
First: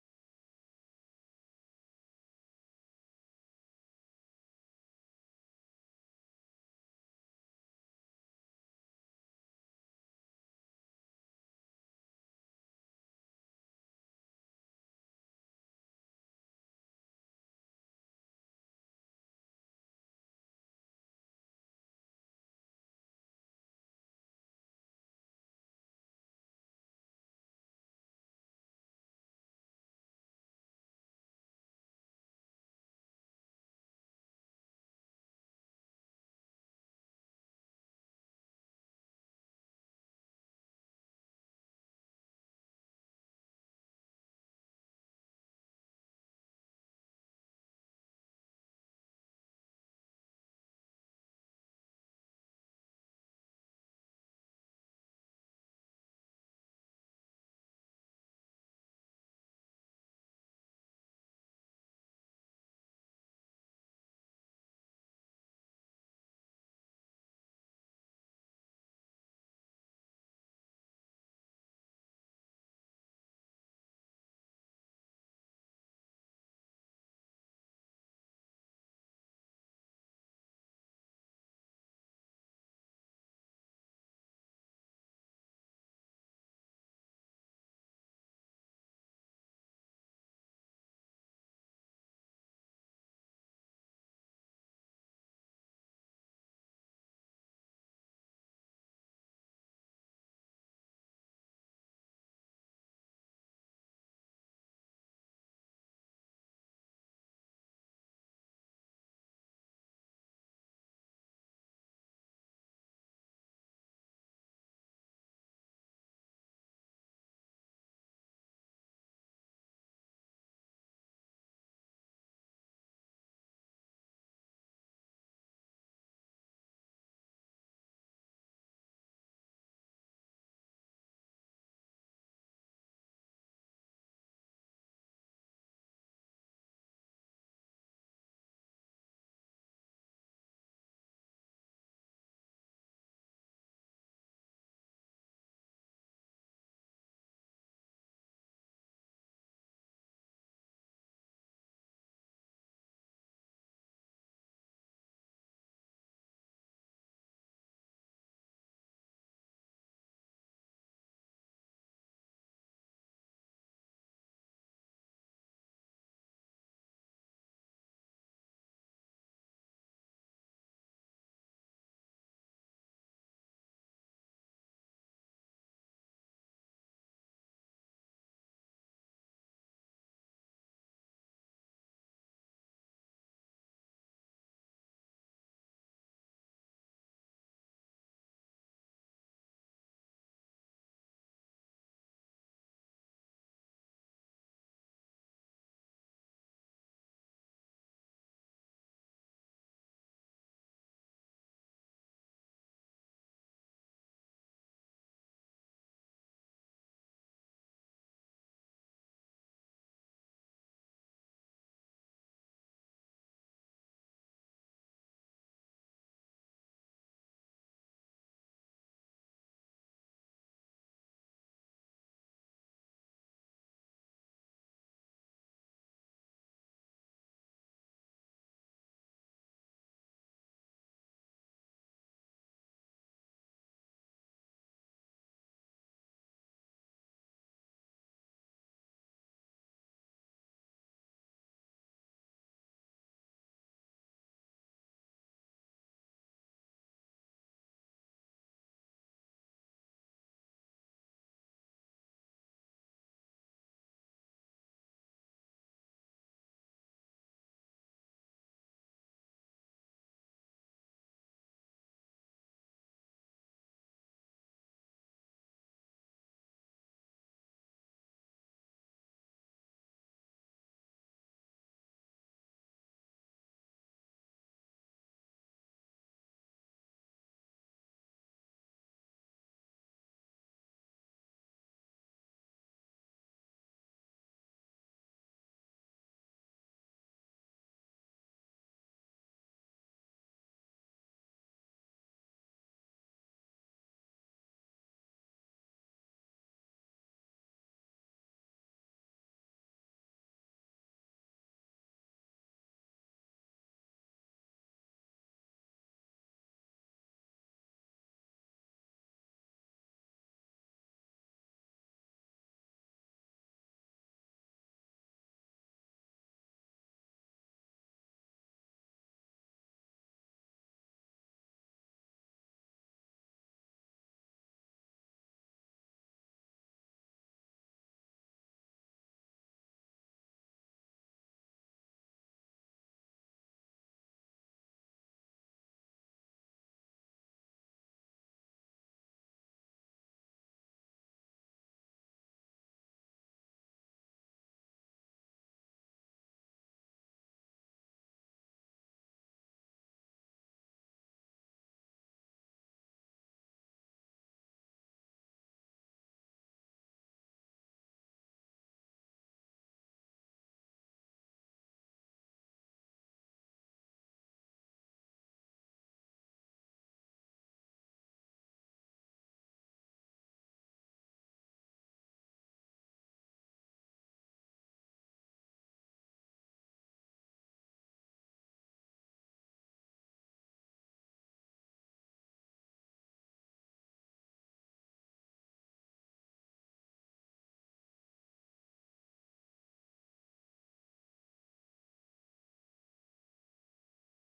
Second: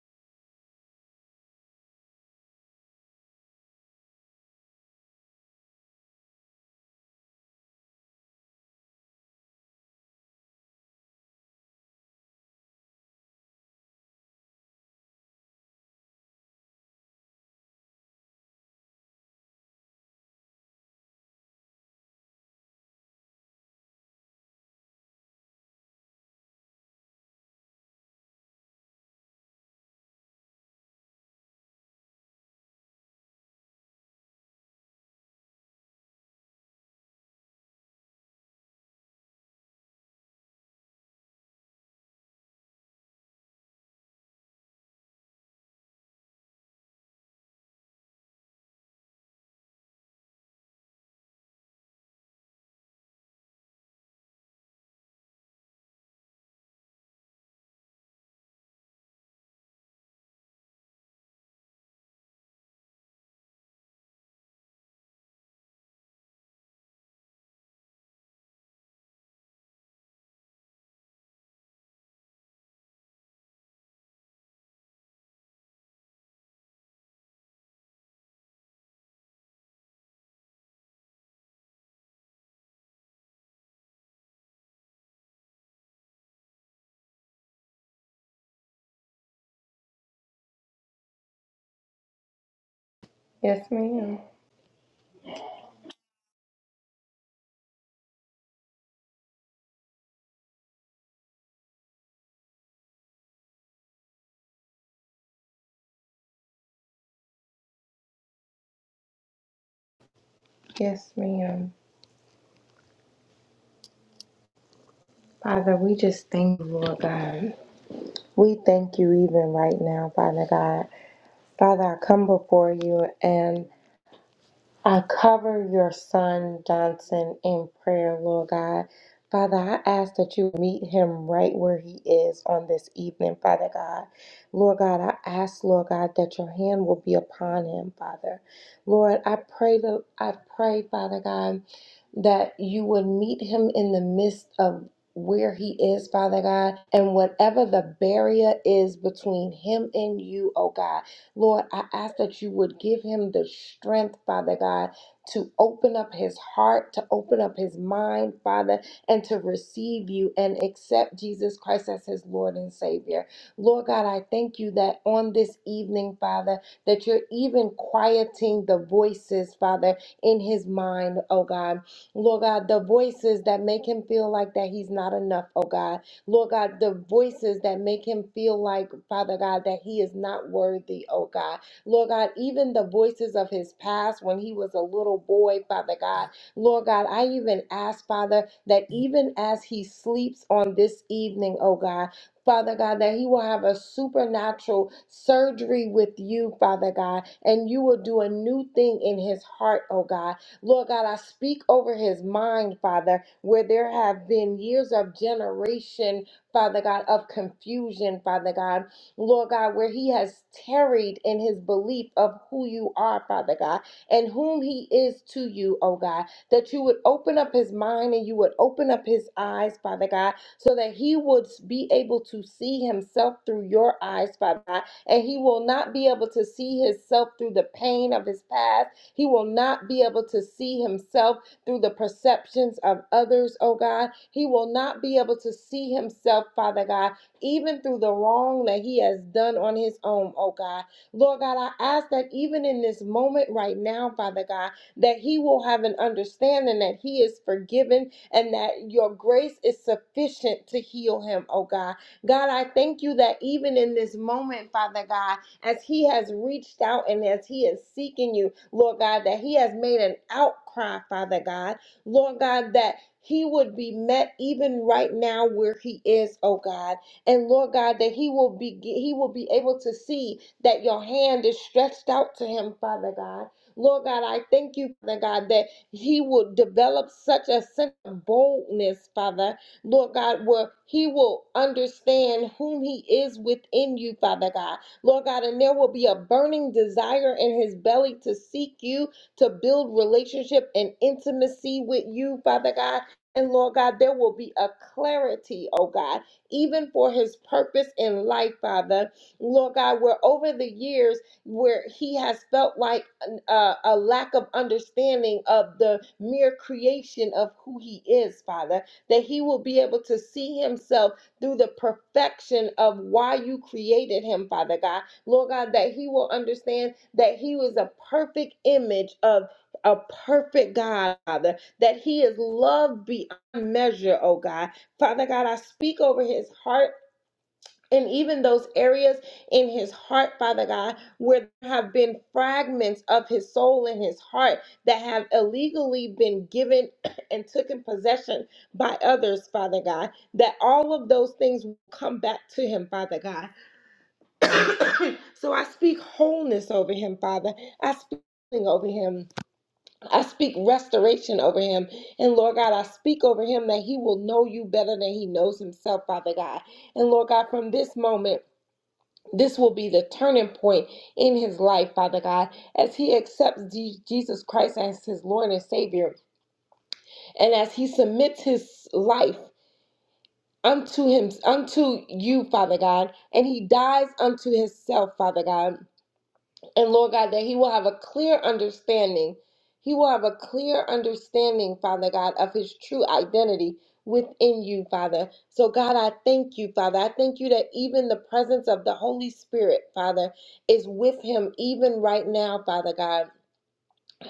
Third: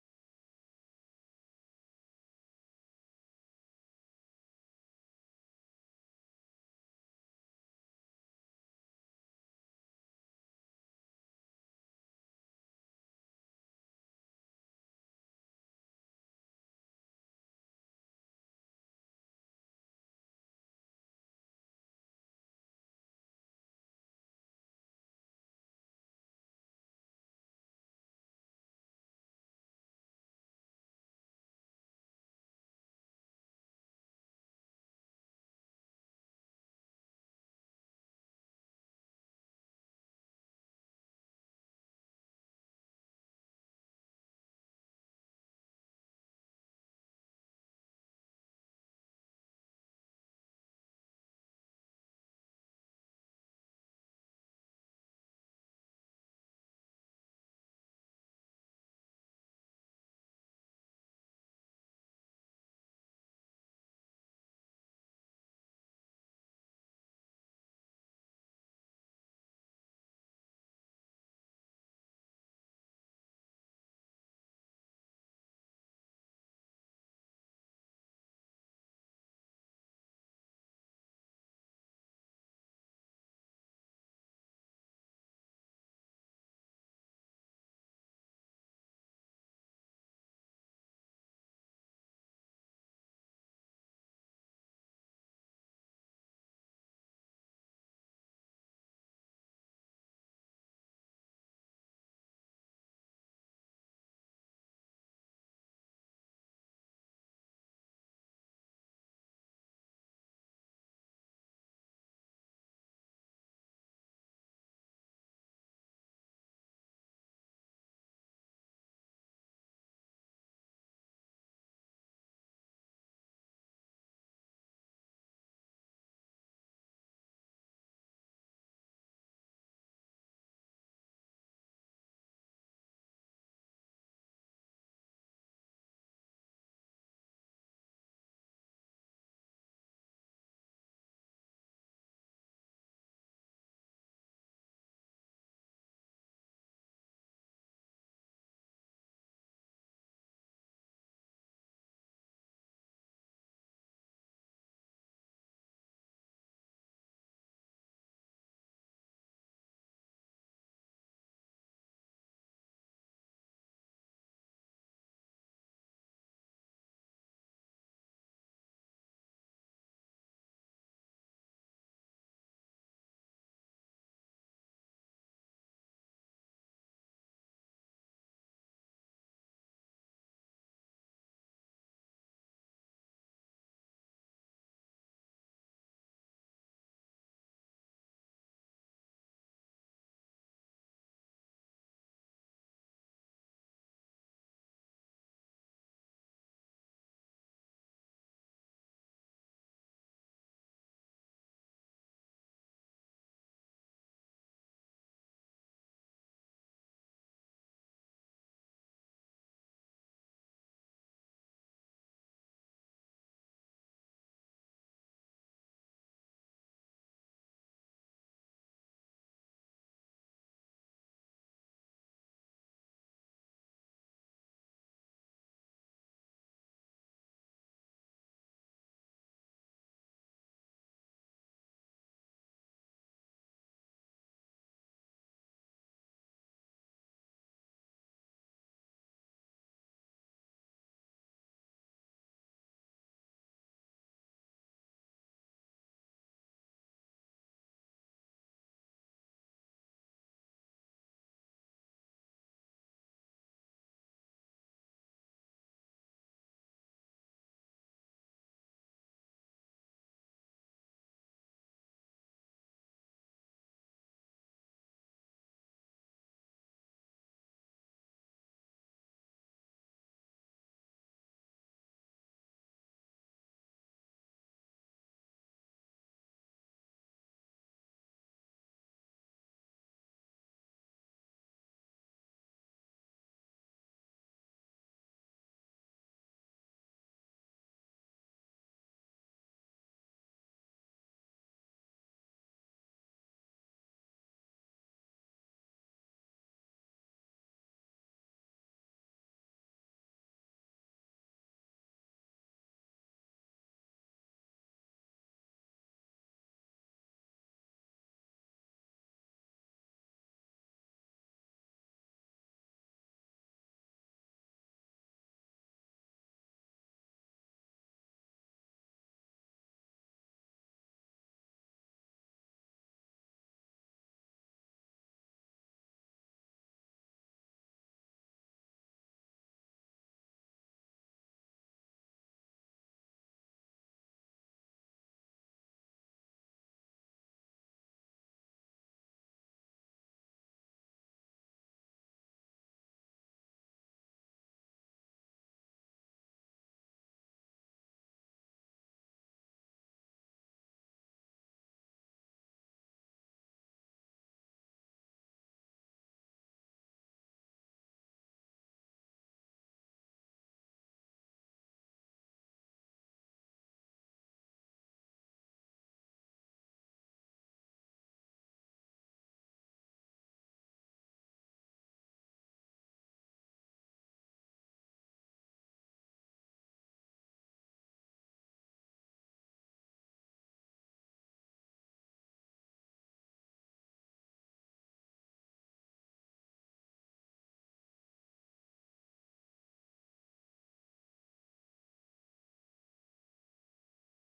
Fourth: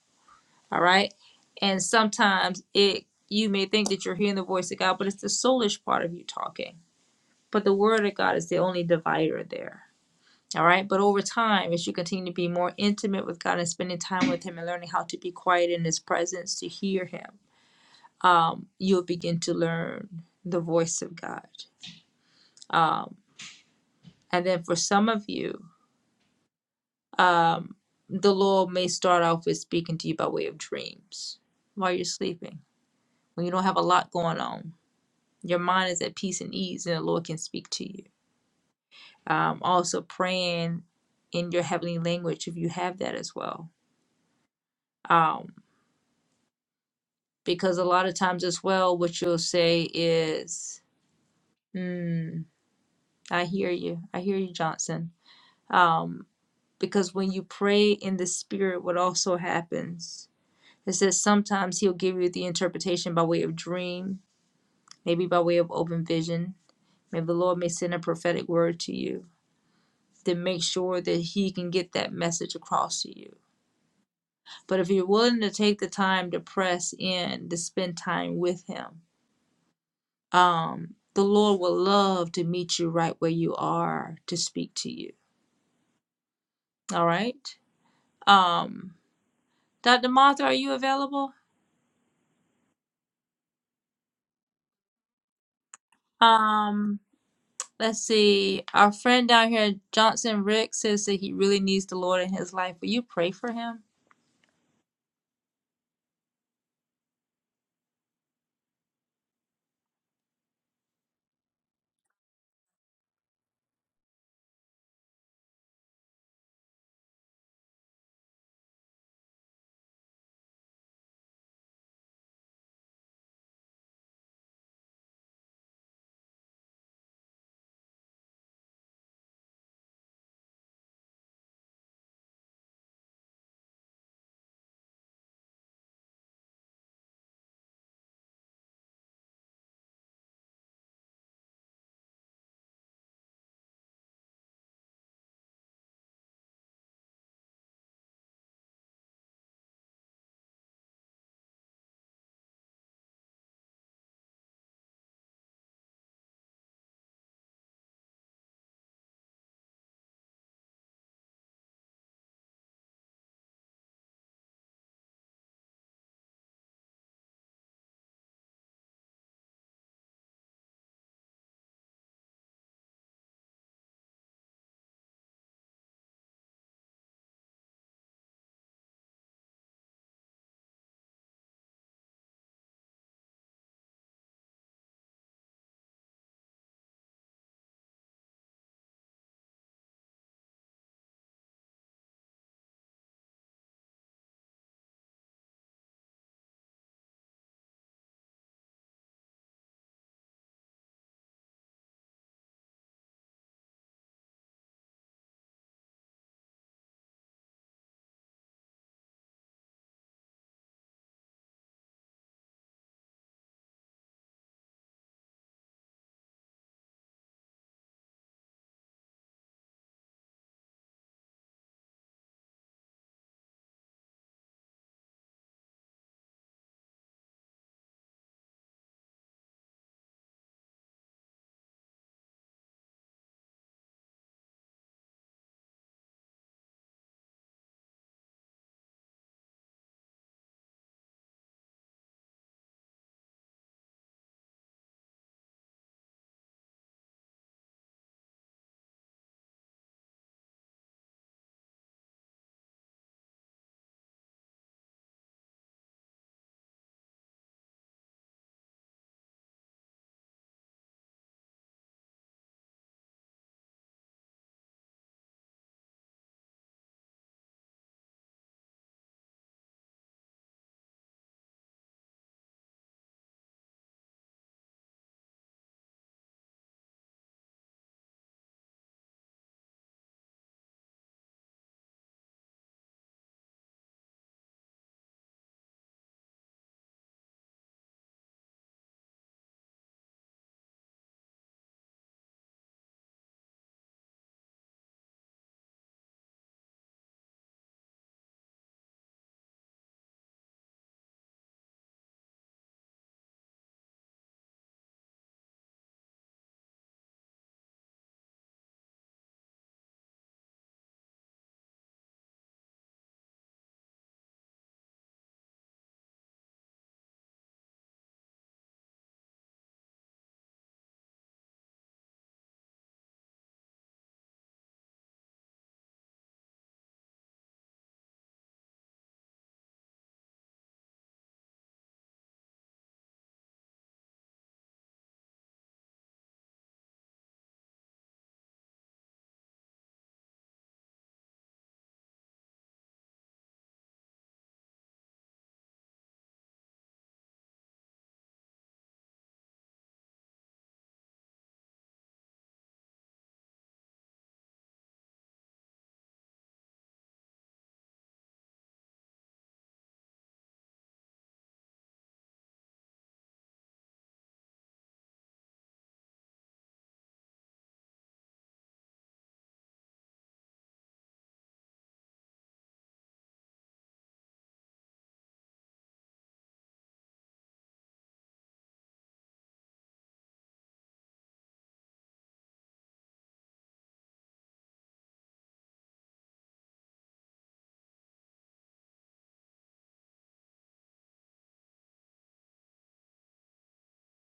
S1: All right. And sometimes it you may think that you're hearing the voice of God, but it's the soulish part of you talking. But the word of God is the only divider there. All right. But over time, as you continue to be more intimate with God and spending time with Him and learning how to be quiet in His presence to hear Him you'll begin to learn the voice of God. Um, and then for some of you, um, the Lord may start off with speaking to you by way of dreams while you're sleeping, when you don't have a lot going on. Your mind is at peace and ease, and the Lord can speak to you. Um, also, praying in your heavenly language if you have that as well. Um, because a lot of times, as well, what you'll say is, mm, I hear you. I hear you, Johnson. Um, because when you pray in the spirit, what also happens? It says sometimes he'll give you the interpretation by way of dream, maybe by way of open vision. Maybe the Lord may send a prophetic word to you Then make sure that he can get that message across to you. But if you're willing to take the time to press in, to spend time with him, um, the Lord will love to meet you right where you are to speak to you. All right. Um, Dr. Martha, are you available?
S2: Yes, ma'am.
S1: Um, Let's see. Our friend down here, Johnson Rick, says that he really needs the Lord in his life. Will you pray for him?
S2: Yes, ma'am. Father, we just thank you, Lord God. We thank you even right now, Father God. Father, I come before you and. I cover your son Johnson in prayer, Lord God. Father, I ask that you meet him right where he is on this evening, Father God. Lord God, I ask, Lord God, that your hand will be upon him, Father. Lord, I pray that I pray, Father God, that you would meet him in the midst of where he is, Father God, and whatever the barrier is between him and you, oh God. Lord, I ask that you would give him the strength, Father God, to open up his heart, to open up his mind, Father, and to receive you and accept Jesus Christ as his Lord and Savior. Lord God, I thank you that on this evening, Father, that you're even quieting the voices, Father, in his mind, oh God. Lord God, the voices that make him feel like that he's not enough, oh God Lord God, the voices that make him feel like, Father God, that he is not worthy, oh God. Lord God, even the voices of his past when he was a little boy, Father God. Lord God, I even ask, Father, that even as he sleeps on this evening, oh God, Father God, that he will have a supernatural surgery with you, Father God, and you will do a new thing in his heart, oh God. Lord God, I speak over his mind, Father, where there have been years of generation, Father God, of confusion, Father God, Lord God, where he has tarried in his belief of who you are, Father God, and whom he is to you, oh God, that you would open up his mind and you would open up his eyes, Father God, so that he would be able to see himself through your eyes, Father God, and he will not be able to see himself through the pain of his past. He will not be able to see himself through the perceptions of others, oh God. He will not be able to see himself, Father God, even through the wrong that he has done on his own, oh God. Lord God, I ask that even in this moment right now, Father God, that he will have an understanding that he is forgiven and that your grace is sufficient to heal him, oh God. God, I thank you that even in this moment, Father God, as he has reached out and as he is seeking you, Lord God, that he has made an outcry, Father God, Lord God, that he would be met even right now where he is, oh God. And Lord God, that he will be he will be able to see that your hand is stretched out to him, Father God. Lord God, I thank you, Father God, that he will develop such a sense of boldness, Father, Lord God, where he will understand whom he is within you, Father God. Lord God, and there will be a burning desire in his belly to seek you, to build relationship and intimacy with you, Father God. And Lord God, there will be a clarity, oh God, even for his purpose in life, Father. Lord God, where over the years, where he has felt like a, a lack of understanding of the mere creation of who he is, Father, that he will be able to see himself through the perfection of why you created him, Father God. Lord God, that he will understand that he was a perfect image of a perfect God, Father, that he is loved beyond measure, oh God. Father God, I speak over his heart and even those areas in his heart, Father God, where there have been fragments of his soul and his heart that have illegally been given and taken possession by others, Father God, that all of those things will come back to him, Father God. so I speak wholeness over him, Father. I speak healing over him. I speak restoration over him. And Lord God, I speak over him that he will know you better than he knows himself, Father God. And Lord God, from this moment, this will be the turning point in his life, Father God, as he accepts Je- Jesus Christ as his Lord and Savior, and as he submits his life unto him, unto you, Father God, and he dies unto himself, Father God. And Lord God, that he will have a clear understanding. He will have a clear understanding, Father God, of his true identity within you, Father. So, God, I thank you, Father. I thank you that even the presence of the Holy Spirit, Father, is with him even right now, Father God.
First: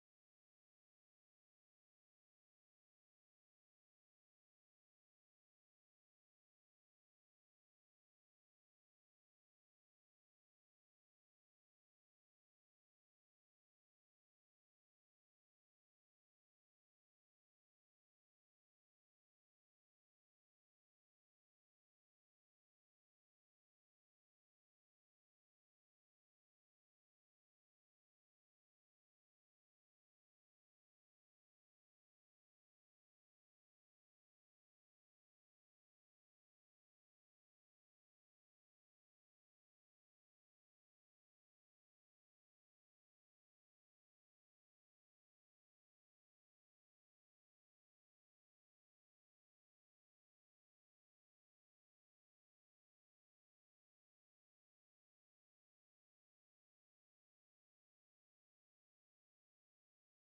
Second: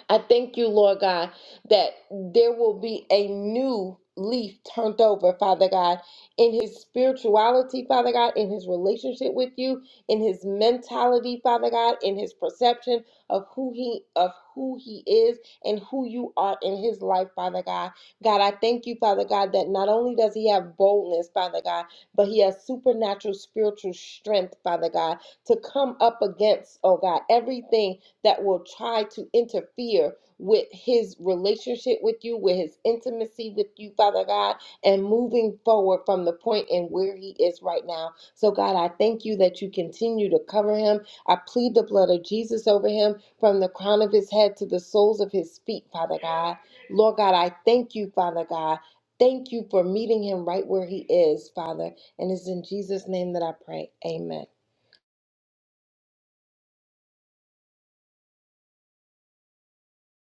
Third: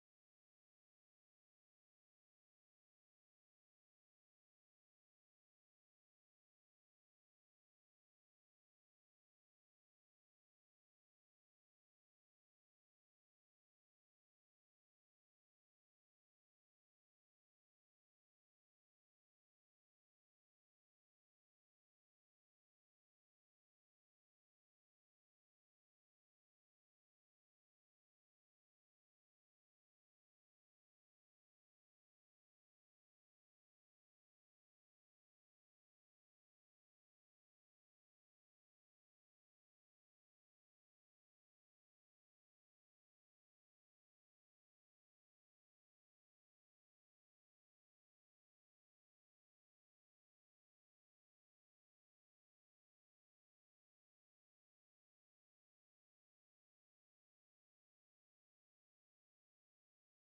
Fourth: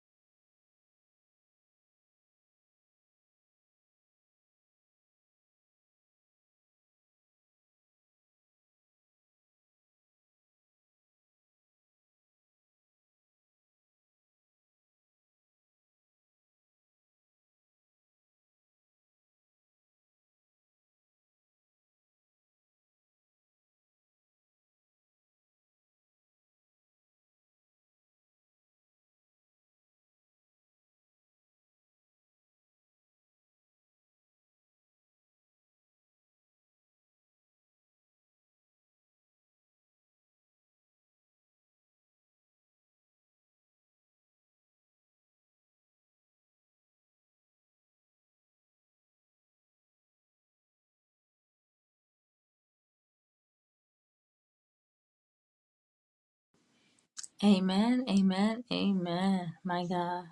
S2: I thank you, Lord God, that there will be a new leaf turned over, Father God, in his spirituality, Father God, in his relationship with you, in his mentality, Father God, in his perception of who he of who he is and who you are in his life, Father God. God, I thank you, Father God, that not only does he have boldness, Father God, but he has supernatural spiritual strength, Father God, to come up against, oh God, everything that will try to interfere with his relationship with you, with his intimacy with you, Father God, and moving forward from the point and where he is right now. So, God, I thank you that you continue to cover him. I plead the blood of Jesus over him from the crown of his head to the soles of his feet, Father God. Lord God, I thank you, Father God. Thank you for meeting him right where he is, Father. And it's in Jesus' name that I pray. Amen.
S1: Amen. Amen. Amen. My God.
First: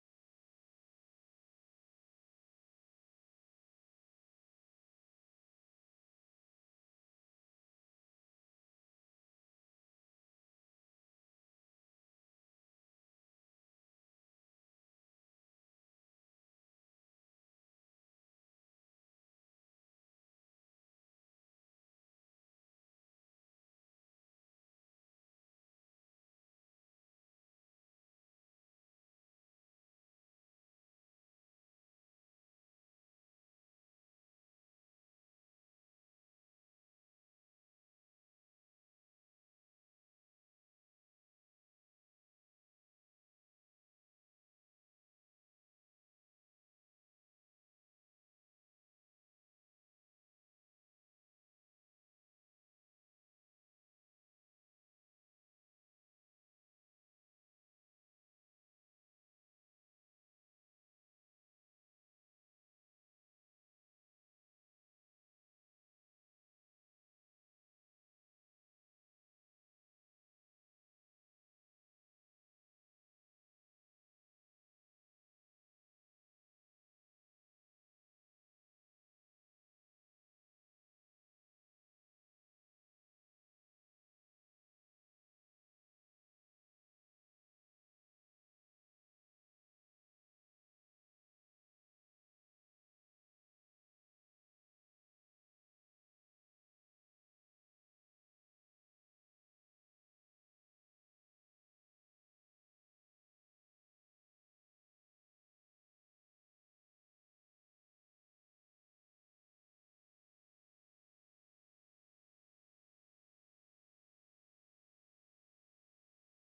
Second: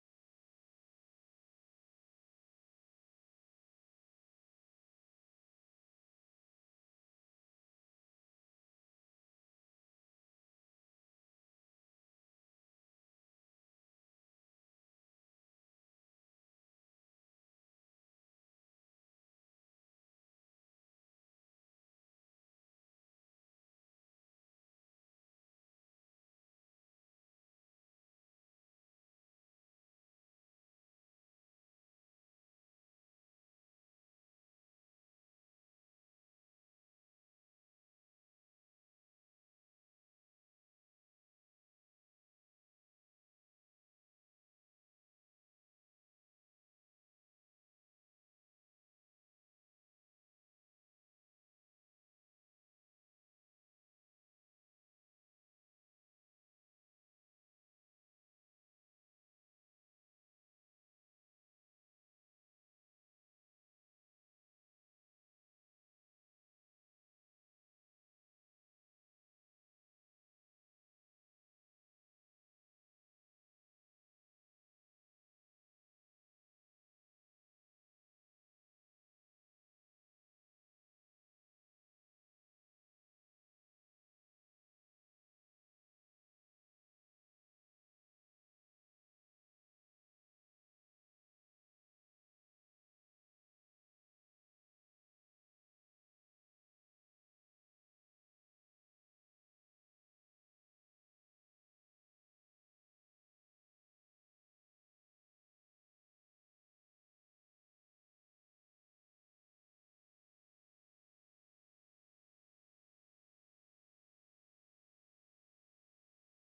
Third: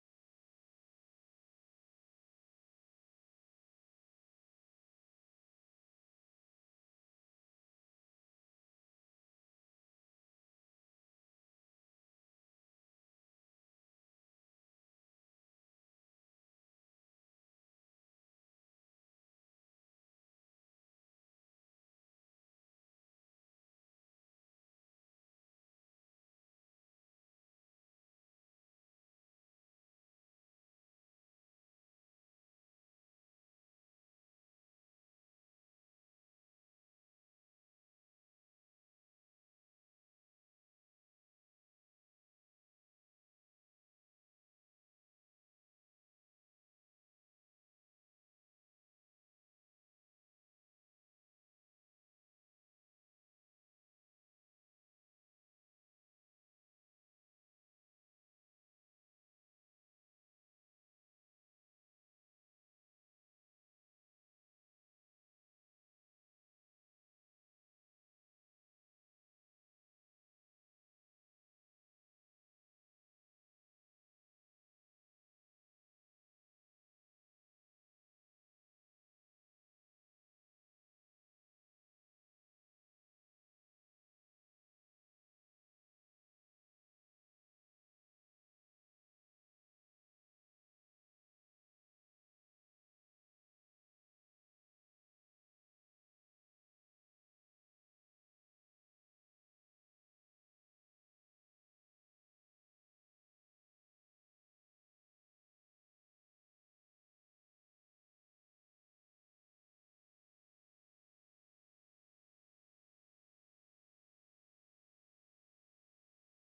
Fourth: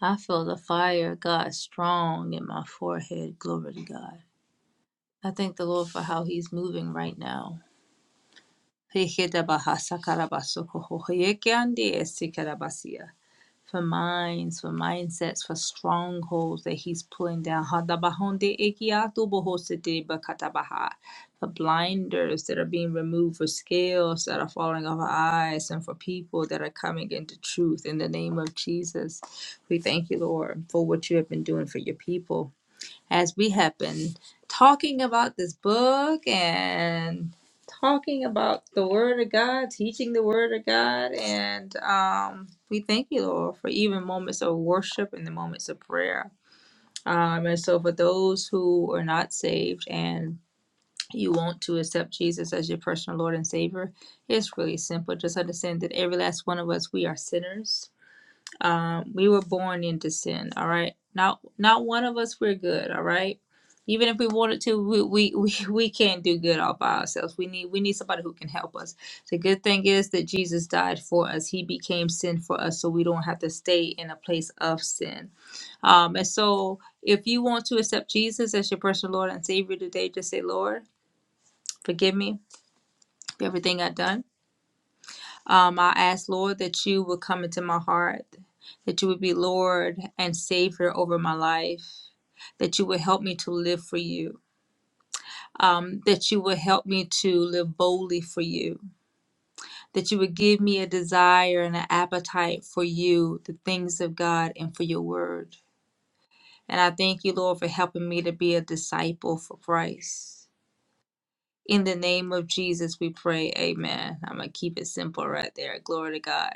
S1: I feel the fire of God strong in my forehead. Glory to God. I thank the Lord for how he's moving right now. for minds, for mindsets, for strongholds that He's pulling down. For blinders that are being removed, for scales that are falling off our eyes, and for people that are coming into truth. In the name of Jesus, we thank you, Lord, for what you have been doing for your people as we have been talking about this book and talking about the Word of God, teaching the Word of God. And um, we thank you, Lord, for even moments of worship and the moments of prayer. Um, and so, for those who are not saved and you want to accept Jesus as your personal Lord and Savior, it's really simple. Just understand that every last one of us, we are sinners um, we were born into sin. All right. Not not one of us we're good. All right. Even if we wanted to, we, we, we, we can't do good all by ourselves. We need we need somebody who can help us. The good thing is that Jesus died for us. He became sin for us, so we don't have to stay in a place of sin. Um, and so, if you want to accept Jesus as your personal Lord and Savior today, just say, Lord, forgive me for everything I've done. Um, I ask, Lord, that you would come into my heart, that you would be Lord and Savior over my life, that you would help me to live for you, um, that you would help me to live boldly for you, that you would give me a desire and an appetite for you, the things of God, and for your word. And I thank you, Lord, for helping me to be a disciple for Christ. In the name of Jesus, we pray. Amen. I'm going to keep it simple right there. Glory to God.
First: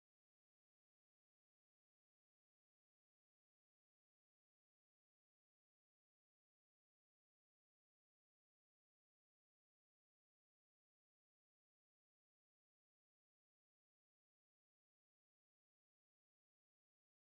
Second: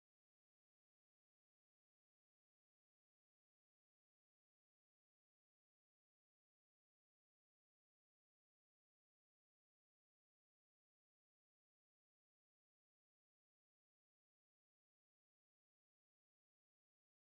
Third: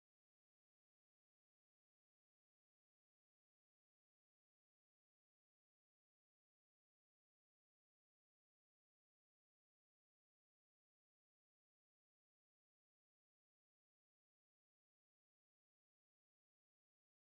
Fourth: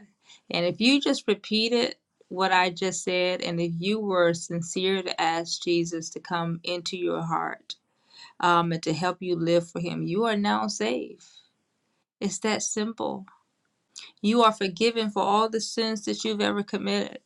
S1: And if you just repeated what I just said, and if you were sincere to ask Jesus to come into your heart um, and to help you live for Him, you are now saved. It's that simple. You are forgiven for all the sins that you've ever committed.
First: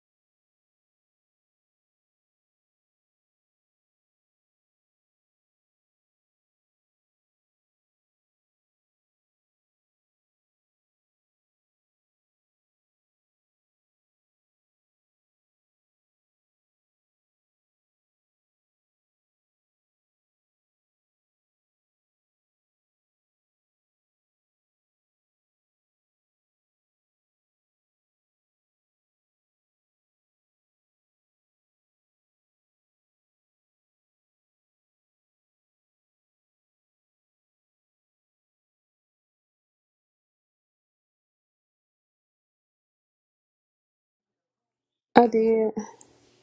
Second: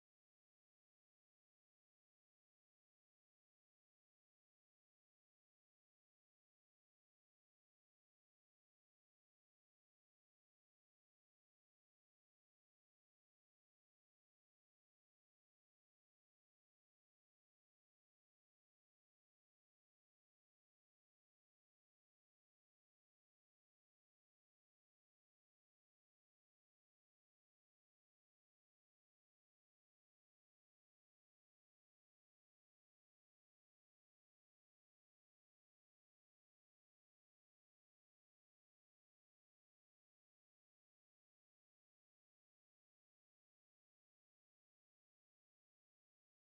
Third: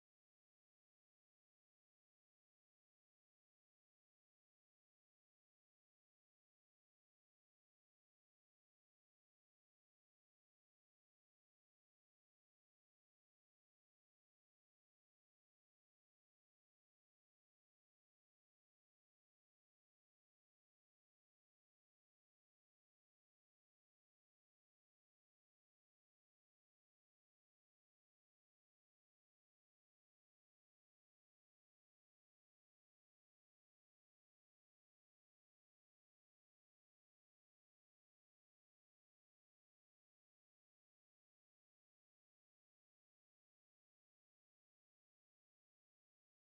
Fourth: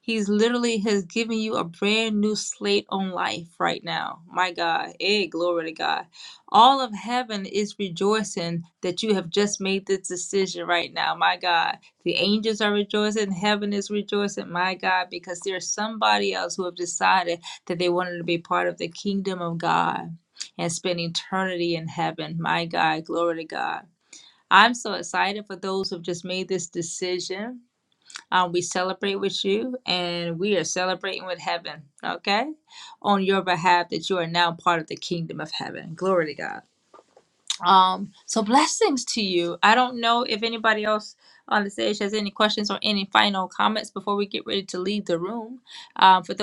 S1: He's literally has given you a brand new slate on life right now. My God. Hey, glory to God. All of heaven is rejoicing that you have just made this decision right now. My God. The angels are rejoicing. Heaven is rejoicing. My God. Because there's somebody else who have decided that they wanted to be part of the kingdom of God and spend eternity in heaven. My God. Glory to God. I'm so excited for those who have just made this decision. Uh, we celebrate with you and we are celebrating with heaven, okay? On your behalf, that you are now part of the kingdom of heaven. Glory to God. Um, so blessings to you. I don't know if anybody else on the stage has any questions or any final comments before we get ready to leave the room.
S4: did.
S1: Um, For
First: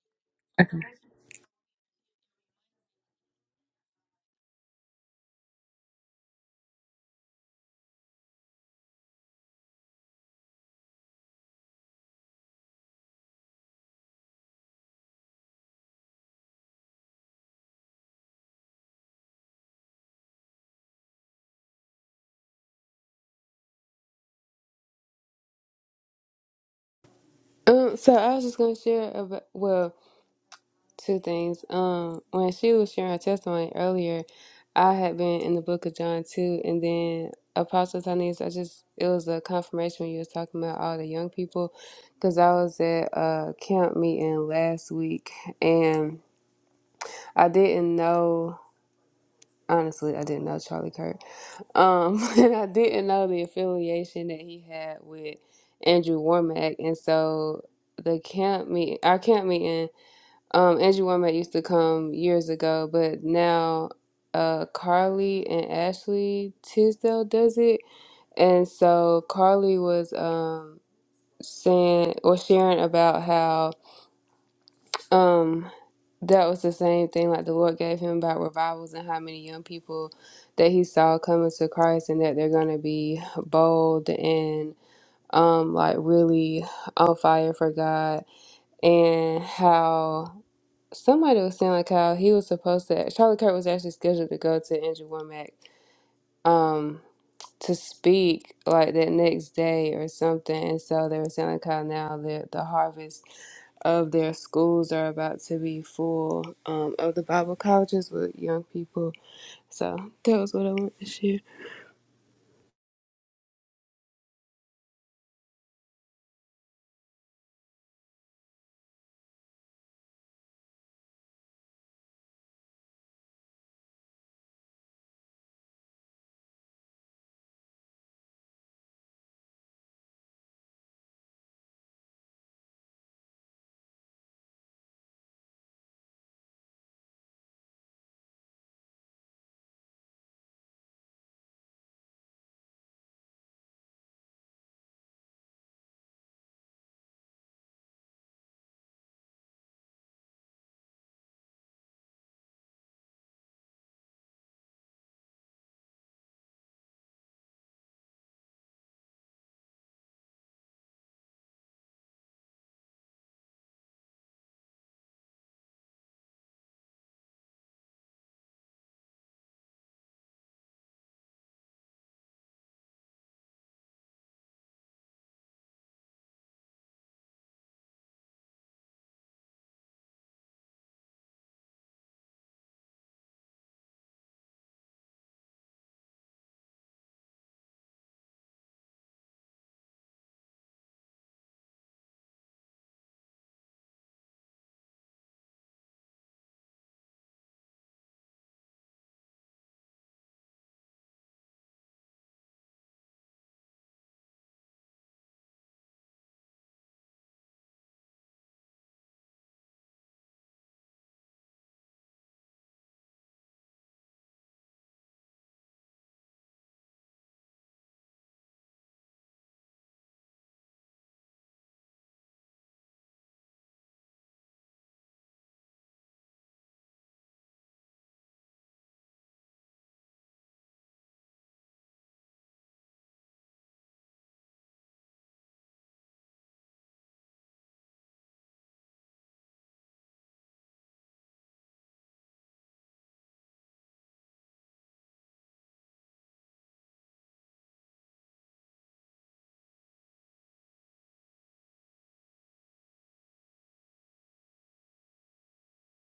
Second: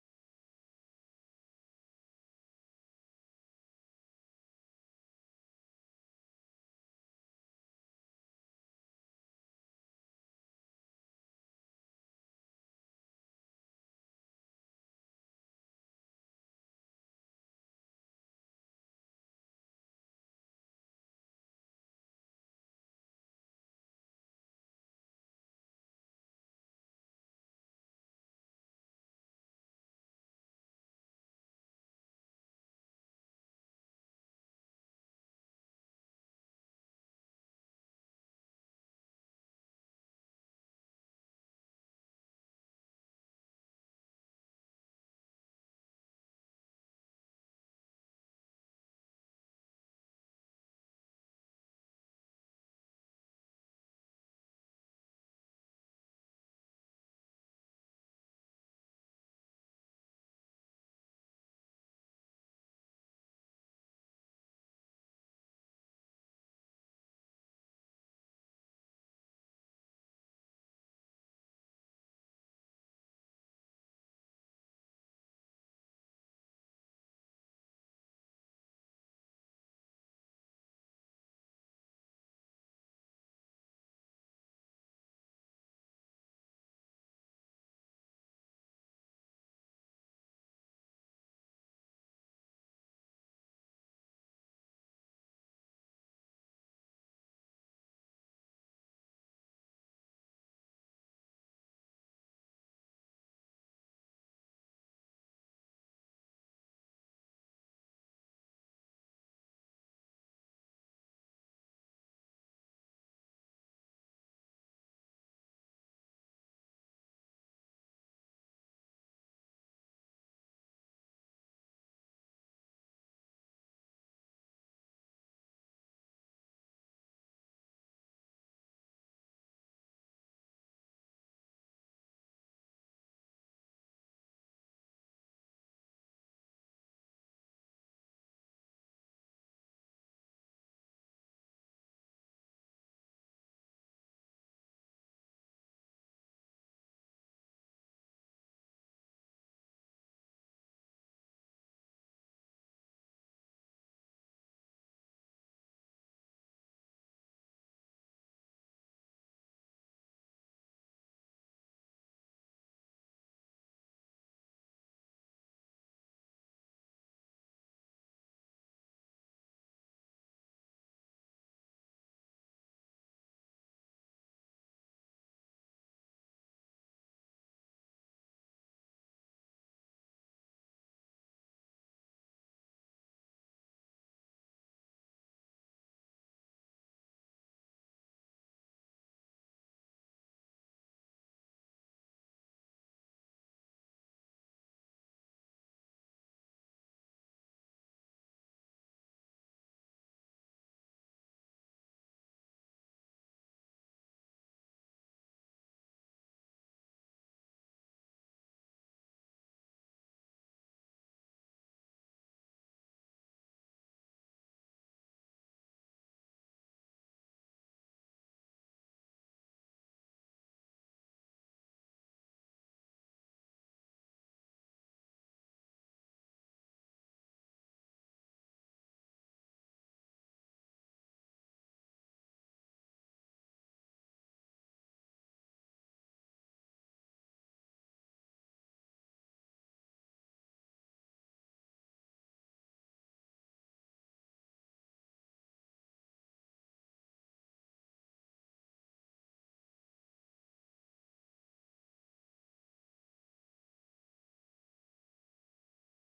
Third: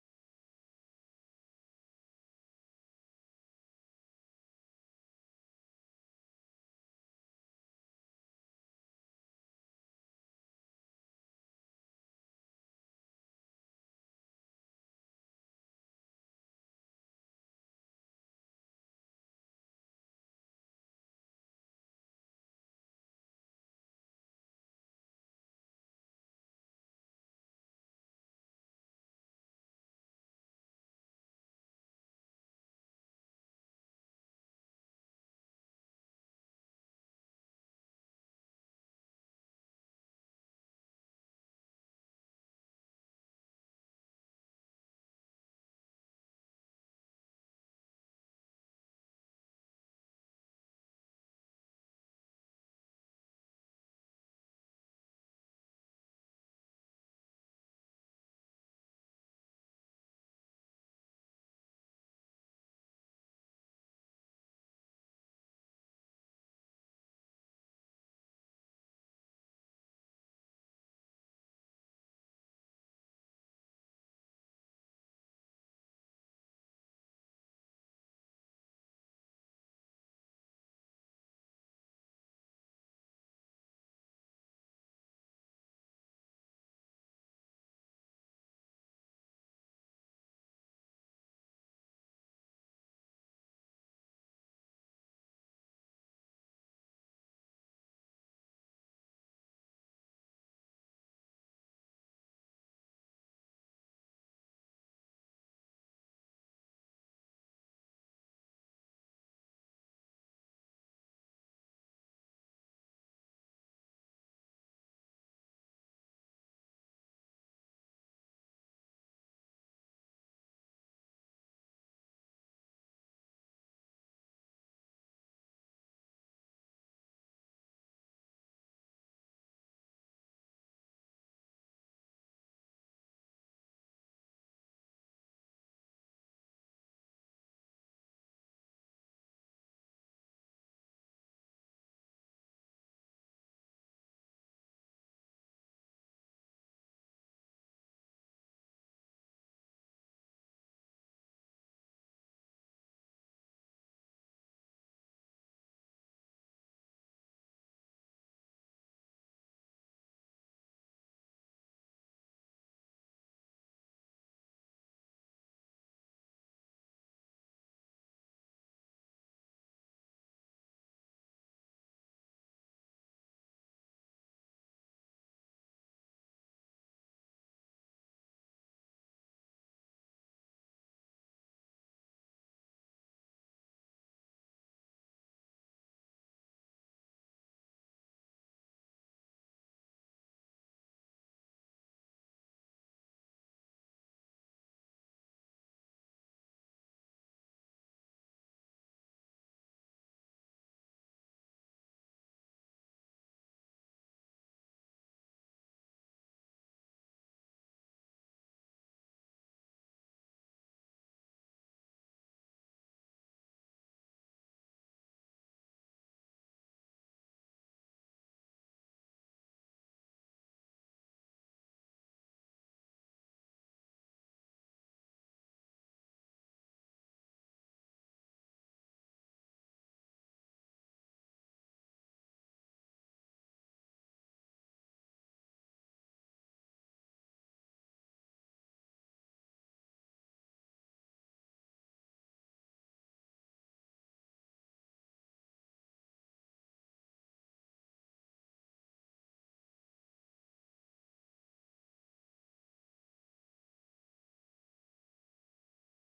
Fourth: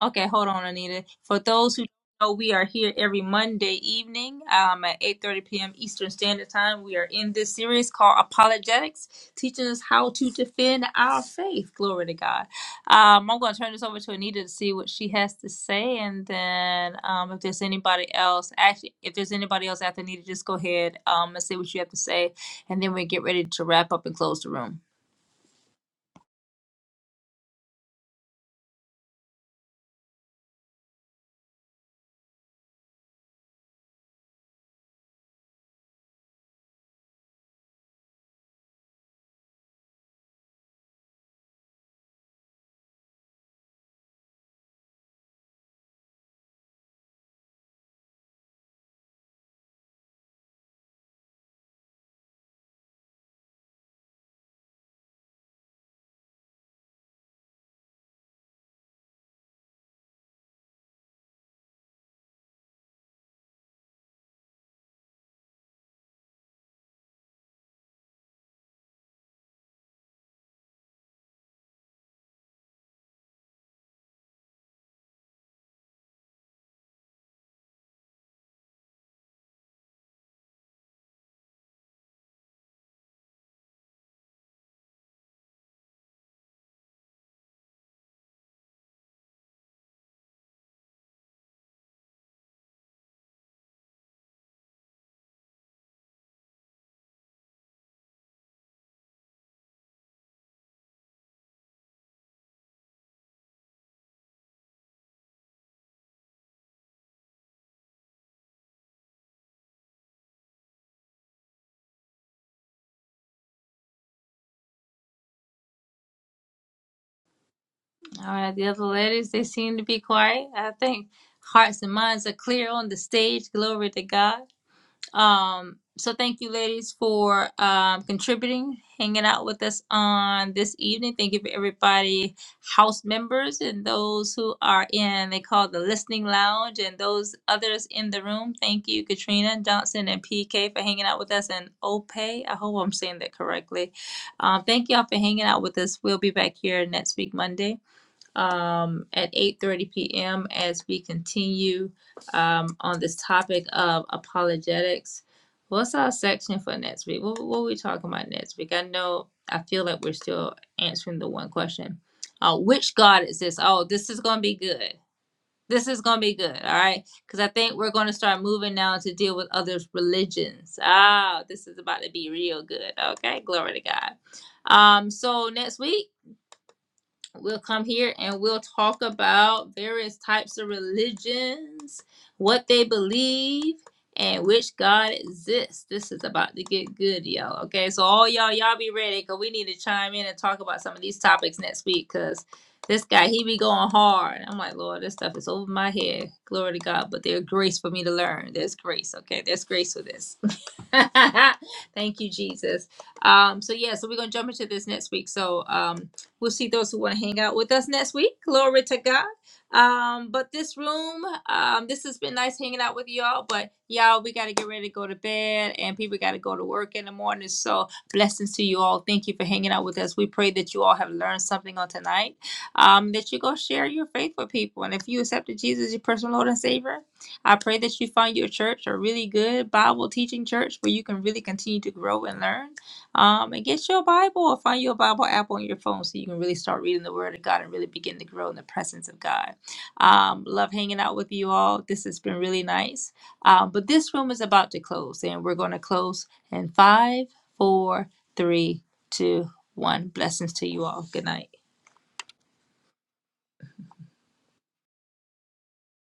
S1: Okay, hold on, Anita. For those who don't know, we are here every Monday evening um, at 8.30 p.m. Eastern Standard Time. We are in this series called Apologetics, teaching us how to defend our faith. Glory to God. Um, I'm going to turn this over to Anita to see what she has to say, and then um, if there's anybody else, actually, if there's anybody else after Anita, just go ahead um, and say what you have to say, and then we get ready to wrap up and close the room.
S4: Um, so I was just gonna share about well. Two things. Um, when she was sharing her testimony earlier, I had been in the book of John too, and then Apostle Tanis, I just it was a confirmation when you was talking about all the young people, because I was at a camp meeting last week, and I didn't know. Honestly, I didn't know Charlie Kirk. Um, and I didn't know the affiliation that he had with Andrew Warmack, and so the camp meet, our camp meeting. Um, Andrew Womack used to come years ago, but now uh, Carly and Ashley Tisdale does it. And so Carly was um, saying or sharing about how um, that was the same thing like the Lord gave him about revivals and how many young people that he saw coming to Christ and that they're going to be bold and um, like really on fire for God and how. Somebody was saying like how he was supposed to. Charlie Kirk was actually scheduled to go to Andrew Womack um to speak like that next day or something, and so they were saying like how now the the harvest of their schools are about to be full um of the Bible colleges with young people. So that was what I wanted to share.
S1: All right, the other ladies, they seem to be quiet. I think hearts and minds are clear on the stage. Glory to God. Um, so thank you, ladies, for um, contributing, hanging out with us on this evening. Thank you for everybody, house members, and those who are in they call it the listening lounge, and those others in the room. Thank you, Katrina Johnson and PK for hanging out with us, and Ope. I hope I'm saying that correctly. Um, thank y'all for hanging out with us. We'll be back here next week, Monday um, at 8:30 p.m. as we continue um, on this topic of apologetics. What's our section for next week? What, what are we talking about next week? I know I feel like we're still answering the one question. Uh, which God is this? Oh, this is going to be good. This is going to be good. All right. Because I think we're going to start moving now to deal with other religions. Ah, this is about to be real good. Okay. Glory to God. Um, so next week, we'll come here and we'll talk about various types of religions, what they believe, and which God exists. This is about to get good, y'all. Okay, so all y'all, y'all be ready because we need to chime in and talk about some of these topics next week because this guy, he be going hard. I'm like, Lord, this stuff is over my head. Glory to God. But there's grace for me to learn. There's grace, okay? There's grace for this. Thank you, Jesus. Um, so yeah, so we're gonna jump into this next week. So um We'll see those who want to hang out with us next week. Glory to God. Um, but this room, um, this has been nice hanging out with y'all. But y'all, we got to get ready to go to bed, and people got to go to work in the morning. So blessings to you all. Thank you for hanging out with us. We pray that you all have learned something on tonight. Um, that you go share your faith with people, and if you accepted Jesus as your personal Lord and Savior, I pray that you find your church a really good Bible teaching church where you can really continue to grow and learn. Um, and get your Bible or find your Bible app on your phone so you can really start reading the Word of God and really begin to grow in the presence of God. Um, love hanging out with you all. This has been really nice. Um, but this room is about to close, and we're going to close in five, four, three, two, one. Blessings to you all. Good night.